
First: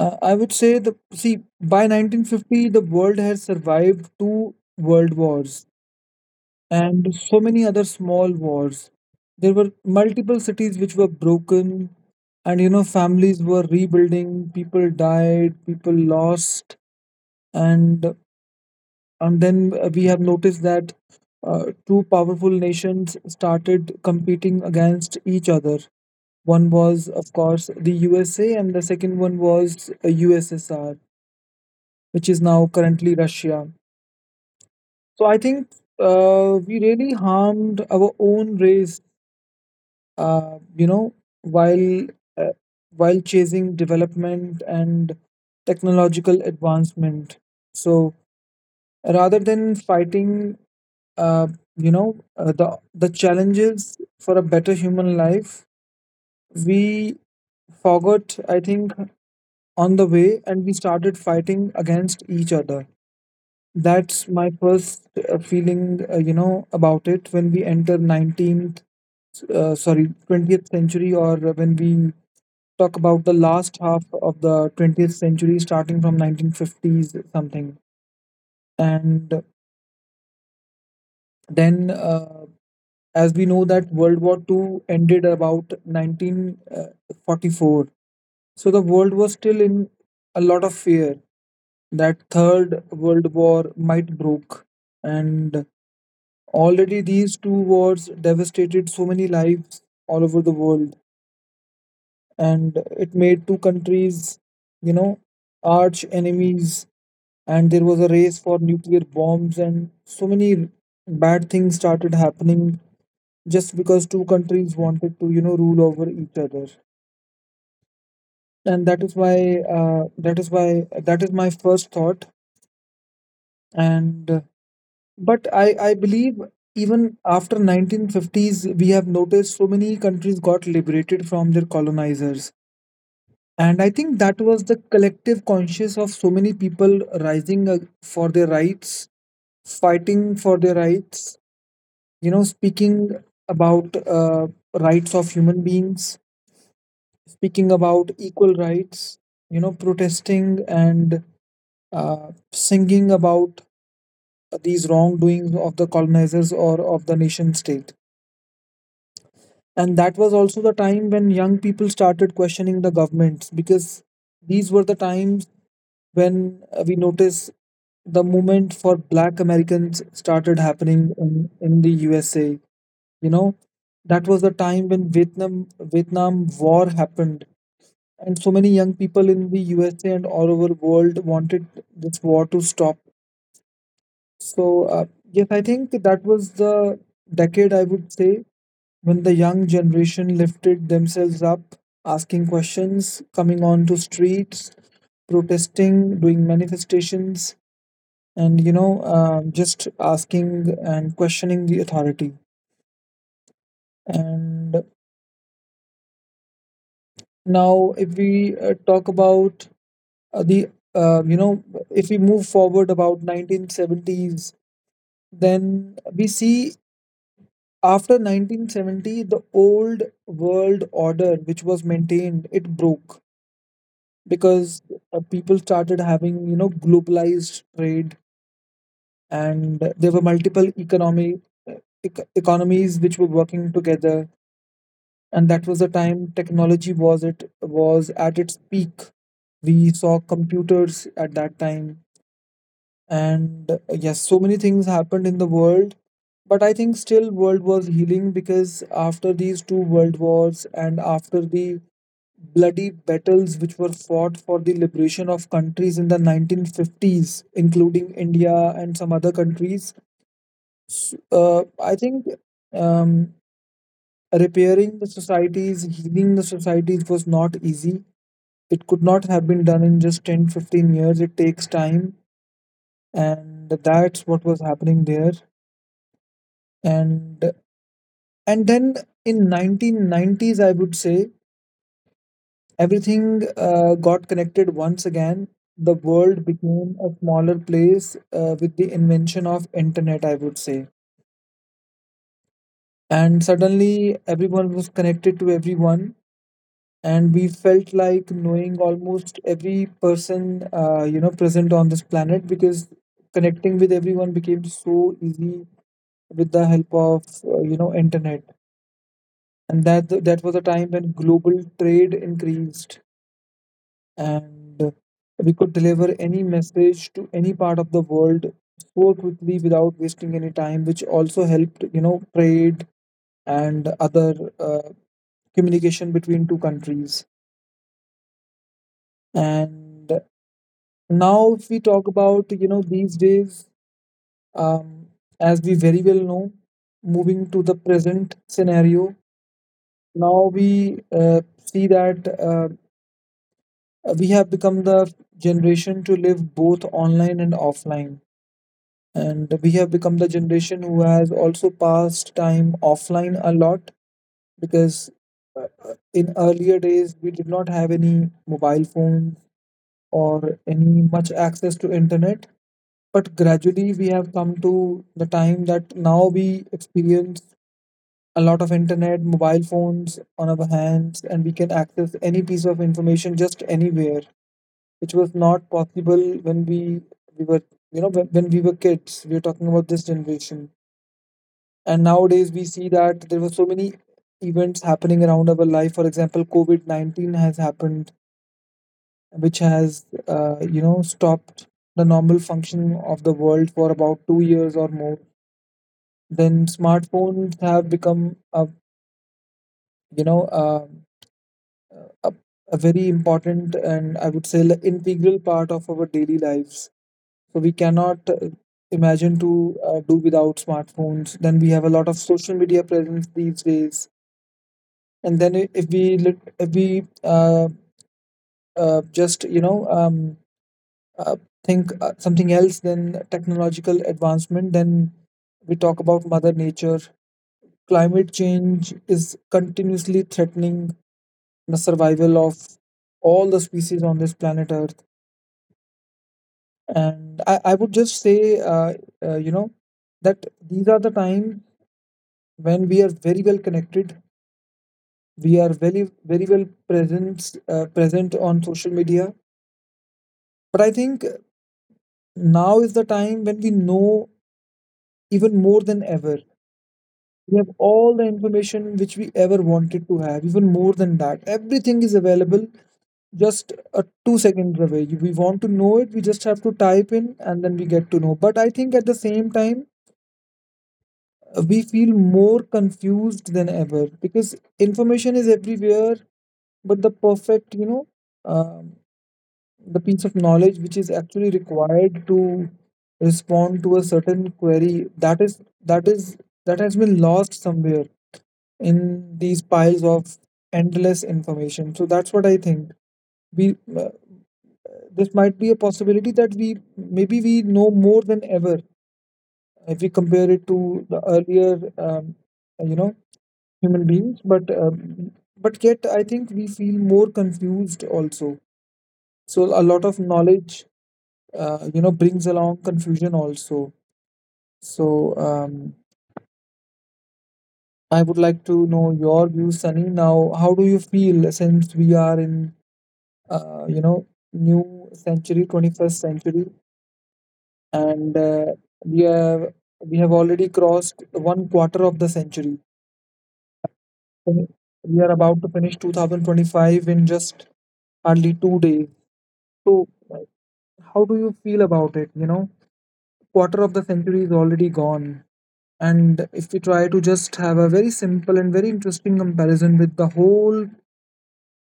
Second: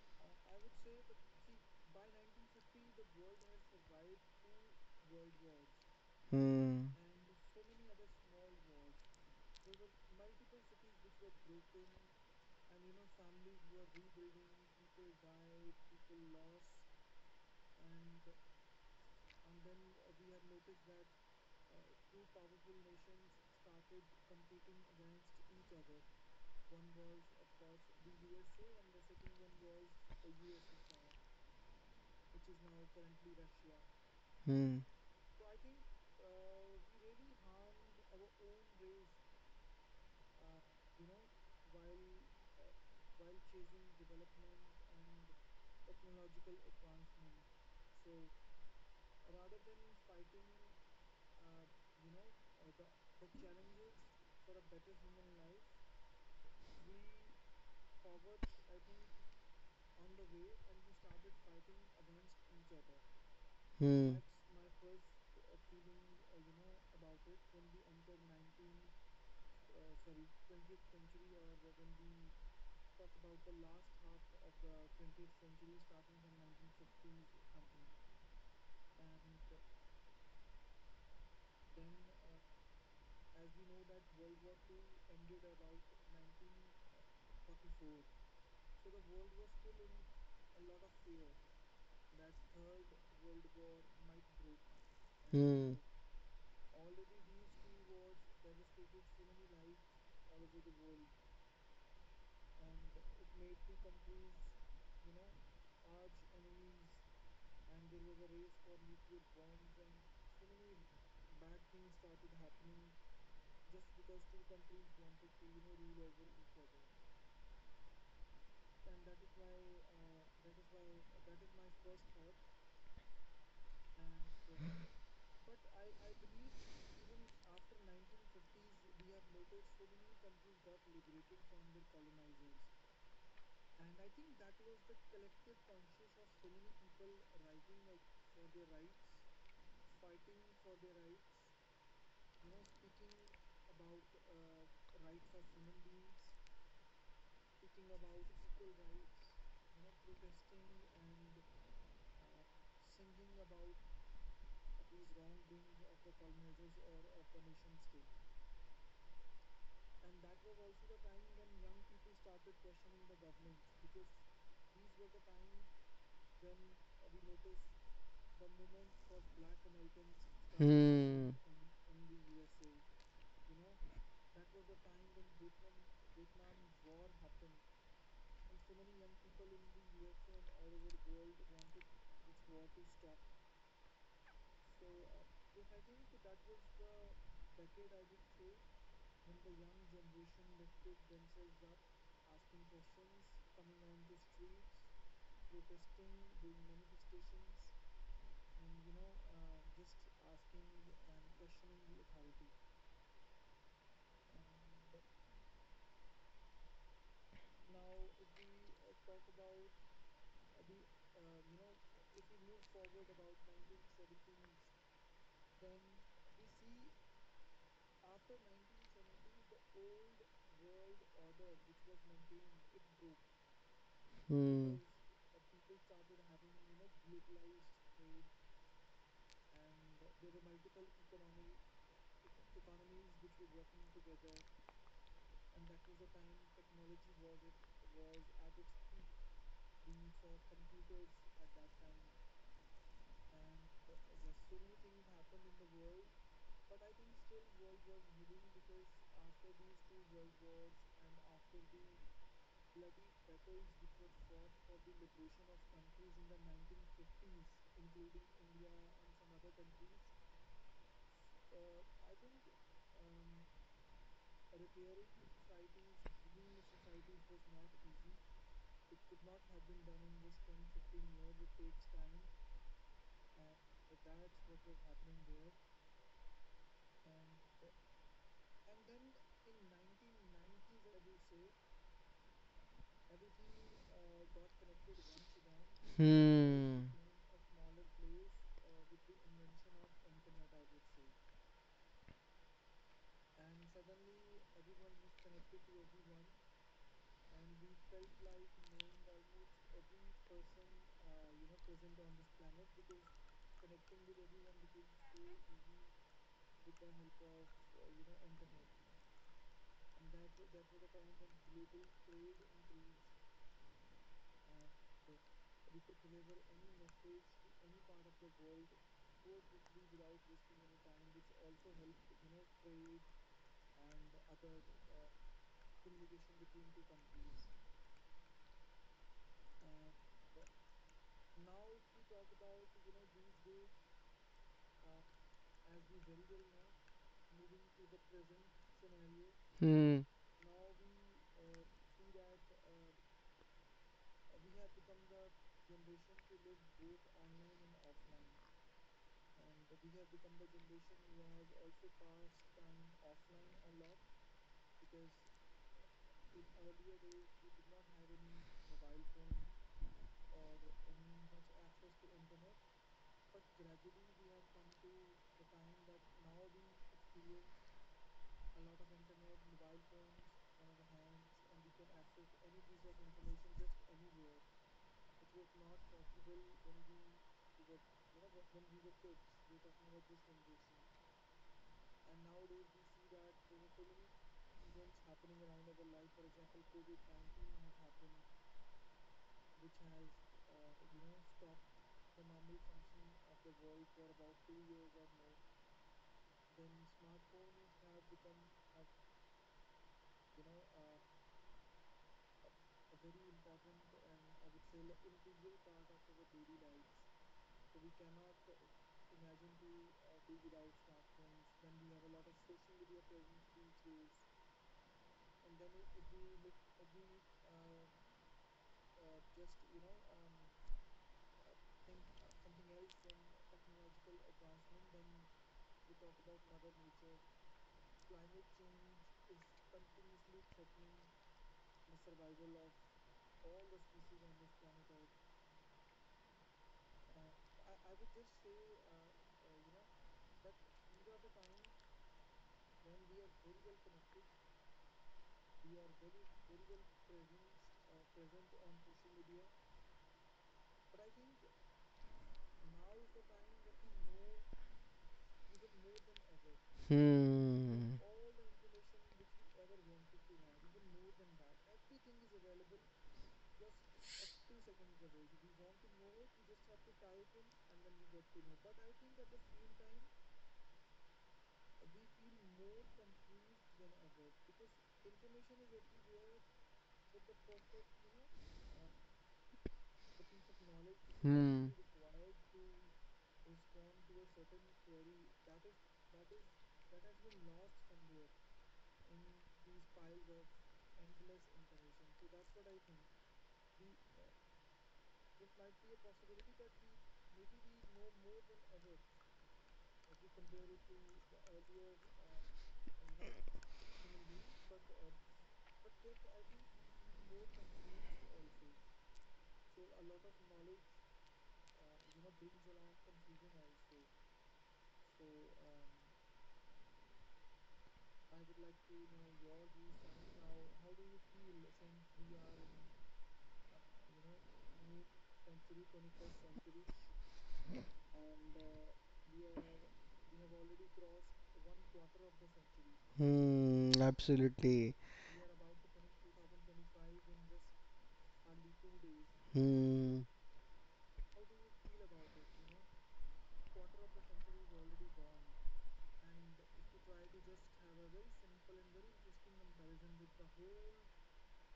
A: I would say, the see by 1950 the world has survived two world wars
B: Hmm. Hmm.
A: and so many other small wars. There were multiple cities which were broken, and you know, families were rebuilding, people died, people lost, and then we have noticed that two powerful nations started competing against each other. One was, of course, the USA, and the second one was USSR, which is now currently Russia.
B: Hmm. Hmm.
A: So I think we really harmed our own race, uh, you know while uh, while chasing development and technological advancement. So rather than fighting, uh, the challenges for a better human life, we forgot, I think, on the way, and we started fighting against each other. That's my first feeling about it, when we enter 19th uh, sorry 20th century, or when we talk about the last half of the 20th century starting from 1950s something. And then As we know that world war Two ended about 1944, so the world was still in a lot of fear that third world war might broke, and already these two wars devastated so many lives all over the world, and it made two countries, you know, arch enemies. And there was a race for nuclear bombs, and so many bad things started happening just because two countries wanted to, you know, rule over each other. And that is why, That is why, that is my first thought. And but I believe even after 1950s, we have noticed so many countries got liberated from their colonizers. And I think that was the collective conscience of so many people rising for their rights, fighting for their rights, you know, speaking about rights of human beings, speaking about equal rights, you know, protesting and singing about these wrongdoings of the colonizers or of the nation state. And that was also the time when young people started questioning the governments, because these were the times when we noticed the movement for black Americans started happening in the USA.
B: Hmm.
A: You know, that was the time when Vietnam War happened, and so many young people in the USA and all over the world wanted this war to stop. So, yes, I think that was the decade, I would say, when the young generation lifted themselves up, asking questions, coming onto streets, protesting, doing manifestations, and you know, just asking and questioning the authority. And now, if we talk about uh, the, uh, you know, if we move forward about 1970s, then we see, after 1970, the old world order, which was maintained, it broke because
B: Hmm.
A: people started having, you know, globalized trade, and there were economies which were working together, and that was the time technology was it was at its peak. We saw computers at that time. And Yes, so many things happened in the world, but I think still world was healing, because after these two world wars and after the bloody battles which were fought for the liberation of countries in the 1950s including india and some other countries, I think um, repairing the societies, healing the societies was not easy. It could not have been done in just 10, 15 years. It takes time, and that's what was happening there. And then in 1990s, I would say, everything got connected once again. The
B: Hmm.
A: world
B: Hmm.
A: became a smaller place with the invention of
B: Hmm.
A: internet, I would say. And suddenly everyone was connected to everyone, and we felt like knowing almost every person present on this planet, because connecting with everyone became so easy with the help of internet. And that was a time when global trade increased, and we could deliver any message to any part of the world so quickly without wasting any time, which also helped, you know, trade and other uh, communication between two countries. And now if we talk about you know these days, um, as we very well know, moving to the present scenario, now we see that we have become the generation to live both online and offline. And we have become the generation who has also passed time offline a lot because in earlier days we did not have any mobile phones or any much access to internet. But gradually we have come to the time that now we experience a lot of internet mobile phones on our hands, and we can access any piece of information just anywhere, which was not possible when we were you know when we were kids. We are talking about this generation. And nowadays we see that there were so many events happening around our life, for example COVID-19 has happened, which has stopped the normal functioning of the world for about 2 years or more. Then smartphones have become a you know a, a, a very important and I would say like integral part of our daily lives. So we cannot imagine to do without smartphones. Then we have a lot of social media presence these days. And then if we just uh, think something else than technological advancement, then we talk about mother nature. Climate change is continuously threatening the survival of all the species on this planet earth. And I would just say uh, you know that these are the times when we are very well connected, we are very, very well present on social media. But I think now is the time when we know even more than ever. We have all the information which we ever wanted to have, even more than that. Everything is available just a 2 seconds away. We want to know it, we just have to type in and then we get to know. But I think at the same time we feel more confused than ever, because information is everywhere. But um, the piece of knowledge which is actually
B: Hmm.
A: required to respond to a certain query, that has been lost somewhere in these piles of endless information. So that's what I think, we this might be a possibility that we maybe we know more than ever if we compare it to the earlier, you know, human beings. But yet, I think we feel more confused also. So a lot of knowledge, brings along confusion also. So, I would like to know your views, Sunny. Now, how do you feel since we are in, uh, you know, new century, 21st century, and we have we have already crossed one quarter of the century.
B: Hmm.
A: fin-
B: Absolutely.
A: We are about to finish 2025 in just hardly 2 days. So,
B: Hmm.
A: uh, how do you feel about it? Quarter of the century is already gone. And if we try to just have a very simple and very interesting comparison with the whole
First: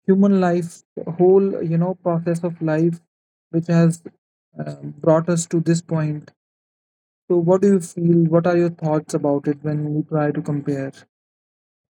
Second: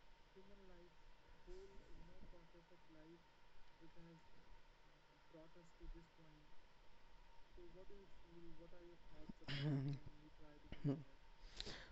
A: human life, the whole process of life, which has uh, brought us to this point. So, what do you feel? What are your thoughts about it when we try to compare?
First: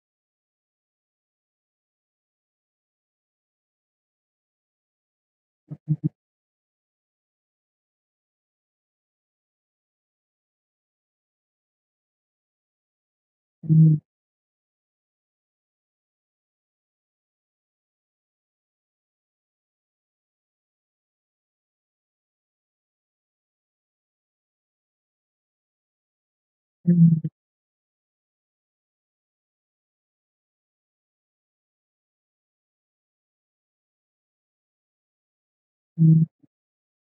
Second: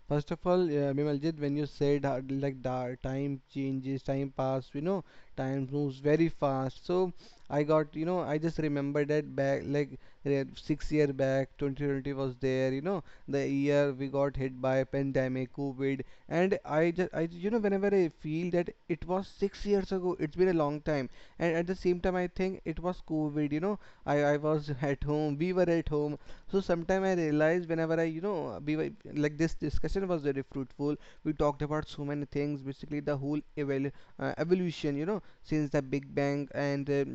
B: First of all, Bimaljit, when you said like the time changes, time pass, time moves very fast. So I got, I just remember that back like 6 year back, 2020 was there, the year we got hit by pandemic, COVID, and I just, I, whenever I feel that it was 6 years ago, it's been a long time, and at the same time I think it was COVID, I was at home, we were at home, so sometime I realized whenever I we were, like, this discussion was very fruitful. We talked about so many things, basically the whole evolution since the big bang, and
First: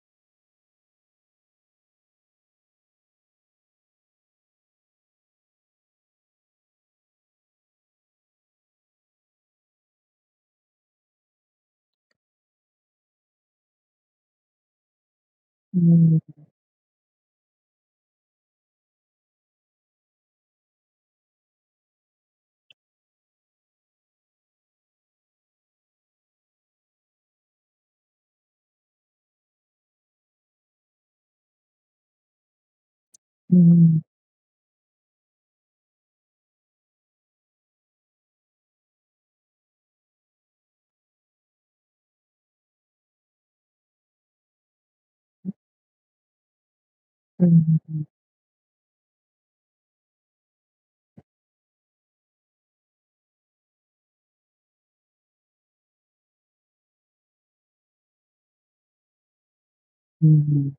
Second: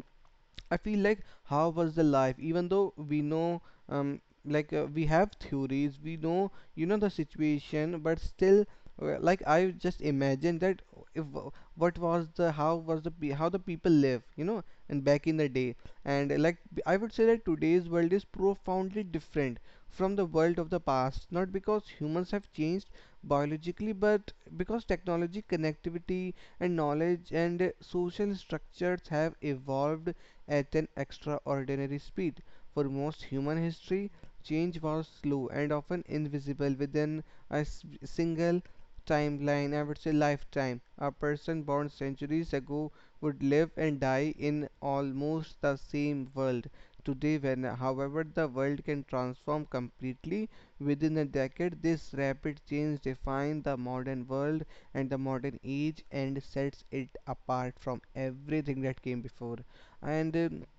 B: I feel like, how was the life, even though we know, um, like, we have theories, we know, the situation, but still, like, I just imagine that, if w- what was the how the people live, and back in the day, and like I would say that today's world is profoundly different from the world of the past, not because humans have changed biologically, but because technology, connectivity, and knowledge and social structures have evolved at an extraordinary speed. For most human history, change was slow and often invisible within a single timeline, I would say lifetime. A person born centuries ago would live and die in almost the same world. Today, when
A: Mhm,
B: however the world can transform completely within a decade, this rapid change defines the modern world and the modern age and sets it apart from everything that came before, and
A: mhm,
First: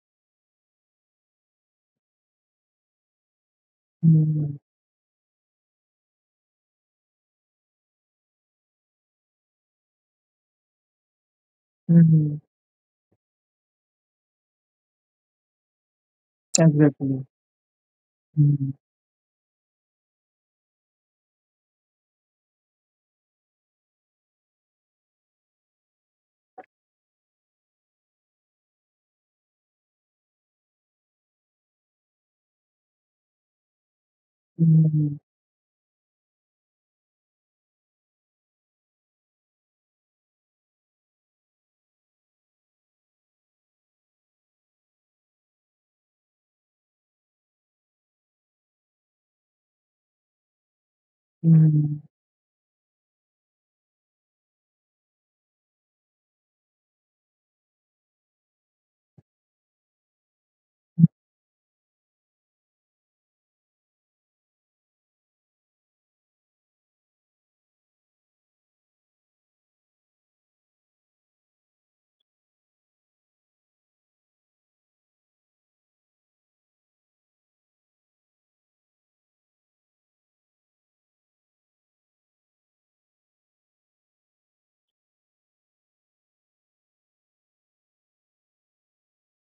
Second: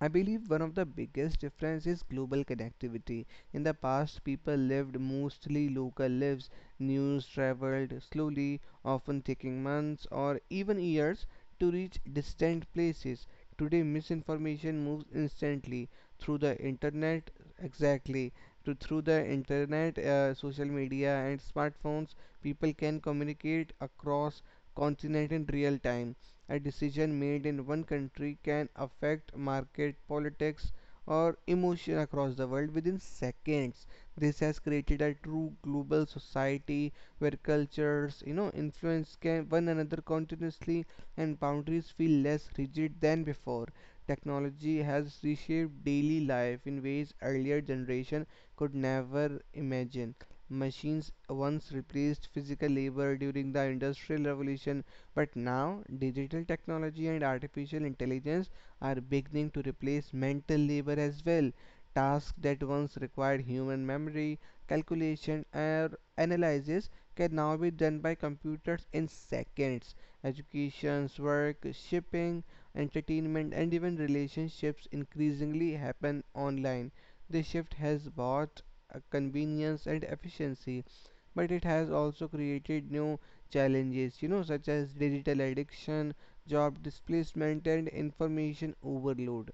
B: I believe one of the biggest difference is global connectivity. In the past people
A: mhm,
B: lived mostly local lives. News traveled slowly, often taking months or even years, to reach
A: mhm.
B: distant places. Today, misinformation moves instantly through the
A: Exactly.
B: internet. Exactly.
A: Mhm,
B: To through the internet, social media, and smartphones, people can communicate across continent in real time. A decision made in one country can affect market politics or emotion across the world within seconds. This has created a
A: mhm,
B: true global society where cultures influence can one another continuously, and boundaries feel less rigid than before. Technology has reshaped daily life in ways earlier generation could never imagine. Machines once
A: mhm,
B: replaced physical labor during the industrial revolution, but now, digital technology and artificial intelligence are beginning to replace mental labor as well. Tasks that once required human memory, calculation, or analysis can now be done by computers in seconds. Educations, work, shipping, entertainment, and even relationships increasingly happen online. This shift has brought convenience and efficiency, but it has also created new challenges, such as digital addiction, job displacement, and information overload.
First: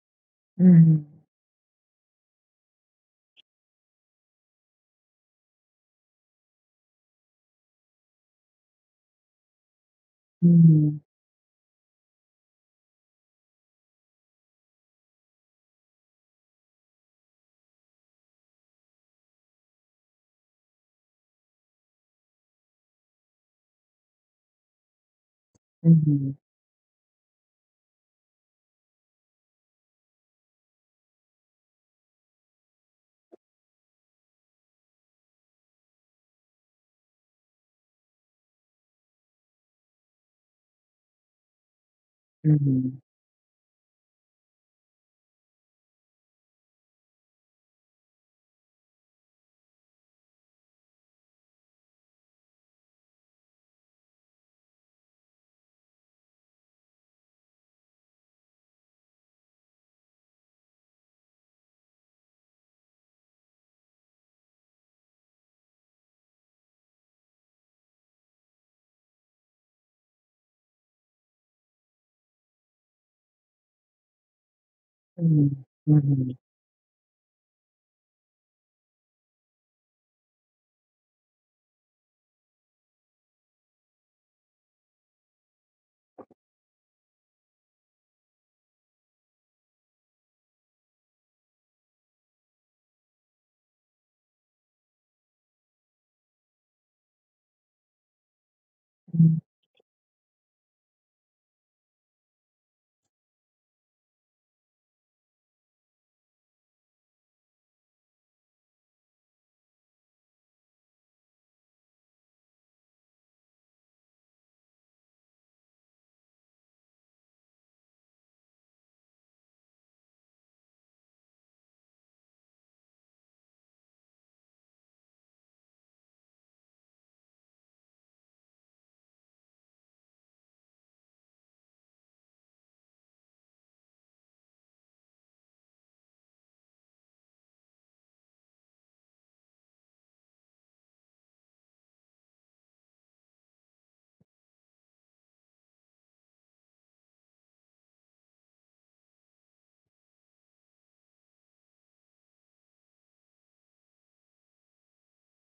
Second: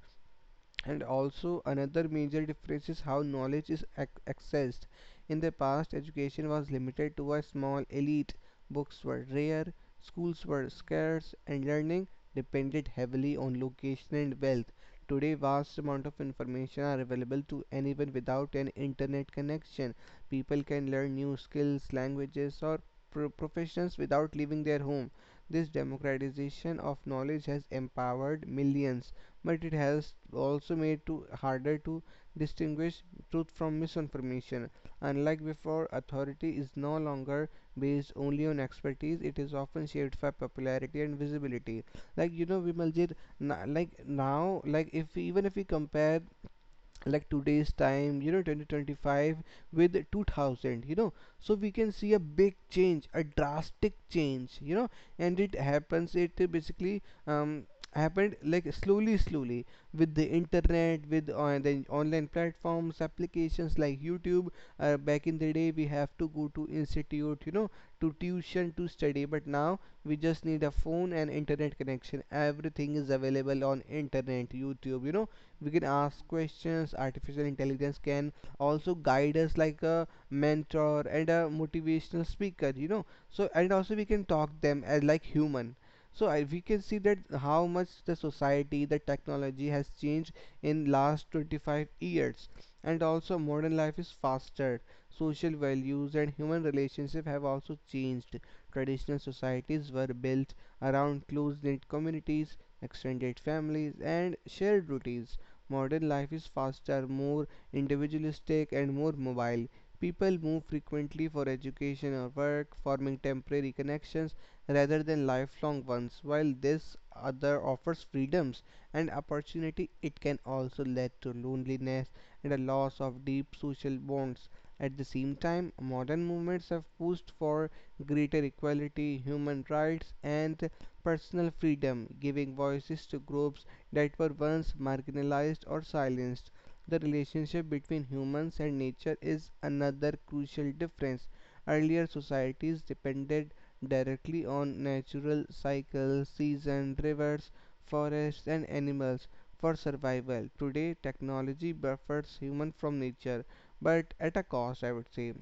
B: And
A: mhm,
B: also, another major difference is how knowledge is accessed. In the past, education was limited to a small elite, books were rare, schools
A: mhm,
B: were
A: mhm,
B: scarce, and learning depended heavily on location and wealth. Today, vast amount of information are available to anyone without an internet connection. People can learn new skills, languages, or professions without leaving their home. This
A: mhm,
B: democratization of knowledge has empowered millions, but it has also made it harder to distinguish truth from misinformation. Unlike before, authority is no longer based only on expertise, it is often shaped by popularity and visibility.
A: mhm,
B: Vimaljit, like now, like if even if we compare like today's time, 2025, with 2000, so we can see a big change, a drastic change. And it happens it basically um happened like slowly slowly, with the internet, with on the online platforms, applications like YouTube. Back in the day we have to go to institute, to tuition to study, but now we just need a phone and internet connection. Everything is available on internet, YouTube. We can ask
A: mhm,
B: questions. Artificial intelligence can also guide us like a mentor and a motivational speaker. So and also we can talk them as like human. We can see that how much the society, the technology has changed in last 25 years. And also modern life is faster, social values and human relationships have also changed. Traditional societies were built around close-knit communities, extended families and shared routines. Modern life is faster, more individualistic, and more mobile. People move frequently for education or work, forming temporary connections rather than lifelong ones. While this other offers freedoms and opportunity, it can also lead to loneliness and a loss of deep social bonds. At the same time, modern movements have pushed for greater equality, human rights, and personal freedom, giving voices to groups that were once marginalized or silenced. The relationship between humans and nature is another crucial difference. Earlier societies depended directly on natural cycles, seasons, rivers, forests, and animals for survival. Today, technology buffers human from nature, but at a cost, I would say.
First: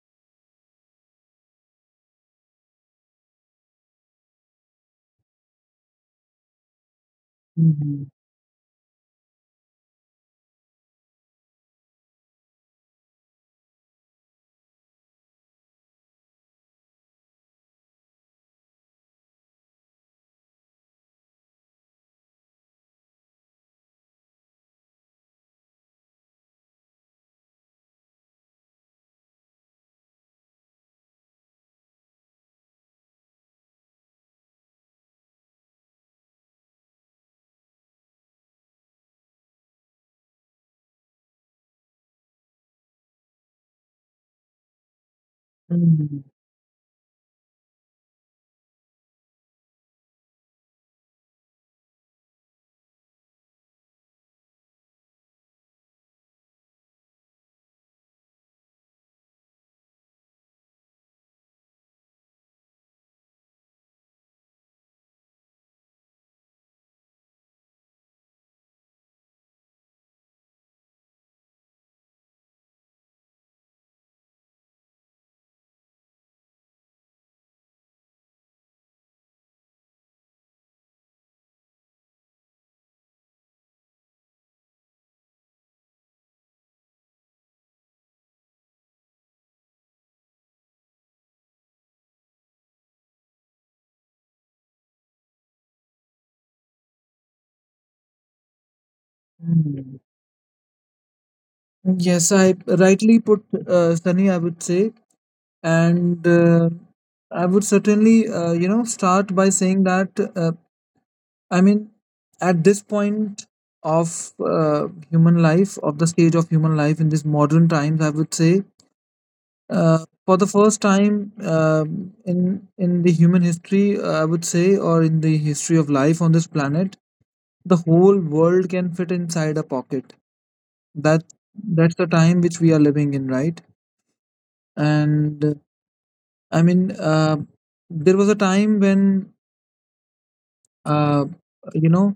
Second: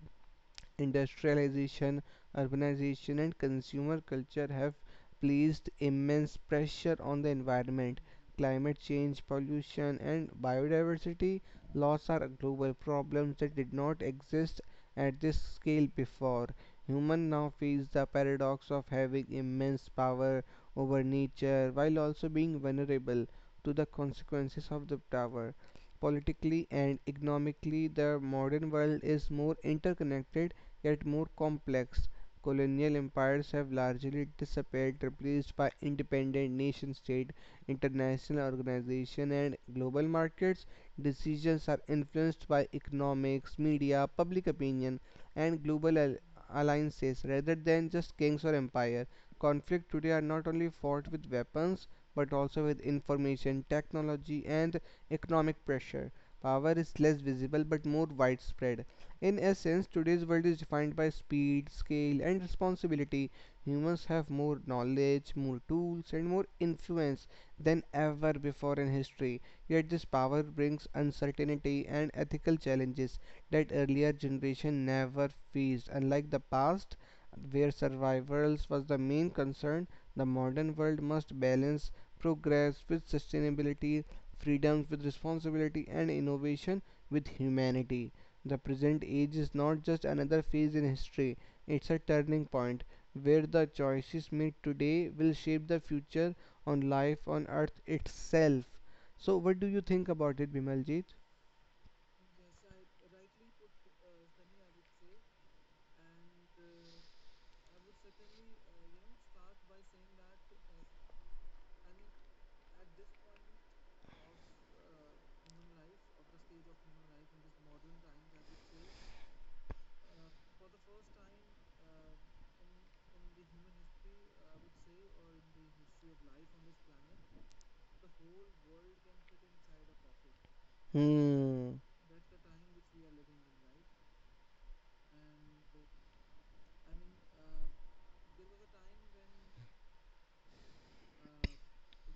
B: Industrialization, urbanization, and consumer culture have placed immense pressure on the environment.
A: mhm,
B: Climate change, pollution, and biodiversity loss are global problems that did not exist at this scale before. Humans now face the paradox of having immense power over nature while also being vulnerable to the consequences of the power. Politically and economically, the modern world is more interconnected yet more complex. Colonial empires have largely disappeared, replaced by independent nation state, international organization, and global markets. Decisions are influenced by economics, media, public opinion, and
A: mhm,
B: alliances rather than just kings or empire. Conflict today are not only fought with weapons but also with information, technology, and economic pressure. Power is less visible but more widespread. In essence, today's world is defined by speed, scale, and responsibility. Humans have more knowledge, more tools, and more influence than ever before in history. Yet, this power brings uncertainty and ethical challenges that earlier generations never faced. Unlike the past, where survival was the main concern, the modern world must balance progress with sustainability, freedom with responsibility, and innovation with humanity. The present age is not just another phase in history, it's a turning point where the choices made today will shape the future on life on earth itself. So, what do you
A: mhm.
B: think about it, Bimaljit?
A: Yes, I rightly put, Sunny, I would say. And I would certainly, start by saying that, I mean, at this point of human life, of the stage of human life in these modern times, I would say, for the first time in the human history, I would say, or in the history of life on this planet, the whole world can fit inside a pocket. That
B: Hmm.
A: that's the time which we are living in, right? And I mean, there was a time when uh, you know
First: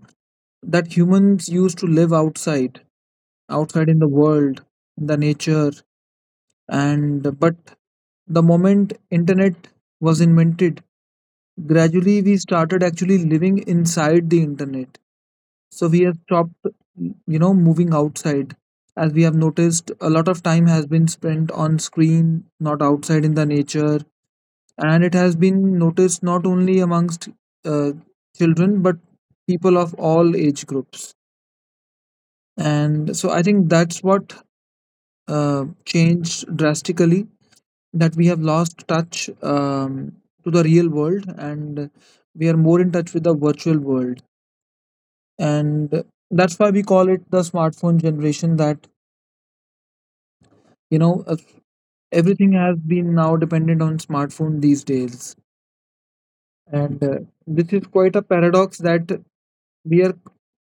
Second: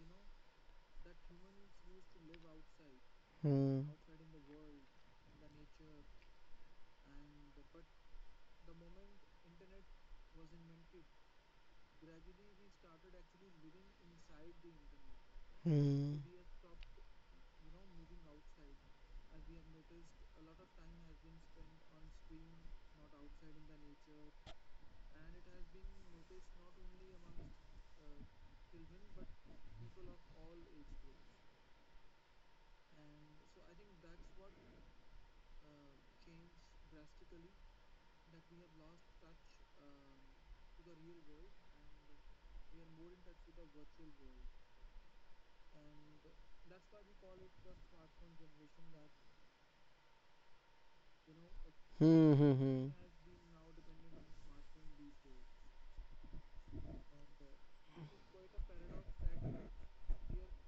A: that humans used to live outside,
B: Hmm. Hmm.
A: outside in the world, in the nature. And but the moment internet was invented, gradually we started actually living inside the internet. So we have stopped moving outside, as we have noticed a lot of time has been spent on screen, not outside in the nature. And it has been noticed not only amongst uh, children but people of all age groups. And so I think that's what changed drastically, that we have lost touch to the real world and we are more in touch with the virtual world. And that's why we call it the smartphone generation, that you know uh,
B: Hmm.
A: everything has
B: Hmm.
A: been now dependent on smartphone these days. And this is quite a paradox that we are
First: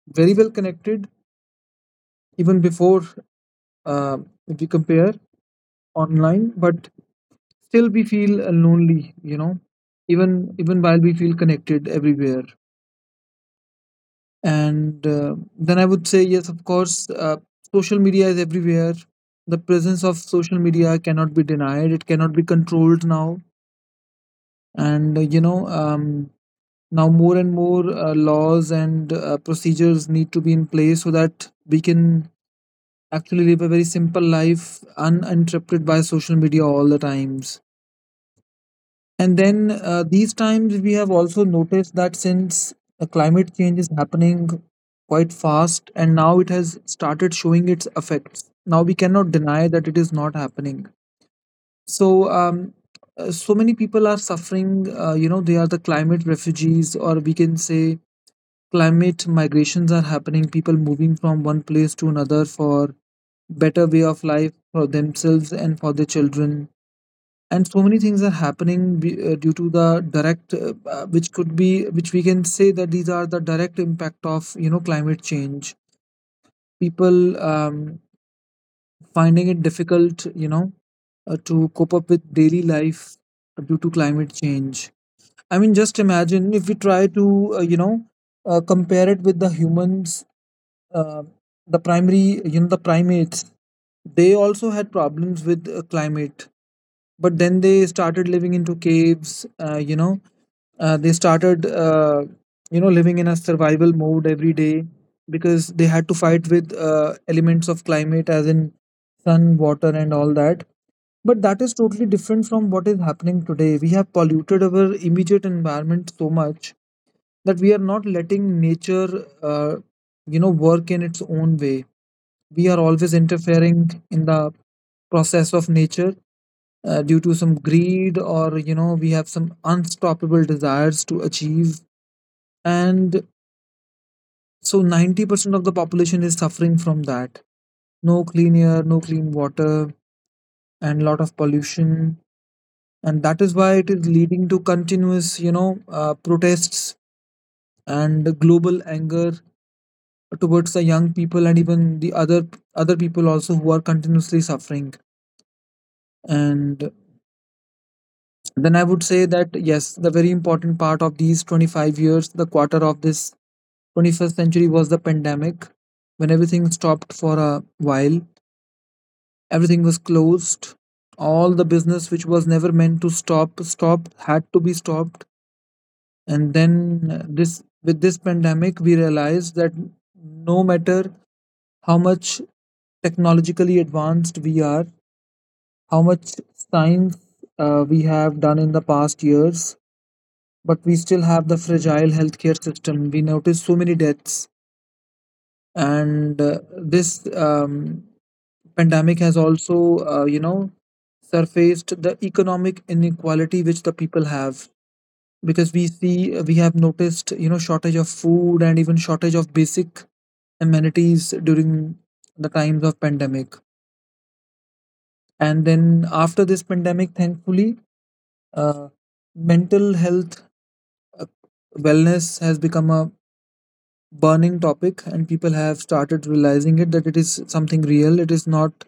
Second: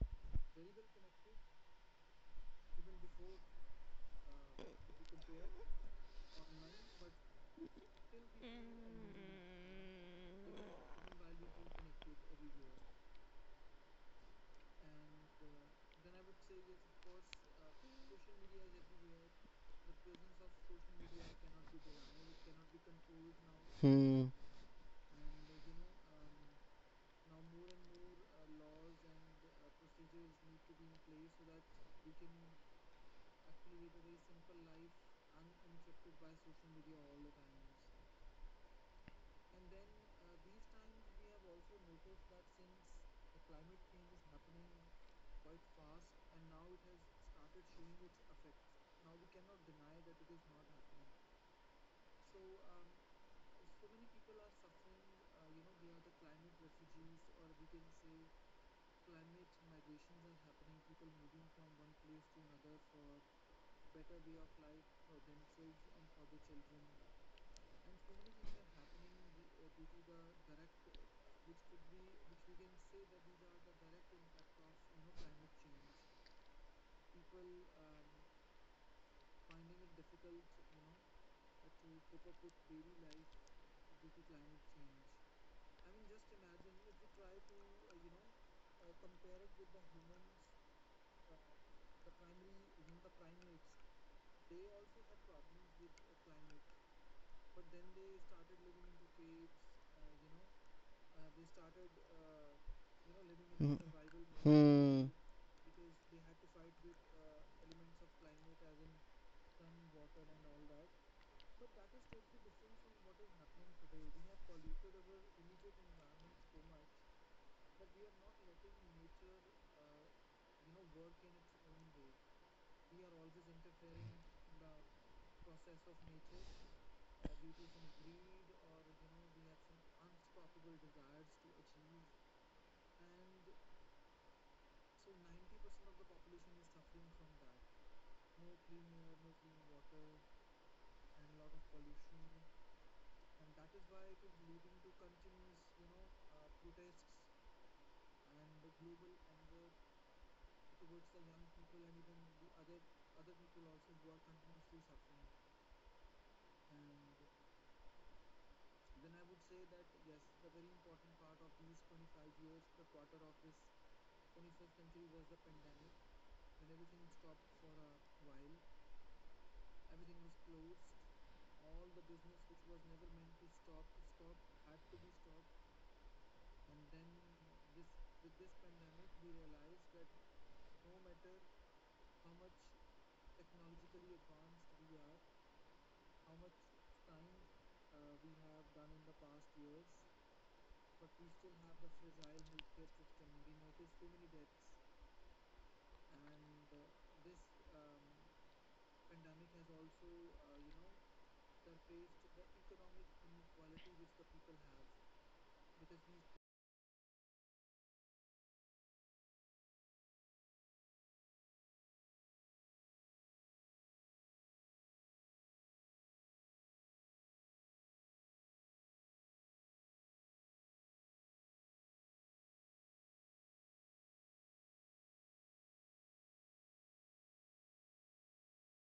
A: very well connected, even before, uh, if you compare, online, but still we feel lonely, you know, even while we feel connected everywhere. And then I would say yes of course, social media is everywhere. The presence of social media cannot be denied, it cannot be controlled now.
B: Hmm.
A: And now more and more laws and procedures need to be in place so that we can actually live a very simple life uninterrupted by social media all the times. And then, these times we have also noticed that, since climate change is happening quite fast and now it has started showing its effects. Now we cannot deny that it is not happening. So, so many people are suffering, they are the climate refugees, or we can say climate migrations are happening, people moving from one place to another for better way of life for themselves and for their children, and so many things are happening due to the direct which could be which we can say that these are the direct impact of climate change. People finding it difficult, to cope up with daily life due to climate change. I mean just imagine if we try to compare it with the humans. Uh, the primary you know the primates, they also had problems with climate. But then they started living into caves, they started living in a
B: Hmm. Hmm.
A: survival mode every day,
B: Hmm.
A: because they had to fight with elements of climate, as in sun, water, and all that. But that is totally different from what is happening today. We have polluted our immediate environment so much that we are not letting nature uh, work in its own way. We are always interfering in the process of nature, due to some greed, or you know we have some unstoppable desires to achieve. And so 90% of the population is suffering from that, no clean air, no clean water, and lot of pollution. And that is why it is leading to continuous, protests and global anger towards the young people, and even the other people also who are continuously suffering. And then I would say that yes, the very important part of these 25 years, the quarter of this 21st century was the pandemic. When everything stopped for a while, everything was closed. All the business which was never meant to stop, stopped, had to be stopped. And then, this with this pandemic, we realized that no matter how much technologically advanced we are, how much science we have done in the past years, but we still have the fragile healthcare system. We notice so many deaths, and this pandemic has also, uh, you know, surfaced the economic inequality which the people have, because we have noticed, shortage of food and even shortage of basic amenities during the times of pandemic. And then after this pandemic, thankfully, uh, mental health uh, wellness has become a burning topic, and people have started realizing it, that it is something real, it is not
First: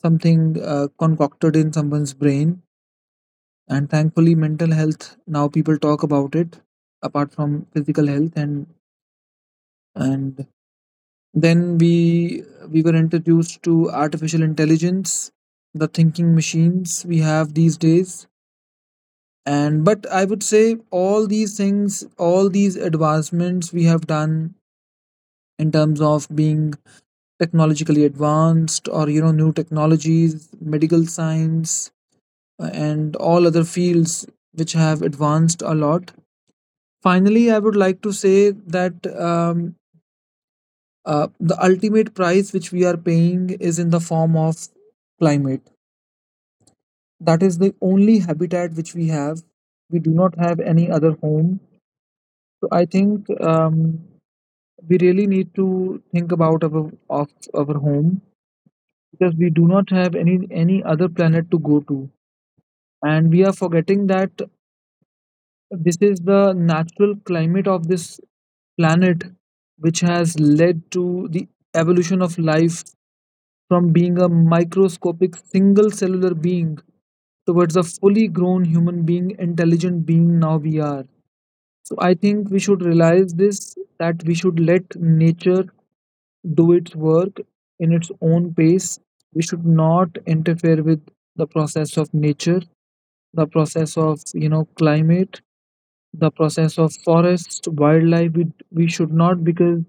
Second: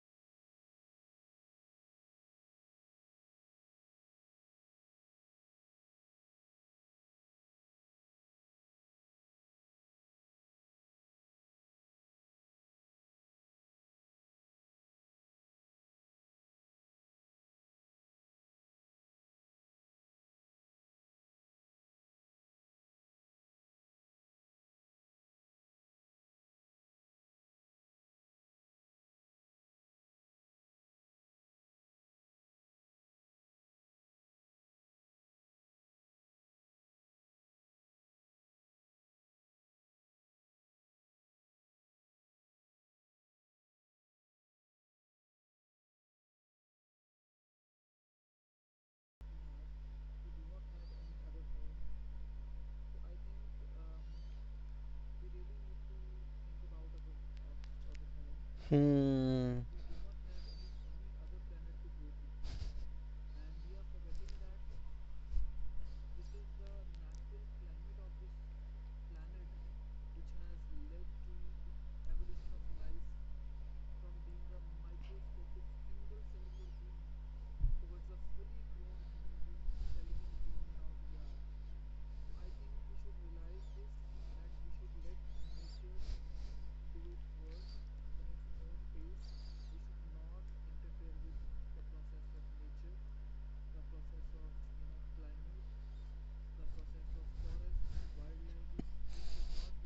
A: something concocted in someone's brain. And thankfully mental health now people talk about it, apart from physical health. And then we were introduced to artificial intelligence, the thinking machines we have these days. And but I would say all these things, all these advancements we have done in terms of being technologically advanced, or you know new technologies, medical science, and all other fields which have advanced a lot, finally I would like to say that the ultimate price which we are paying is in the form of climate. That is the only habitat which we have, we do not have any other home. So I think, we really need to think about of our home, because we
B: Hmm.
A: do not have any other planet to go to, and we are forgetting that this is the natural climate of this planet, which has led to the evolution of life, from being a microscopic single cellular being towards a fully grown human being, intelligent being now we are. So I think we should realize this, that we should let nature do its work in its own pace. We should not interfere with the process of nature, the process of climate, the process of forest, wildlife. We should not, because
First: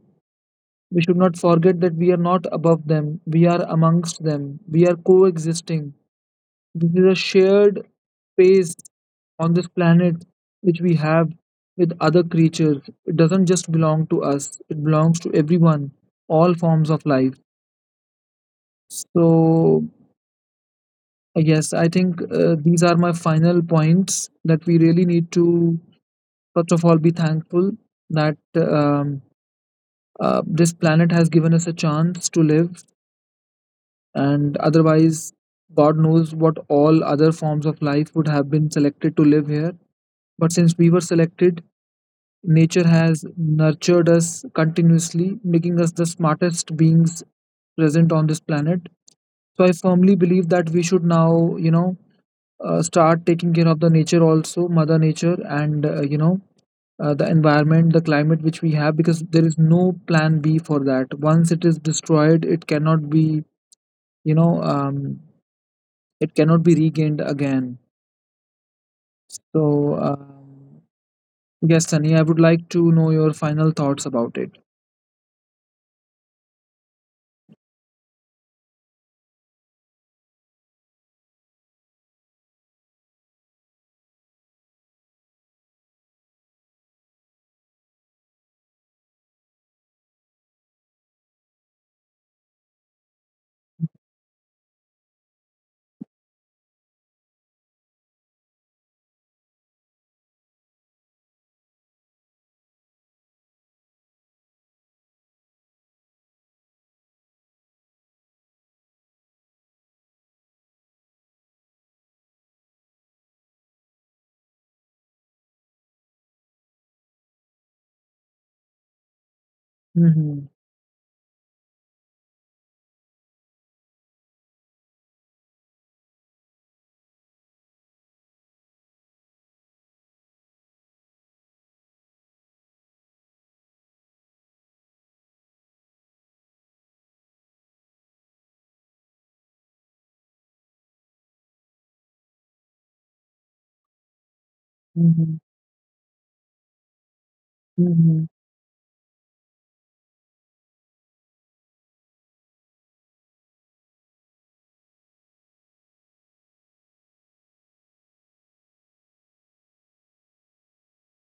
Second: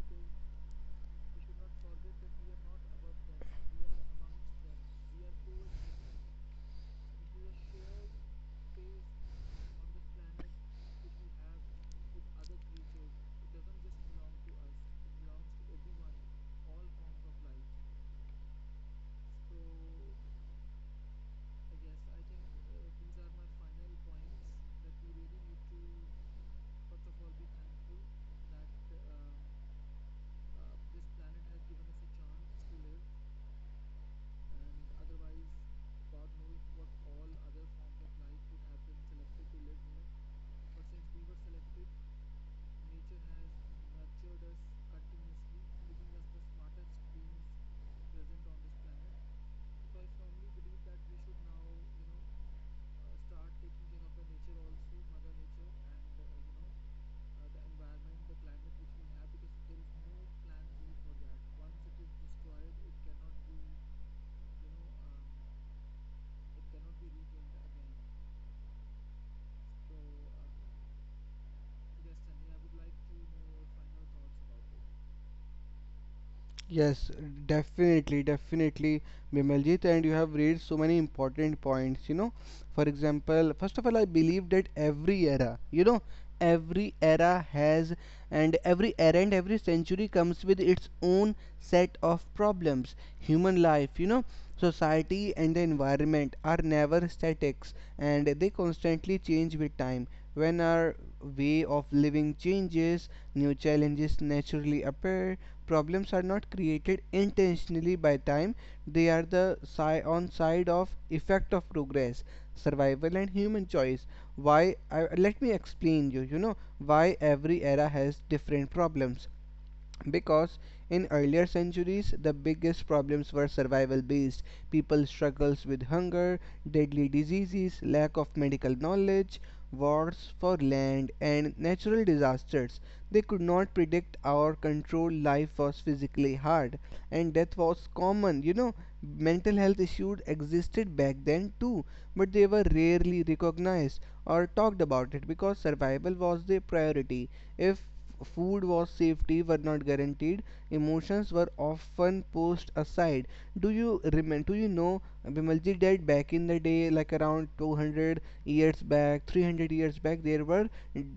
A: we should not forget that we are not above them. We are amongst them. We are coexisting. This is a shared space on this planet which we have with other creatures. It doesn't just belong to us. It belongs to everyone, all forms of life. So, yes, I think these are my final points, that we really need to, first of all, be thankful that, this planet has given us a chance to live, and otherwise, God knows what all other forms of life would have been selected to live here. But since we were selected, nature has nurtured us continuously, making us the smartest beings present on this planet. So I firmly believe that we should now, start taking care of the nature, also mother nature, and the environment, the climate which we have, because there is no plan B for that. Once it is destroyed it cannot be, you know um, it cannot be regained again. So, yes Sunny, I would like to know your final thoughts about it.
B: Yes, definitely, definitely, Bimaljit, and you have raised so many important points. You know, for example, first of all, I believe that every era, you know, every era has, and every era and every century comes with its own set of problems. Human life, you know, society and the environment are never statics, and they constantly change with time. When our way of living changes, new challenges naturally appear. Problems are not created intentionally by time, they are the on side of effect of progress, survival and human choice. Let me explain you, you know, why every era has different problems,
A: Mm-hmm.
B: because in earlier centuries the biggest problems were survival based. People struggles with hunger, deadly diseases, lack of medical knowledge, wars for land and natural disasters they could not predict or control. Life was physically hard and death was common, you know. Mental health issues existed back then too, but they were rarely recognized or talked about it
A: Mm-hmm.
B: because survival was the priority. If
A: Mm-hmm.
B: food was, safety were not guaranteed, emotions were often pushed aside. Do you know, Bimalji, that back in the day, like around 200 years back, 300 years back, there were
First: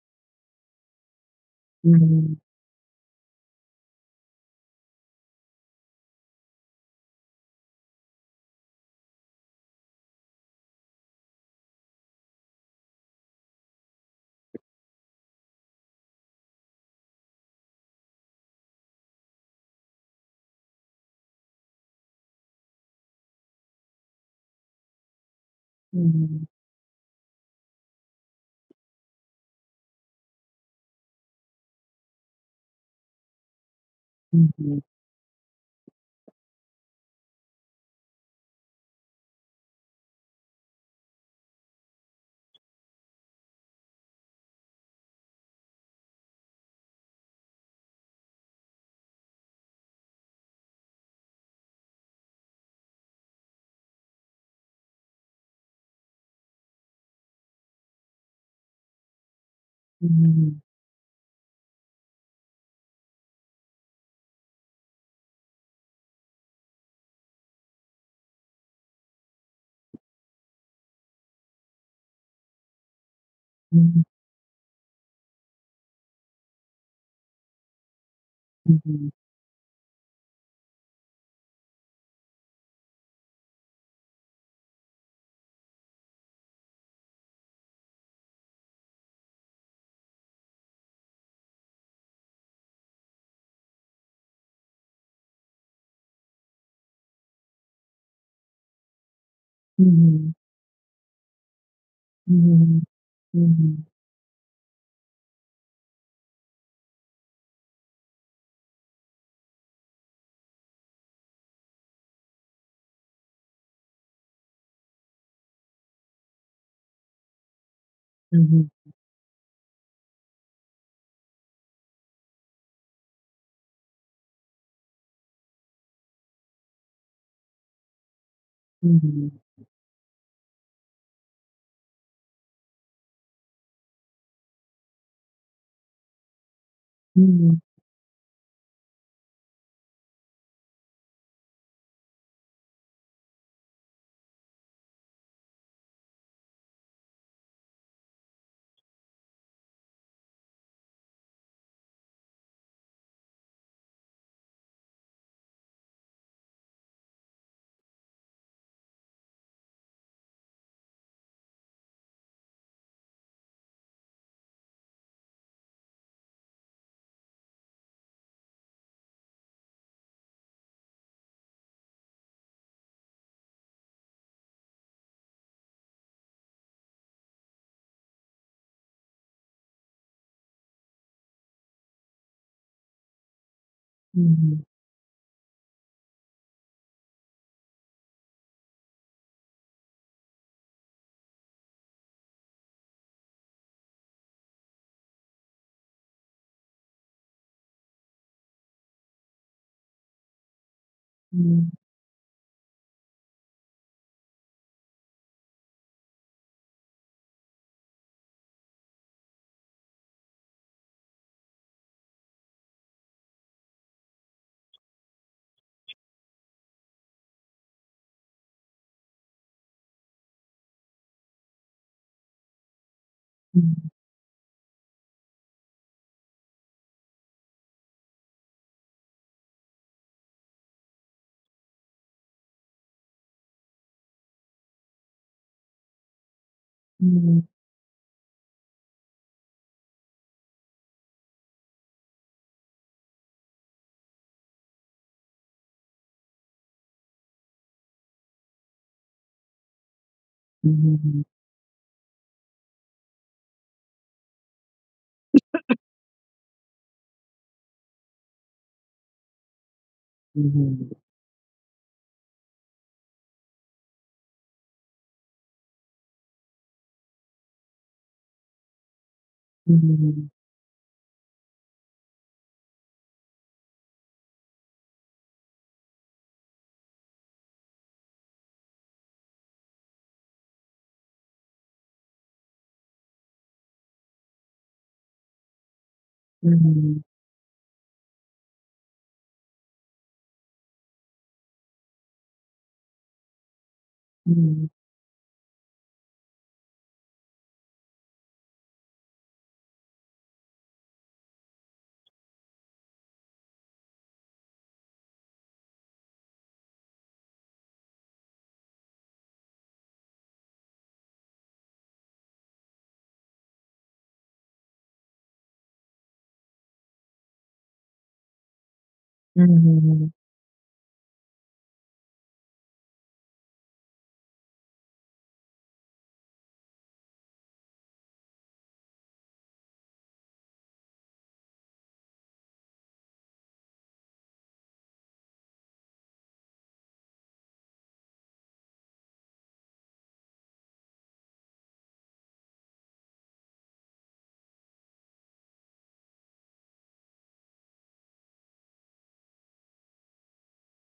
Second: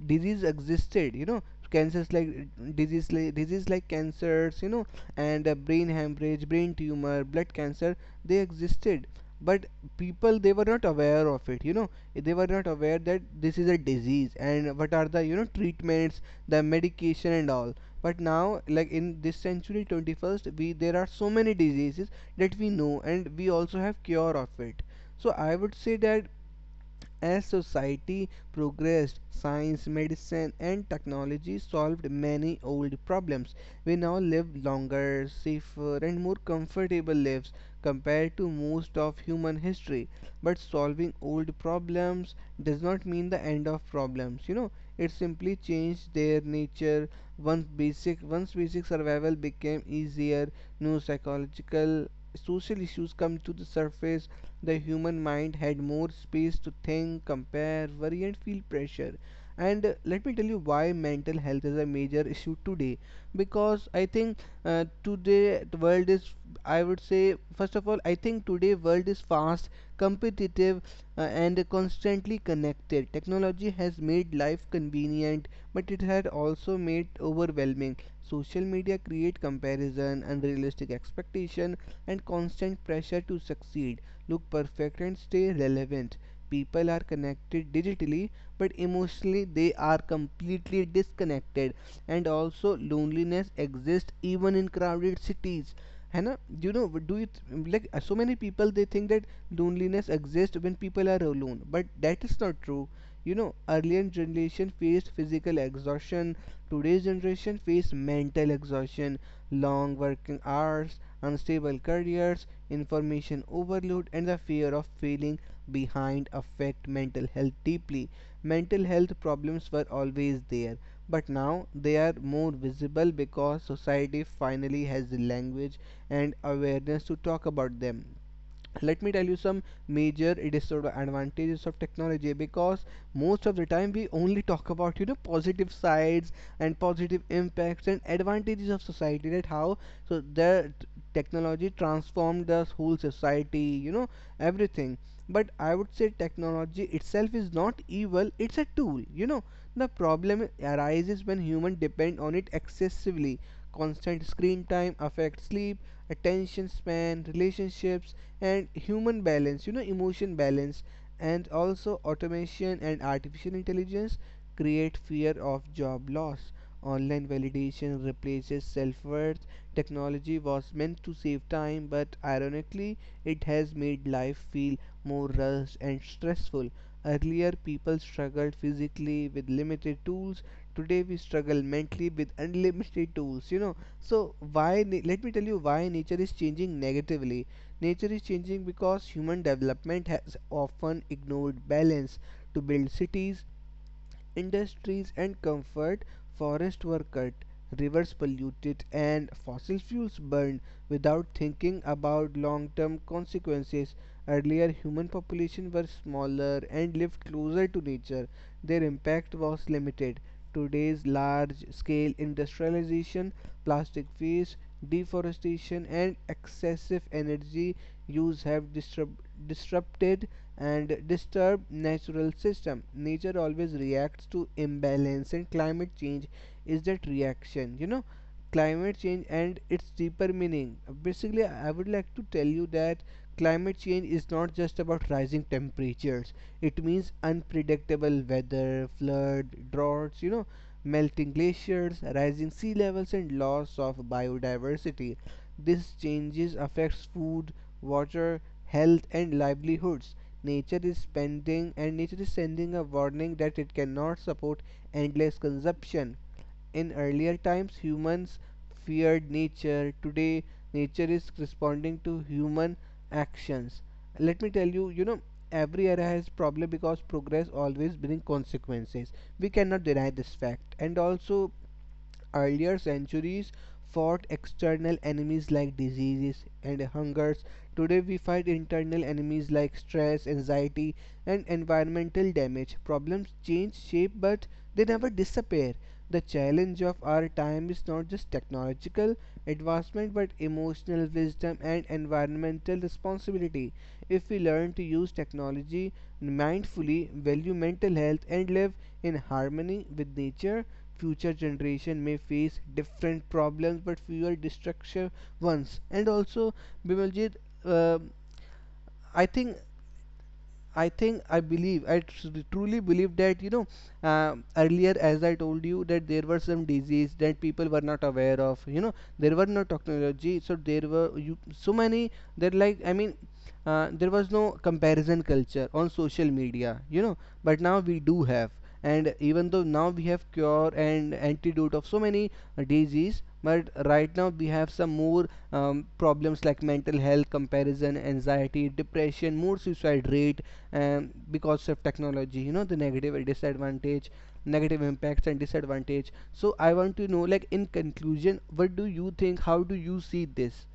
B: disease existed, you know, cancers like
A: Mm-hmm.
B: disease like cancers, and brain hemorrhage, brain tumor, blood cancer, they existed. But people, they were not aware of it, you know. They were not aware that this is a disease and what are the, you know, treatments, the medication and all. But now, like in this century 21st, we there are so many diseases that we know and we also have cure of it. So I would say that
A: Mm-hmm.
B: as society progressed, science, medicine, and technology solved many old problems. We now live
A: Mm-hmm.
B: longer, safer, and more comfortable lives compared to most of human history. But solving old problems does not mean the end of problems. You know, it simply changed their nature. Once basic survival became easier, new psychological social issues come to the surface. The human mind had more space to think, compare, worry, and feel pressure. And let me tell you
A: Mm-hmm.
B: why mental health is a major issue today. Because I think today the world is, I would say, first of all, I think today world is fast, competitive, and constantly connected. Technology has
A: Mm-hmm.
B: made life convenient, but it had also made overwhelming. Social media
A: Mhm,
B: create comparison, unrealistic expectation, and constant pressure to succeed, look perfect and stay relevant. People are connected digitally, but emotionally they are completely disconnected. And also, loneliness exists even in crowded cities. Hannah, you know, do you th- like so many people they think that loneliness
A: mhm,
B: exists when people are alone, but that is not
A: mhm,
B: true. You know,
A: mhm,
B: earlier generation faced physical exhaustion, today's generation face mental exhaustion, long working hours, unstable careers, information overload, and the fear of feeling behind affect mental health deeply.
A: mhm,
B: Mental health problems were always there, but now they are more visible because society finally has the language and awareness to talk about them.
A: mhm,
B: Let me tell
A: mhm,
B: you some major disadvantages of technology, because most of the time we only talk about, you know, positive sides and positive
A: mhm,
B: impacts and advantages of society, that how, so the technology transformed the whole society, you know, everything. But I would say technology itself is not evil, it's a tool, you know. The problem arises when human depend on it excessively. Constant screen time affects sleep, attention span, relationships, and human balance, you know, emotion balance. And also, automation and artificial intelligence create fear of job loss. Online validation replaces self worth. Technology was meant to save time, but ironically, it has made life feel more rushed and stressful. Earlier, people struggled physically with limited tools, today we struggle mentally with unlimited tools, you know. So
A: mhm,
B: let me tell you why nature is changing negatively. Nature is changing because human development has often ignored balance. To build cities, industries and comfort, forests were cut, rivers polluted, and fossil fuels burned without
A: mhm, mhm,
B: thinking about long term consequences. Earlier, human population were smaller and lived closer to nature. Their impact was limited. Today's large scale industrialization, plastic waste, deforestation, and excessive energy use have disrupted and disturb natural system. Nature always reacts to imbalance and climate change is that reaction, you know. Climate change and its deeper meaning. Basically, I would like to tell you that climate change is not just about rising temperatures. It means
A: mhm,
B: unpredictable weather, flood, droughts, you know, melting glaciers, rising sea levels and loss of biodiversity. This changes affects food, water, health and livelihoods. Nature is
A: mhm,
B: spending and nature is sending a warning that it cannot support endless consumption. In earlier times humans feared nature. Today
A: mhm,
B: nature is responding to human actions. Let me tell you, you know, every era has problem because progress always brings consequences. We cannot deny this fact. And also earlier centuries fought external enemies like diseases and hungers. Today we fight internal enemies like stress, anxiety, and environmental damage. Problems change shape but they never disappear. The challenge
A: mhm,
B: of our time is not just technological advancement but emotional wisdom and environmental responsibility. If
A: mhm,
B: we
A: mhm.
B: learn to use technology mindfully, value mental health, and live in harmony with nature, future generation may face different problems but fewer destructive ones. And also, Bimaljit, um i think I think, I believe, truly believe that, you know, earlier, as I told you, that there were some disease that people were not aware of, you know, there were no technology, so there were you so many that like I mean, there was no comparison culture on social media, you know, but now we do have. And even though now we have cure and antidote of so many disease, but right now we have some more problems like mental health, comparison, anxiety, depression, more suicide rate, because of technology, you know, the negative disadvantage, negative impacts and disadvantage. So I want to know, like in conclusion, what do you think, how do you see this?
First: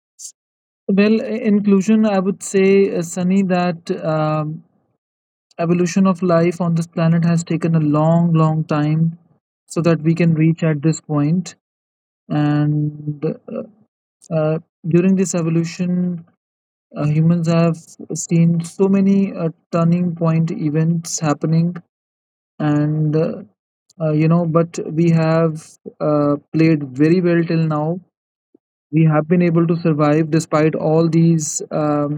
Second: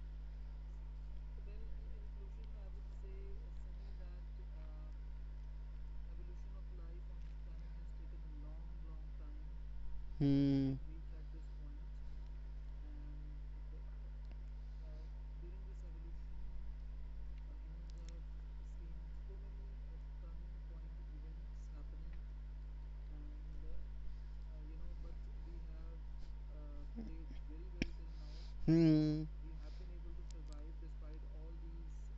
A: Well, inclusion, I would say, Sunny, that, evolution of life on this planet has taken a long, long time so that we can reach
B: Hmm.
A: at this point. And uh, during this evolution, humans have seen so many turning point events happening, and uh, but we have played very well till now. We
B: Hmm.
A: have been able to survive despite all these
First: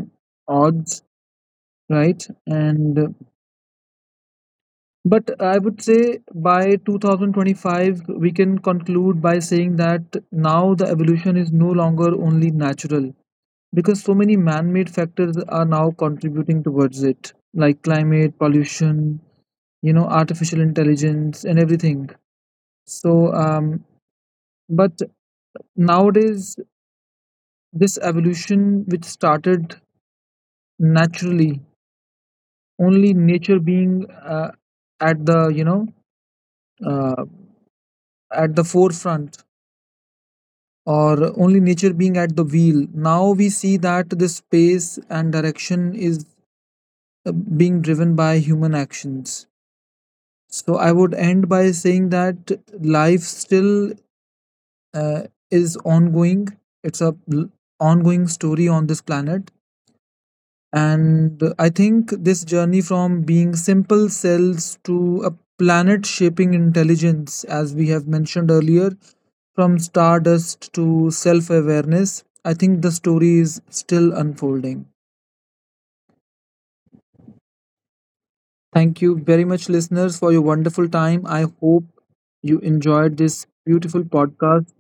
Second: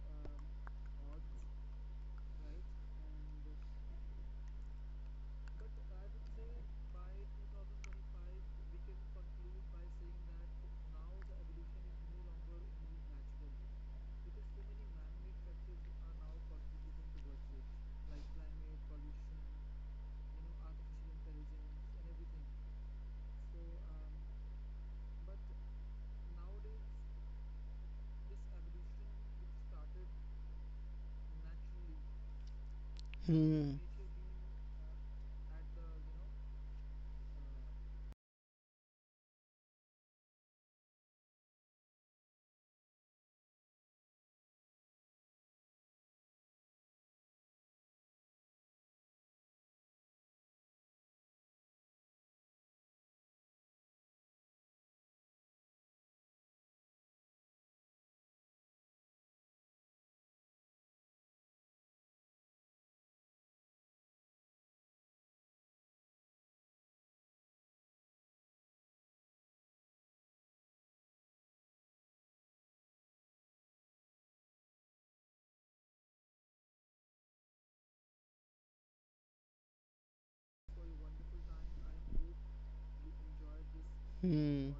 A: odds, right? And but I would say by 2025, we can conclude by saying that now the evolution is no longer only natural, because so many man-made factors are now contributing towards it, like climate pollution, artificial intelligence and everything. So um, but nowadays, this evolution which started naturally, only nature
B: Hmm.
A: being uh, at the you know uh, at the forefront, or only nature being at the wheel, now we see that the space and direction is uh, being driven by human actions. So I would end by saying that life still uh, is ongoing. It's a ongoing story on this planet. And I think this journey, from being simple cells to a planet shaping intelligence, as we have mentioned earlier, from stardust to self awareness, I think the story is still unfolding. Thank you very much, listeners, for your wonderful time. I hope you enjoyed this beautiful
B: Hmm.
A: podcast.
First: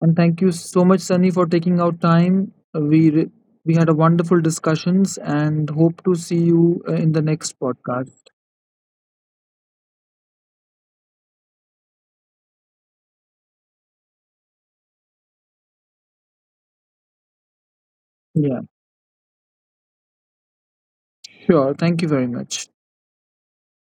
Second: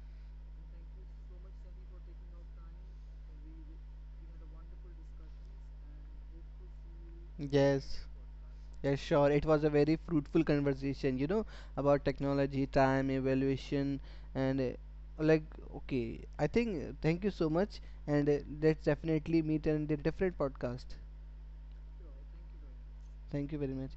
A: And thank you so much, Sunny, for taking out time. We had a wonderful discussions and hope to see you in the next
B: Yes.
A: podcast.
B: Yes, sure. It was a very fruitful conversation, you know, about technology, time, evaluation, and like, okay. I think thank you so much, and
A: Yeah,
B: let's definitely meet in the different podcast.
A: sure. Thank you very much.
B: Thank you very much.